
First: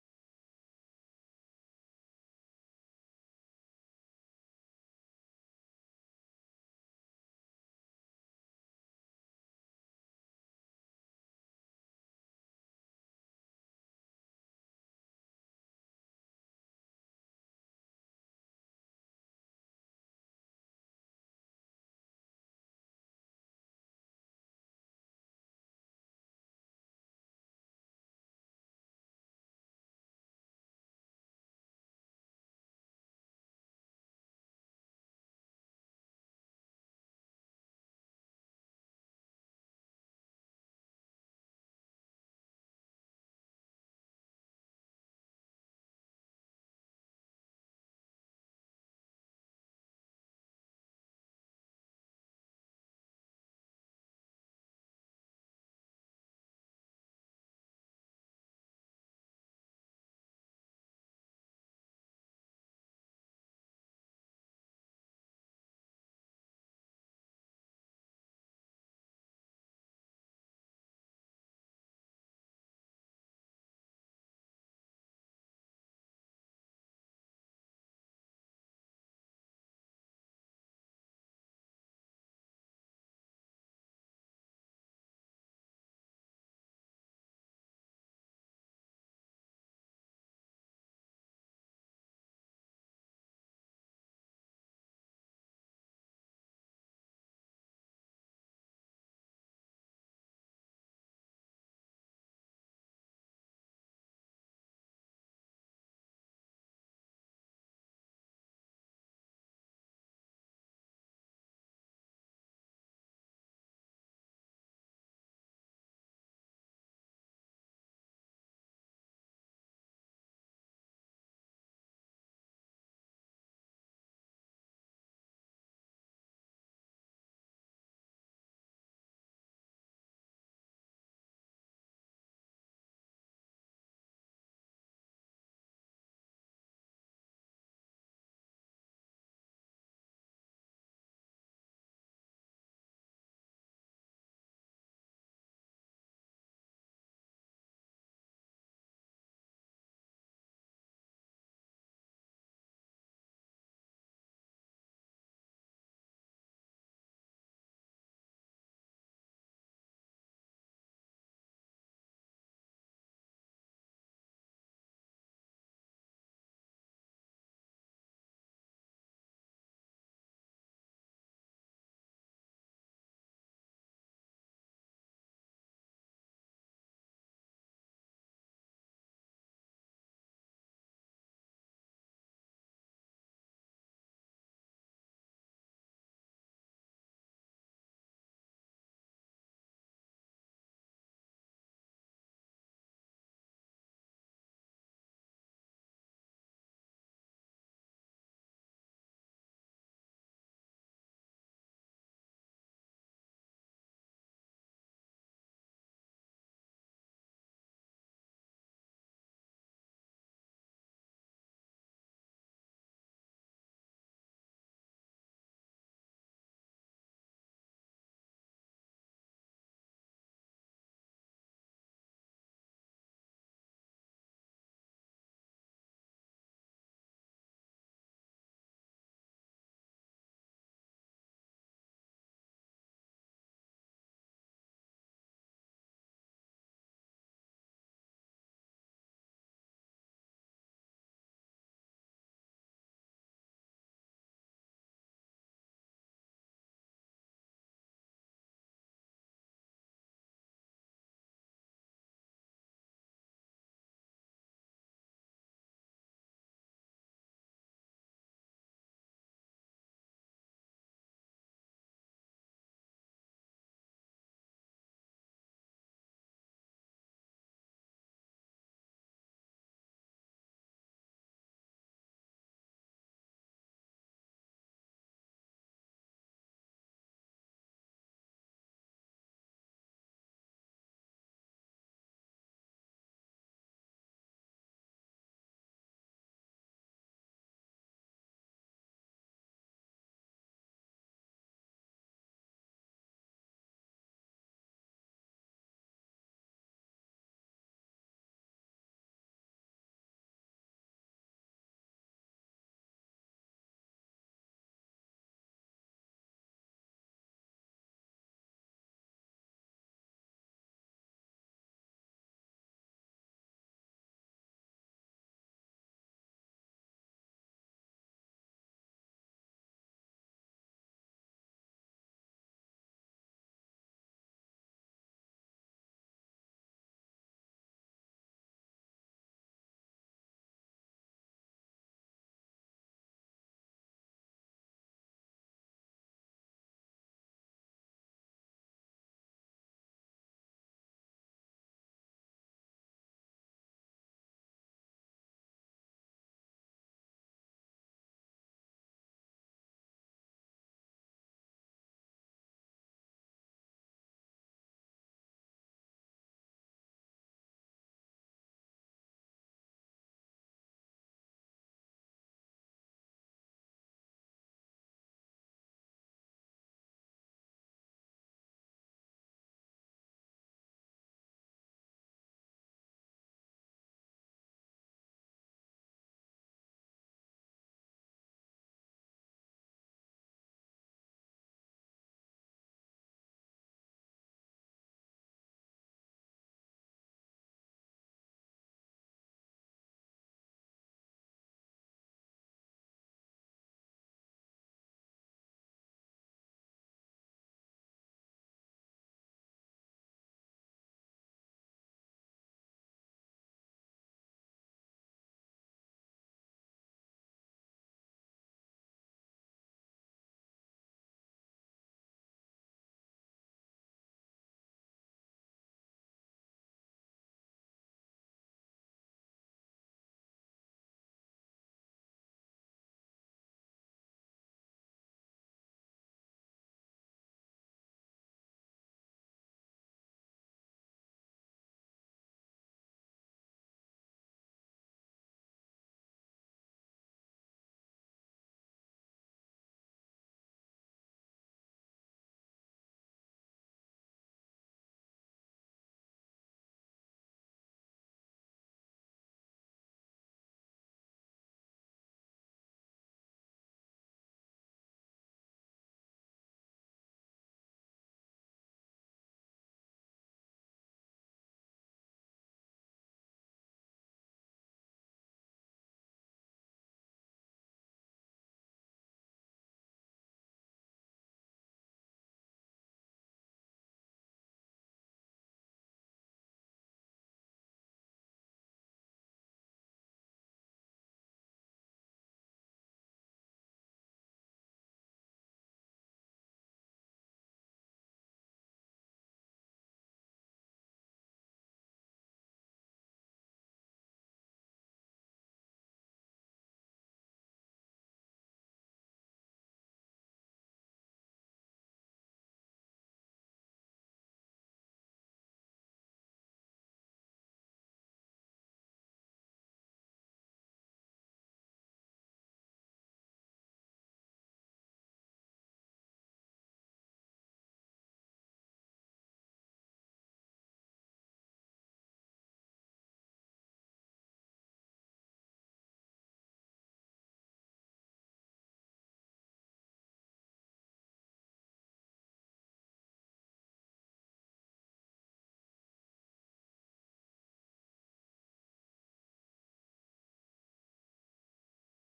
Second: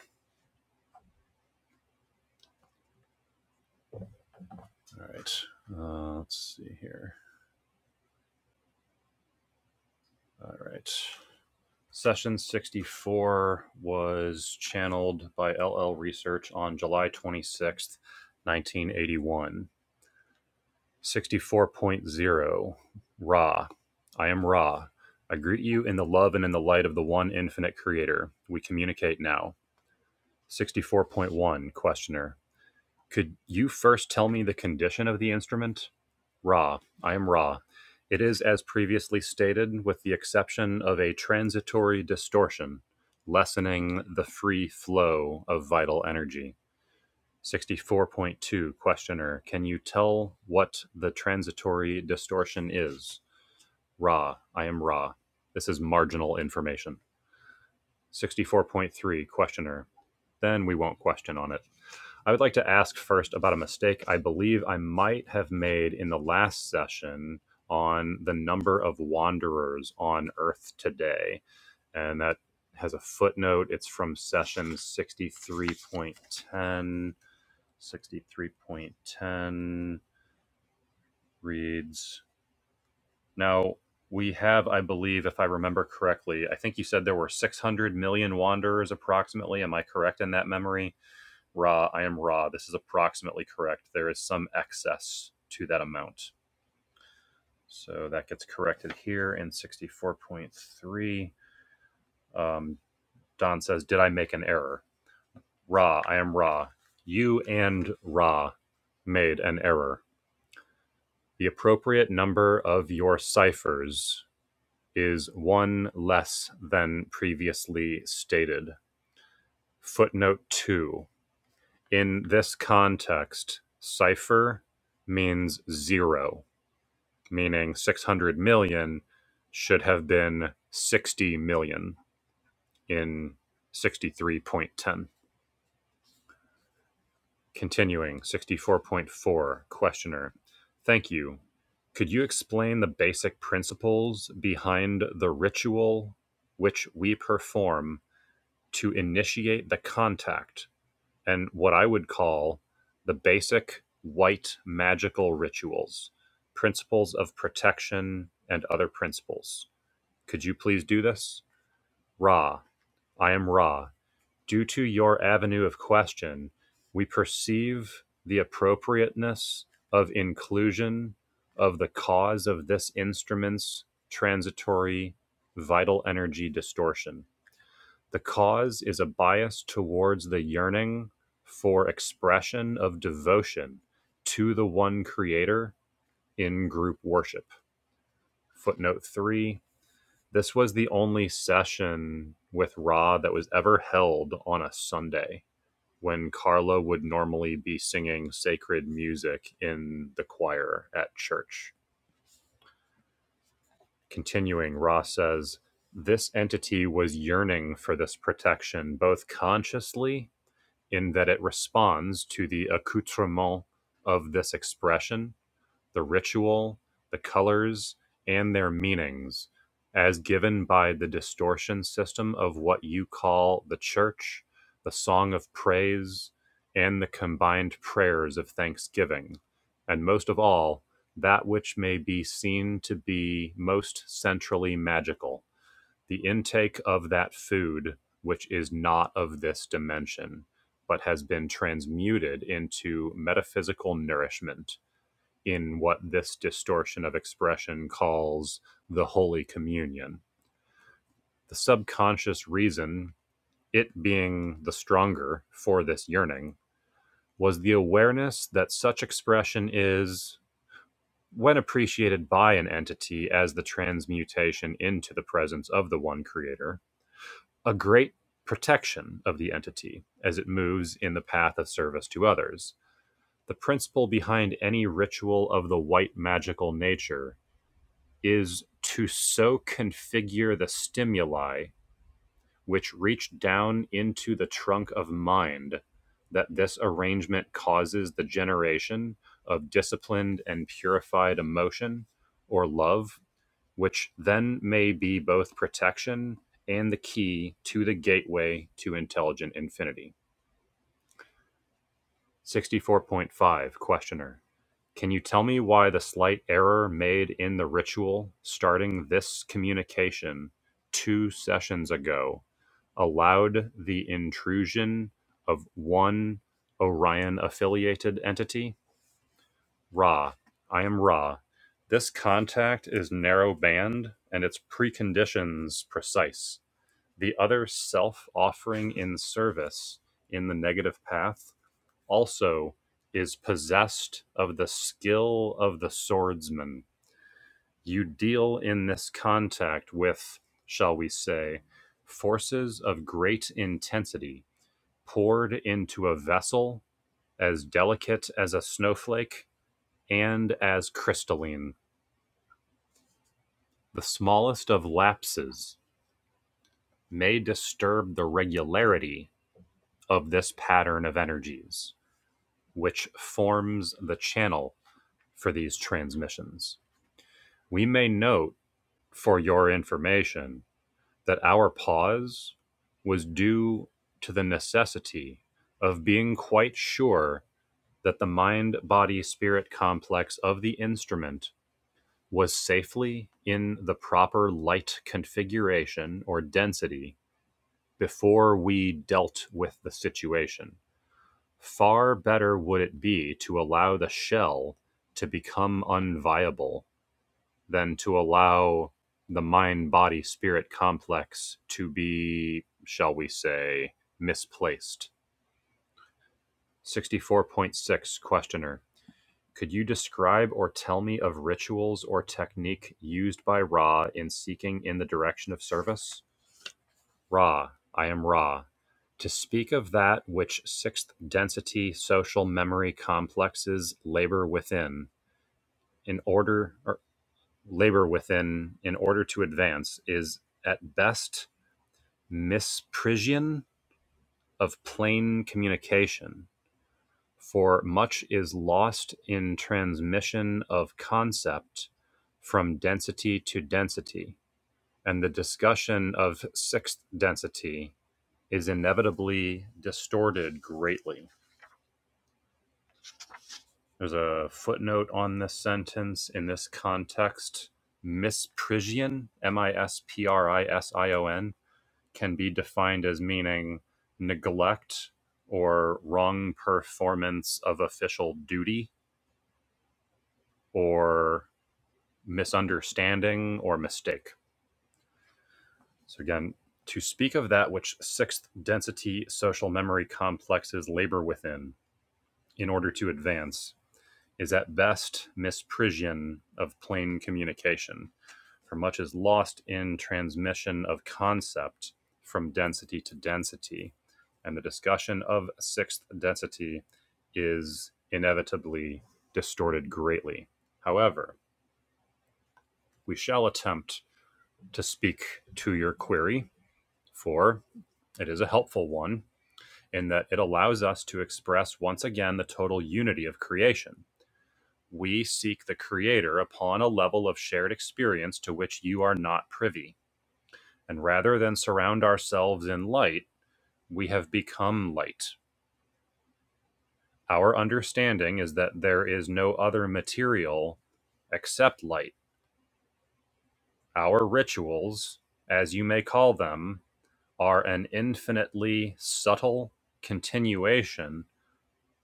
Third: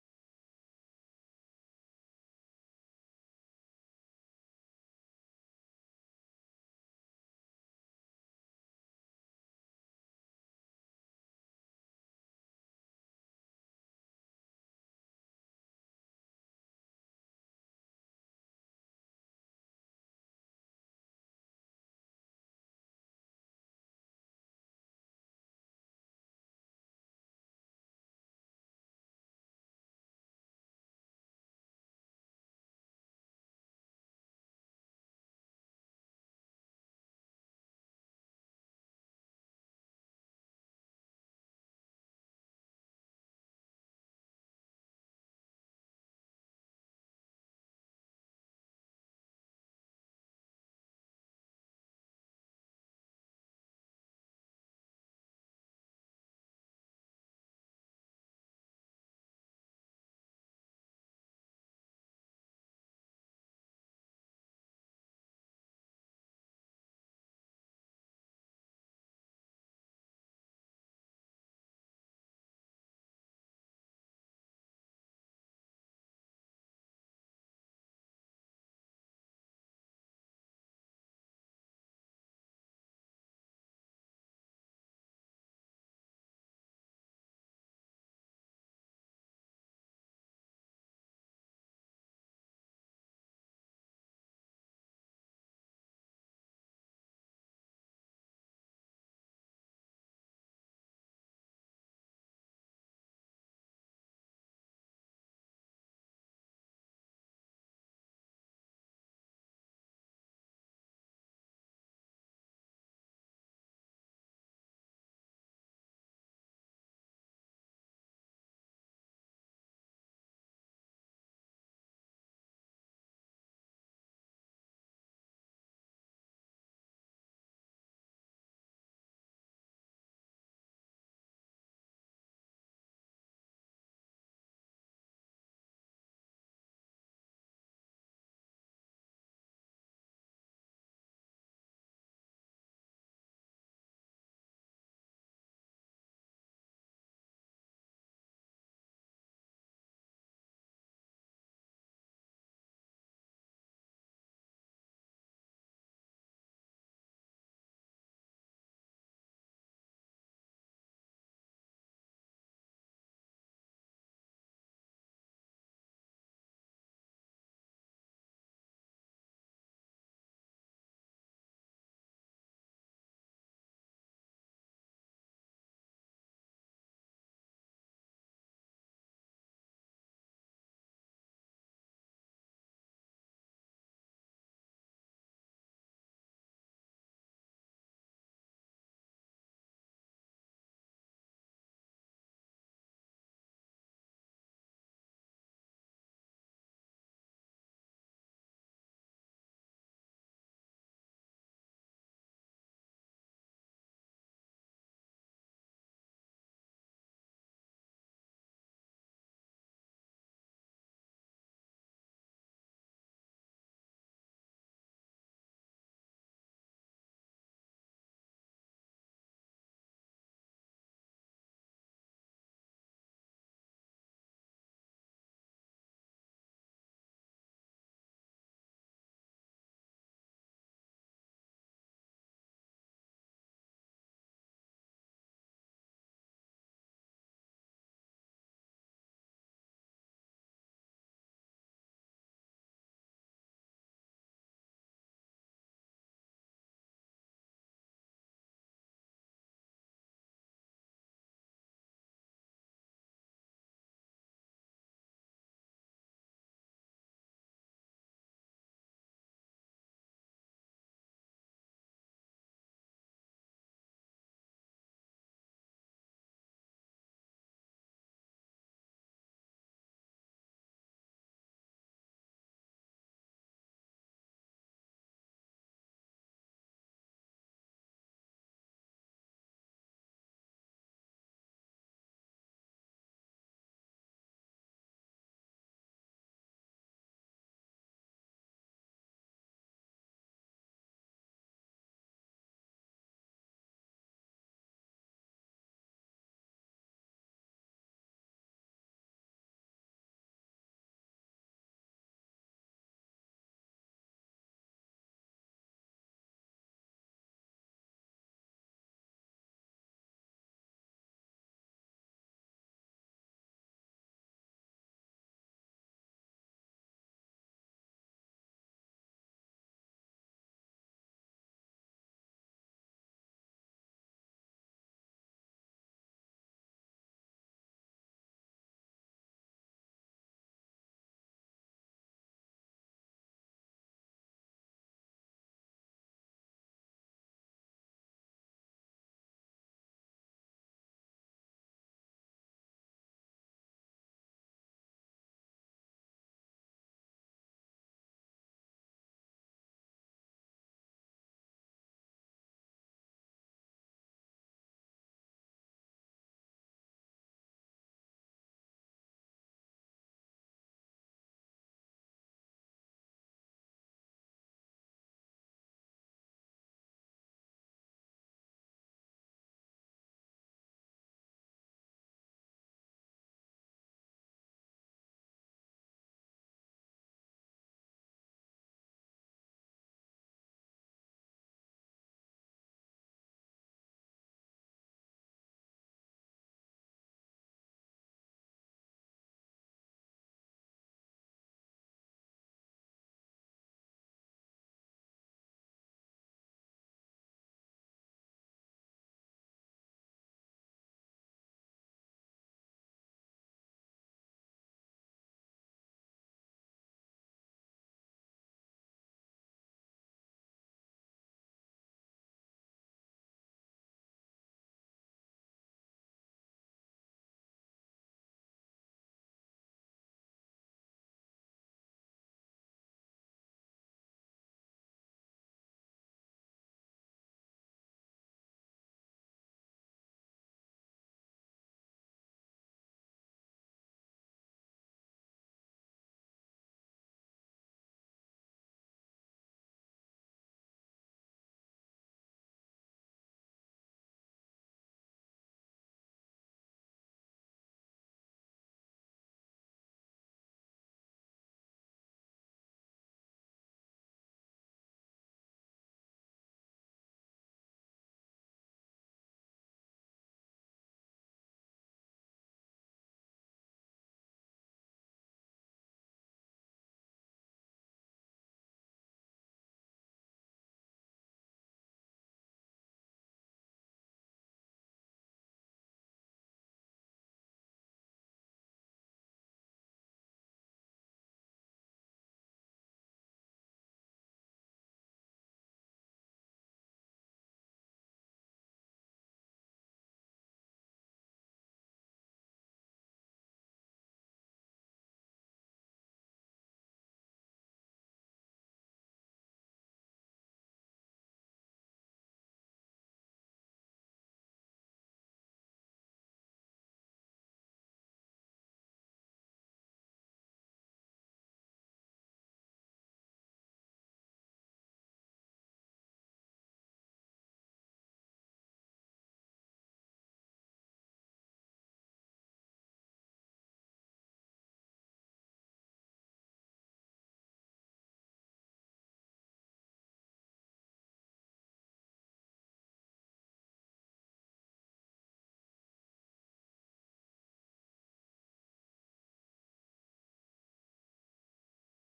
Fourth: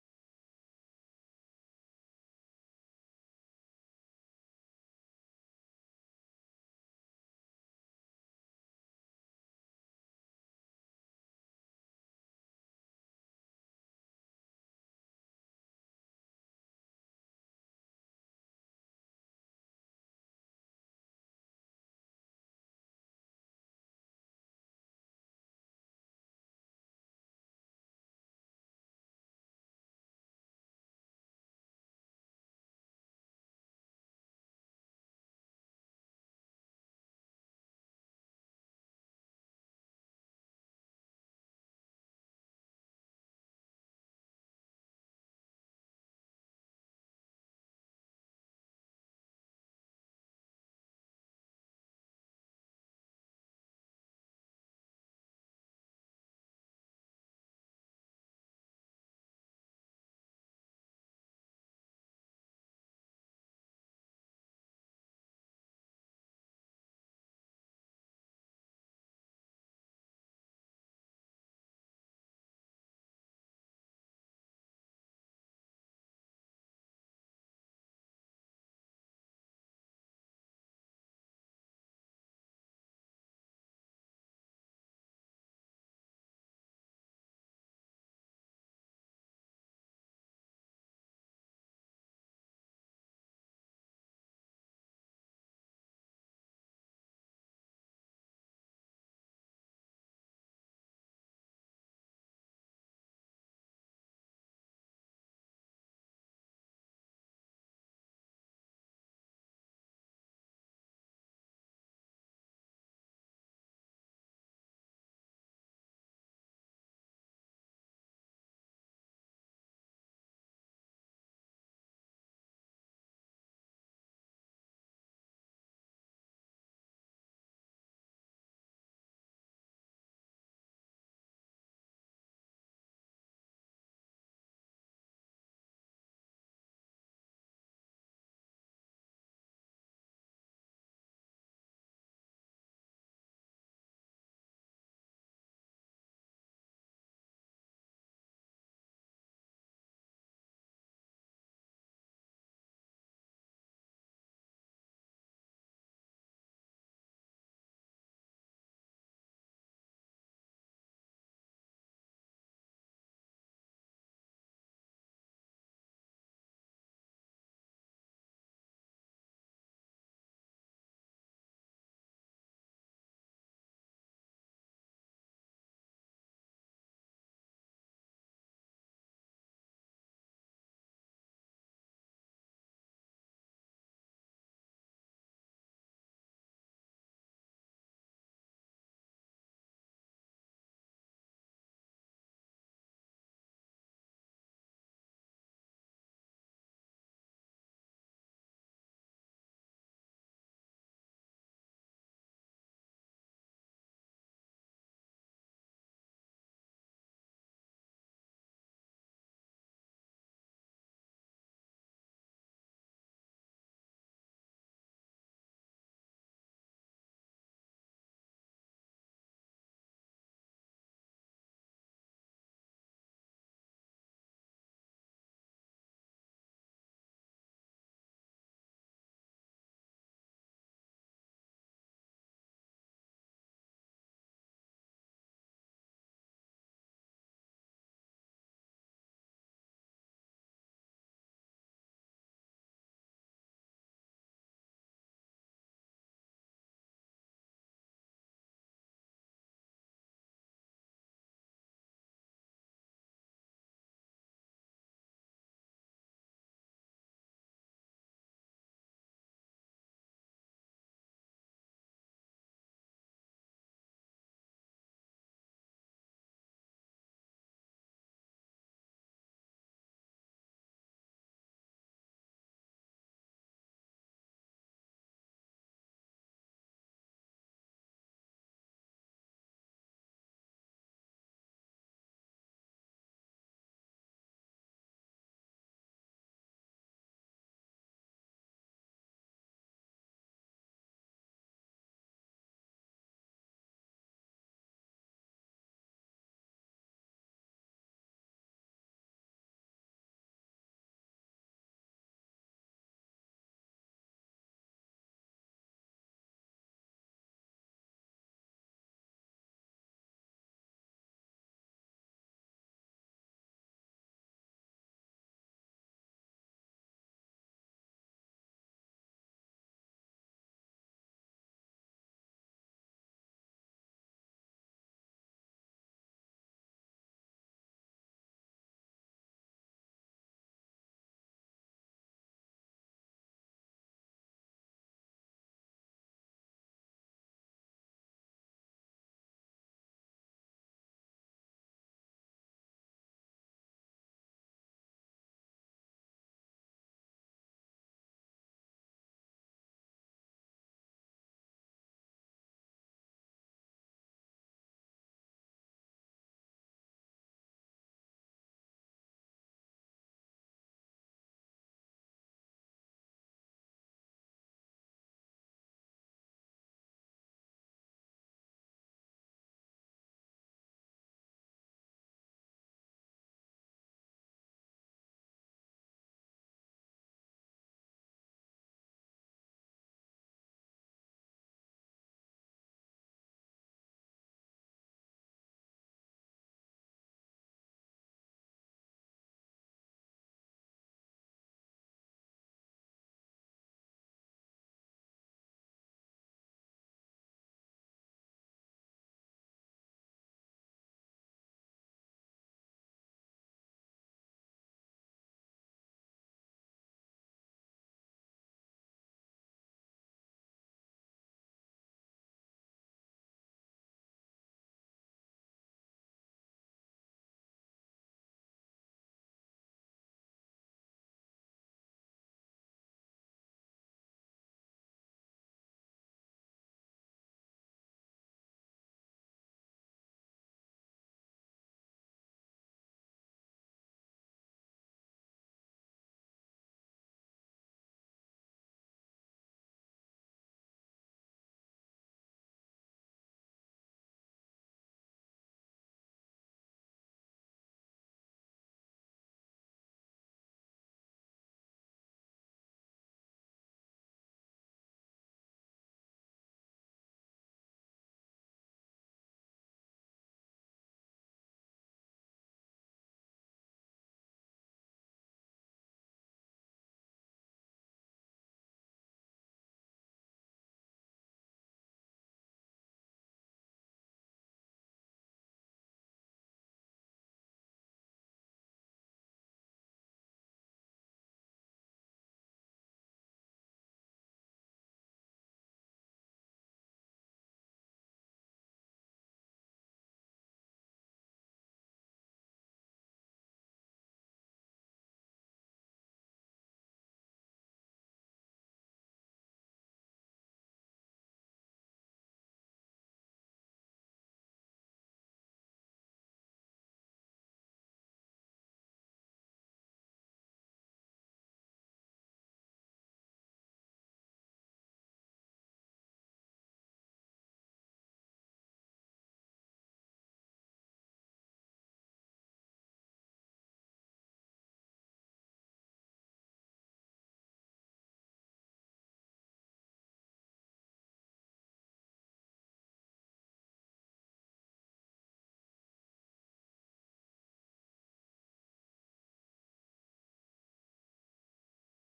All right, uh, let's see here. All right. Session 64 was channeled by LL Research on July 26th, 1981. Sixty-four point zero, Ra. I am Ra. I greet you in the love and in the light of the one infinite creator. We communicate now. 64.1 Questioner. Could you first tell me the condition of the instrument? Ra. I am Ra. It is as previously stated, with the exception of a transitory distortion, lessening the free flow of vital energy. 64.2 Questioner, can you tell what the transitory distortion is? Raw, I am raw. This is marginal information. 64.3 Questioner, then we won't question on it. I would like to ask first about a mistake I believe I might have made in the last session on the number of wanderers on Earth today. And that has a footnote. It's from session 63.10 63.10 reads Now we have, I believe, if I remember correctly, I think you said there were 600 million wanderers approximately. Am I correct in that memory? Ra, I am Ra. This is approximately correct. There is some excess to that amount. So that gets corrected here in 64.3. Um, Don says, Did I make an error? Ra, I am Ra. You and Ra made an error The appropriate number of your ciphers is one less than previously stated. Footnote 2. In this context, cipher means zero, meaning 600 million should have been 60 million in 63.10. Continuing, 64.4 Questioner. Thank you. Could you explain the basic principles behind the ritual which we perform to initiate the contact and what I would call the basic white magical rituals, principles of protection, and other principles? Could you please do this? Ra, I am Ra. Due to your avenue of question, we perceive the appropriateness of inclusion of the cause of this instrument's transitory vital energy distortion. The cause is a bias towards the yearning for expression of devotion to the one creator in group worship. Footnote 3 This was the only session with Ra that was ever held on a Sunday when Carla would normally be singing sacred music in the choir at church. Continuing, Ross says, This entity was yearning for this protection, both consciously, in that it responds to the accoutrement of this expression, the ritual, the colors, and their meanings as given by the distortion system of what you call the church, the song of praise, and the combined prayers of thanksgiving. And most of all, that which may be seen to be most centrally magical, the intake of that food which is not of this dimension, but has been transmuted into metaphysical nourishment in what this distortion of expression calls the Holy Communion. The subconscious reason, it being the stronger for this yearning, was the awareness that such expression is, when appreciated by an entity as the transmutation into the presence of the one creator, a great protection of the entity as it moves in the path of service to others. The principle behind any ritual of the white magical nature is to so configure the stimuli which reach down into the trunk of mind that this arrangement causes the generation of disciplined and purified emotion or love, which then may be both protection and the key to the gateway to intelligent infinity. 64.5 Questioner. Can you tell me why the slight error made in the ritual starting this communication two sessions ago allowed the intrusion of one Orion affiliated entity? Ra. I am Ra. This contact is narrow band and its preconditions precise. The other self offering in service in the negative path also is possessed of the skill of the swordsman. You deal in this contact with, shall we say, forces of great intensity poured into a vessel as delicate as a snowflake and as crystalline. The smallest of lapses may disturb the regularity of this pattern of energies, which forms the channel for these transmissions We may note, for your information, that our pause was due to the necessity of being quite sure that the mind body spirit complex of the instrument was safely in the proper light configuration or density before we dealt with the situation. Far better would it be to allow the shell to become unviable than to allow the mind body spirit complex to be, shall we say, misplaced. 64.6 Questioner Could you describe or tell me of rituals or technique used by Ra in seeking in the direction of service? Ra, I am Ra. To speak of that which sixth density social memory complexes labor within, in order. labor within in order to advance is at best misprision of plain communication for much is lost in transmission of concept from density to density and the discussion of sixth density is inevitably distorted greatly there's a footnote on this sentence in this context misprision m-i-s-p-r-i-s-i-o-n can be defined as meaning neglect or wrong performance of official duty or misunderstanding or mistake. So, again, to speak of that which sixth density social memory complexes labor within in order to advance is at best misprision of plain communication, for much is lost in transmission of concept from density to density, and the discussion of sixth density is inevitably distorted greatly. However, we shall attempt to speak to your query, for it is a helpful one in that it allows us to express once again the total unity of creation We seek the Creator upon a level of shared experience to which you are not privy. And rather than surround ourselves in light, we have become light. Our understanding is that there is no other material except light. Our rituals, as you may call them, are an infinitely subtle continuation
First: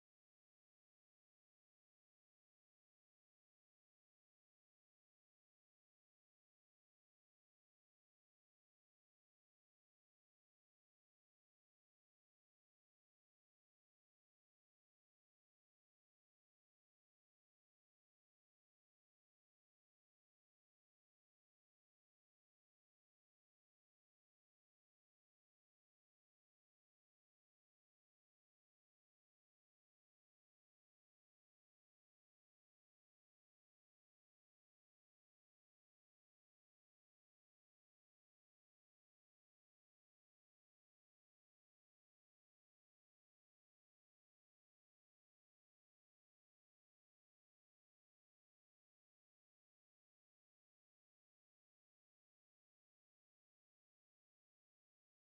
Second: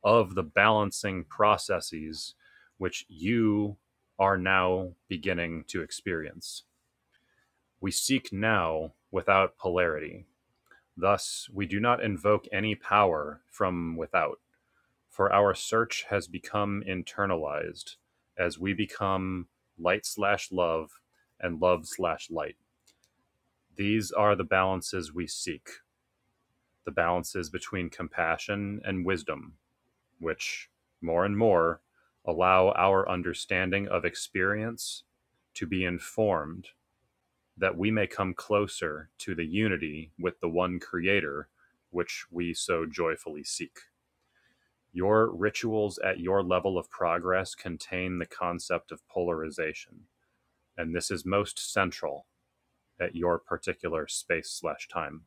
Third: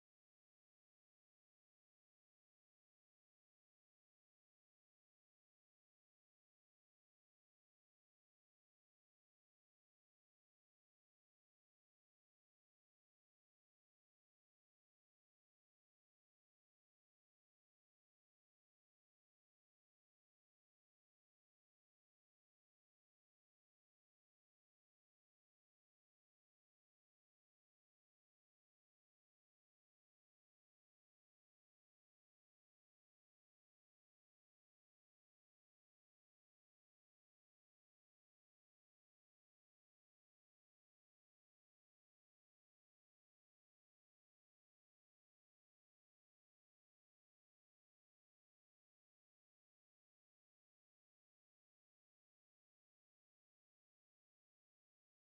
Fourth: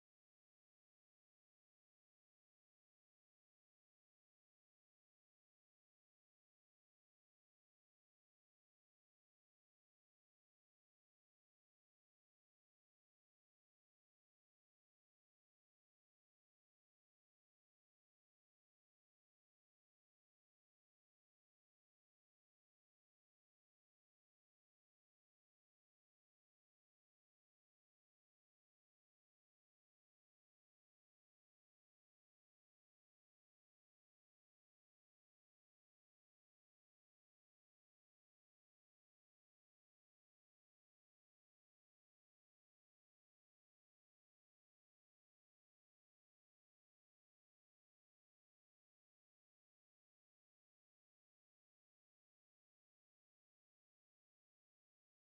of the balancing processes which you are now beginning to experience. We seek now without polarity. Thus, we do not invoke any power from without, for our search has become internalized as we become light slash love and love slash light. These are the balances we seek the balances between compassion and wisdom, which more and more allow our understanding of experience to be informed that we may come closer to the unity with the one Creator, which we so joyfully seek. Your rituals at your level of progress contain the concept of polarization, and this is most central at your particular space slash time.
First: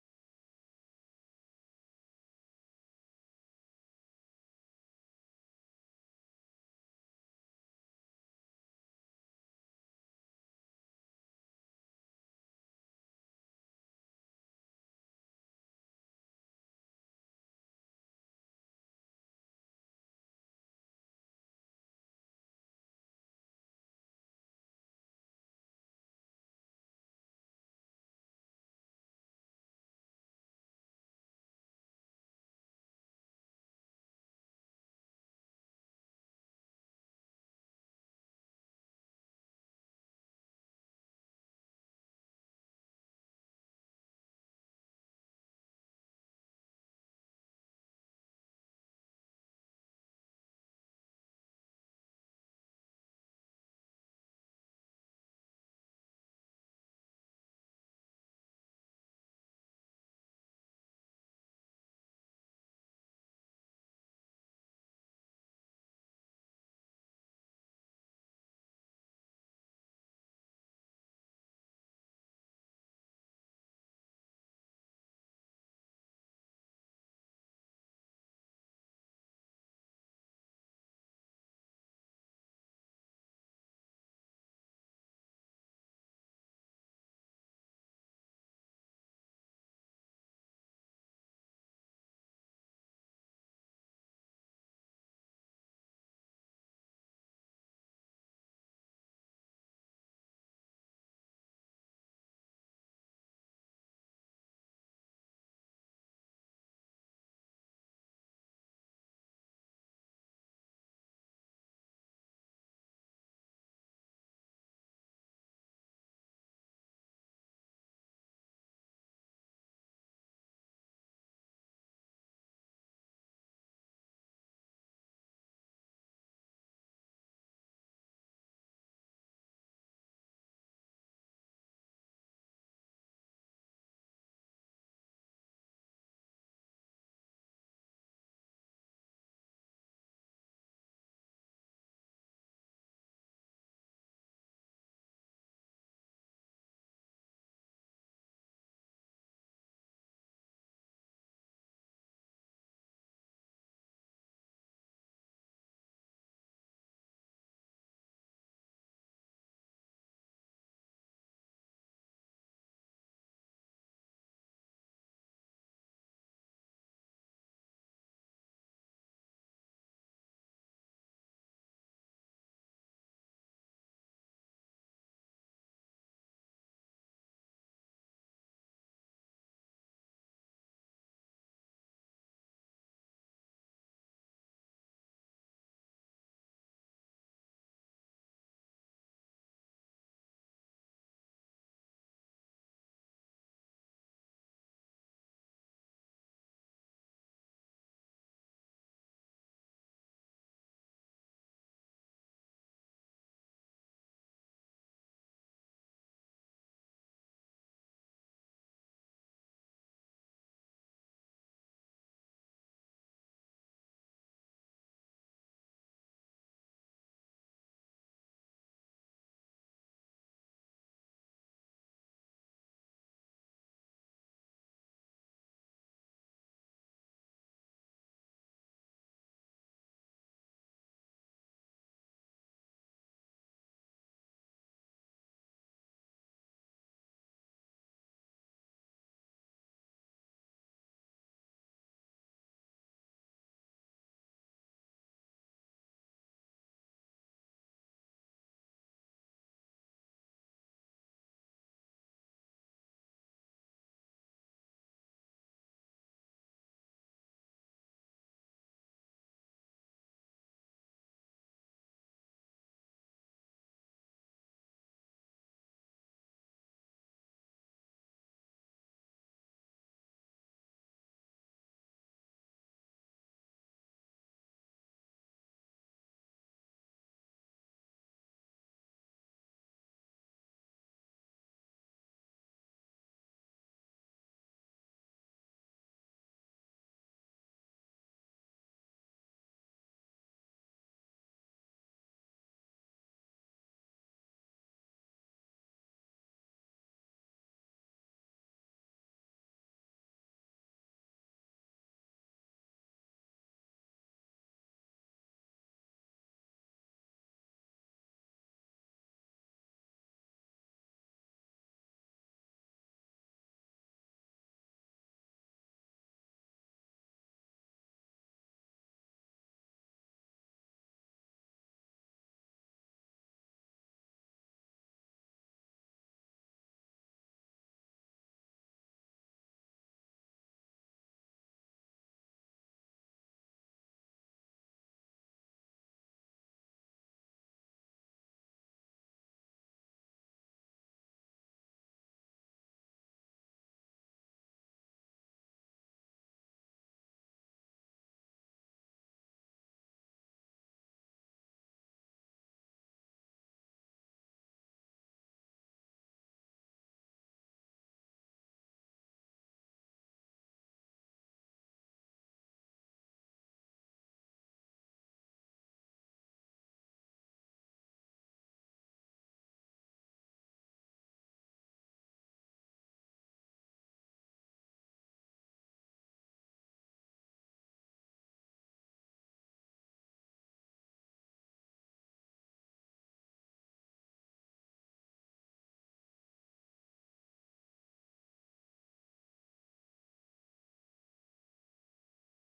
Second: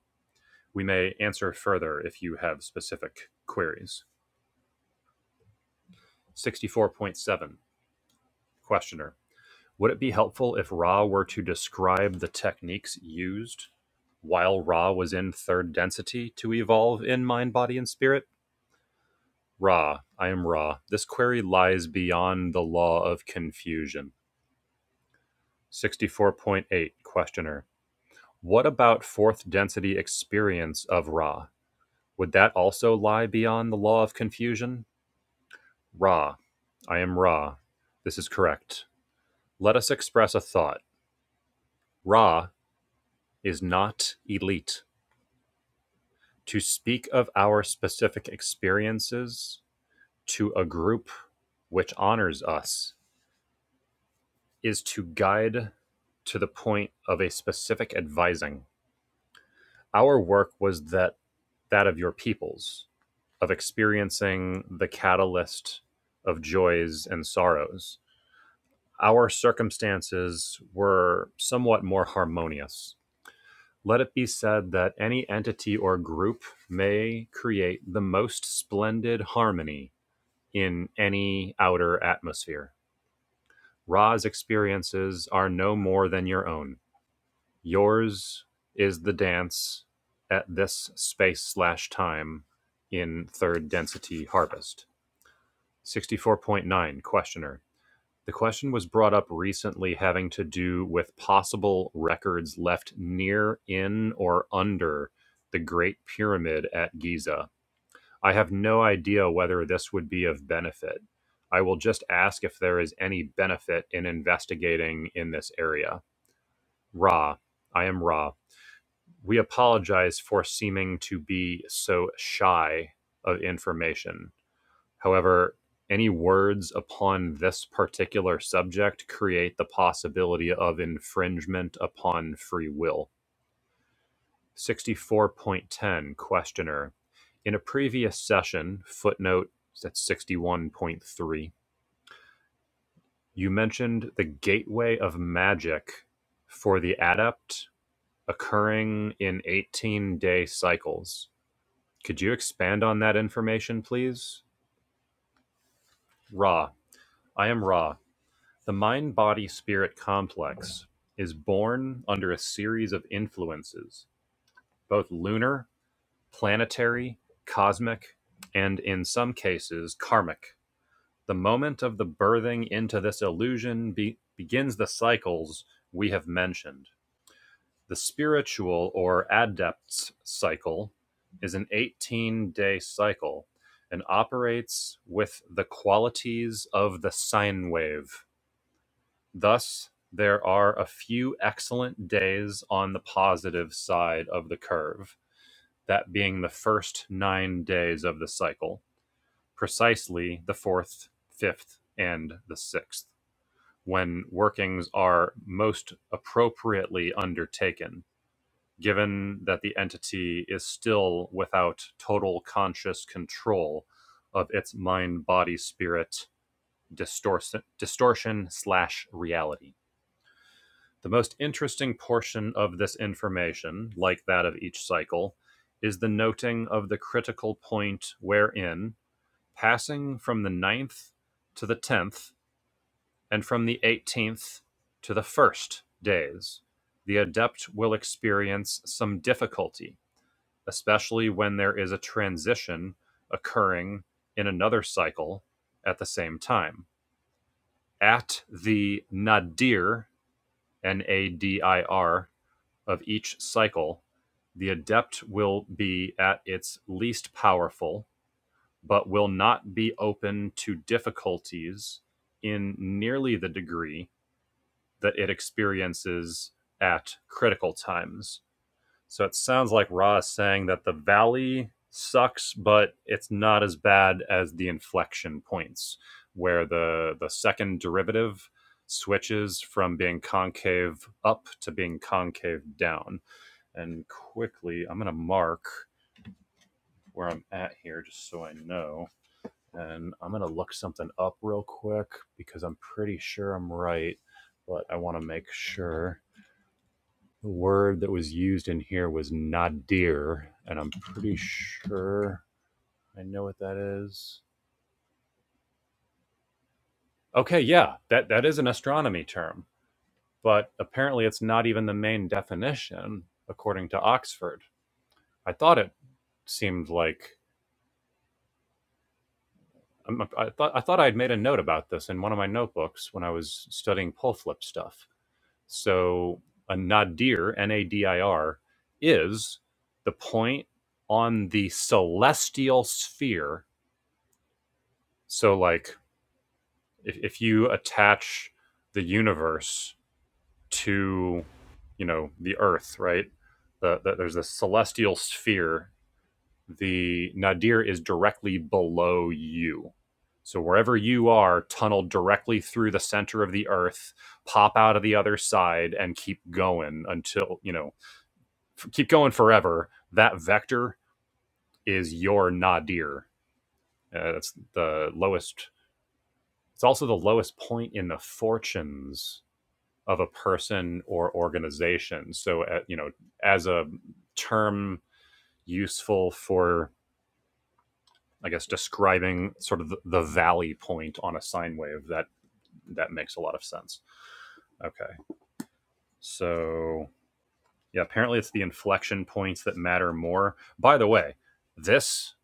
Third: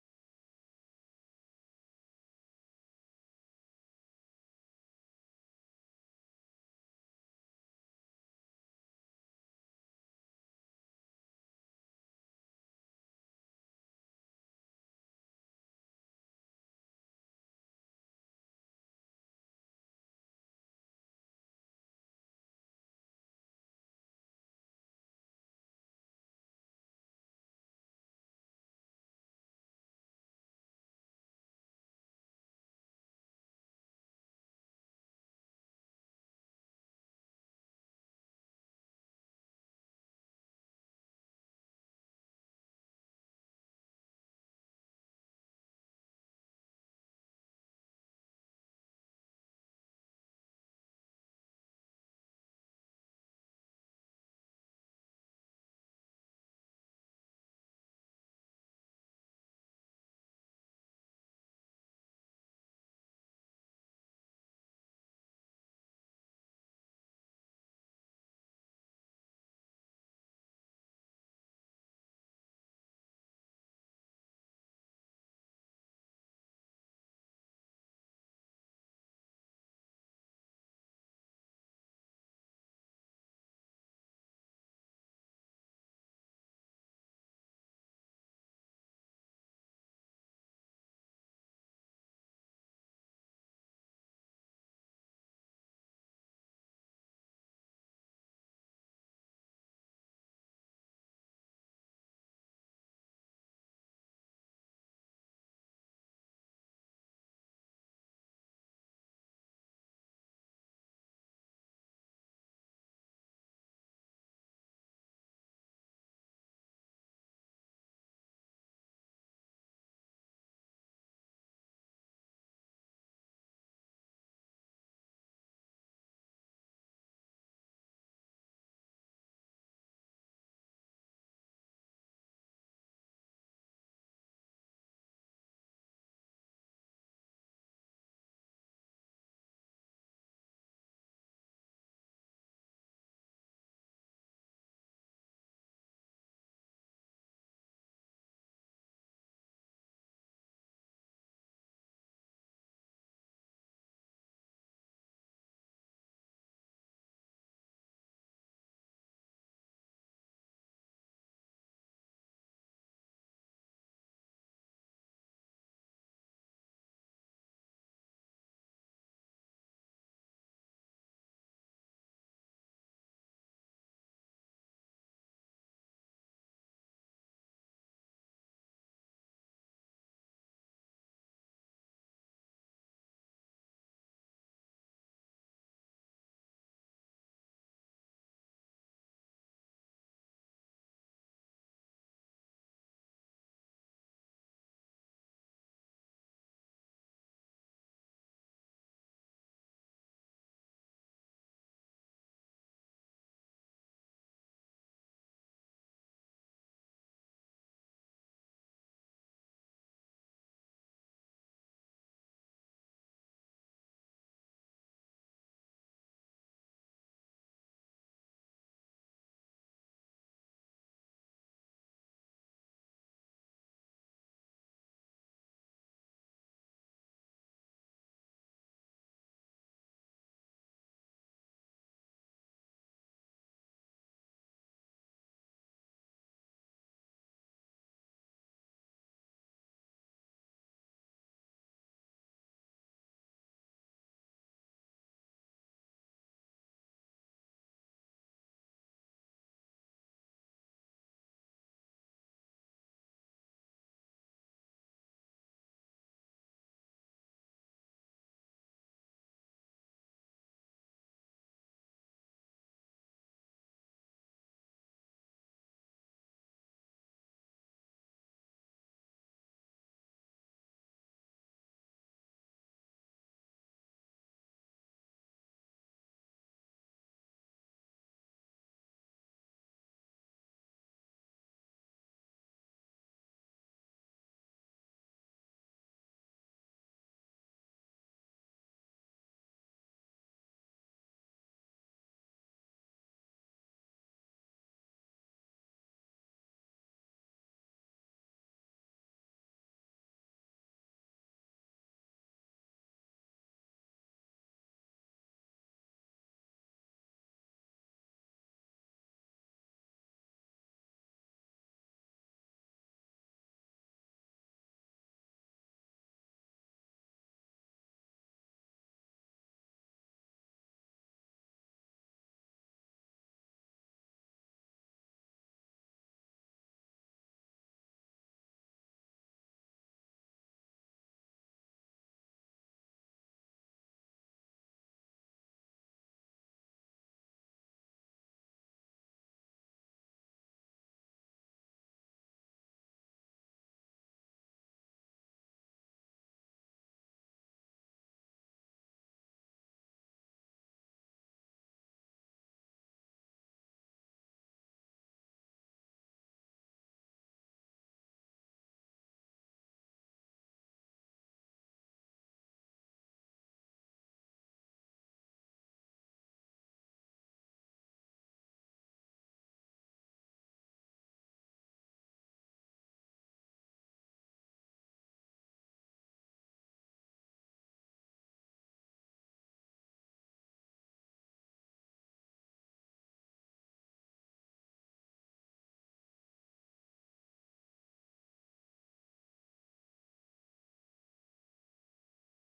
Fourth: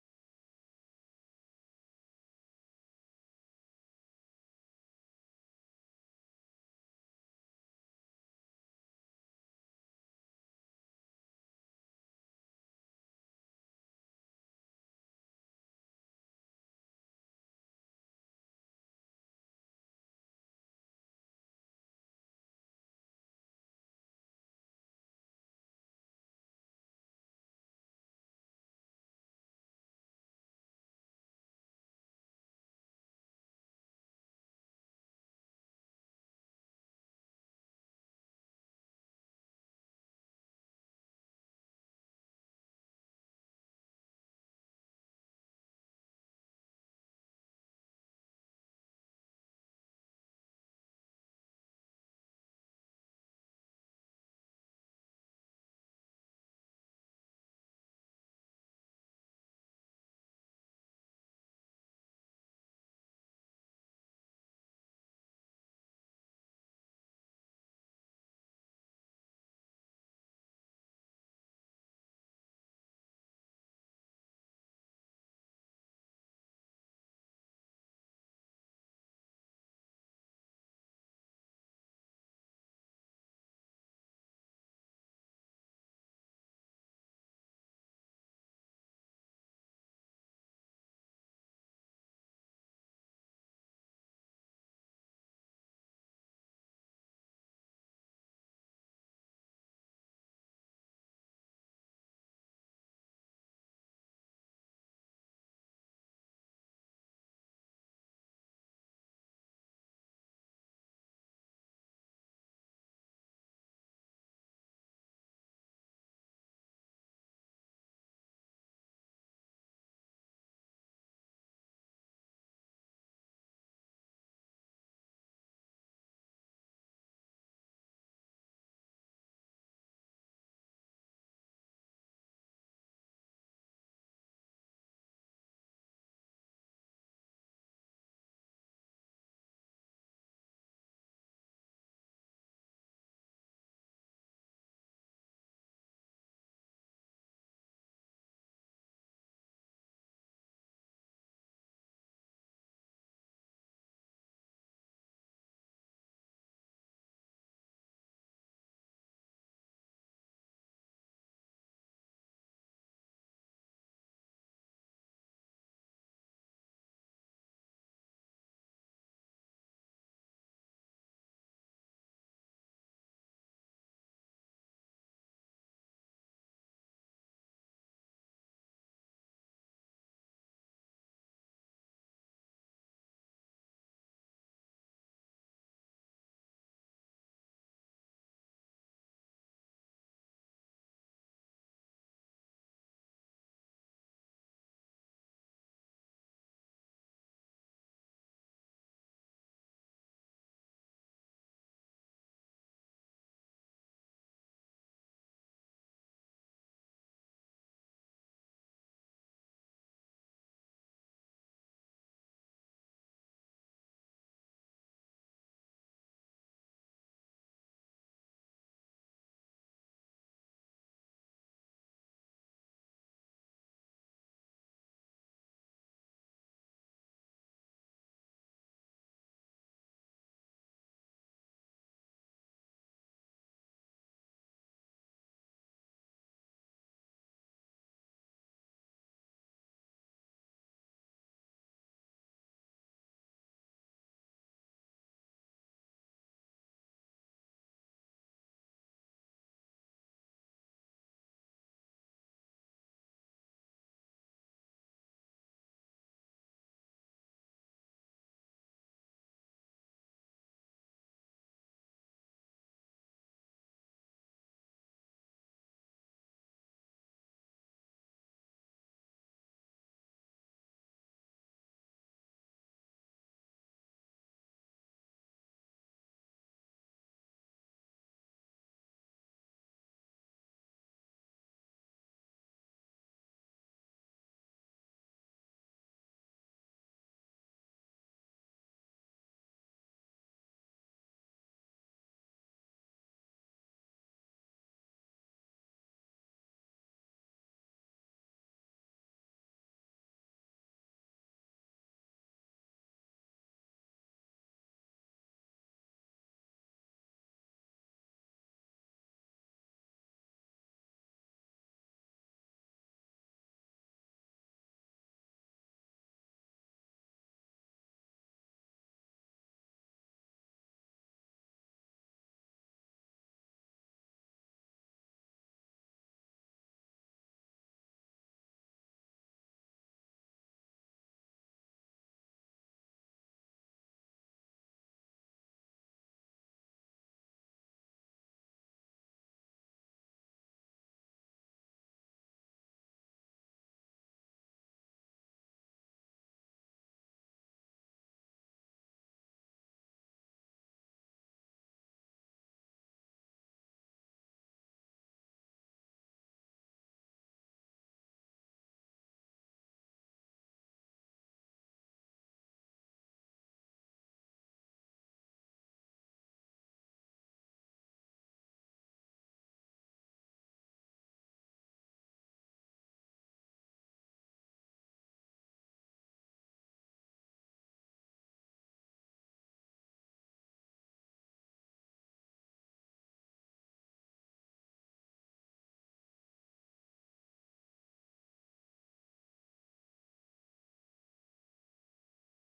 We may answer further if you have specific queries. 64.7 Questioner. Would it be helpful if Ra were to describe the techniques used while Ra was in third density to evolve in mind, body, and spirit? Ra, I am Ra. This query lies beyond the law of confusion. 64.8 Questioner. What about fourth density experience of Ra? Would that also lie beyond the law of confusion? Ra, I am Ra. This is correct. Let us express a thought. Ra is not elite. to speak of our specific experiences to a group which honors us is to guide to the point of a specific advising. Our work was that that of your peoples, of experiencing the catalyst of joys and sorrows. Our circumstances were somewhat more harmonious. Let it be said that any entity or group may create the most splendid harmony in any outer atmosphere. Ra's experiences are no more than your own. Yours is the dance at this space slash time in third density harvest. 64.9 Questioner. The question was brought up recently having to do with possible records left near, in, or under the Great Pyramid at Giza I have no idea whether this would be of benefit. I will just ask if there is any benefit in investigating in this area. Ra, I am Ra. We apologize for seeming to be so shy of information. However, any words upon this particular subject create the possibility of infringement upon free will. 64.10 Questioner. In a previous session, footnote that's 61.3, you mentioned the gateway of magic for the adept occurring in 18 day cycles. Could you expand on that information, please? Ra. I am Ra. The mind body spirit complex is born under a series of influences, both lunar planetary, cosmic, and in some cases, karmic. The moment of the birthing into this illusion be- begins the cycles we have mentioned. The spiritual or adept's cycle is an 18 day cycle and operates with the qualities of the sine wave. Thus, there are a few excellent days on the positive side of the curve that being the first nine days of the cycle, precisely the fourth, fifth, and the sixth, when workings are most appropriately undertaken, given that the entity is still without total conscious control of its mind body spirit distortion slash reality the most interesting portion of this information, like that of each cycle, is the noting of the critical point wherein, passing from the ninth to the tenth, and from the eighteenth to the first days, the adept will experience some difficulty, especially when there is a transition occurring in another cycle at the same time. At the nadir, N A D I R, of each cycle, the adept will be at its least powerful, but will not be open to difficulties in nearly the degree that it experiences at critical times. So it sounds like Ra is saying that the valley sucks, but it's not as bad as the inflection points, where the the second derivative switches from being concave up to being concave down and quickly, I'm going to mark where I'm at here just so I know. And I'm going to look something up real quick because I'm pretty sure I'm right, but I want to make sure. The word that was used in here was nadir, and I'm pretty sure I know what that is. Okay, yeah, that, that is an astronomy term, but apparently it's not even the main definition according to Oxford. I thought it seemed like I'm, I thought I thought I would made a note about this in one of my notebooks when I was studying pole flip stuff. So a nadir, N-A-D-I-R, is the point on the celestial sphere. So like if, if you attach the universe to you know the Earth, right? The, the, there's a celestial sphere the nadir is directly below you. So wherever you are, tunnel directly through the center of the earth, pop out of the other side, and keep going until you know, f- keep going forever. That vector is your nadir. Uh, that's the lowest. It's also the lowest point in the fortunes of a person or organization. So uh, you know, as a term useful for I guess describing sort of the, the valley point on a sine wave that that makes a lot of sense. Okay, so yeah, apparently it's the inflection points that matter more. By the way, this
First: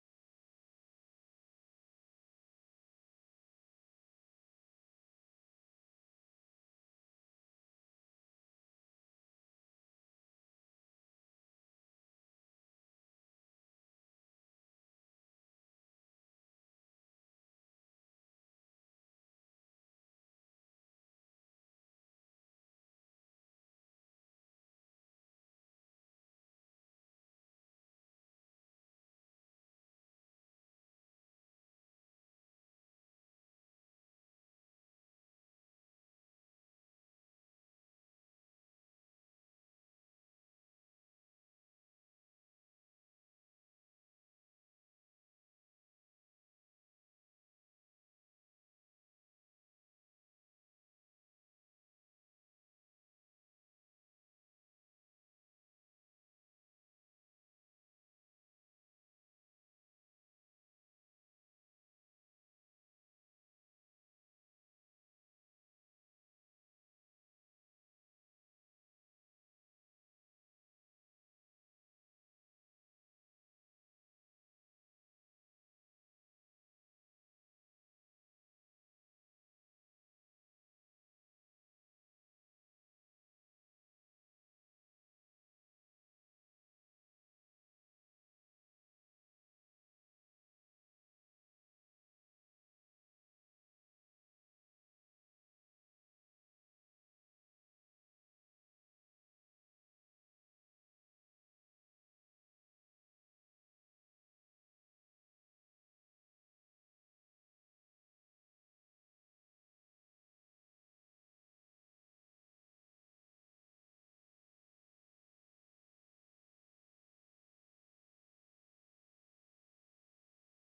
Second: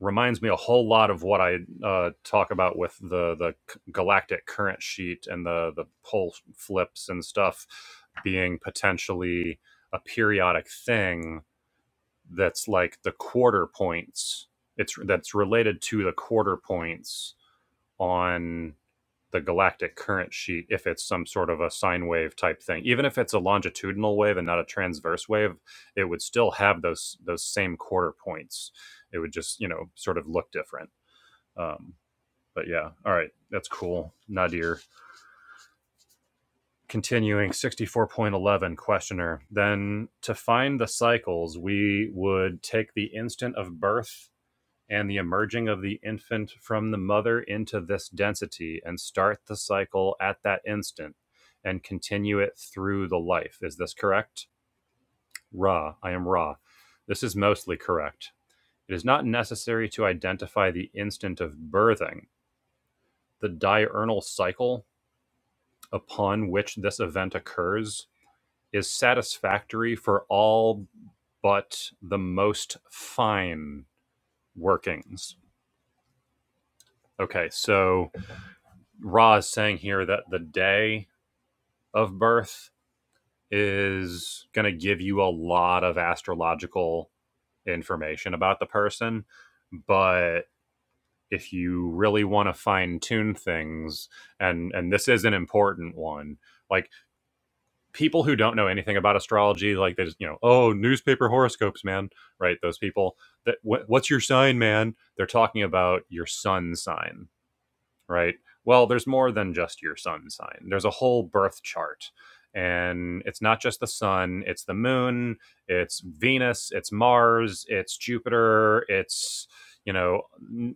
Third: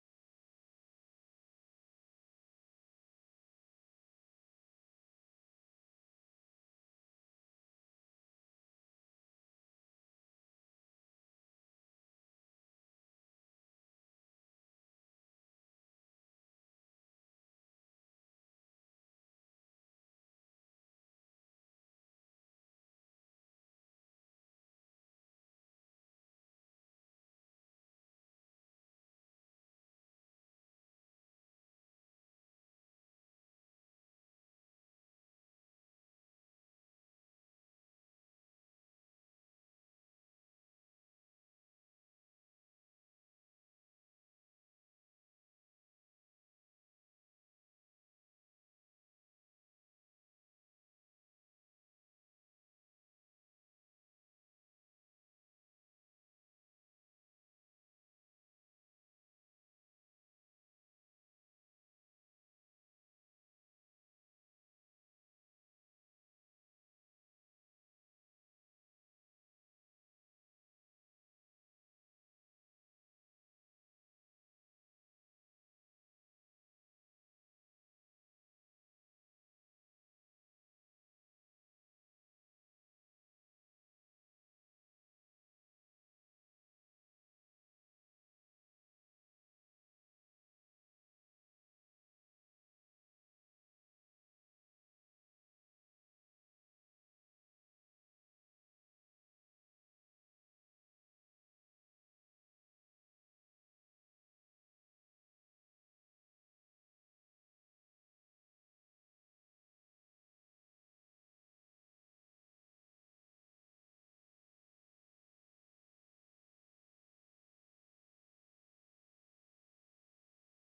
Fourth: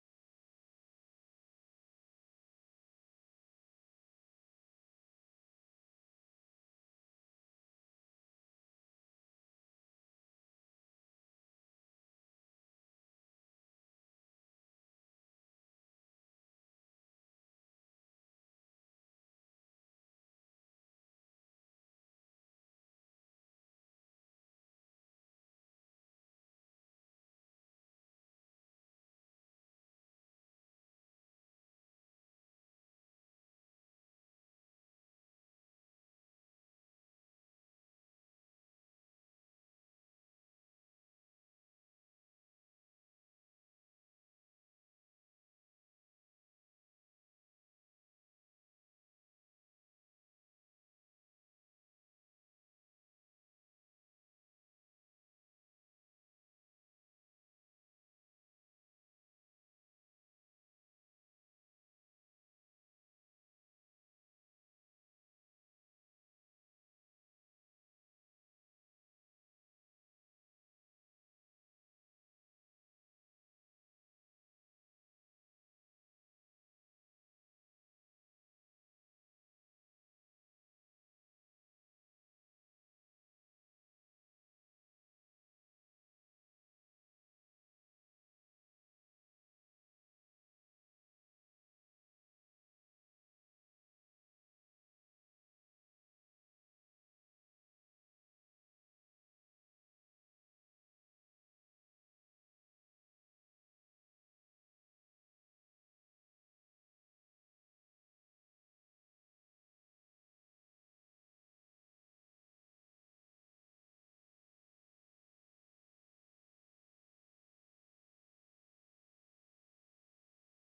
reminds me a whole lot of what I uh, talk about with the the galactic current sheet and the the pole flips and stuff being potentially a periodic thing that's like the quarter points. It's that's related to the quarter points on the galactic current sheet if it's some sort of a sine wave type thing. Even if it's a longitudinal wave and not a transverse wave, it would still have those those same quarter points. It would just you know sort of look different. Um, but yeah, all right, that's cool. Nadir. Continuing 64.11 questioner. Then to find the cycles, we would take the instant of birth and the emerging of the infant from the mother into this density and start the cycle at that instant and continue it through the life. Is this correct? Ra, I am Ra. This is mostly correct. It is not necessary to identify the instant of birthing. The diurnal cycle upon which this event occurs is satisfactory for all but the most fine workings. Okay, so Ra is saying here that the day of birth is going to give you a lot of astrological information about the person, but if you really want to fine tune things, and and this is an important one, like people who don't know anything about astrology, like they just you know, oh, newspaper horoscopes, man, right? Those people that wh- what's your sign, man? They're talking about your sun sign right? Well, there's more than just your sun sign. There's a whole birth chart. And it's not just the sun, it's the moon, it's Venus, it's Mars, it's Jupiter, it's, you know,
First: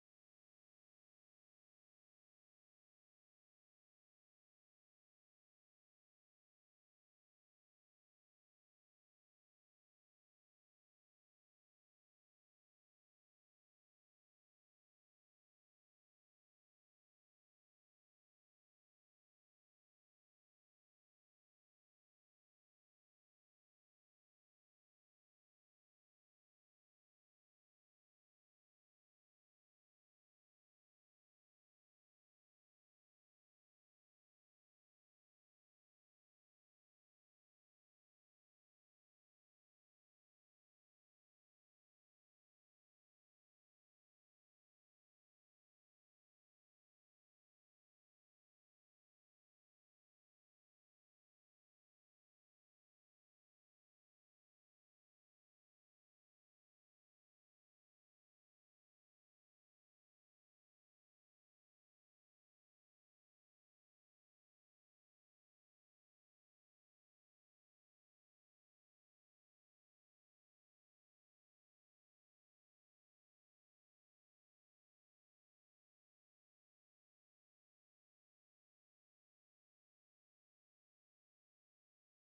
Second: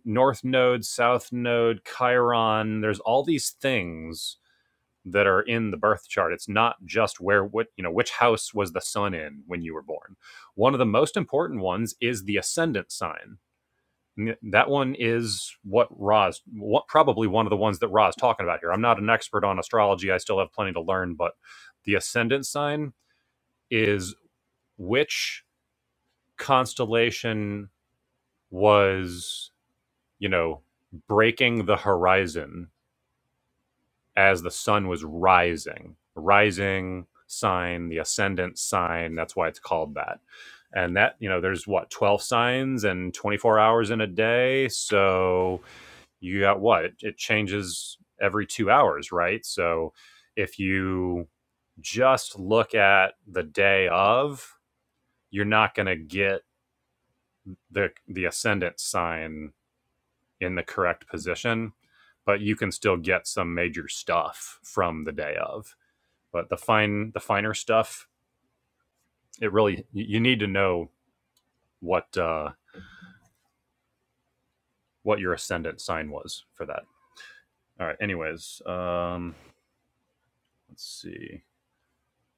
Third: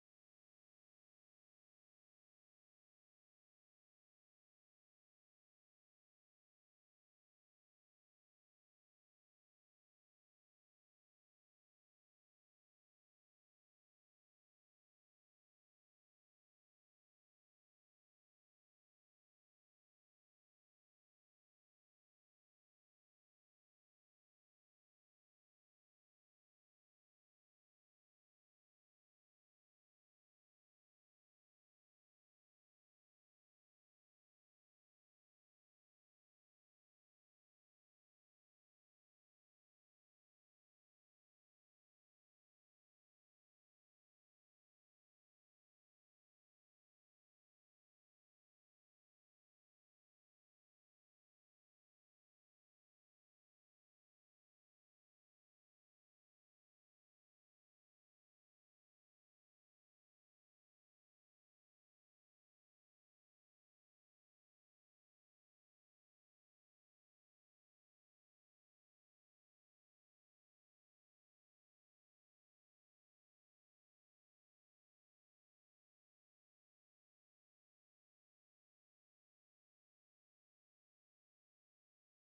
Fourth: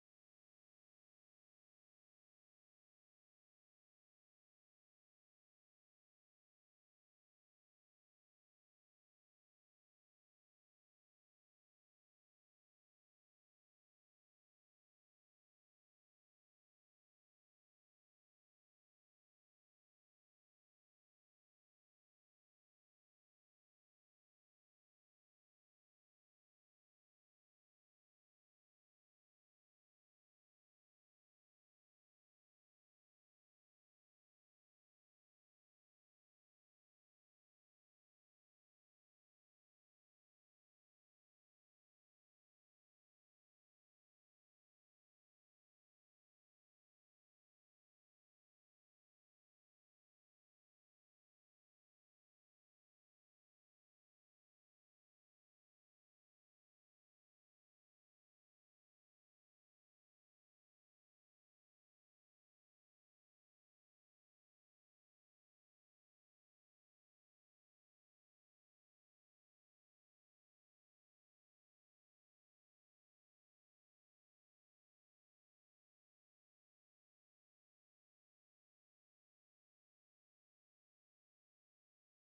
north node, south node, Chiron. There's all these things that are in the birth chart. It's not just where what, you know, which house was the sun in when you were born. One of the most important ones is the ascendant sign that one is what Ra's what, probably one of the ones that Ra's talking about here. I'm not an expert on astrology. I still have plenty to learn, but the ascendant sign is which constellation was, you know, breaking the horizon as the sun was rising. Rising sign, the ascendant sign, that's why it's called that. And that, you know, there's what, 12 signs and 24 hours in a day. So you got what? It, changes every two hours, right? So if you just look at the day of, you're not going to get the the ascendant sign in the correct position, but you can still get some major stuff from the day of. But the fine the finer stuff, it really you you need to know what uh, what your ascendant sign was for that. All right. Anyways, um, let's see.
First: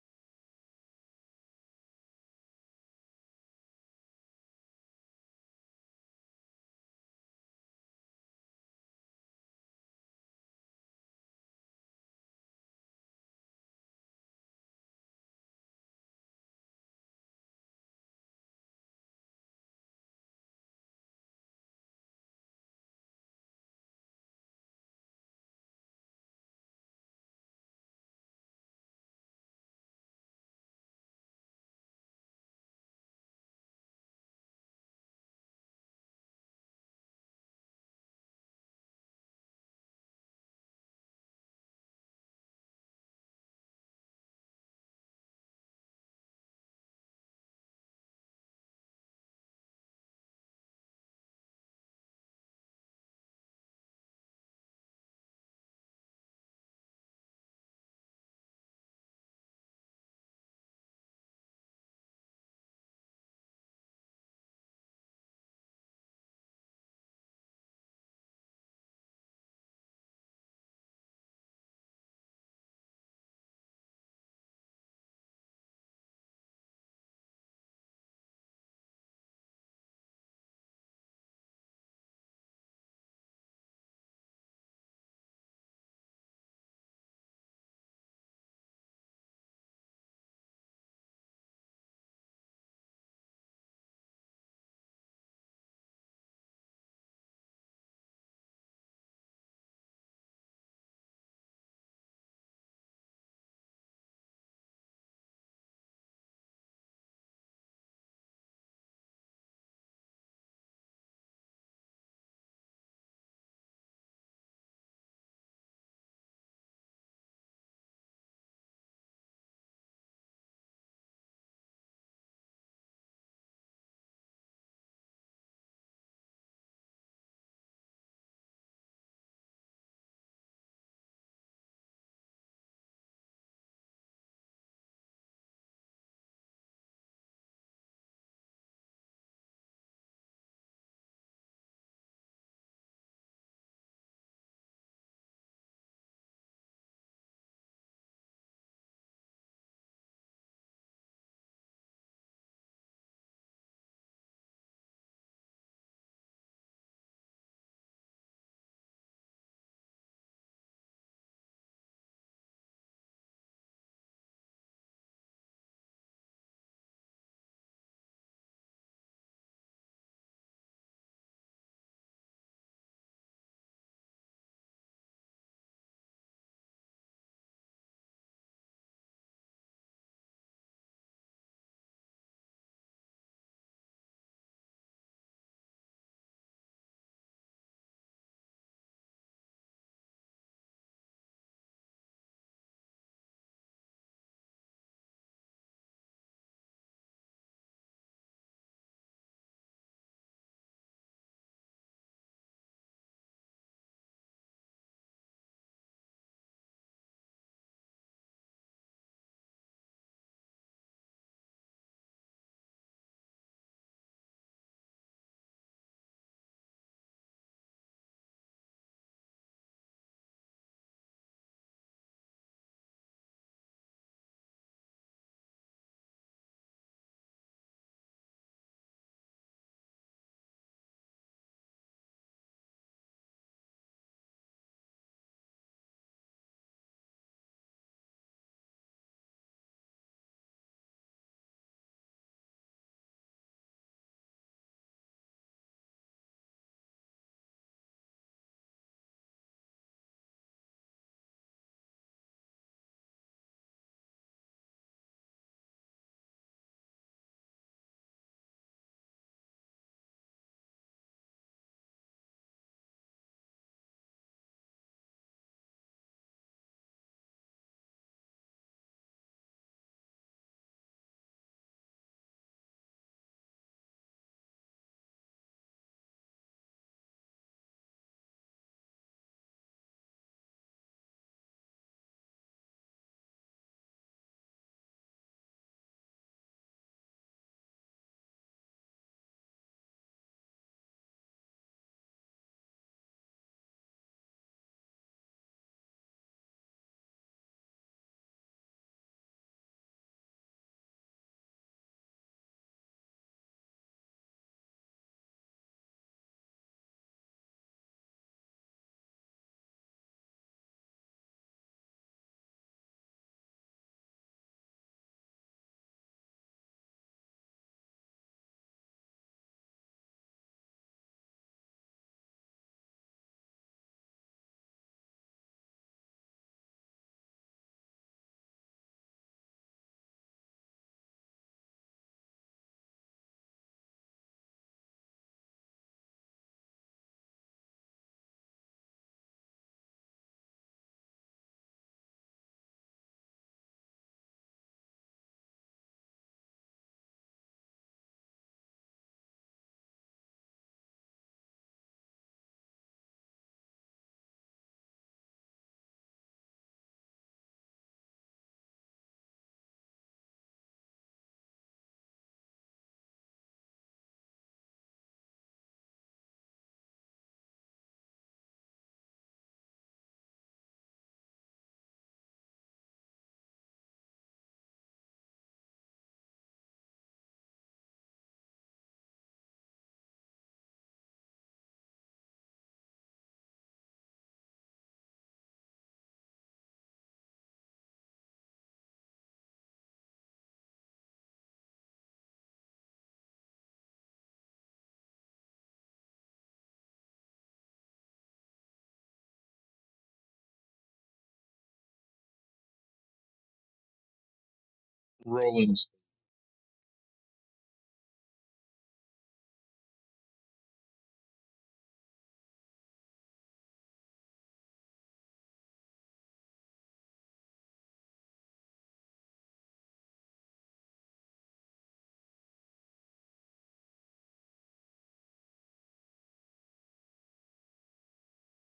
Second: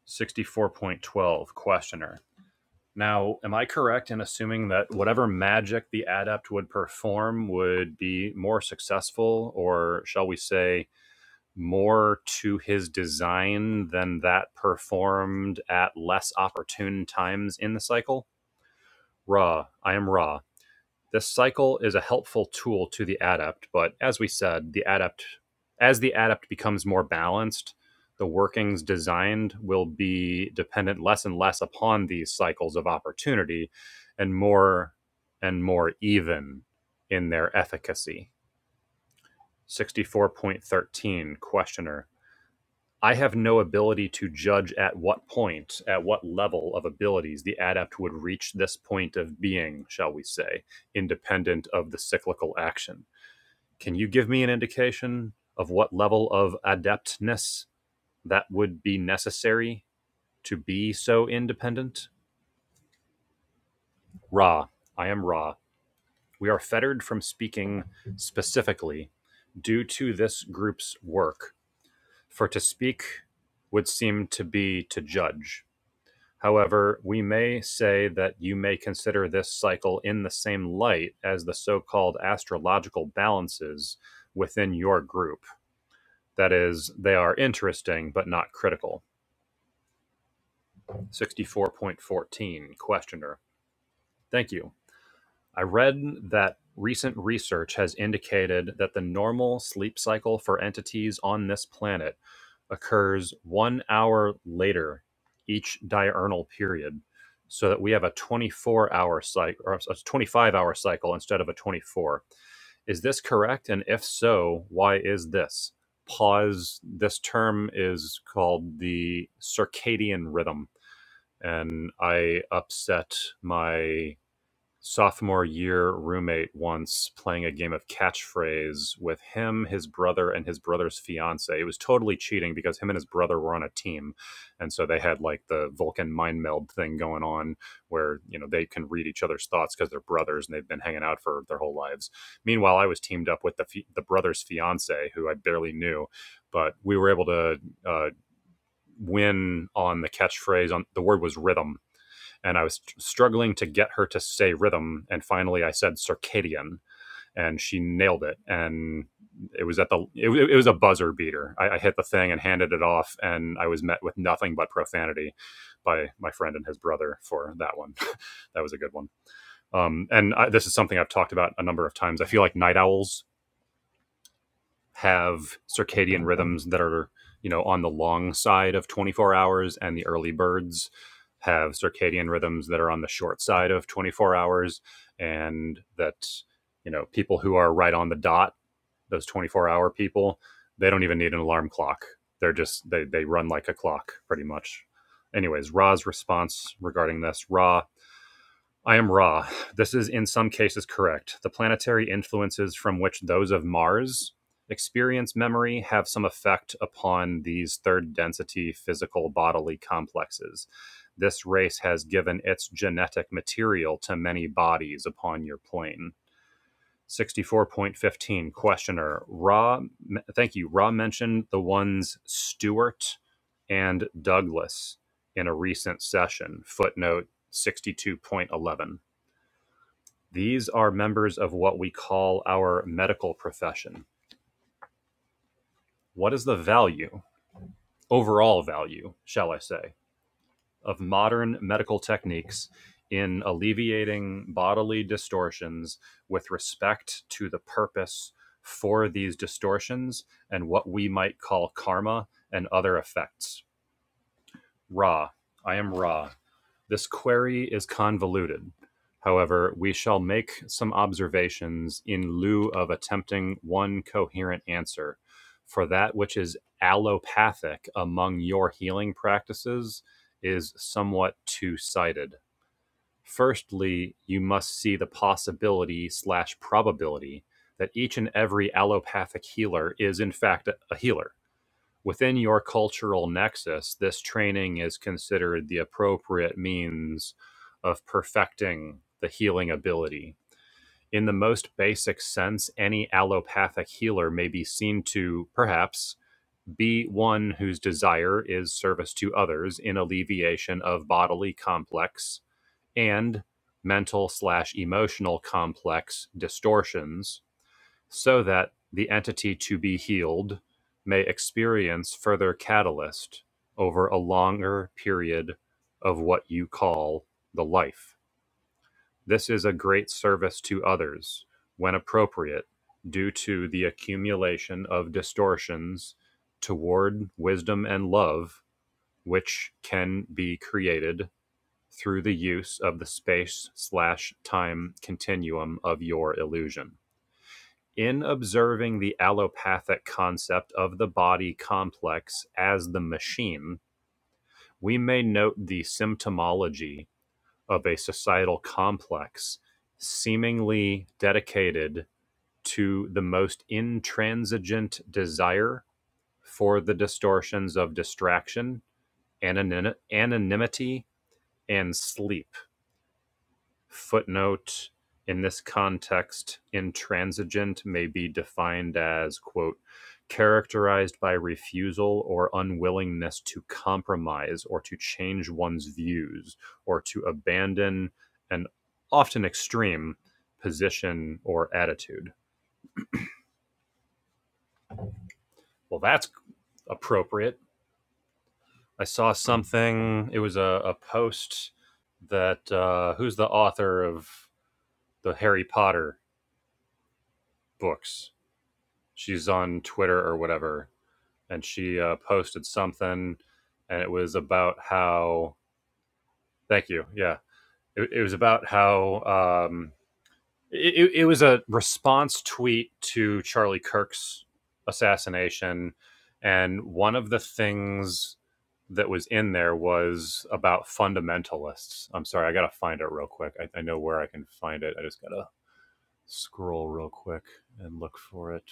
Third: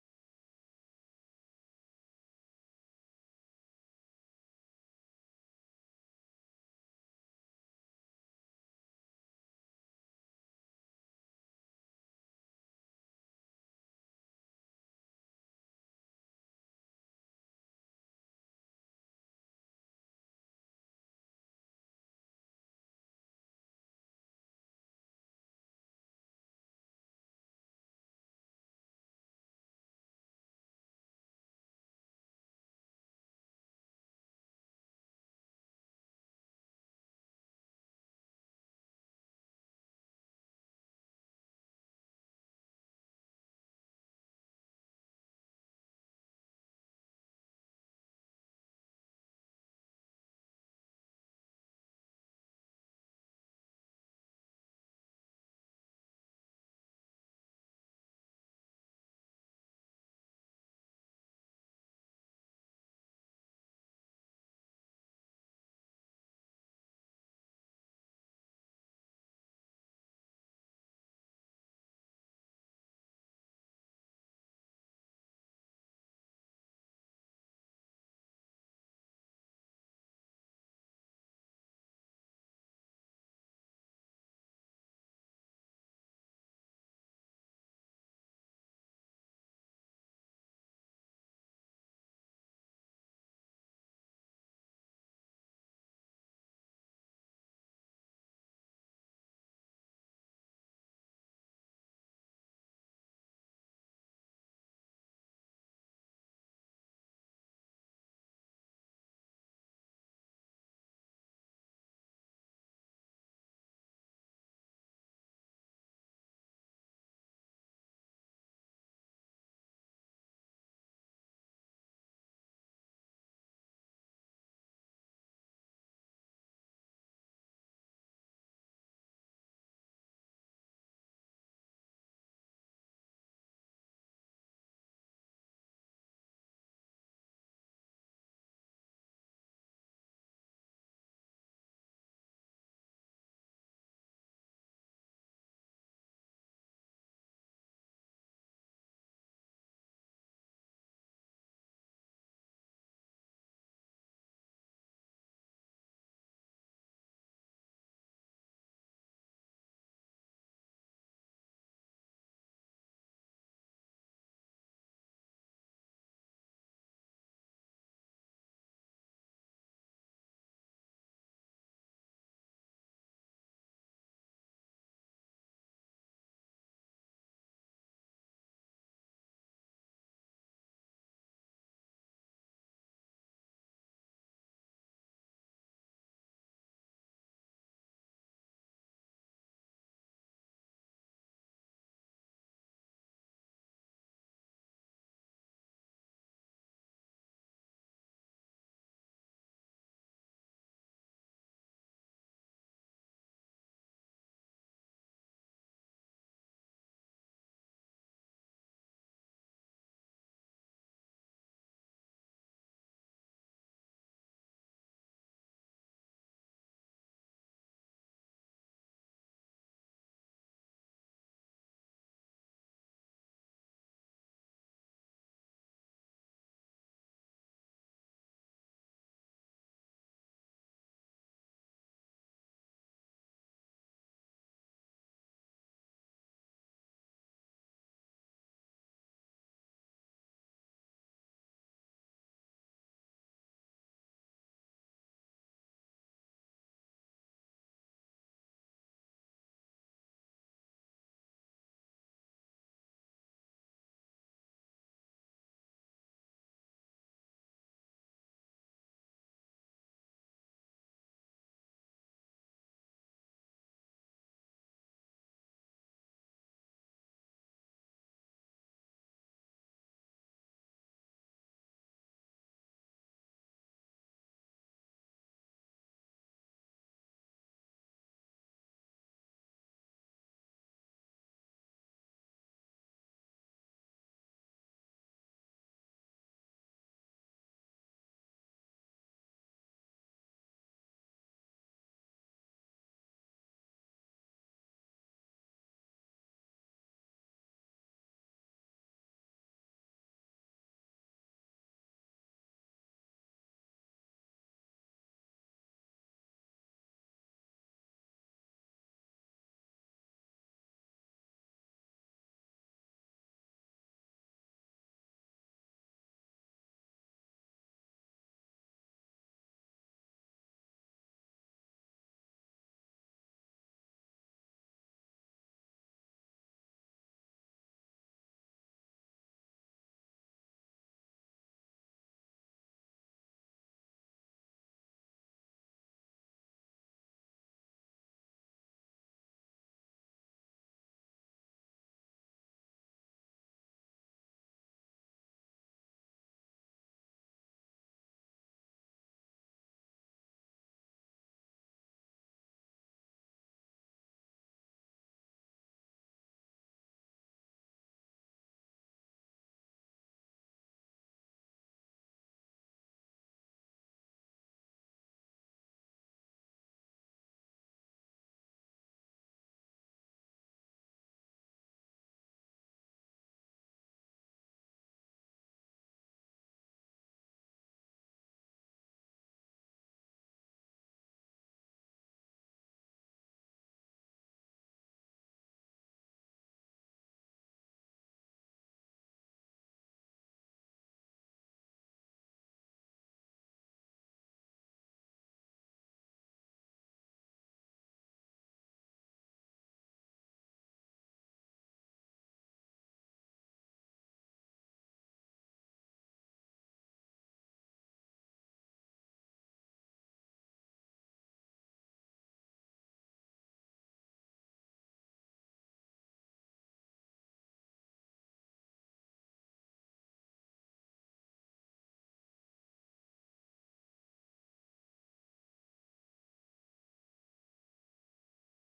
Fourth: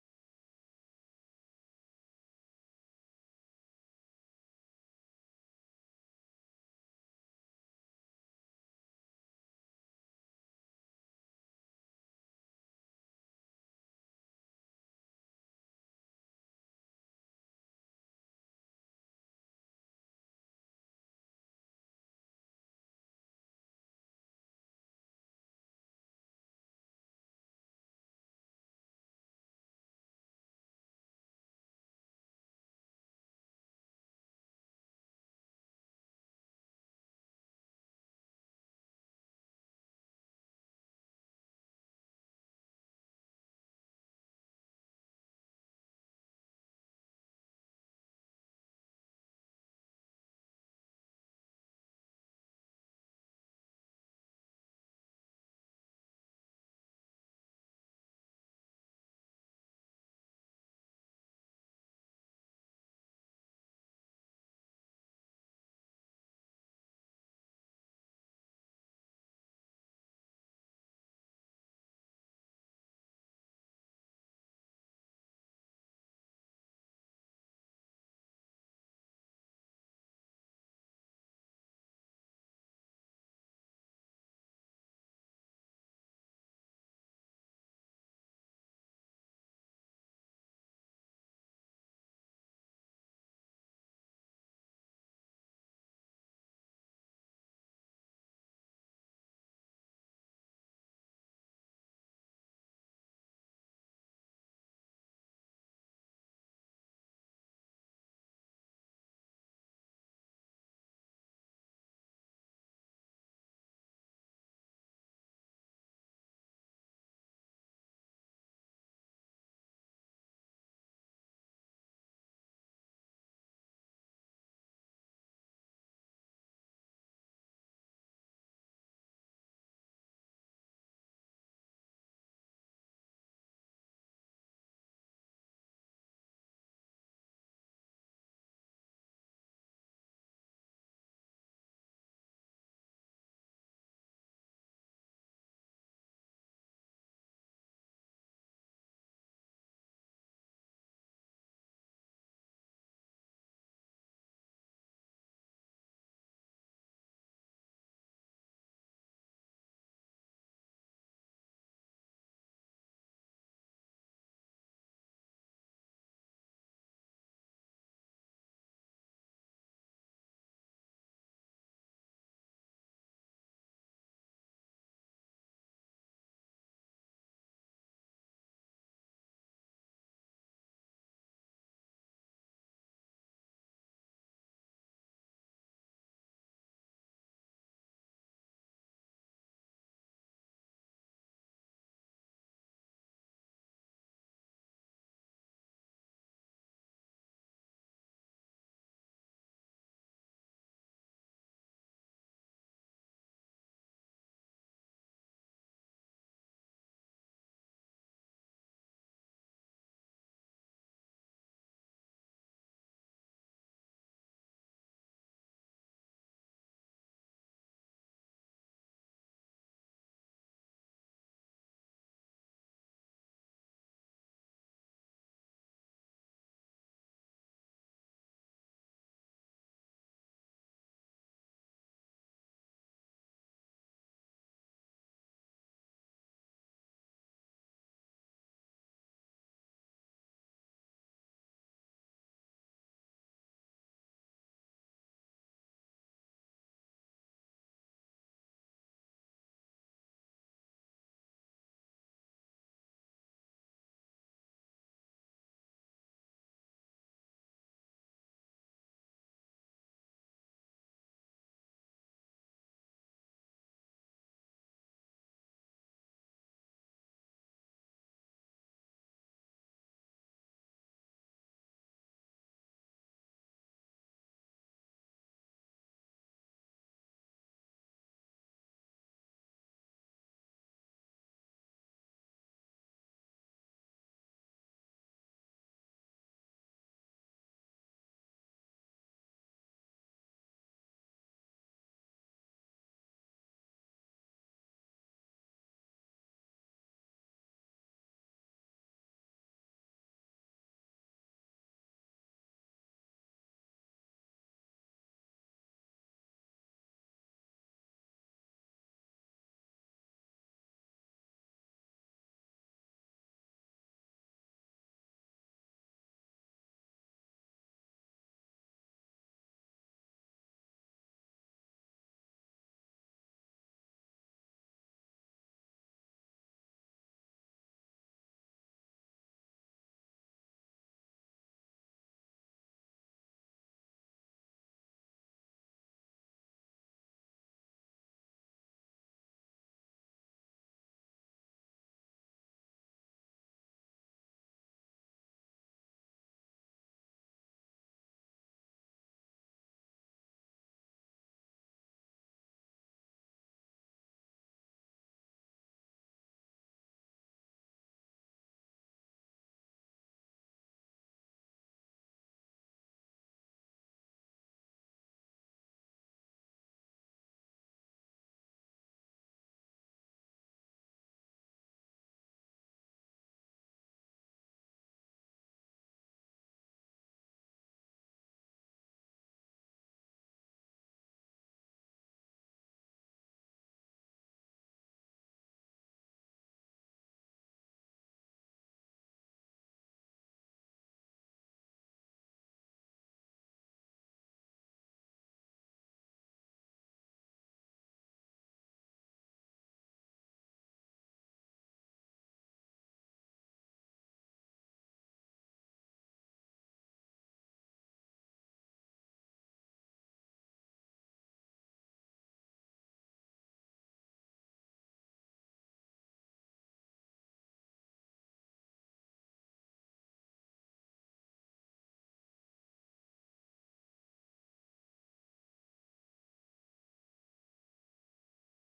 64.12 questioner Now, am I correct in assuming that whatever magic the adept would perform would be more successful, or shall we say, more to his design than that performed at less opportune times in the cycle? Ra, I am Ra. This cycle is a helpful tool to the adept, but as we said, the adept as the adept becomes more balanced, the workings designed will be dependent less and less upon these cycles of opportunity and more and more even in their efficacy. 64.13 questioner I have no ability to judge at what point, at what level of abilities the adept would reach this point of being, shall we say, independent of the cyclical action. Can you give me an indication of what level of adeptness that would be necessary to be so independent? Ra, I am Ra. We are fettered from speaking specifically due to this group's work, for to speak would seem to be to judge However, we may say that you may consider this cycle in the same light as the so called astrological balances within your group. That is, they are interesting but not critical. 64.14 Questioner. Thank you. I read that recent research has indicated that the normal sleep cycle for entities on this planet occurs one hour later each diurnal period, so that we have a 24 hour cycle or a 25 hour cycle instead of a 24. Is this correct? And if so, why is this? Pause. This term is called the circadian rhythm. And I upset my sophomore year roommate once playing a game of catchphrase with him, his brother, and his brother's fiance. It was totally cheating because him and his brother were on a team. And so they had like the Vulcan mind meld thing going on where, you know, they can read each other's thoughts because they're brothers and they've been hanging out for their whole lives. Meanwhile, I was teamed up with the, fi- the brother's fiance who I barely knew, but we were able to, uh, win on the catchphrase on the word was rhythm and I was struggling to get her to say rhythm. And finally, I said circadian, and she nailed it. And it was at the it, it was a buzzer beater. I, I hit the thing and handed it off, and I was met with nothing but profanity by my friend and his brother for that one. that was a good one. Um, and I, this is something I've talked about a number of times. I feel like night owls have circadian rhythms that are you know on the long side of 24 hours and the early birds have circadian rhythms that are on the short side of 24 hours and that you know people who are right on the dot those 24 hour people they don't even need an alarm clock they're just they, they run like a clock pretty much anyways ra's response regarding this ra I am Ra. This is in some cases correct. The planetary influences from which those of Mars experience memory have some effect upon these third density physical bodily complexes. This race has given its genetic material to many bodies upon your plane. 64.15 questioner Ra. thank you Ra mentioned the ones stewart and douglas in a recent session footnote 62.11 these are members of what we call our medical profession. What is the value, overall value, shall I say, of modern medical techniques in alleviating bodily distortions with respect to the purpose for these distortions and what we might call karma and other effects? Ra. I am Ra. This query is convoluted. However, we shall make some observations in lieu of attempting one coherent answer. For that which is allopathic among your healing practices is somewhat two sided. Firstly, you must see the possibility slash probability that each and every allopathic healer is in fact a healer within your cultural nexus, this training is considered the appropriate means of perfecting the healing ability. In the most basic sense, any allopathic healer may be seen to, perhaps, be one whose desire is service to others in alleviation of bodily complex and mental slash emotional complex distortions so that the entity to be healed may experience further catalyst over a longer period of what you call the life. This is a great service to others when appropriate due to the accumulation of distortions toward wisdom and love which can be created through the use of the space slash time continuum of your illusion in observing the allopathic concept of the body complex as the machine, we may note the symptomology of a societal complex seemingly dedicated to the most intransigent desire for the distortions of distraction, anonym- anonymity, and sleep. footnote in this context intransigent may be defined as quote characterized by refusal or unwillingness to compromise or to change one's views or to abandon an often extreme position or attitude well that's appropriate i saw something it was a, a post that uh, who's the author of the harry potter books she's on Twitter or whatever, and she uh, posted something, and it was about how. Rollins, Thank you. Yeah, it, it was about how um, it, it was a response tweet to Charlie Kirk's assassination, and one of the things that was in there was about fundamentalists. I'm sorry, I gotta find it real quick. I, I know where I can find it. I just gotta scroll real quick and look for it.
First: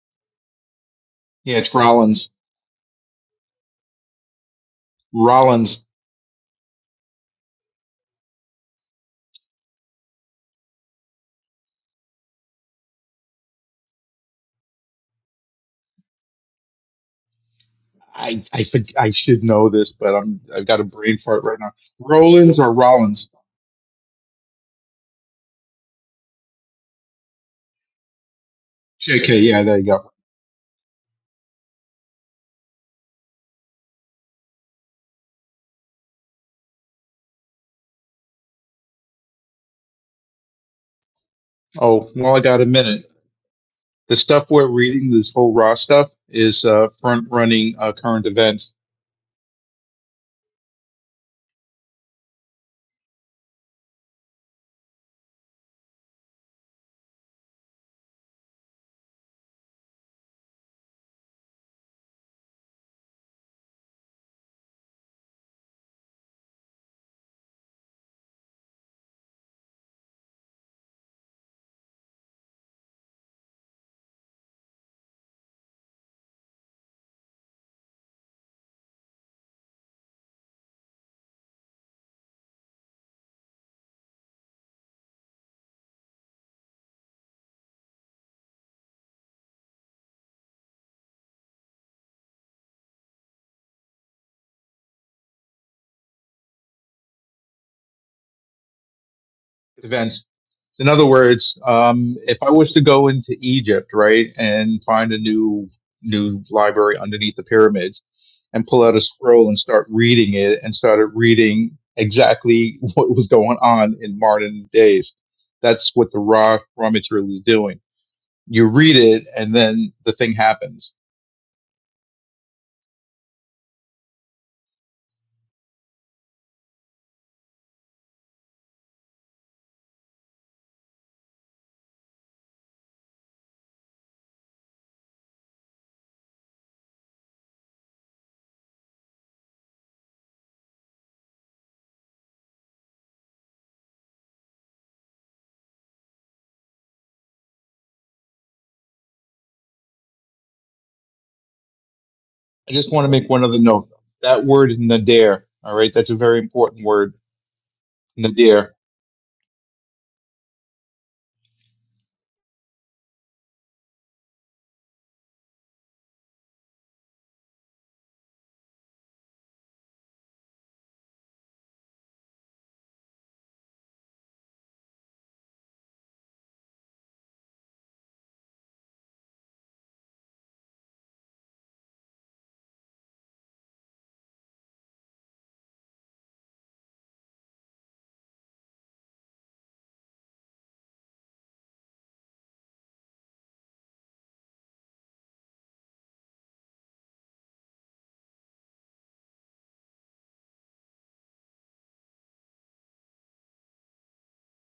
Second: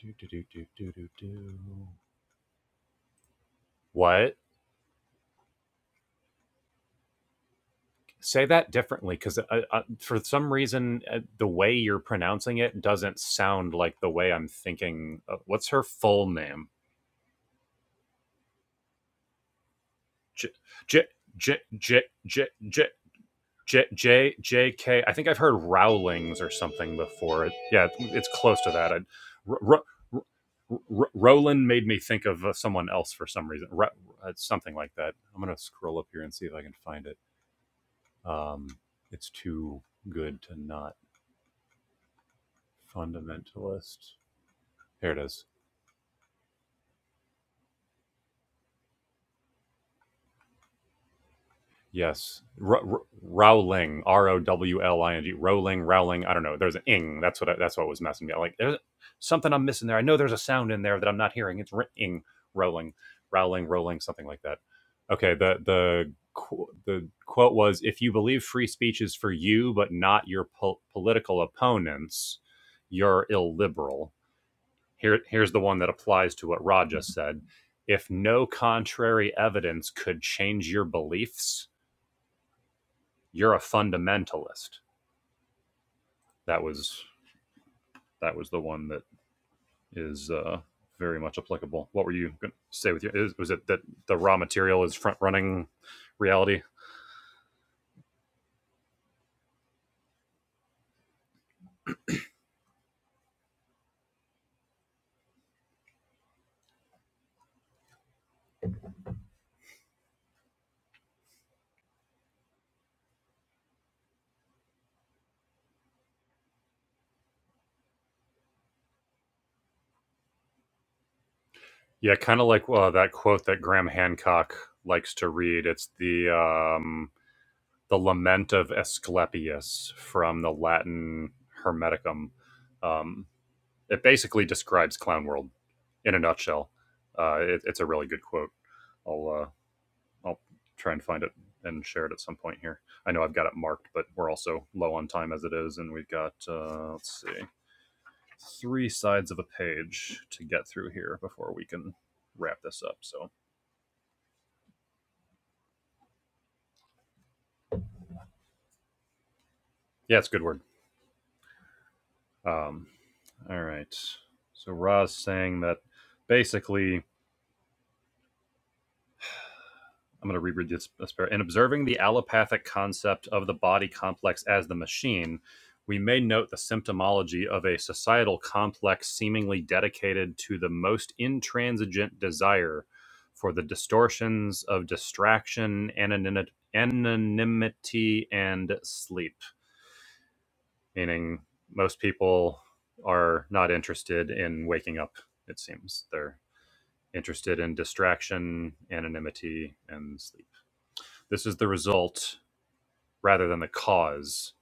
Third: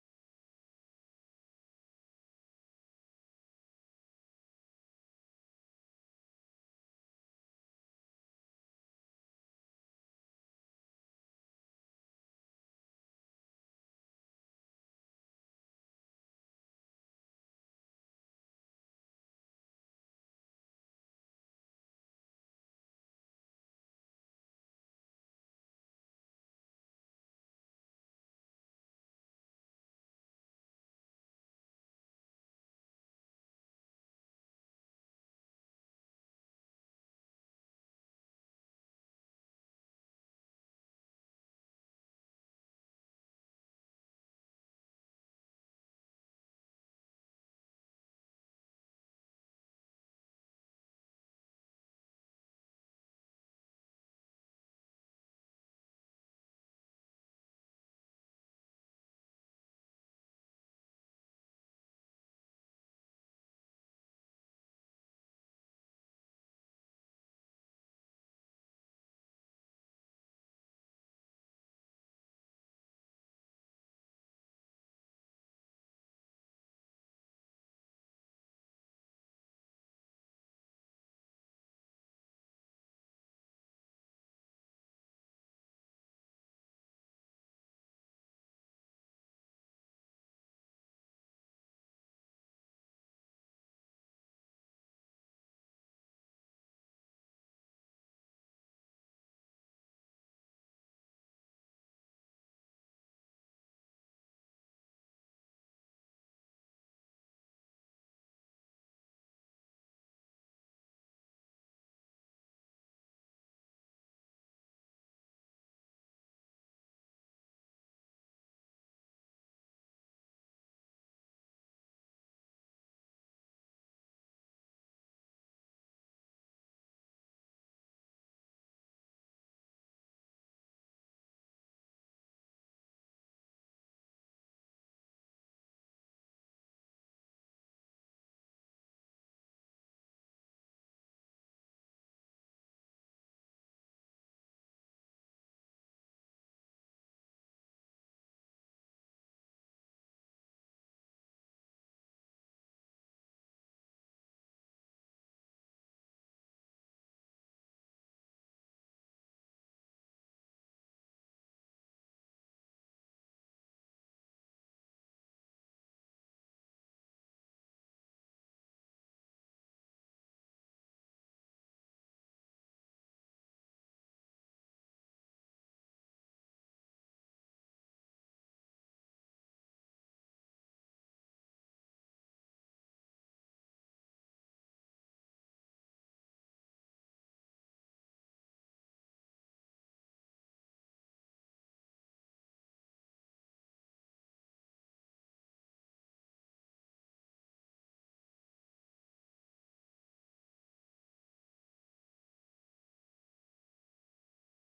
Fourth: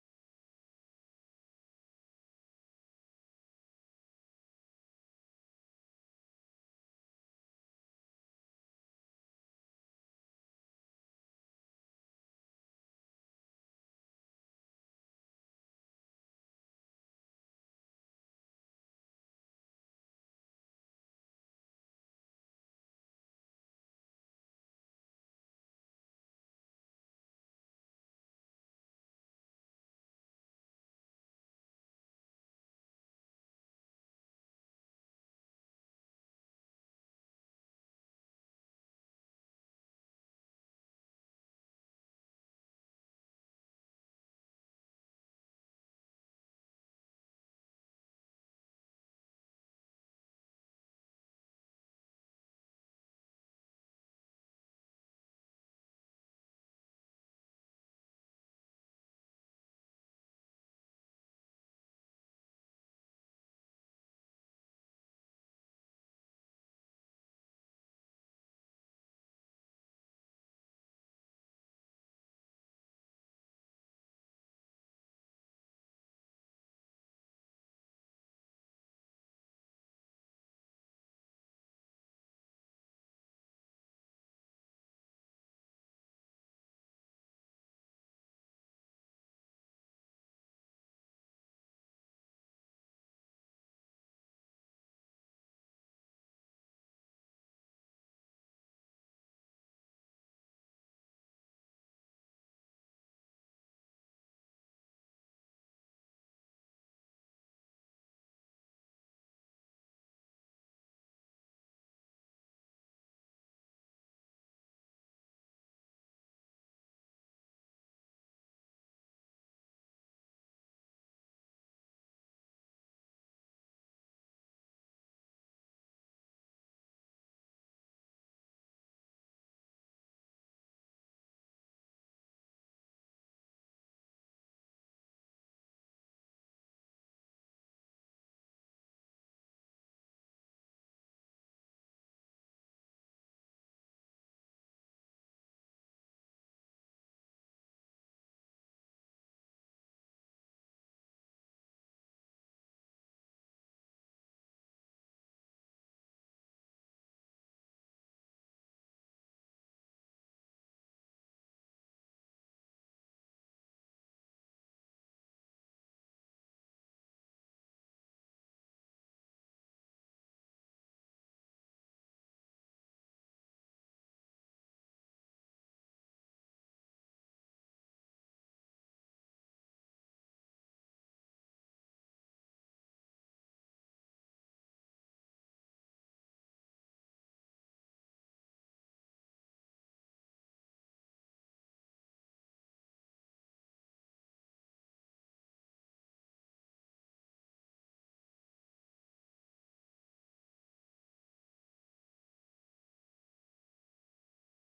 Do do do do do do yeah, it's do. Rollins. What? Rollins Say that differently, because uh, uh, for some reason, uh, the way you're pronouncing it doesn't sound like the way I'm thinking. Of, what's her full name? I I could I should know this, but I'm J I've got a J brain fart J right now. J J Rollins or J Rollins? J J J K. I think I've heard Rowlings or something before. It, yeah, it's close to that. I, JK, R- yeah, there R- you go. R- R- Roland made me think of uh, someone else for some reason. Ro- uh, something like that. I'm gonna scroll up here and see if I can find it. Um, it's too good to not. Oh, well, I got a minute. fundamentalist. The stuff we're reading, Here it this is. whole raw stuff, is uh, front running uh, current events. Yes, R- R- Rowling, R O W L I N G, Rowling, Rowling. I don't know. There's an ing. That's what I, that's what was messing me. up. Like there's something I'm missing there. I know there's a sound in there that I'm not hearing. It's r- ing, Rowling, Rowling, Rowling, something like that. Okay. The the qu- the quote was, "If you believe free speech is for you, but not your po- political opponents, you're illiberal." Here, here's the one that applies to what Rod just said. If no contrary evidence could change your beliefs, you're a fundamentalist. That was that was the one that is uh, very much applicable. What were you going to say with your? was it that the raw material is front running reality? Events. In other words, um, if I was to go into Egypt, right, and find a new new library underneath the pyramids, and pull out a scroll and start reading it, and started reading exactly what was going on in modern days, that's what the raw raw material is doing. You read it, and then the thing happens. Yeah, kind of like uh, that quote that Graham Hancock likes to read. It's the um, the Lament of Asclepius from the Latin Hermeticum. Um, it basically describes Clown World in a nutshell. Uh, it, it's a really good quote. I'll uh, I'll try and find it and share it at some point here. I know I've got it marked, but we're also low on time as it is, and we've got uh, let's see three sides of a page to get through here before we can wrap I this just up. want to make So one other note. That word nadir, all right, that's a very important word. Nadir. yeah, it's a good word. Um, all right. So Ra's saying that basically I'm going to reread this. this par- In observing the allopathic concept of the body complex as the machine, we may note the symptomology of a societal complex seemingly dedicated to the most intransigent desire for the distortions of distraction, anonymity, anonymity and sleep. Meaning, most people are not interested in waking up, it seems. They're interested in distraction, anonymity, and sleep. This is the result rather than the cause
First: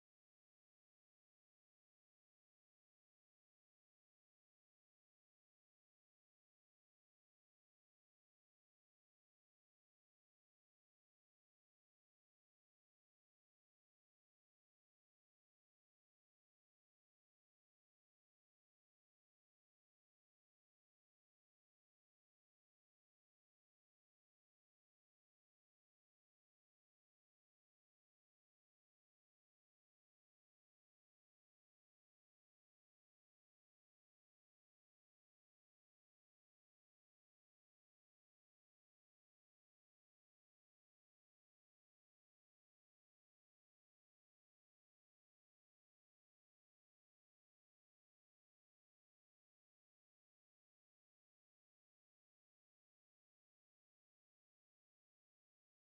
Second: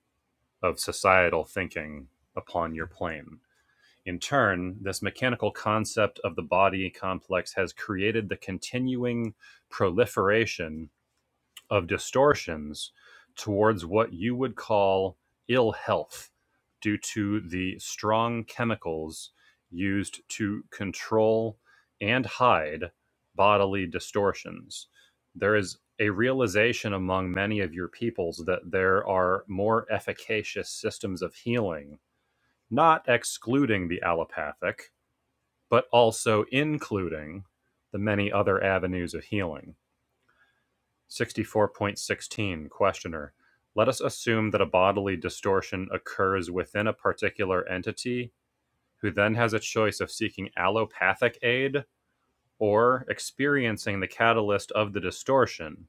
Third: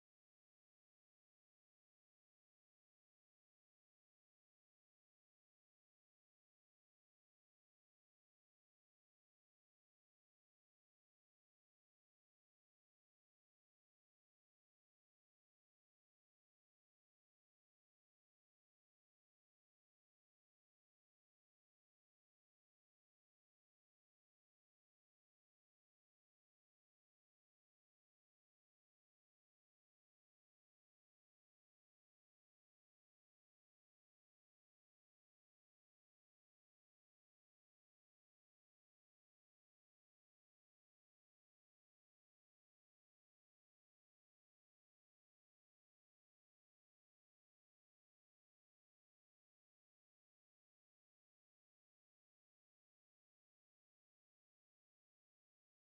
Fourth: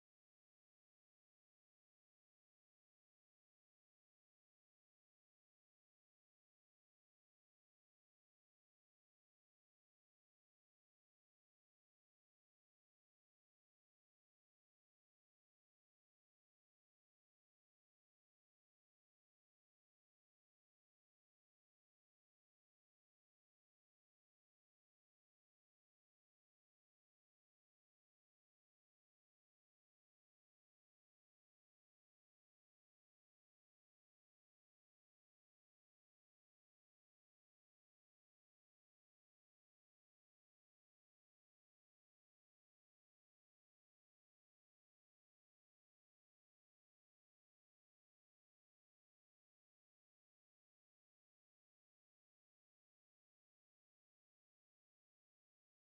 of societal thinking upon your plane. In turn, this mechanical concept of the body complex has created the continuing proliferation of distortions towards what you would call ill health due to the strong chemicals used to control and hide bodily distortions. There is a realization among many of your peoples that there are more efficacious systems of healing, not excluding the allopathic, but also including the many other avenues of healing 64.16 Questioner. Let us assume that a bodily distortion occurs within a particular entity who then has a choice of seeking allopathic aid or experiencing the catalyst of the distortion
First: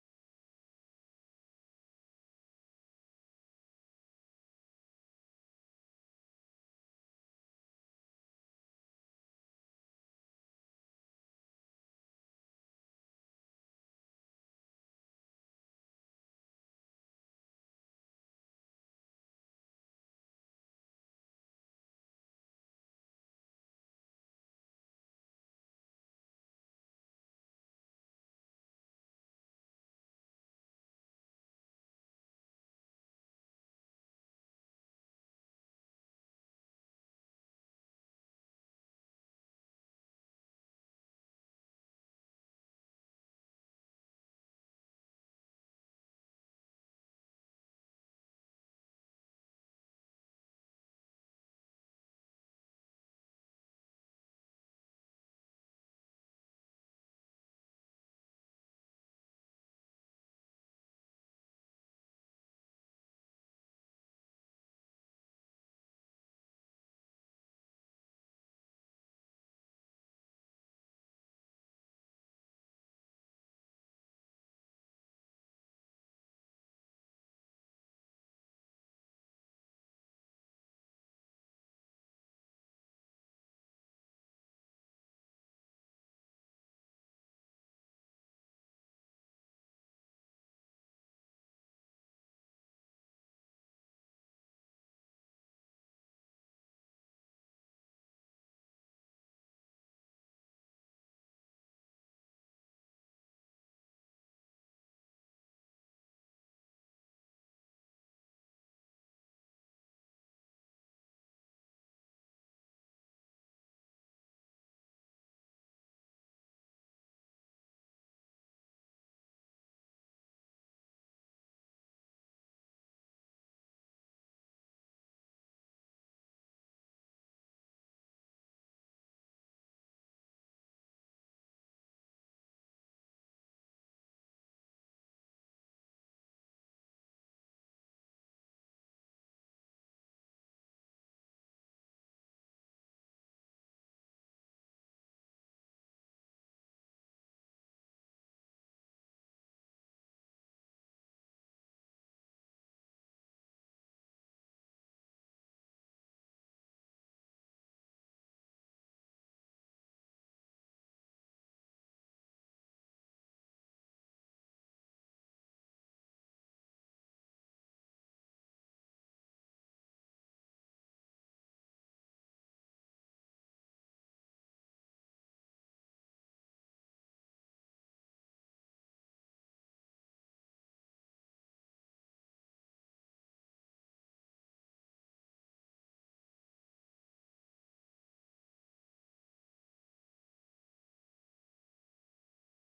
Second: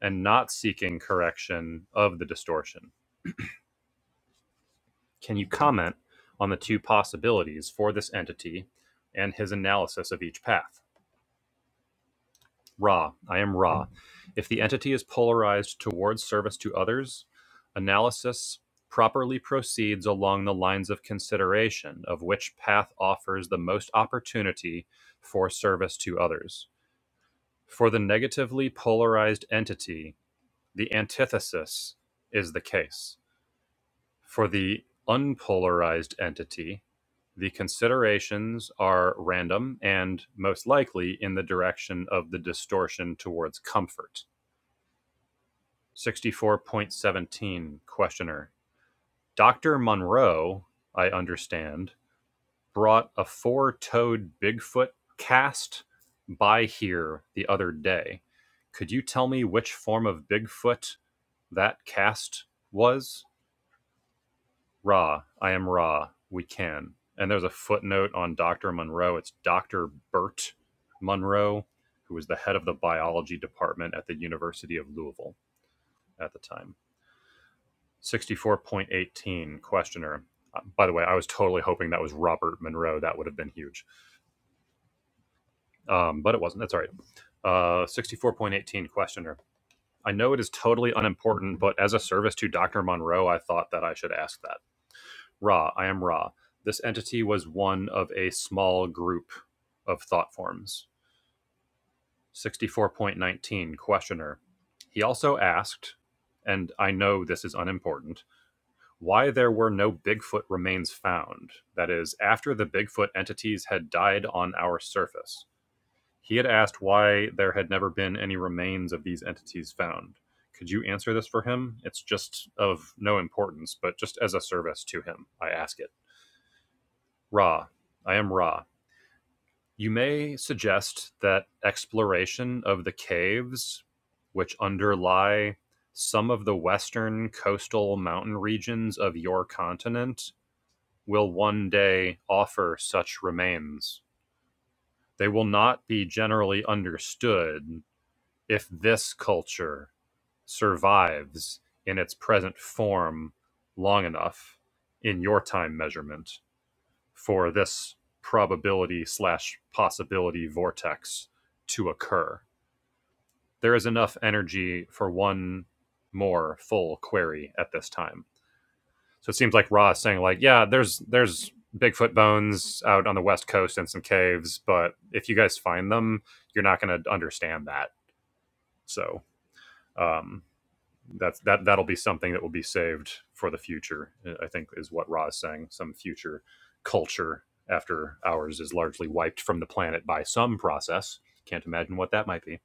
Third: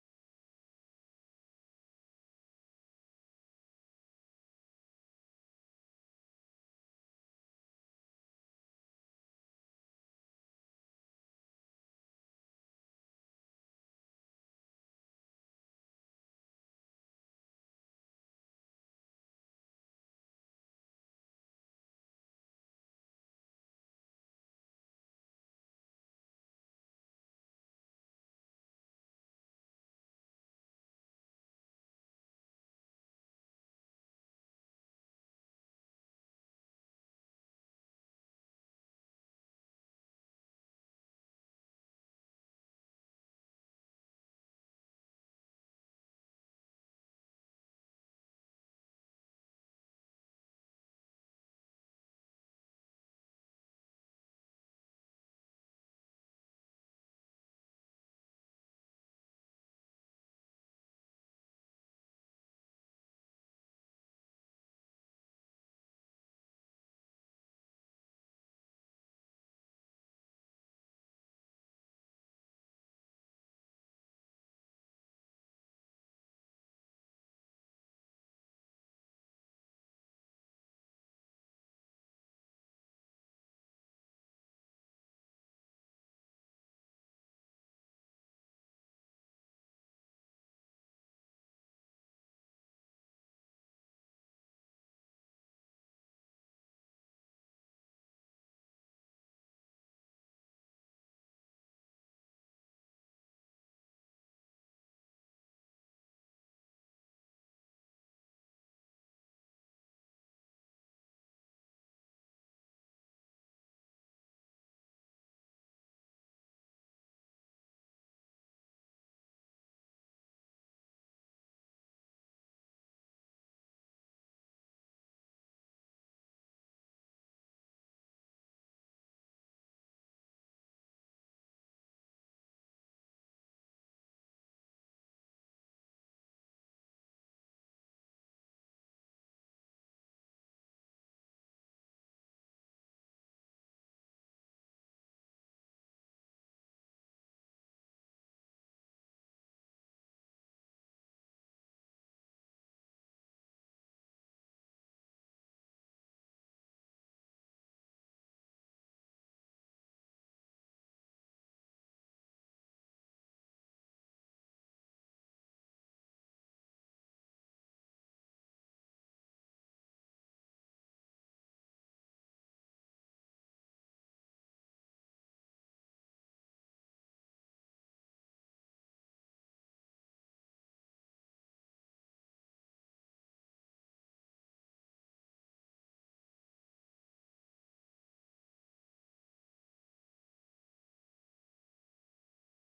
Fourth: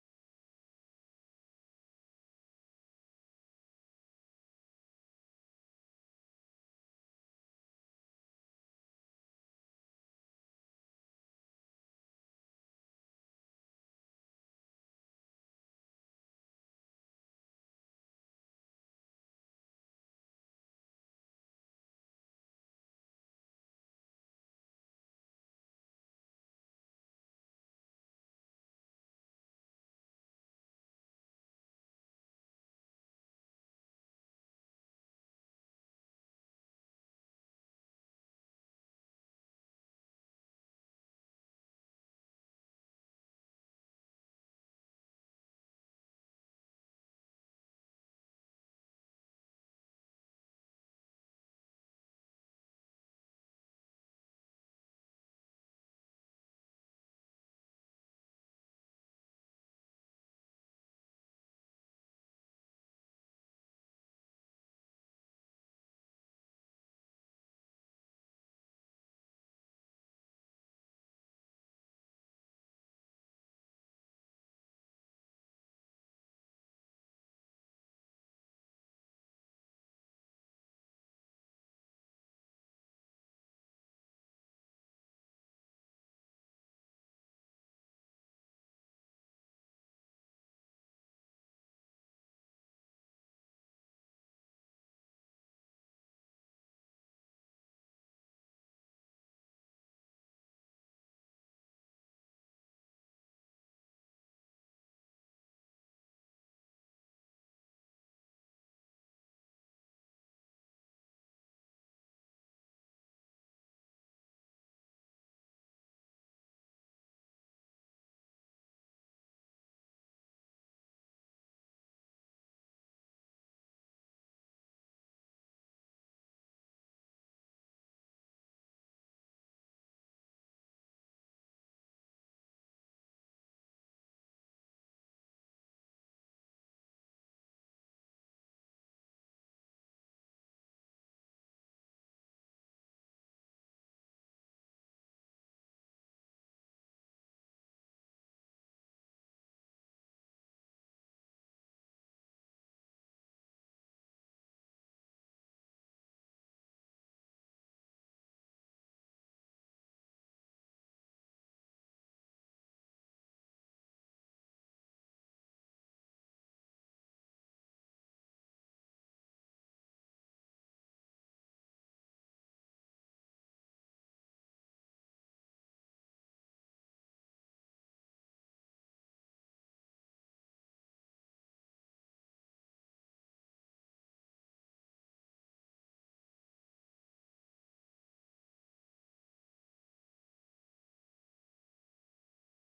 and not seeking correction of the distortion. Can you comment on the two possibilities for this entity and his analysis of each path? Ra, I am Ra. If the entity is polarized towards service to others, analysis properly proceeds along the lines of consideration of which path offers the most opportunity for service to others. For the negatively polarized entity, the antithesis is the case. For the unpolarized entity, the considerations are random and most likely in the direction of the distortion towards comfort. 64.17 Questioner. Dr. Monroe, I understand, brought a four toed Bigfoot cast by here the other day. Could you tell me which form of Bigfoot that cast was? Ra, I am Ra, we can. And there's a footnote on Dr. Monroe. It's Dr. Bert Monroe, who was the head of the biology department at the University of Louisville at the time. 64.18 questioner. Uh, By the way, I was totally hoping that was Robert Monroe. That would have been huge. Um, but it wasn't. That's all right. Uh, 64.18 questioner. I know it is totally unimportant, but as a service to Dr. Monroe, I thought that I should ask that. Ra, I am Ra. This entity was one of a small group of thought forms. 64.19 questioner. He also asked, and I know this is unimportant, why there were no Bigfoot remains found. That is, after the Bigfoot entities had died on our surface. He had asked why there had never been any remains of these entities found. Could you answer this for him? It's just of no importance, but just as a service to him, I ask it. Ra, I am Ra. You may suggest that exploration of the caves which underlie some of the western coastal mountain regions of your continent will one day offer such remains. They will not be generally understood if this culture survives in its present form long enough in your time measurement for this probability slash possibility vortex to occur. There is enough energy for one more full query at this time. So it seems like Raw is saying like, yeah, there's there's Bigfoot bones out on the west coast in some caves, but if you guys find them, you're not going to understand that. So um, that's that that'll be something that will be saved for the future. I think is what Ra is saying. Some future culture after ours is largely wiped from the planet by some process. Can't imagine what that might be.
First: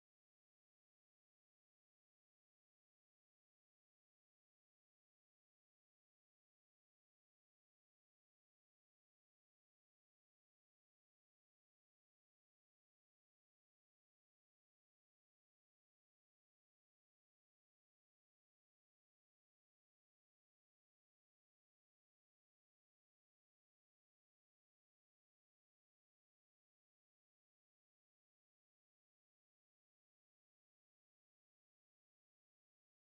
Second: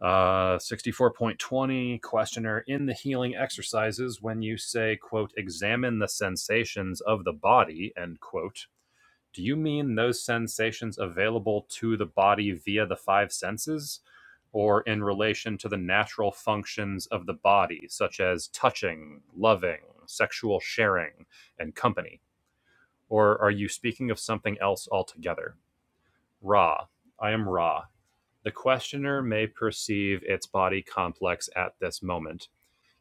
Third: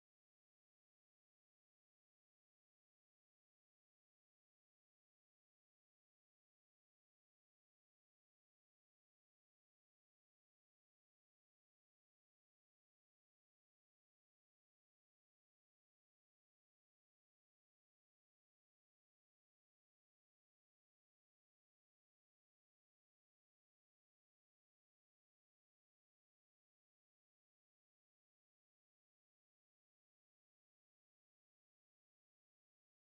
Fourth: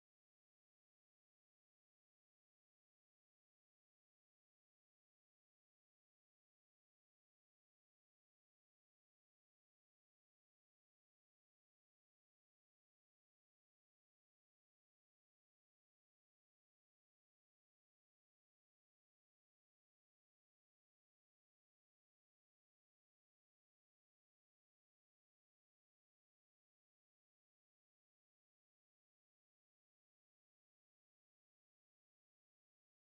Uh, 64.20 questioner in the healing exercises when you say quote examine the sensations of the body end quote do you mean those sensations available to the body via the five senses or in relation to the natural functions of the body such as touching loving sexual sharing and company or are you speaking of something else altogether ra i am ra the questioner may perceive its body complex at this moment.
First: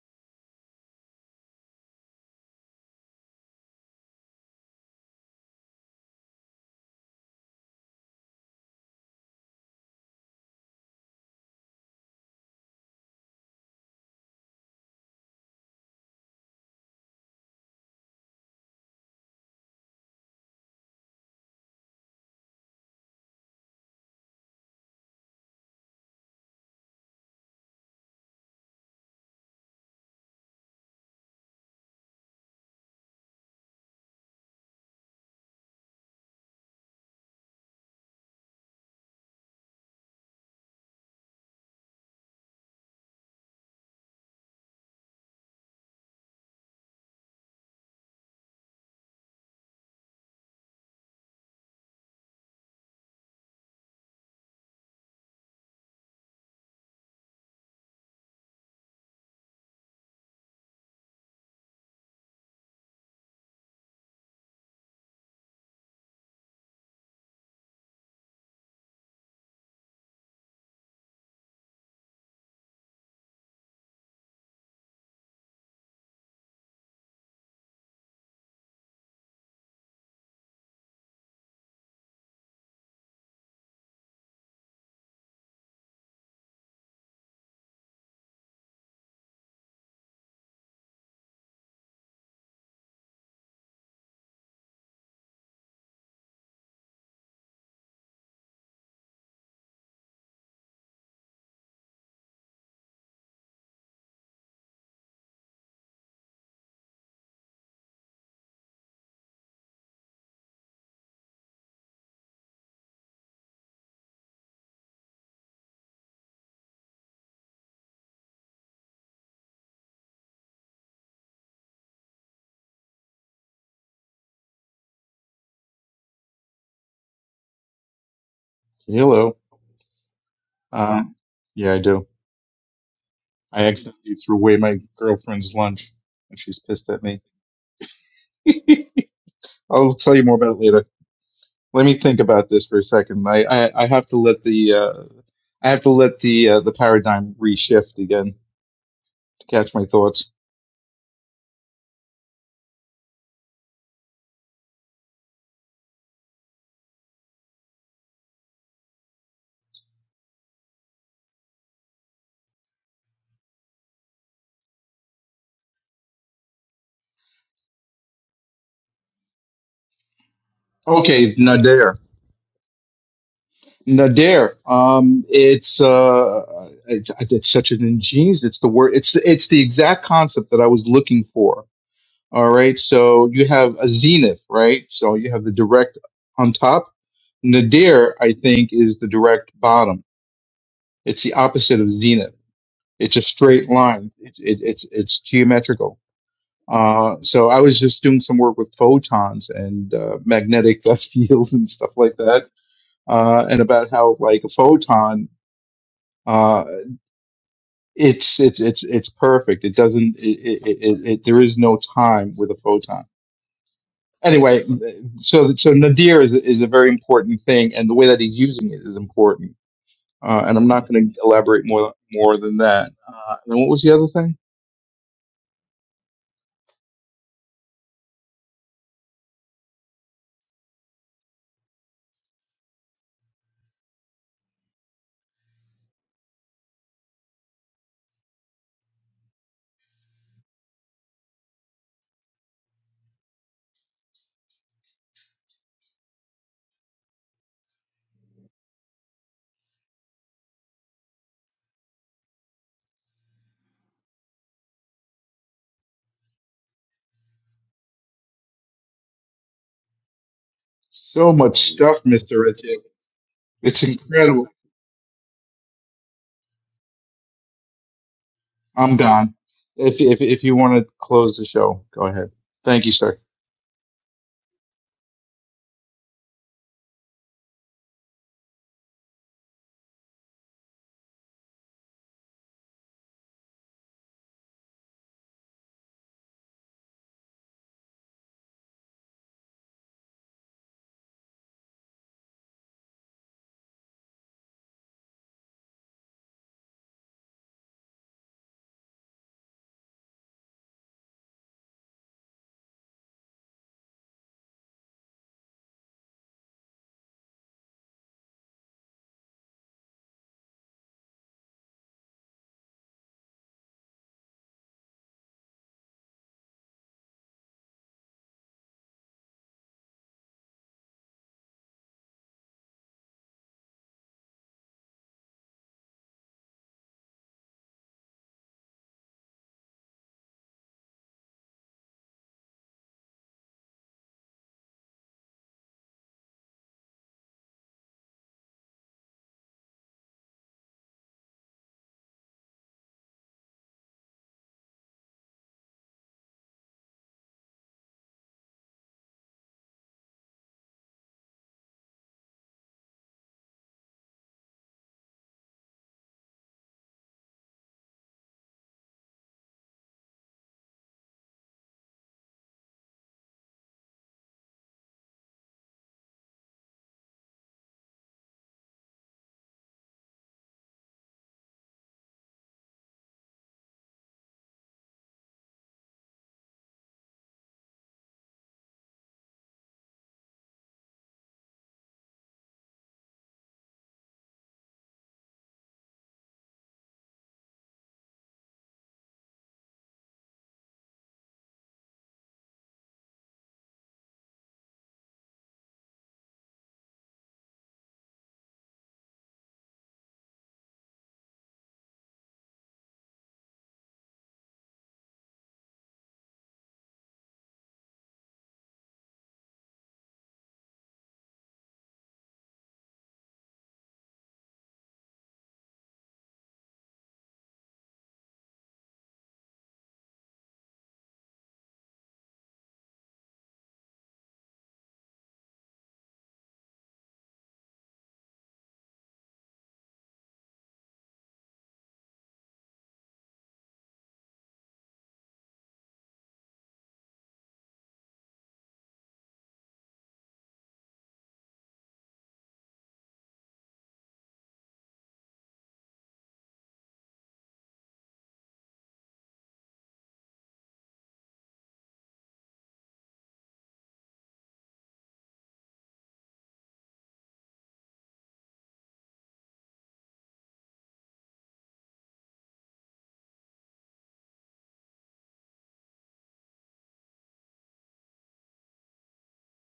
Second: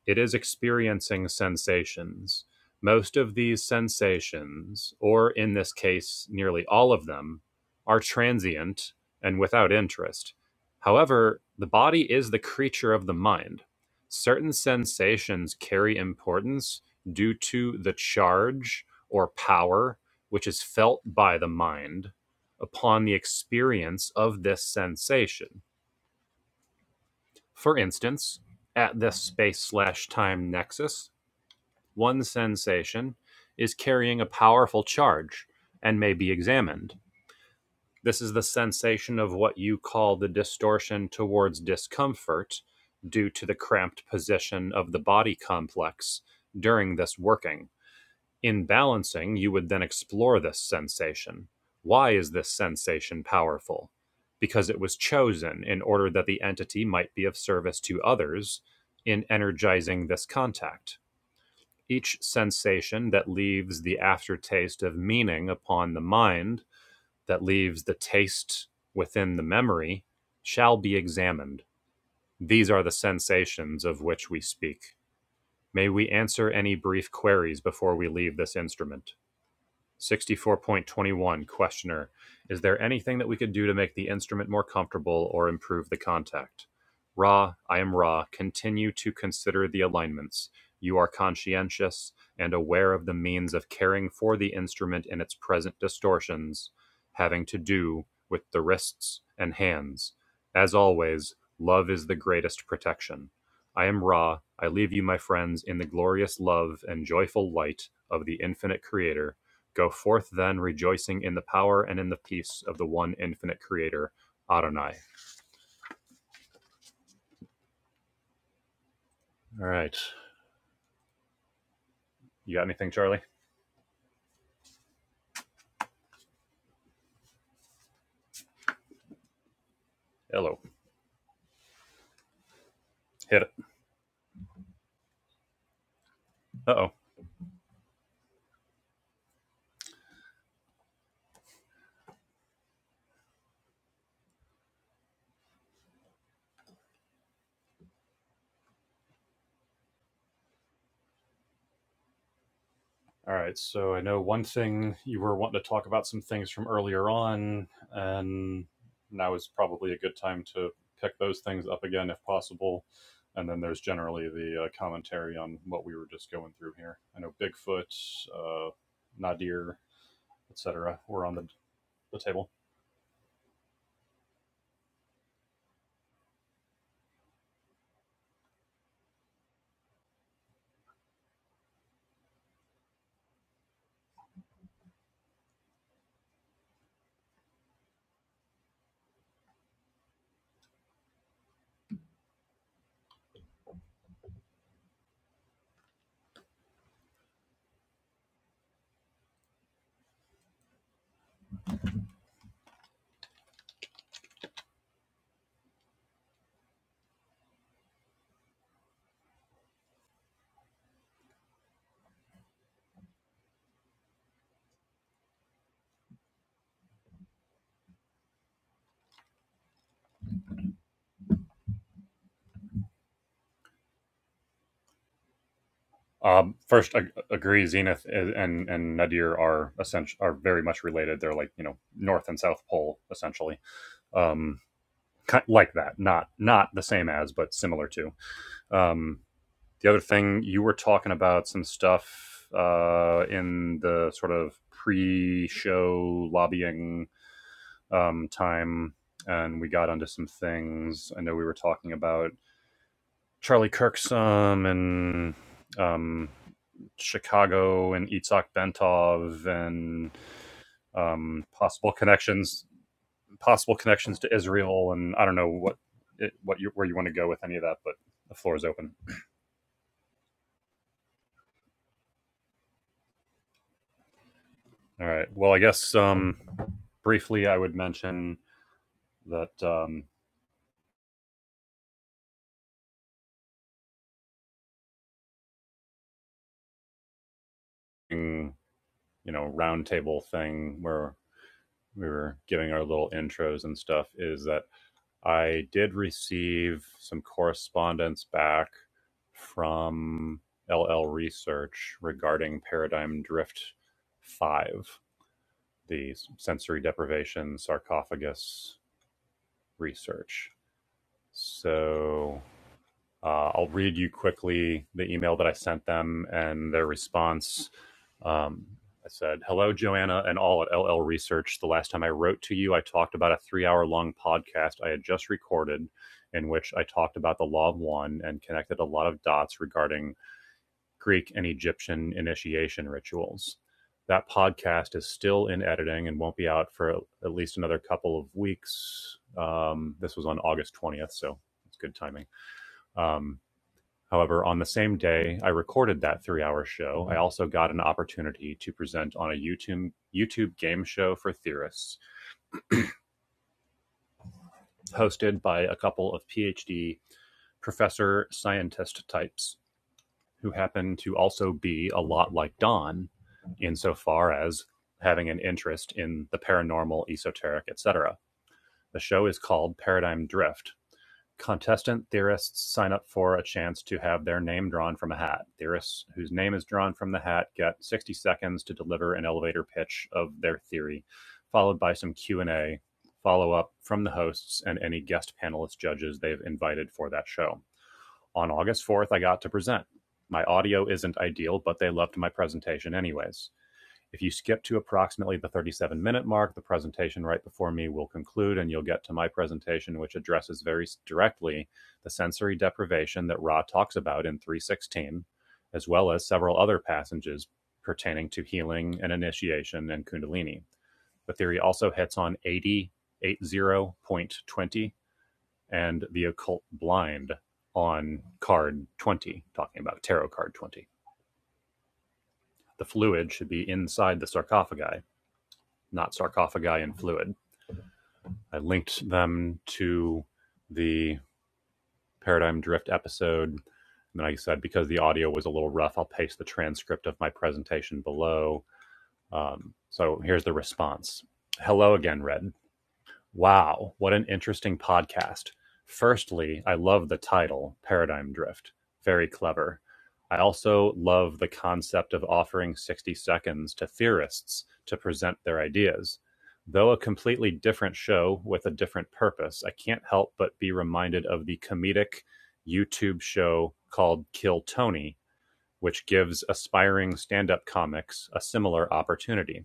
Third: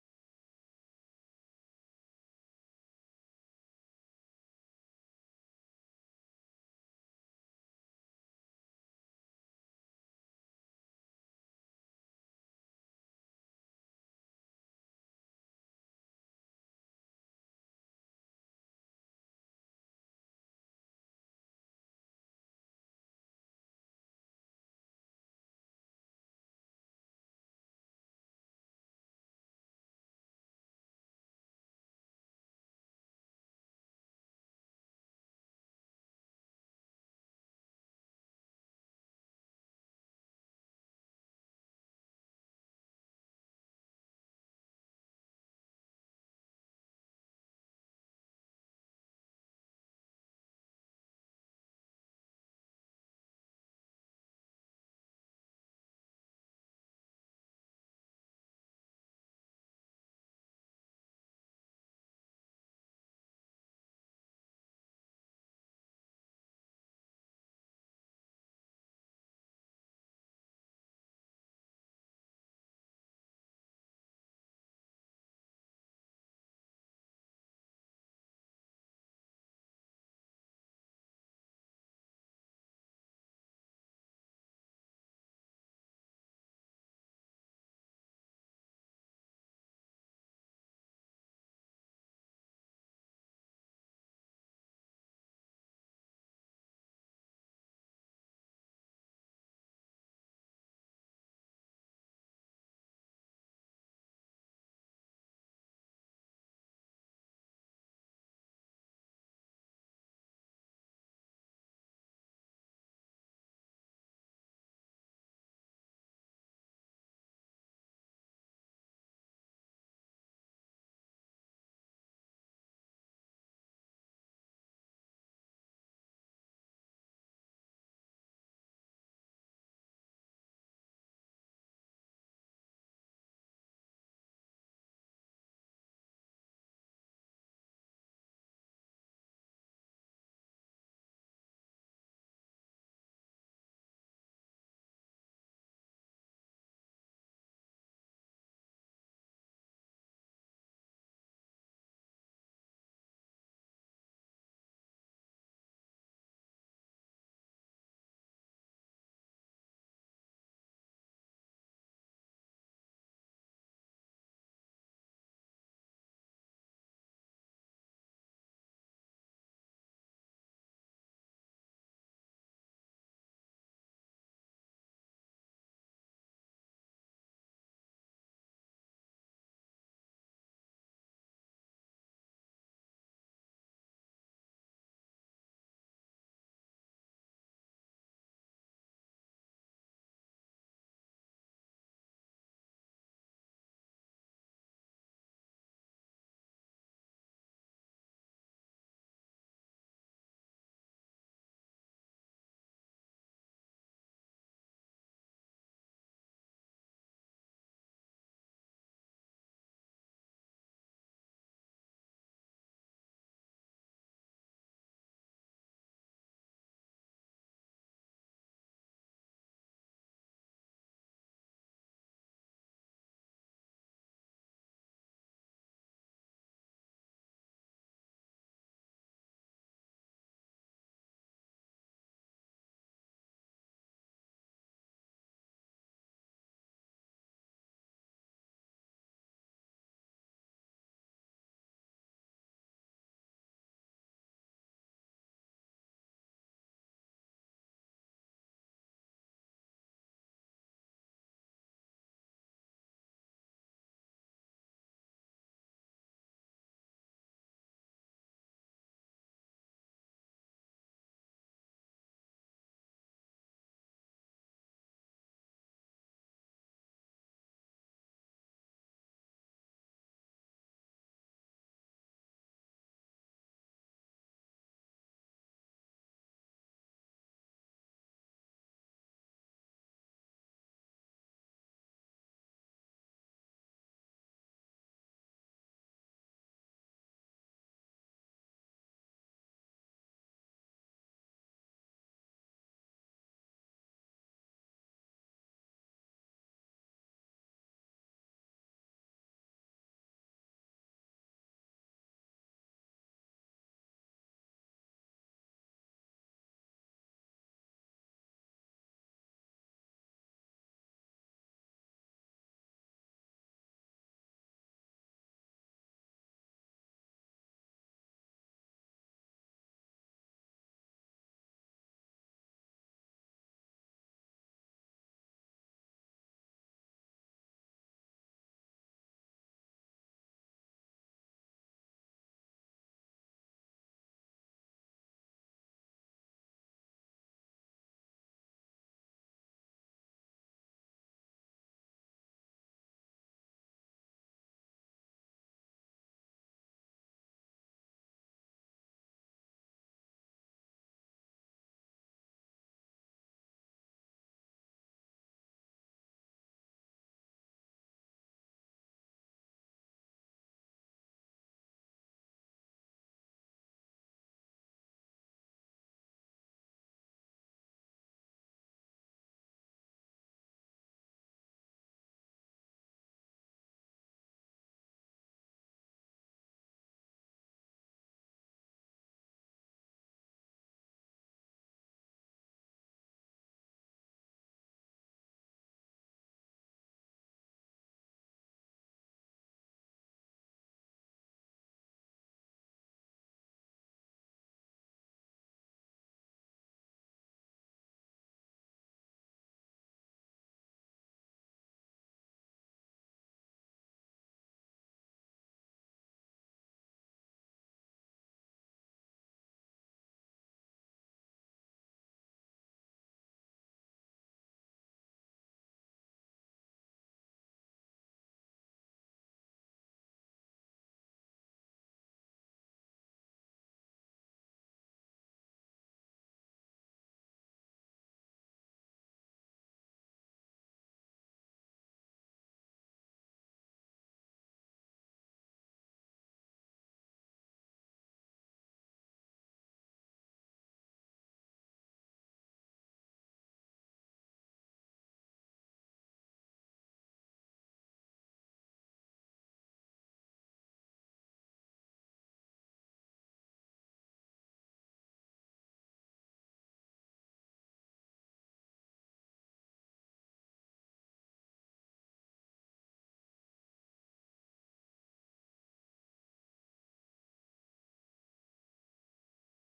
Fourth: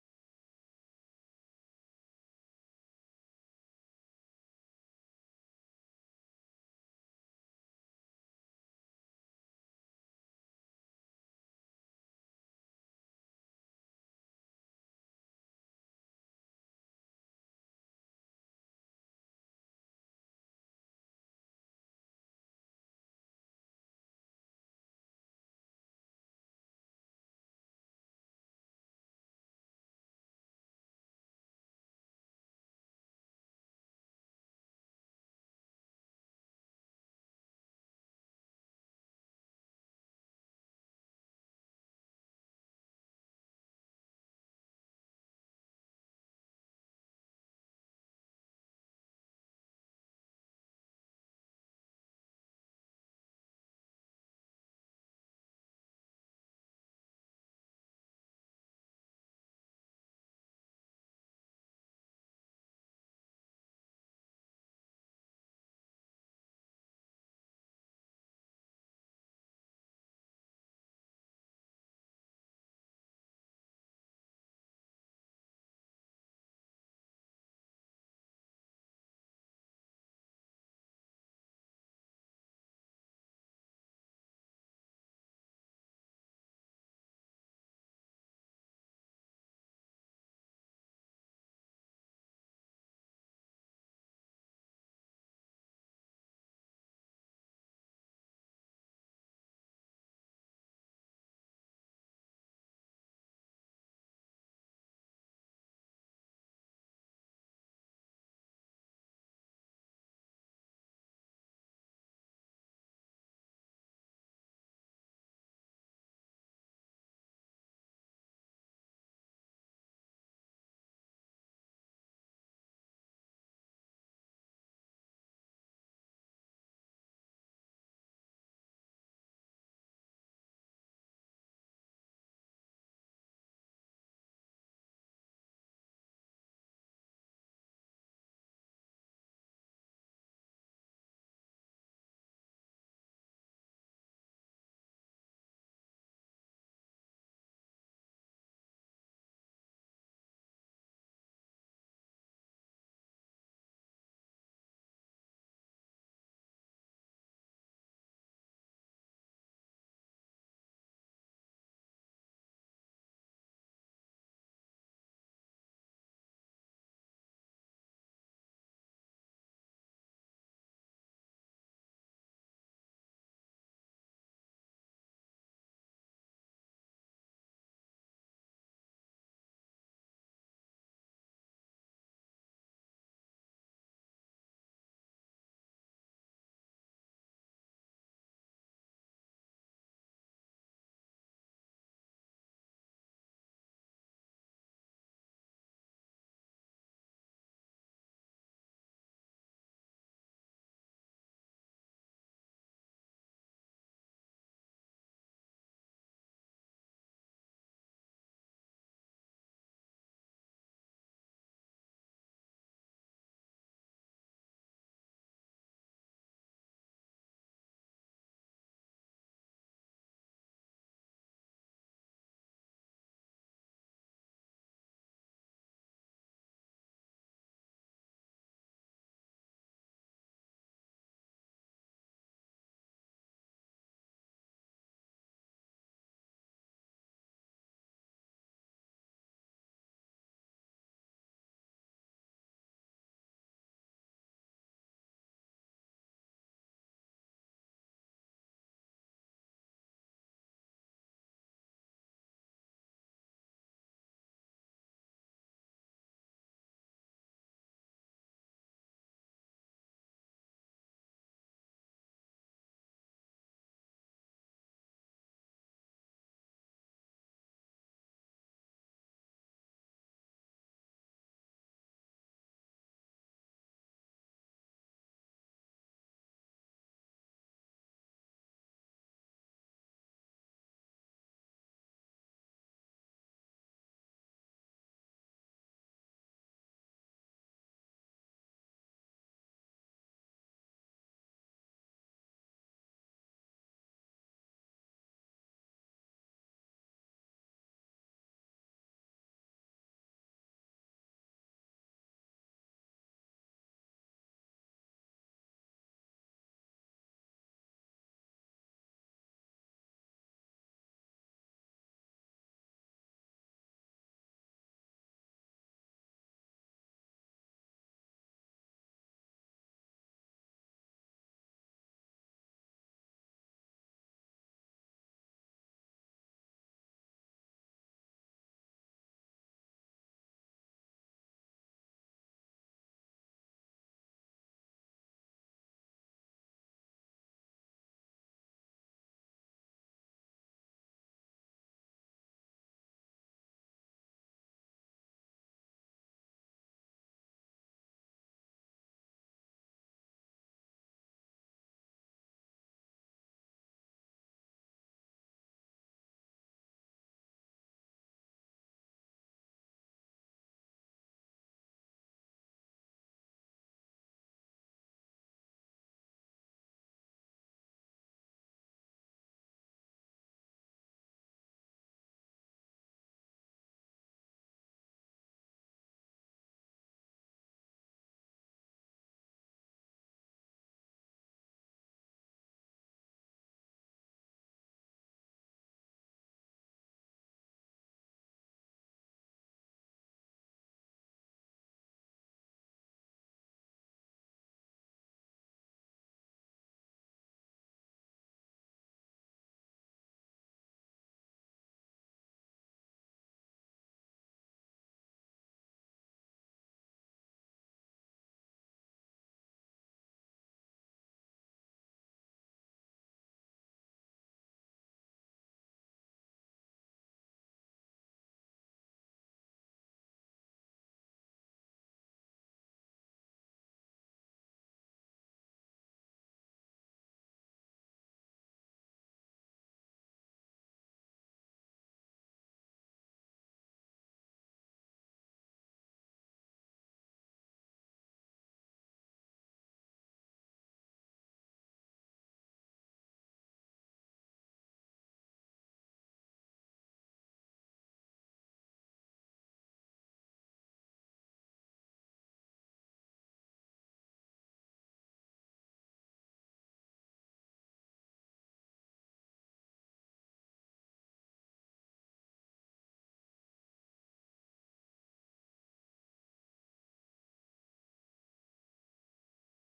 It is experiencing sensations. Most of these sensations, or in this case, nearly all of them, are transient and without interest. However, the body is the creature of the mind. Certain sensations carry importance due to the charge or power which is felt by the mind upon the experience of this sensation for instance, at this space/time nexus, one sensation is carrying a powerful charge and may be examined. This is the sensation of what you call the distortion towards discomfort due to the cramped position of the body complex during this working. In balancing, you would then explore this sensation. Why is this sensation powerful? Because it was chosen in order that the entity might be of service to others in energizing this contact. Each sensation that leaves the aftertaste of meaning upon the mind, that leaves the taste within the memory, shall be examined. These are the sensations of which we speak. May we answer any brief queries before we leave this instrument? 64.21 Questioner Is there anything that we could do to make the instrument more comfortable or improve the contact? Ra, I am Ra, continue to consider the alignments. You are conscientious and aware of the means of caring for the instrument in its present distortions, having to do with the wrists and hands. As always, love is the greatest protection. I am Ra. I leave you, my friends, in the glorious love and joyful light of the infinite Creator Go forth then, rejoicing in the power and in the peace of the one infinite creator, Adonai. All right. You got anything, Charlie? Hello. Hello. Uh, yeah, I do. Hit it. I accidentally threw away my girlfriend's lunch and she's Uh pissed oh. at me. I'll tell you more about it later. Let me think about this for a second. I, I, I have to let the uh, I have to let the uh, the paradigm reshift again to catch my thoughts. All right. So I know one thing you were wanting to talk about some things from earlier on, and now is probably a good time to pick those things up again if possible. And then there's generally the uh, commentary on what we were just going through here. I know Bigfoot, uh, Nadir, et cetera, were Okay, on the, Nadir. the table. Nadir. Um, it's uh, it's, it's such an ingenious. It's the word. It's it's the exact concept that I was looking for All right, so you have a zenith, right? So you have the direct on top. Nadir, I think, is the direct bottom. It's the opposite of zenith. It's a straight line. It's it, it's it's geometrical. Uh, so I was just doing some work with photons and uh, magnetic fields and stuff like that, uh, and about how like a photon, uh, it's it's it's it's perfect. It doesn't. It, it, it, it, it, there is no time with a photon anyway, so so nadir is is a very important thing, and the way that he's using it is important. Uh, and I'm not going to elaborate more more than that. Uh, and what was the other thing? Um, first, I agree. Zenith and and Nadir are essential are very much related. They're like you know North and South Pole essentially, um, like that. Not not the same as, but similar to. Um, the other thing you were talking about some stuff uh, in the sort of pre-show lobbying um, time, and we got onto some things. I know we were talking about Charlie Kirk some and. Um, Chicago and Itzhak Bentov and So um, much possible stuff, Mister connections, Richard. possible It's connections to incredible. Israel, and I don't know what it, what you, where you want to go with any of that, but the floor is open. I'm gone. If if if you want to close the show, go ahead. Thank you, sir. All right. Well, I guess um, briefly I would mention that um, you know roundtable thing where we were giving our little intros and stuff is that I did receive some correspondence back from LL Research regarding Paradigm Drift 5, the sensory deprivation sarcophagus research. So uh, I'll read you quickly the email that I sent them and their response. Um, I said, Hello, Joanna and all at LL Research. The last time I wrote to you, I talked about a three hour long podcast I had just recorded in which I talked about the Law of One and connected a lot of dots regarding Greek and Egyptian initiation rituals. That podcast is still in editing and won't be out for at least another couple of weeks. Um, this was on August 20th, so it's good timing. Um, However, on the same day I recorded that three-hour show, I also got an opportunity to present on a YouTube YouTube game show for theorists, hosted by a couple of PhD professor scientist types who happen to also be a lot like Don, insofar as having an interest in the paranormal, esoteric, etc. The show is called Paradigm Drift, Contestant theorists sign up for a chance to have their name drawn from a hat. Theorists whose name is drawn from the hat get 60 seconds to deliver an elevator pitch of their theory, followed by some Q&A, follow-up from the hosts and any guest panelist judges they've invited for that show. On August 4th, I got to present. My audio isn't ideal, but they loved my presentation anyways. If you skip to approximately the 37 minute mark, the presentation right before me will conclude and you'll get to my presentation, which addresses very directly the sensory deprivation that Ra talks about in 316, as well as several other passages pertaining to healing and initiation and Kundalini. The theory also hits on 80, 80.20 and the occult blind on card 20, talking about tarot card 20. The fluid should be inside the sarcophagi not sarcophagi in fluid. I linked them to the paradigm drift episode. And then like I said, because the audio was a little rough, I'll paste the transcript of my presentation below. Um, so here's the response. Hello again, Red. Wow, what an interesting podcast. Firstly, I love the title, Paradigm Drift. Very clever. I also love the concept of offering 60 seconds to theorists to present their ideas. Though a completely different show with a different purpose, I can't help but be reminded of the comedic YouTube show called Kill Tony, which gives aspiring stand up comics a similar opportunity.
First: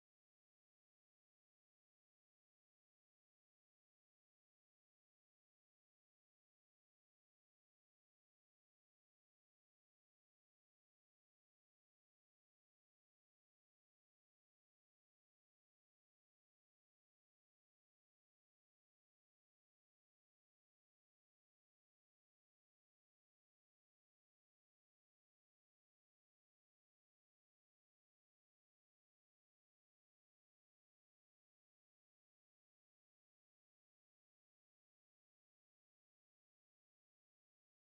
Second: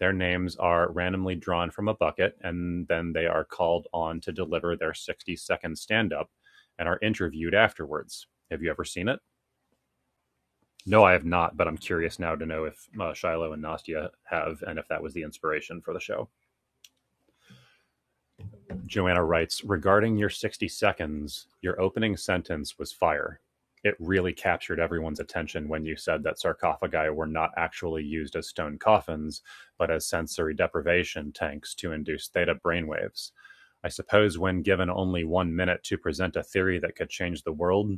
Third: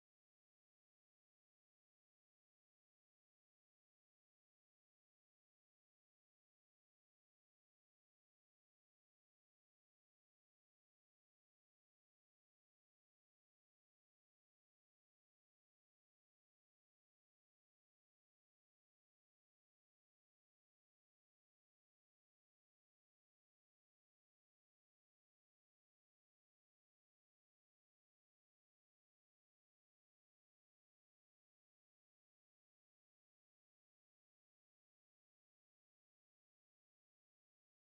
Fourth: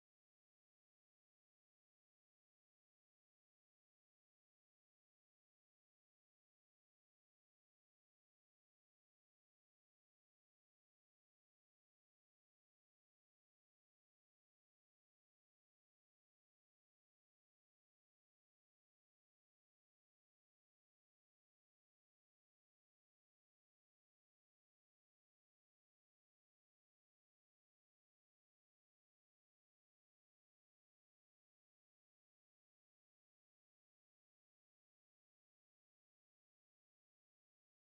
Their names are randomly drawn from a bucket, and then they are called on to deliver their 60 second stand up and are interviewed afterwards. Have you ever seen it? No, I have not, but I'm curious now to know if uh, Shiloh and Nastia have and if that was the inspiration for the show. Joanna writes regarding your 60 seconds, your opening sentence was fire. It really captured everyone's attention when you said that sarcophagi were not actually used as stone coffins, but as sensory deprivation tanks to induce theta brainwaves. I suppose when given only one minute to present a theory that could change the world,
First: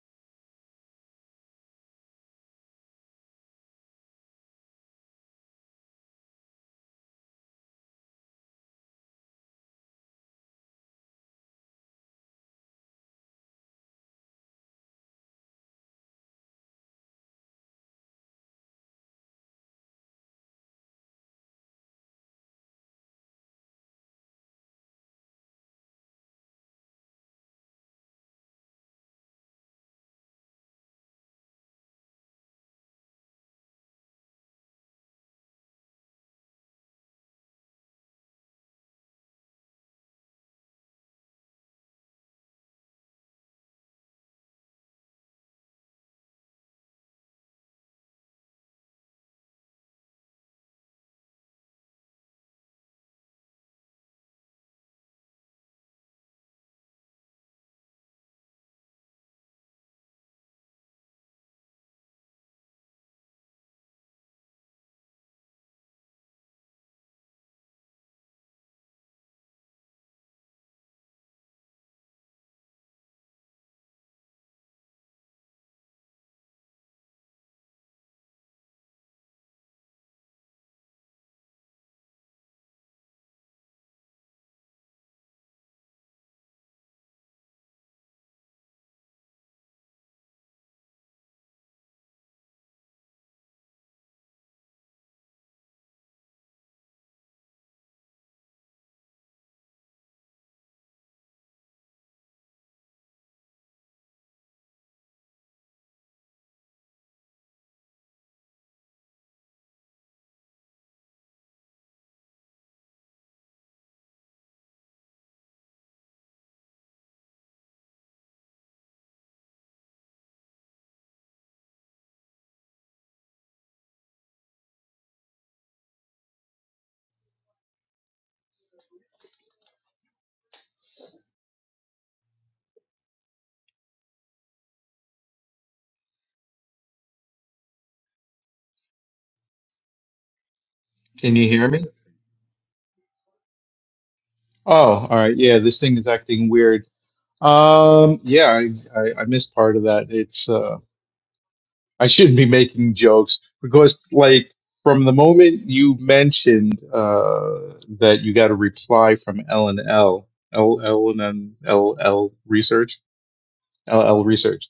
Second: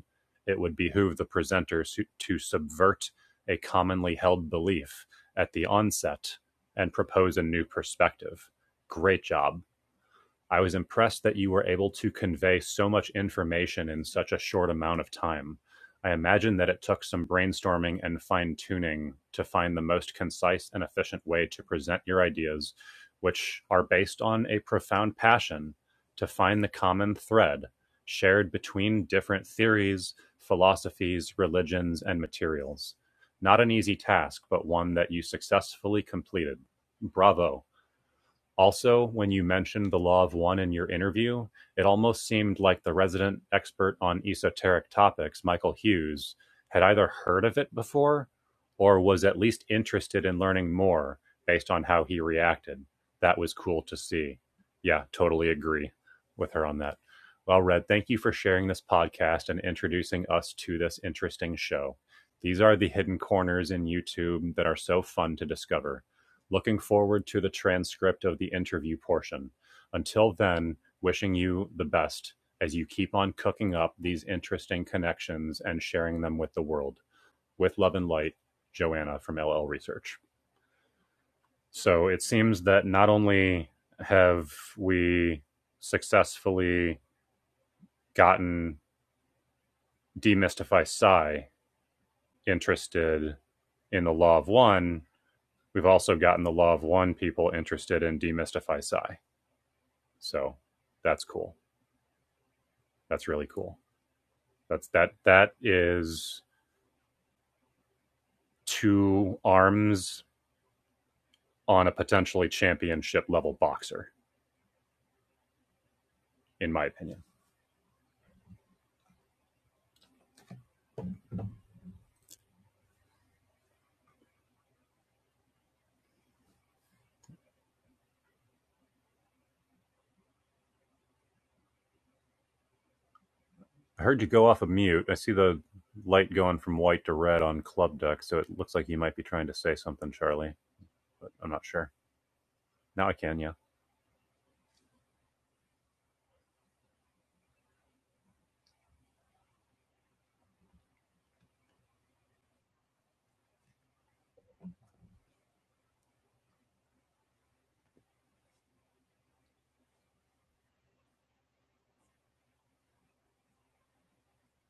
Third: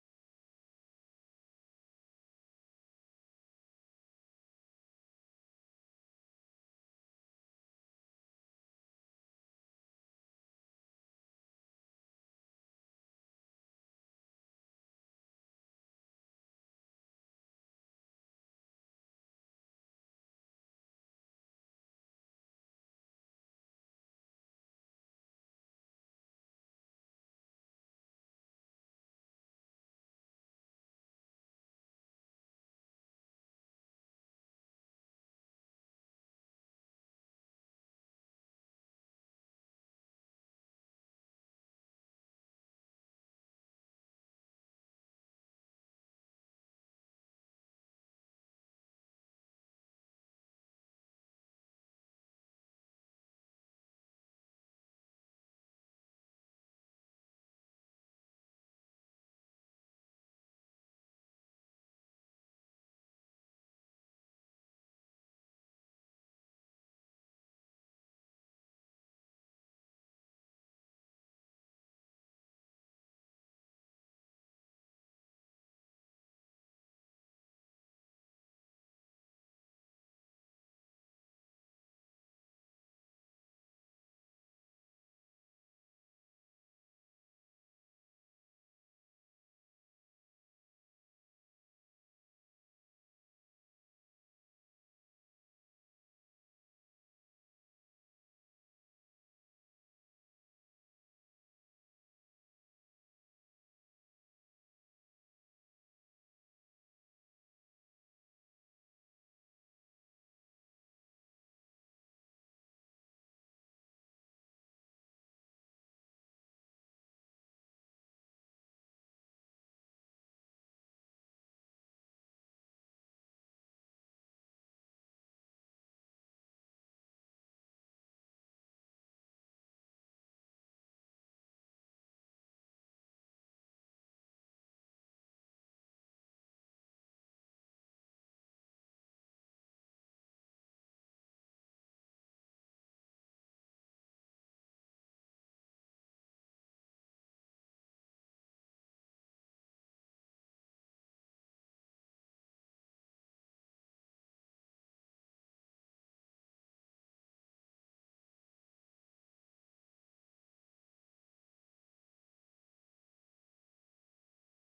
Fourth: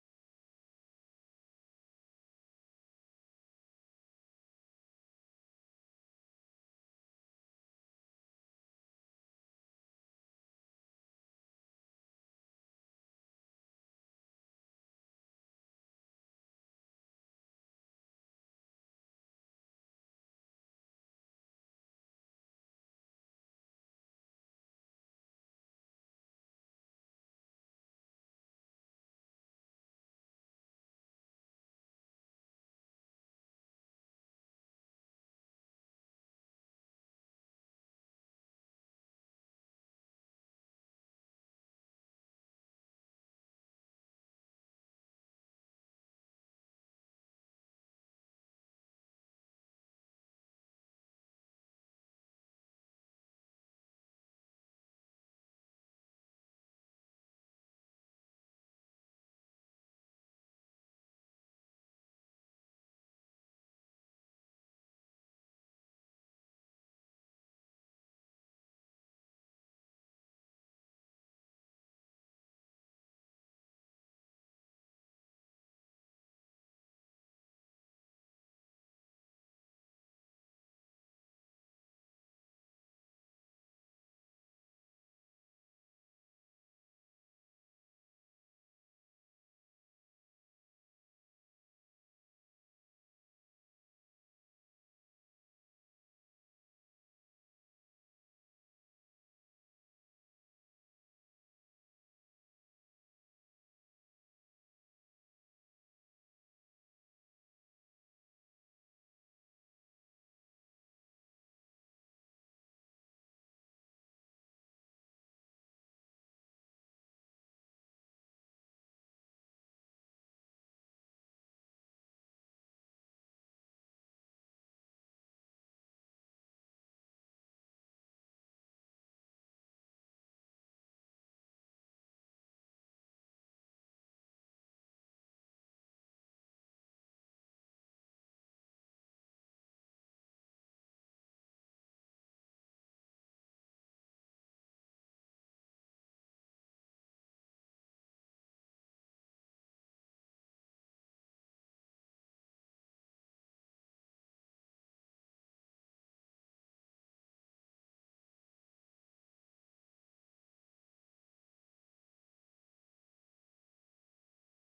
it would behoove the presenters to- subvert a commonly held belief at the onset and propose a new perspective. Great job. I was impressed that you were able to convey so much information in such a short amount of time. I imagine that it took some brainstorming and fine tuning to find the most concise and efficient way to present your ideas, which are based on a profound passion to find the common thread shared between different theories, philosophies, religions, and materials. Not an easy task, but one that you successfully completed. Bravo. Also, when you mentioned the law of one in your interview, it almost seemed like the resident expert on esoteric topics, Michael Hughes, had either heard of it before or was at least interested in learning more based on how he reacted. That was cool to see. Yeah, totally agree with her on that. Well, Red, thank you for sharing this podcast and introducing us to this interesting show. These are the hidden corners in YouTube that are so fun to discover. Looking forward to the transcript of the interview portion. Until then, wishing you the best as you keep on cooking up these interesting connections and sharing them with the world. With love and light, Joanna from LL Research. So it seems that not only have we successfully gotten Demystify Psi interested in the Law of One, we've also gotten the Law of One people interested in Demystify Psi. So that's cool. That's really cool. That's that that is two arms on a potentially championship level boxer, in my opinion. I heard you go off of mute. I see the light going from white to red on Club Duck, so it looks like you might be trying to say something, Charlie, but Can you I'm not hear me? sure. Now I can, yeah. Oh, all right. Yeah, this thing is acting weird. Um, yeah, I I, I missed part of that. It's uh. I shouldn't be making jokes because, like, from the moment you mentioned uh, that you got a reply from L and L, L L and N- L L Research, L L Research.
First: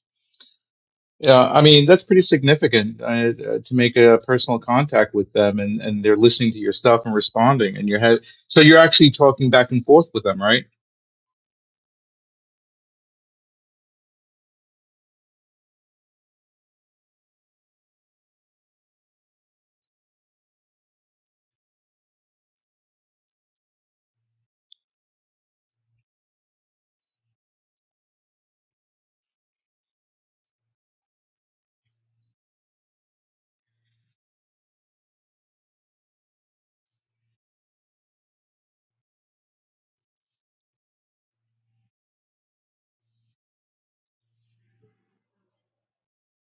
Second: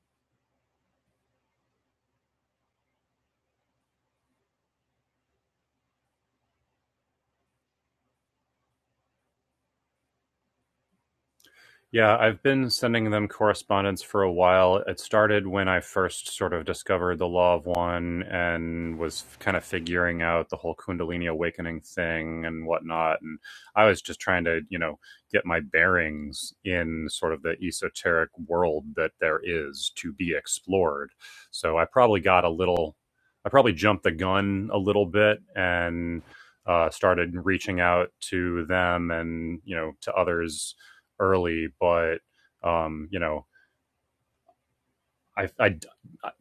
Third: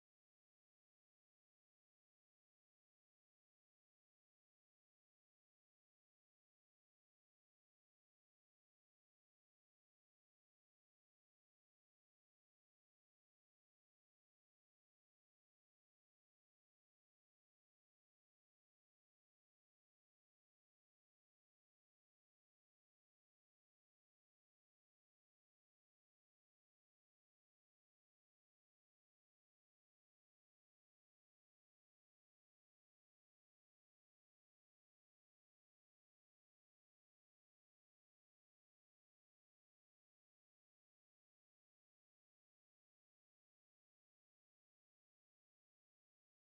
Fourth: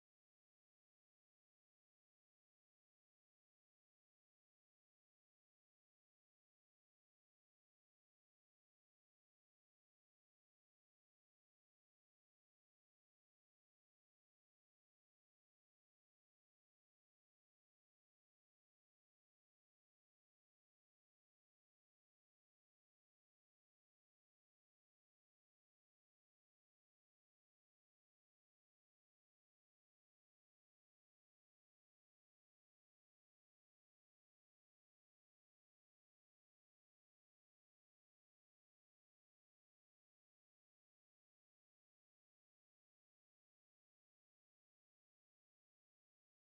Yeah, I mean that's pretty significant uh, uh, to make a personal contact with them, and, and they're listening to your stuff and responding, and you have so you're actually talking back and forth with them, right? Yeah, I've been sending them correspondence for a while. It started when I first sort of discovered the Law of One and was kind of figuring out the whole Kundalini awakening thing and whatnot. And I was just trying to, you know, get my bearings in sort of the esoteric world that there is to be explored. So I probably got a little, I probably jumped the gun a little bit and uh, started reaching out to them and, you know, to others early, but um, you know, I, I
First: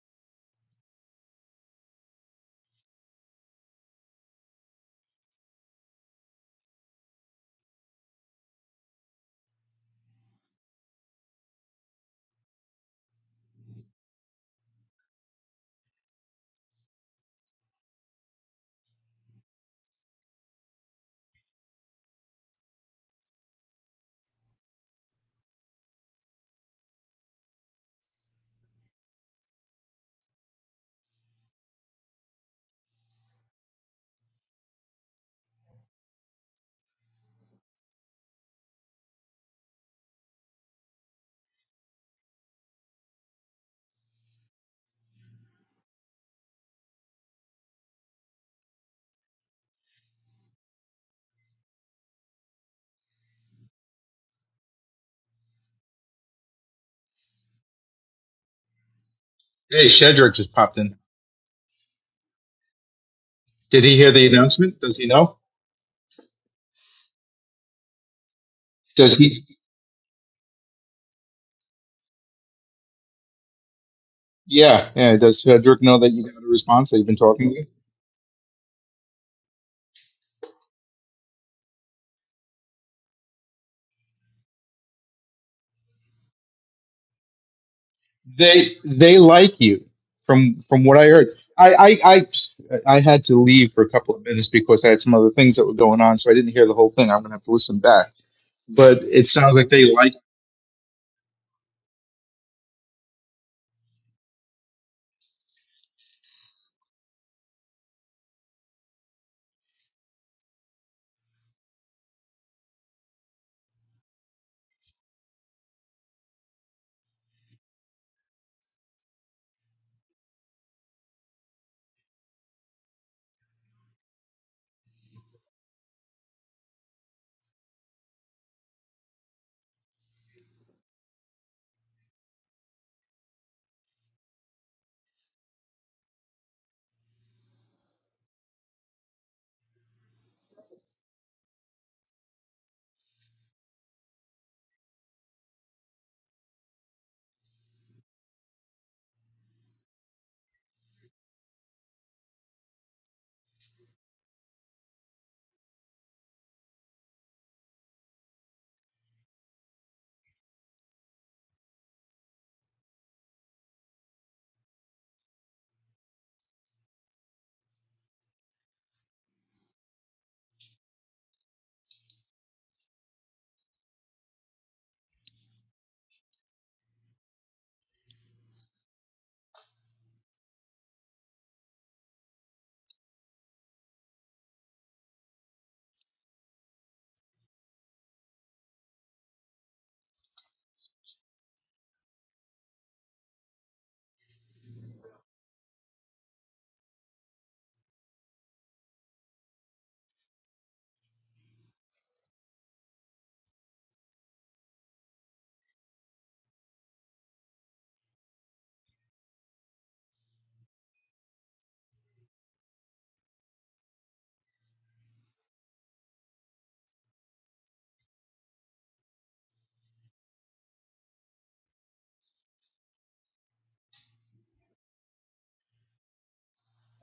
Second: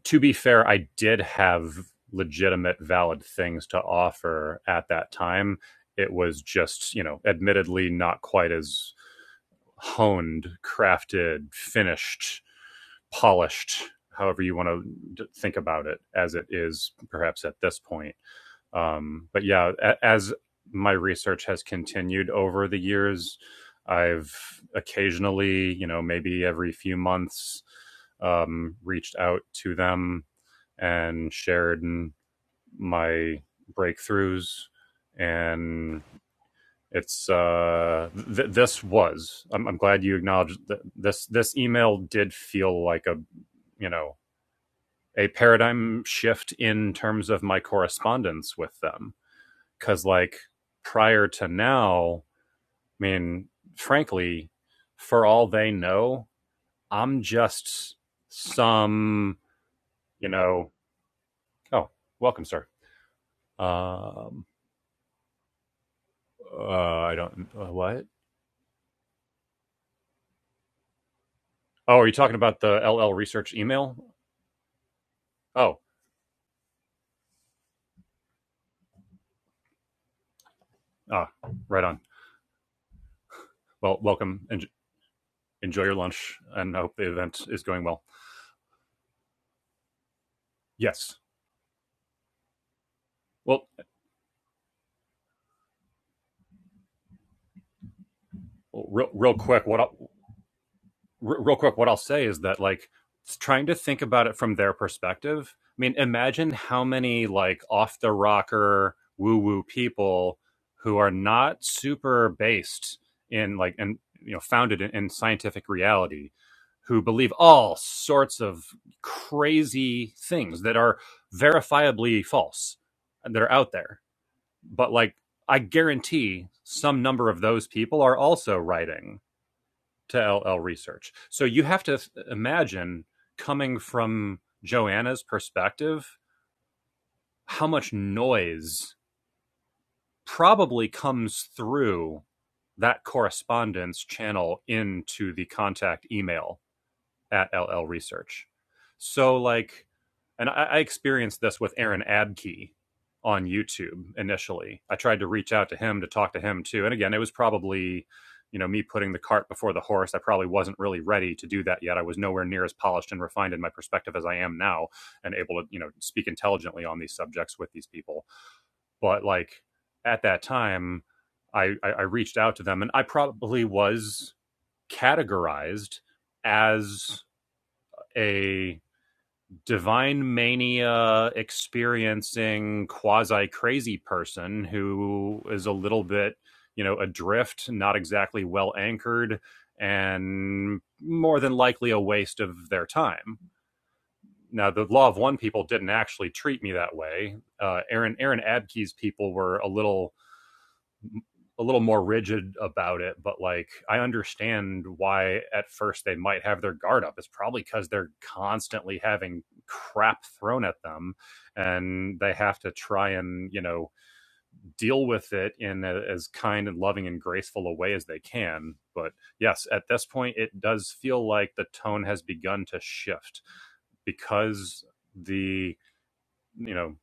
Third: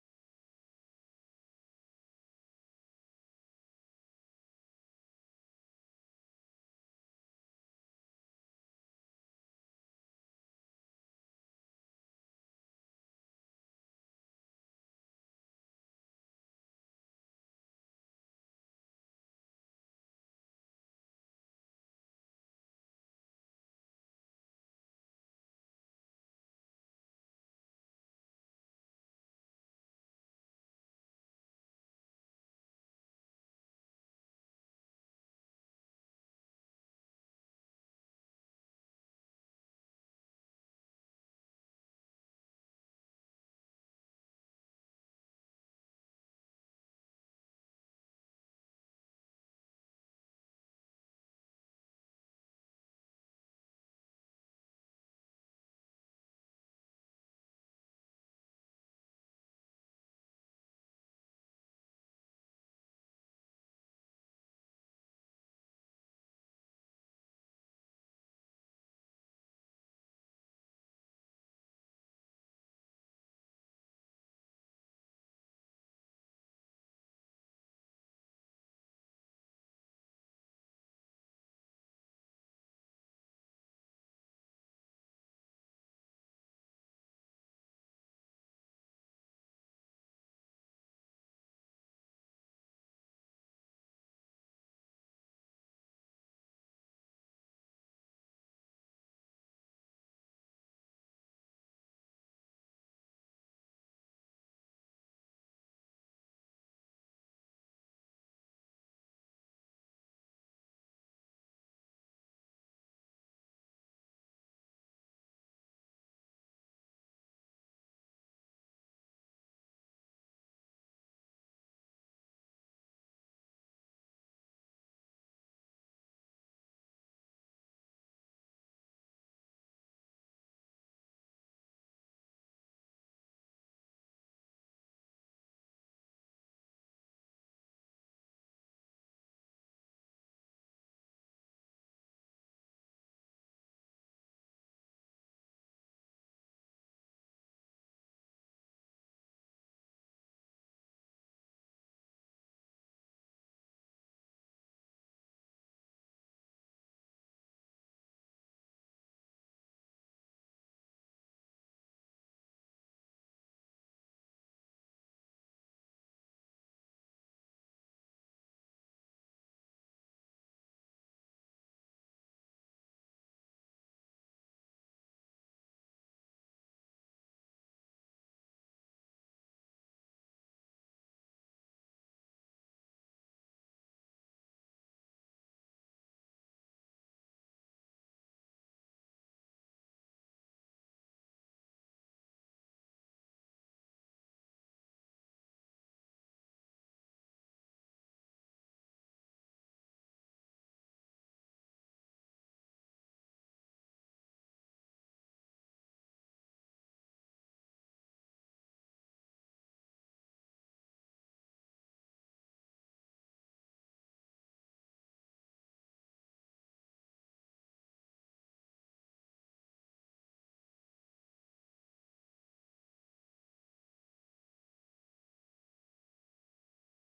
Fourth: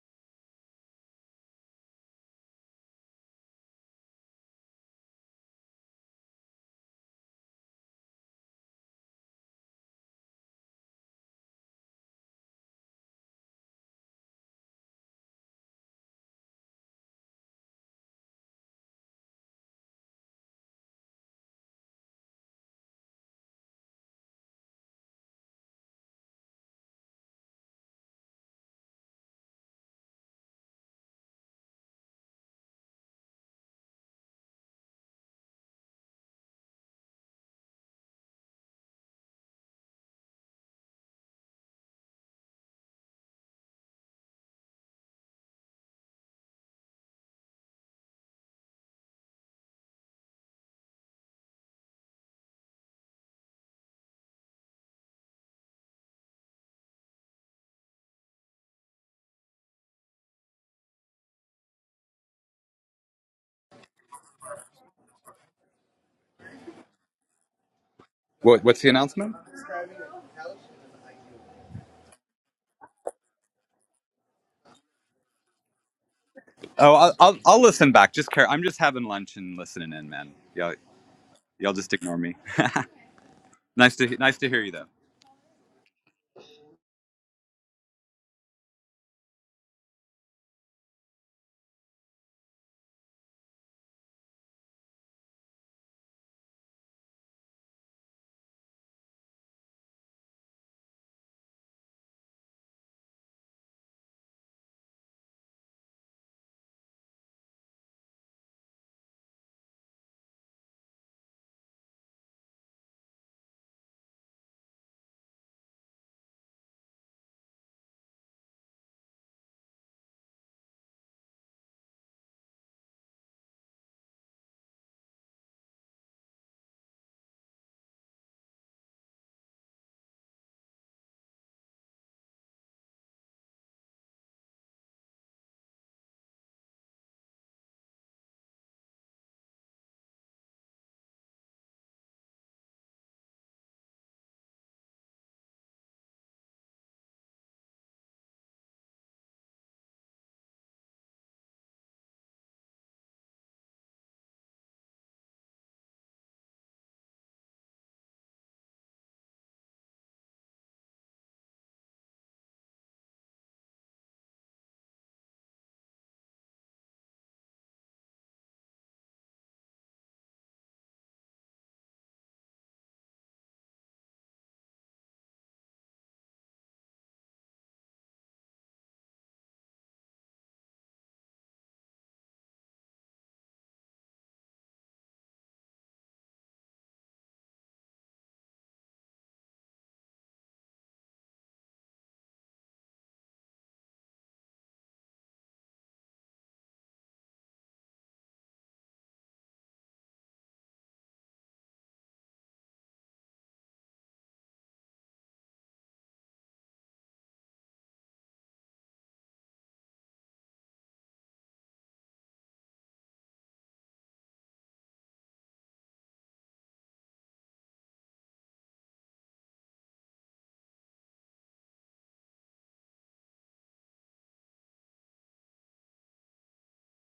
to be fair, I did have legitimate, valid things to offer at that time. It was just, you know, admittedly not quite as honed, crafted, finished, polished, however you want to think about it, as it is perhaps at this point. Um, but yeah, a- as my research has continued over the years, I've occasionally, you know, maybe every few months, um, reached out to them and shared my breakthroughs. And it's uh, th- this was. I'm, I'm glad you acknowledged that this. This email did feel like a you know a paradigm shift in terms of my correspondence with them because, like, prior to now, I mean, frankly, for all they know, I'm just some, Hey, you Shedrick just know, popped in. oh, welcome, sir. Did he hear the Um, announcement? Does he know? uh, I don't, uh, what? What, what's the Does announcement? he? Oh, are you talking about the LL research email? Yeah, yeah. Does Oh, Shedrick know that you got a response Oh, that you've I'll, been I'll talking to? I'll listen back. Just care. I'm just having lunch and listening in, man. Y'all, ah, y'all right just on. ignore me. Nice Well, to nice welcome. to hear and you though. enjoy your lunch, and I hope the event is going well. They they like you from from what I Yes. heard. I I I, I had to Well, leave for a couple of minutes because I had some other things that were going on, so I didn't hear the whole thing. I'm gonna have to listen back. But real, it real sounds quick, like what they like. r- real quick, what I'll say is that like trying to think about it from their perspective. I mean, imagine how many like off the rocker woo woo people who are not super based in like and you know founded in, in scientific reality who believe all sorts of crazy things that are verifiably false and that are out there but like i guarantee some number of those people are also writing to LL research. So you have to imagine coming from Joanna's perspective, how much noise probably comes through that correspondence channel into the contact email at LL Research. So like, and I, I experienced this with Aaron Abkey on YouTube initially. I tried to reach out to him to talk to him too, and again, it was probably you know me putting the cart before the horse. I probably wasn't really ready to do that yet. I was nowhere near as polished and refined in my perspective as I am now, and able to you know speak intelligently on these subjects with these people. But like at that time. I, I reached out to them and I probably was categorized as a divine mania experiencing quasi crazy person who is a little bit, you know, adrift, not exactly well anchored, and more than likely a waste of their time. Now, the Law of One people didn't actually treat me that way. Uh, Aaron Aaron Abke's people were a little a little more rigid about it, but like I understand why at first they might have their guard up. It's probably because they're constantly having crap thrown at them and they have to try and, you know, deal with it in a, as kind and loving and graceful a way as they can. But yes, at this point, it does feel like the tone has begun to shift because the you know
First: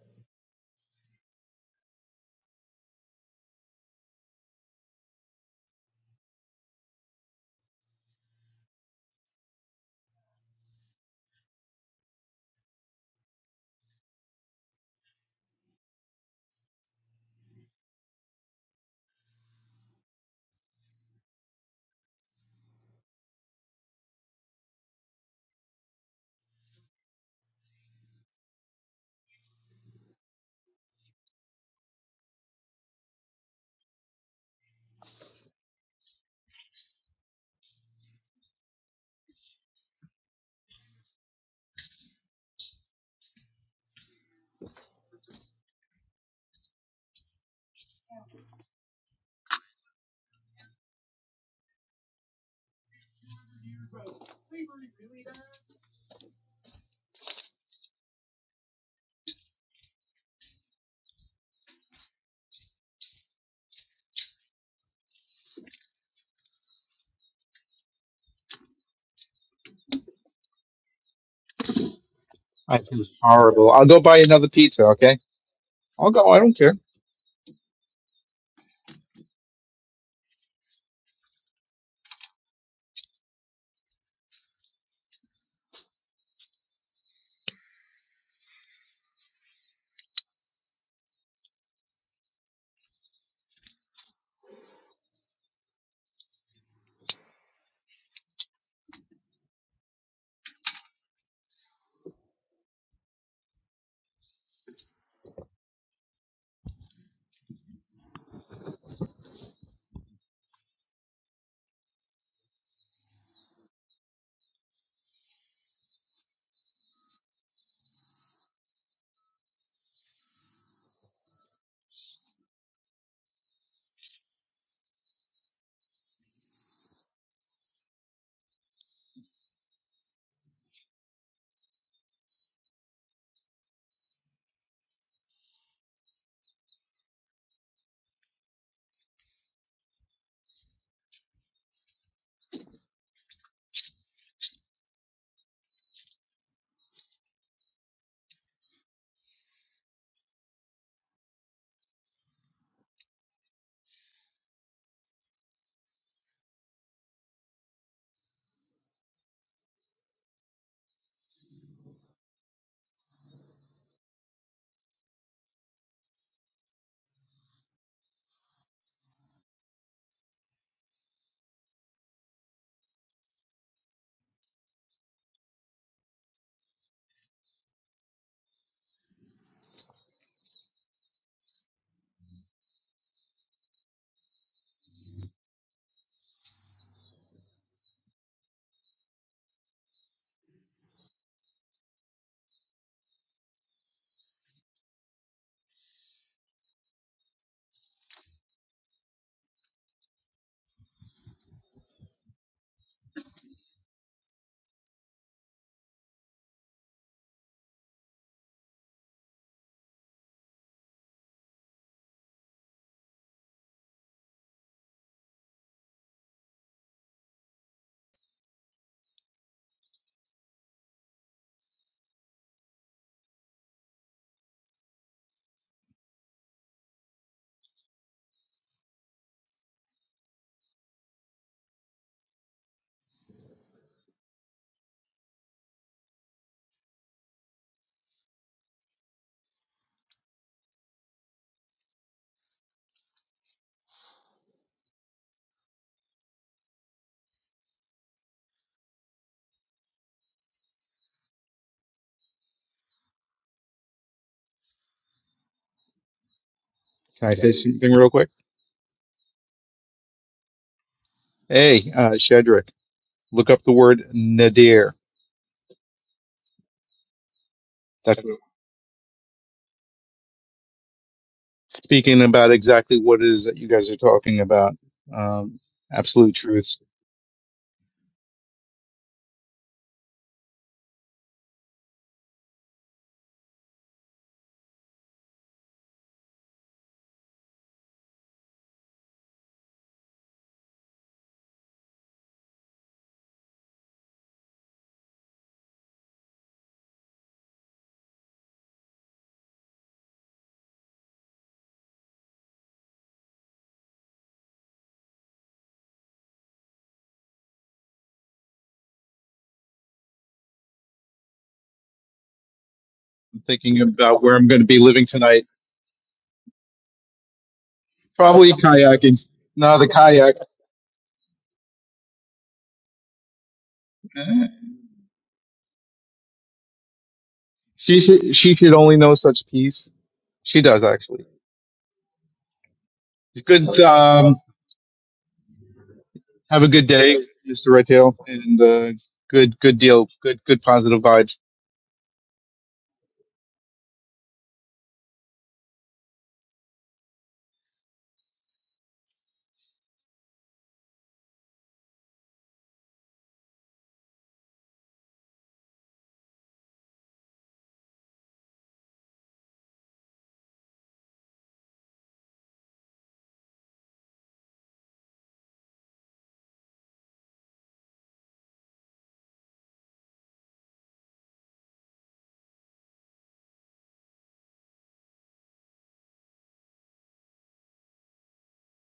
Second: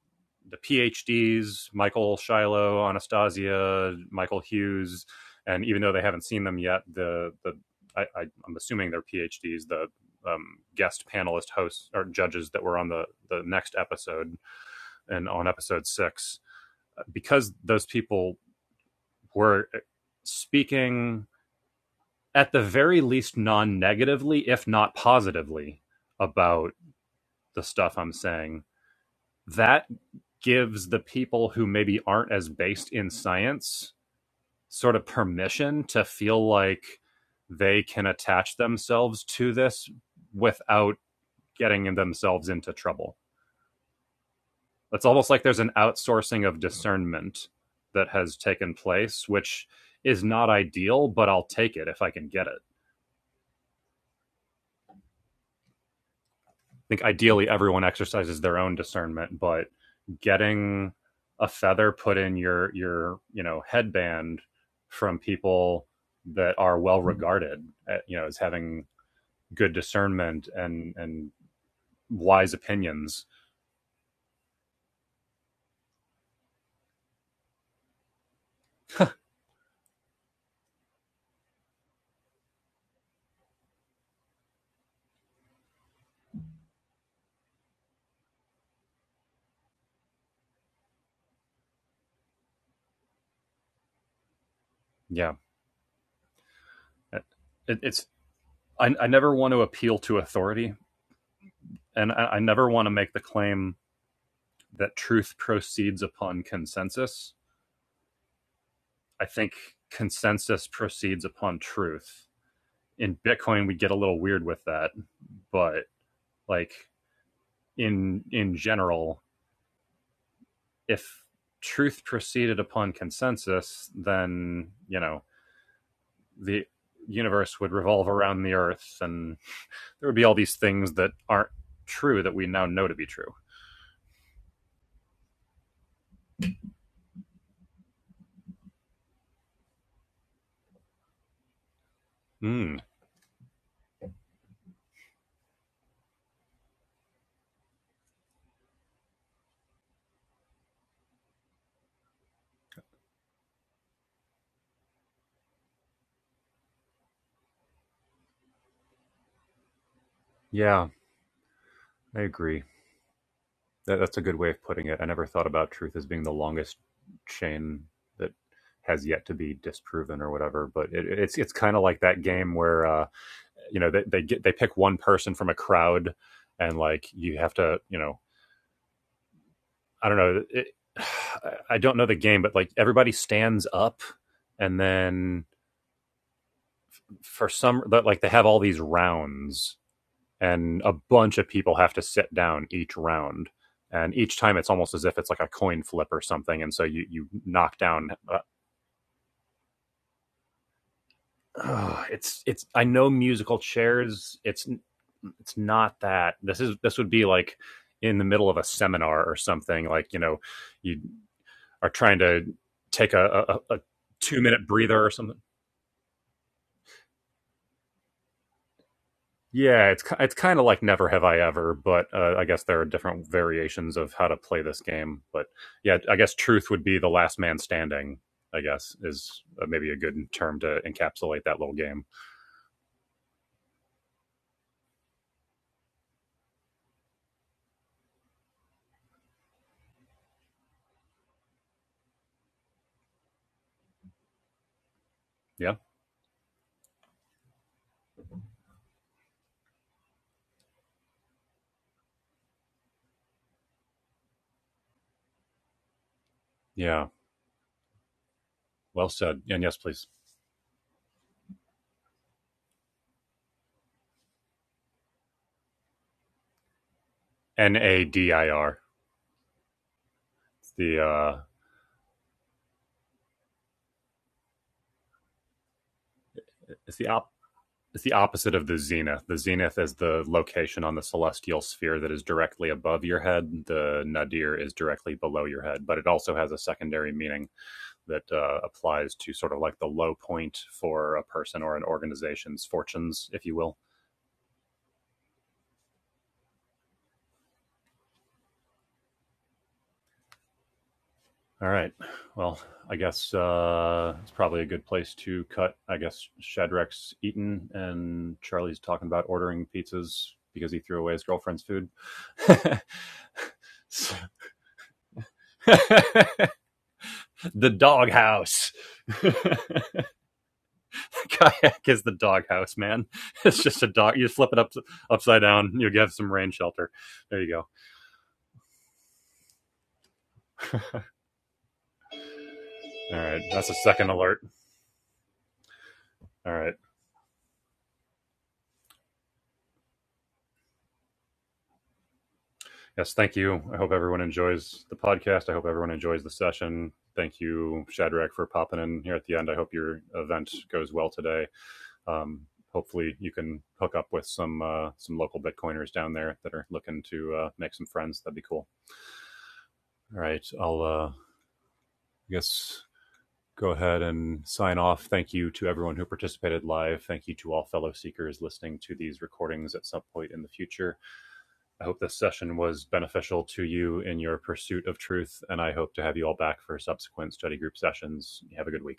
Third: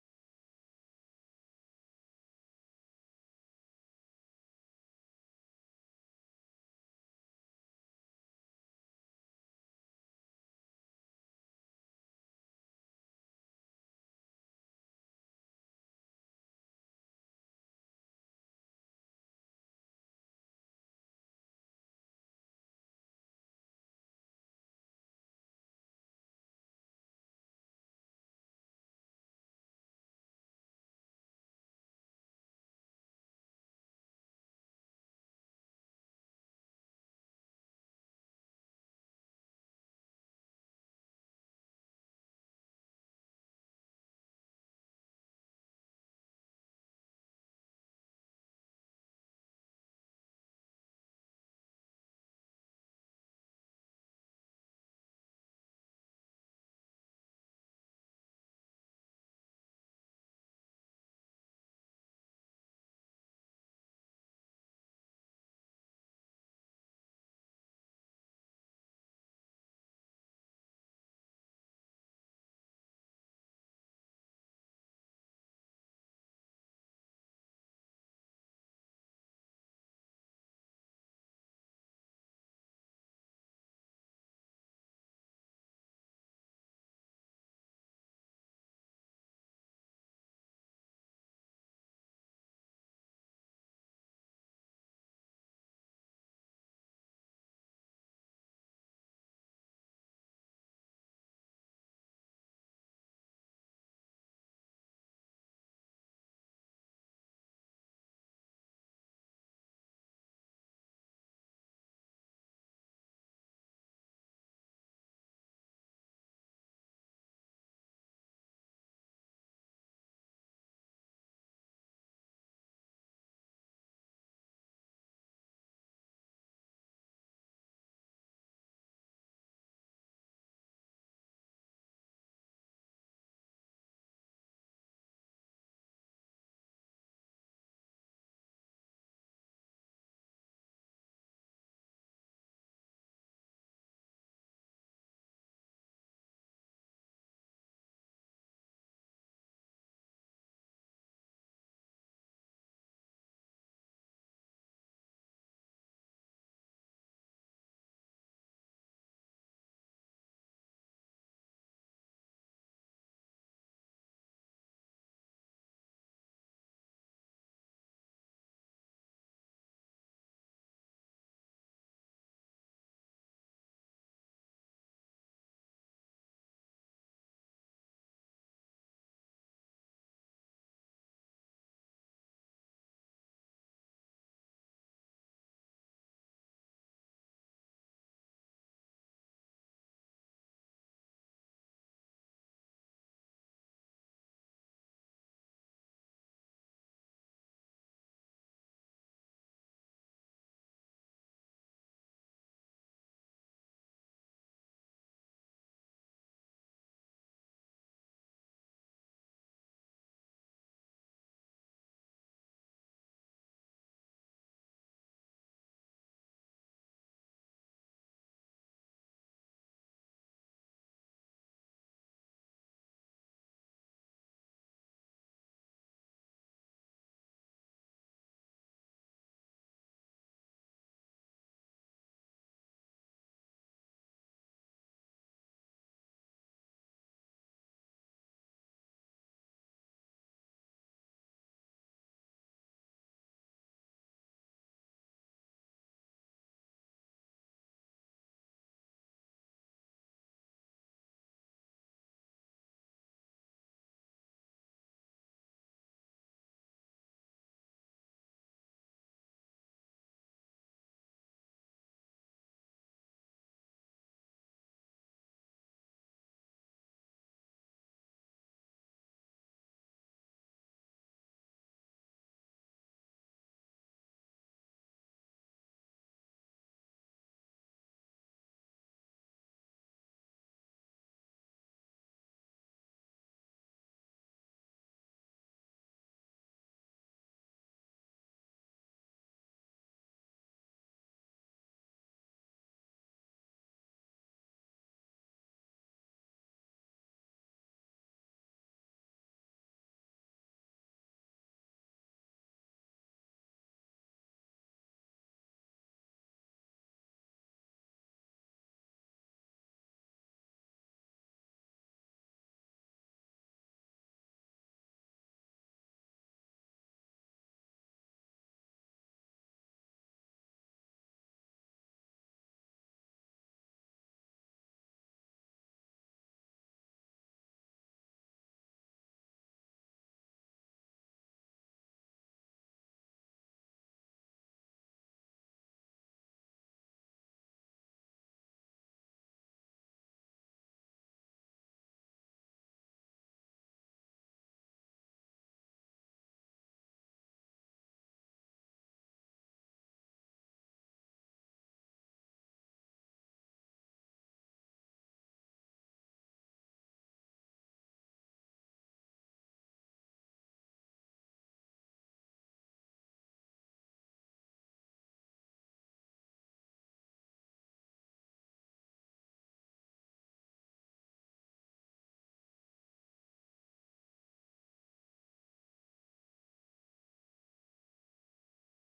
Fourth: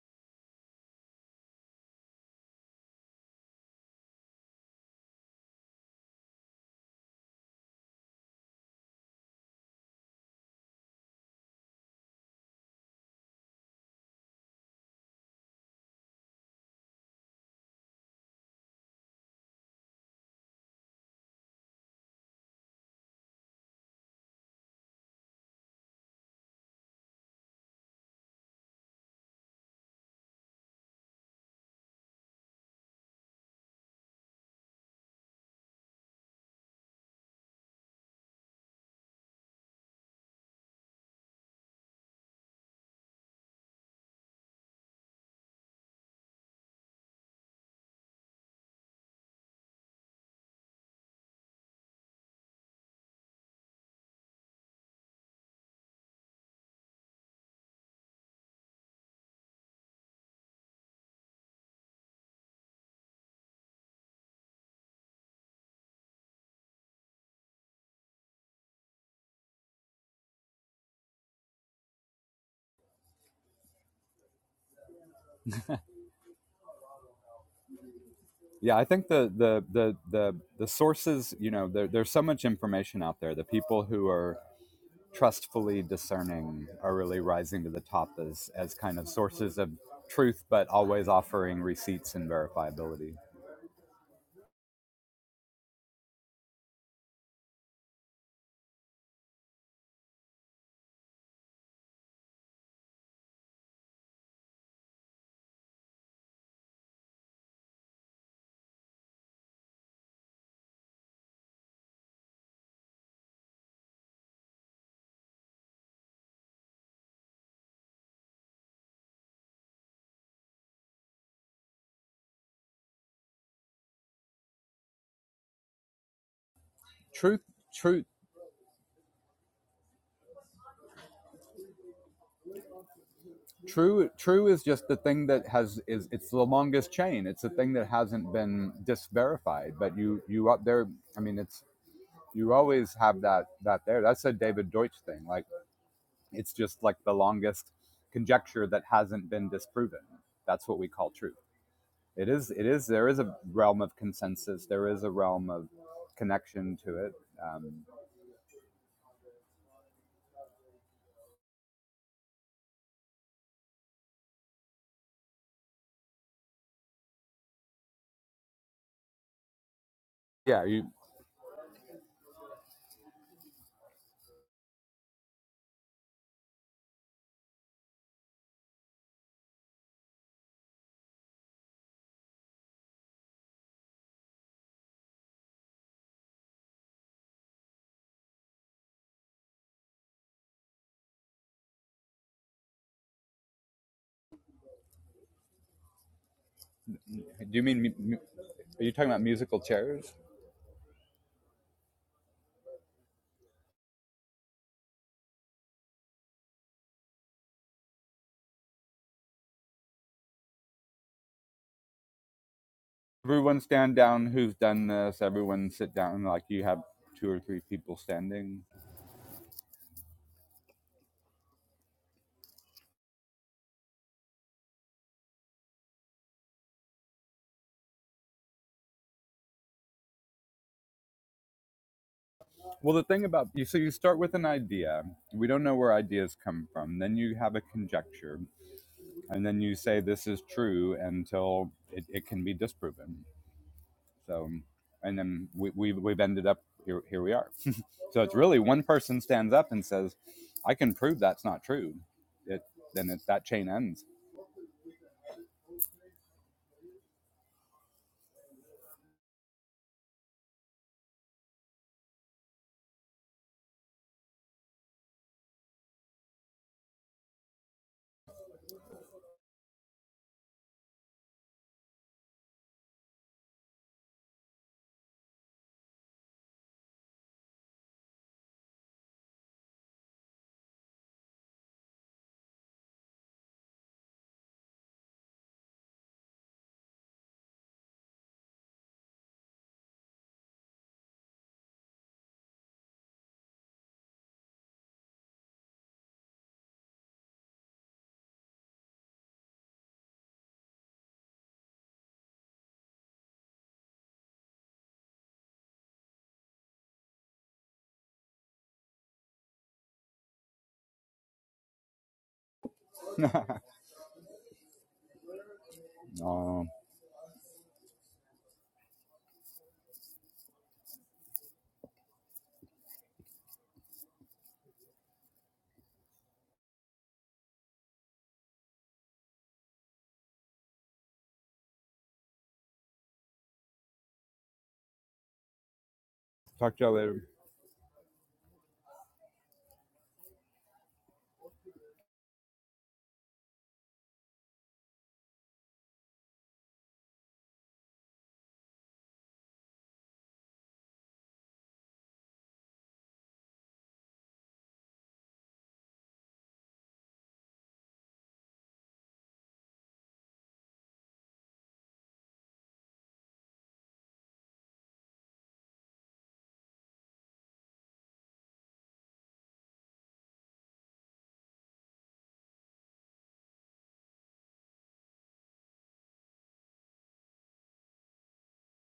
the PhDs, Michael Shiloh, Anastasia, Michael Hughes, and even though they haven't seen them yet, the the I, I, I'm assuming they're PhDs. The um, guest panelist hosts or judges that were on the the next episode and on episode six, because those people were speaking at the very least non-negatively, if not positively, about the stuff I'm saying that gives the people who maybe aren't as based in science sort of permission to feel like they can attach themselves to this without getting themselves into trouble. It's almost like there's an outsourcing of discernment that has taken place, which is not ideal, but I'll take it if I can get it. I think ideally everyone exercises their own discernment, but getting a feather put in your your you know headband from people that are well regarded, uh, you know, as having good discernment and and wise I feel opinions. horrible. I'll go buy another pizza. Okay, I'll go. I don't care. Yeah, I think the the the the the sources, you know, there, there's so much information out there. The people who are trustfully discerning are really rising to the top as as kind of sources of truth, but always offering receipts and verifiability. Yeah, it, it's I, I never want to appeal to authority, and I, I never want to make the claim that truth proceeds upon consensus. I think consensus proceeds upon truth, in Bitcoin we get a little weird with that, but like in in general, if truth proceeded upon consensus, then you know the Truth, universe would truth. revolve around the Earth, and there would be all these things that aren't true that we now know to be true. True, true is just the thing that has is it's the longest chain. It's the thing that hasn't been disverified. But you you up there. I mean, it's you Mm, always have that that there. That's a David Deutsch thing. Like it's just like the longest conjecture that hasn't been disproven. That's what we call truth. It is. It is. There is a realm of consensus. There is a realm of connection to it. Um, yeah, I agree. That, that's a good way of putting it. I never thought about truth as being the longest chain that has yet to be disproven or yeah. whatever. You But it, it's it's kind of like that game where uh, you know they, they get they pick one person from a crowd and like you have to you know i don't know it, i don't know the game but like everybody stands up and then for some like they have all these rounds and a bunch of people have to sit down each round and each time it's almost as if it's like a coin flip or something and so you you do you knock mean? down Are you talking about musical chairs? Ugh, it's it's I know musical chairs. It's it's not that. This is this would be like in the middle of a seminar or something. Like you know, you are trying to take a, Everyone a, a stand down two who's minute done breather or this. something. Everyone sit down like you have two or three people standing. Yeah, it's it's kind of like Never Have I Ever, but uh, I guess there are different variations of how to play this game. But yeah, I guess Truth would be the last man standing. I guess is uh, maybe a good term to encapsulate that little game. Well, the thing about you, so you start with an idea. We don't know where ideas come from. Then you have a conjecture, and then you say this is true until it, it can be disproven. So, and then we, Yeah, we, we've ended up here, here we are. so it's really one person stands up and says, I can prove that's not true. It, then it's that chain ends. yeah, Can I say something real quick? well said. And yes, please. Hey, uh, Shedrick, look up the word nadir. N A That's D what- I R. It's the uh, speaking about exactly what it is that you guys are talking about. Um, absolute truths. it's the op it's the opposite of the zenith. The zenith is the location on the celestial sphere that is directly above your head. The nadir is directly below your head, but it also has a secondary meaning that uh, applies to sort of like the low point for a person or an organization's fortunes, if you will. All right. Well, I guess uh, it's probably a good place to cut. I guess Shadrach's eaten and Charlie's talking about ordering pizzas because he threw away his girlfriend's food. I'm thinking So- about where I'm going to be living tonight Uh, the Probably doghouse. kayaking. No, the kayak. Kayak is the doghouse, man. It's just a dog. You flip it up upside down. You have some rain shelter. There you go. She should, she should only know such peace. She does actually. All right, that's a Good. second Um, alert. All have a right. talk to good y'all later. day, Mr. Redtail, and uh, good good deal. Good good positive vibes. Yes, thank you. I hope everyone enjoys the podcast. I hope everyone enjoys the session. Thank you, Shadrach, for popping in here at the end. I hope your event goes well today. Um, hopefully, you can hook up with some uh, some local Bitcoiners down there that are looking to uh, make some friends. That'd be cool. All right, I'll uh, I guess go ahead and sign off. Thank you to everyone who participated live. Thank you to all fellow seekers listening to these recordings at some point in the future. I hope this session was beneficial to you in your pursuit of truth, and I hope to have you all back for subsequent study group sessions. Have a good week.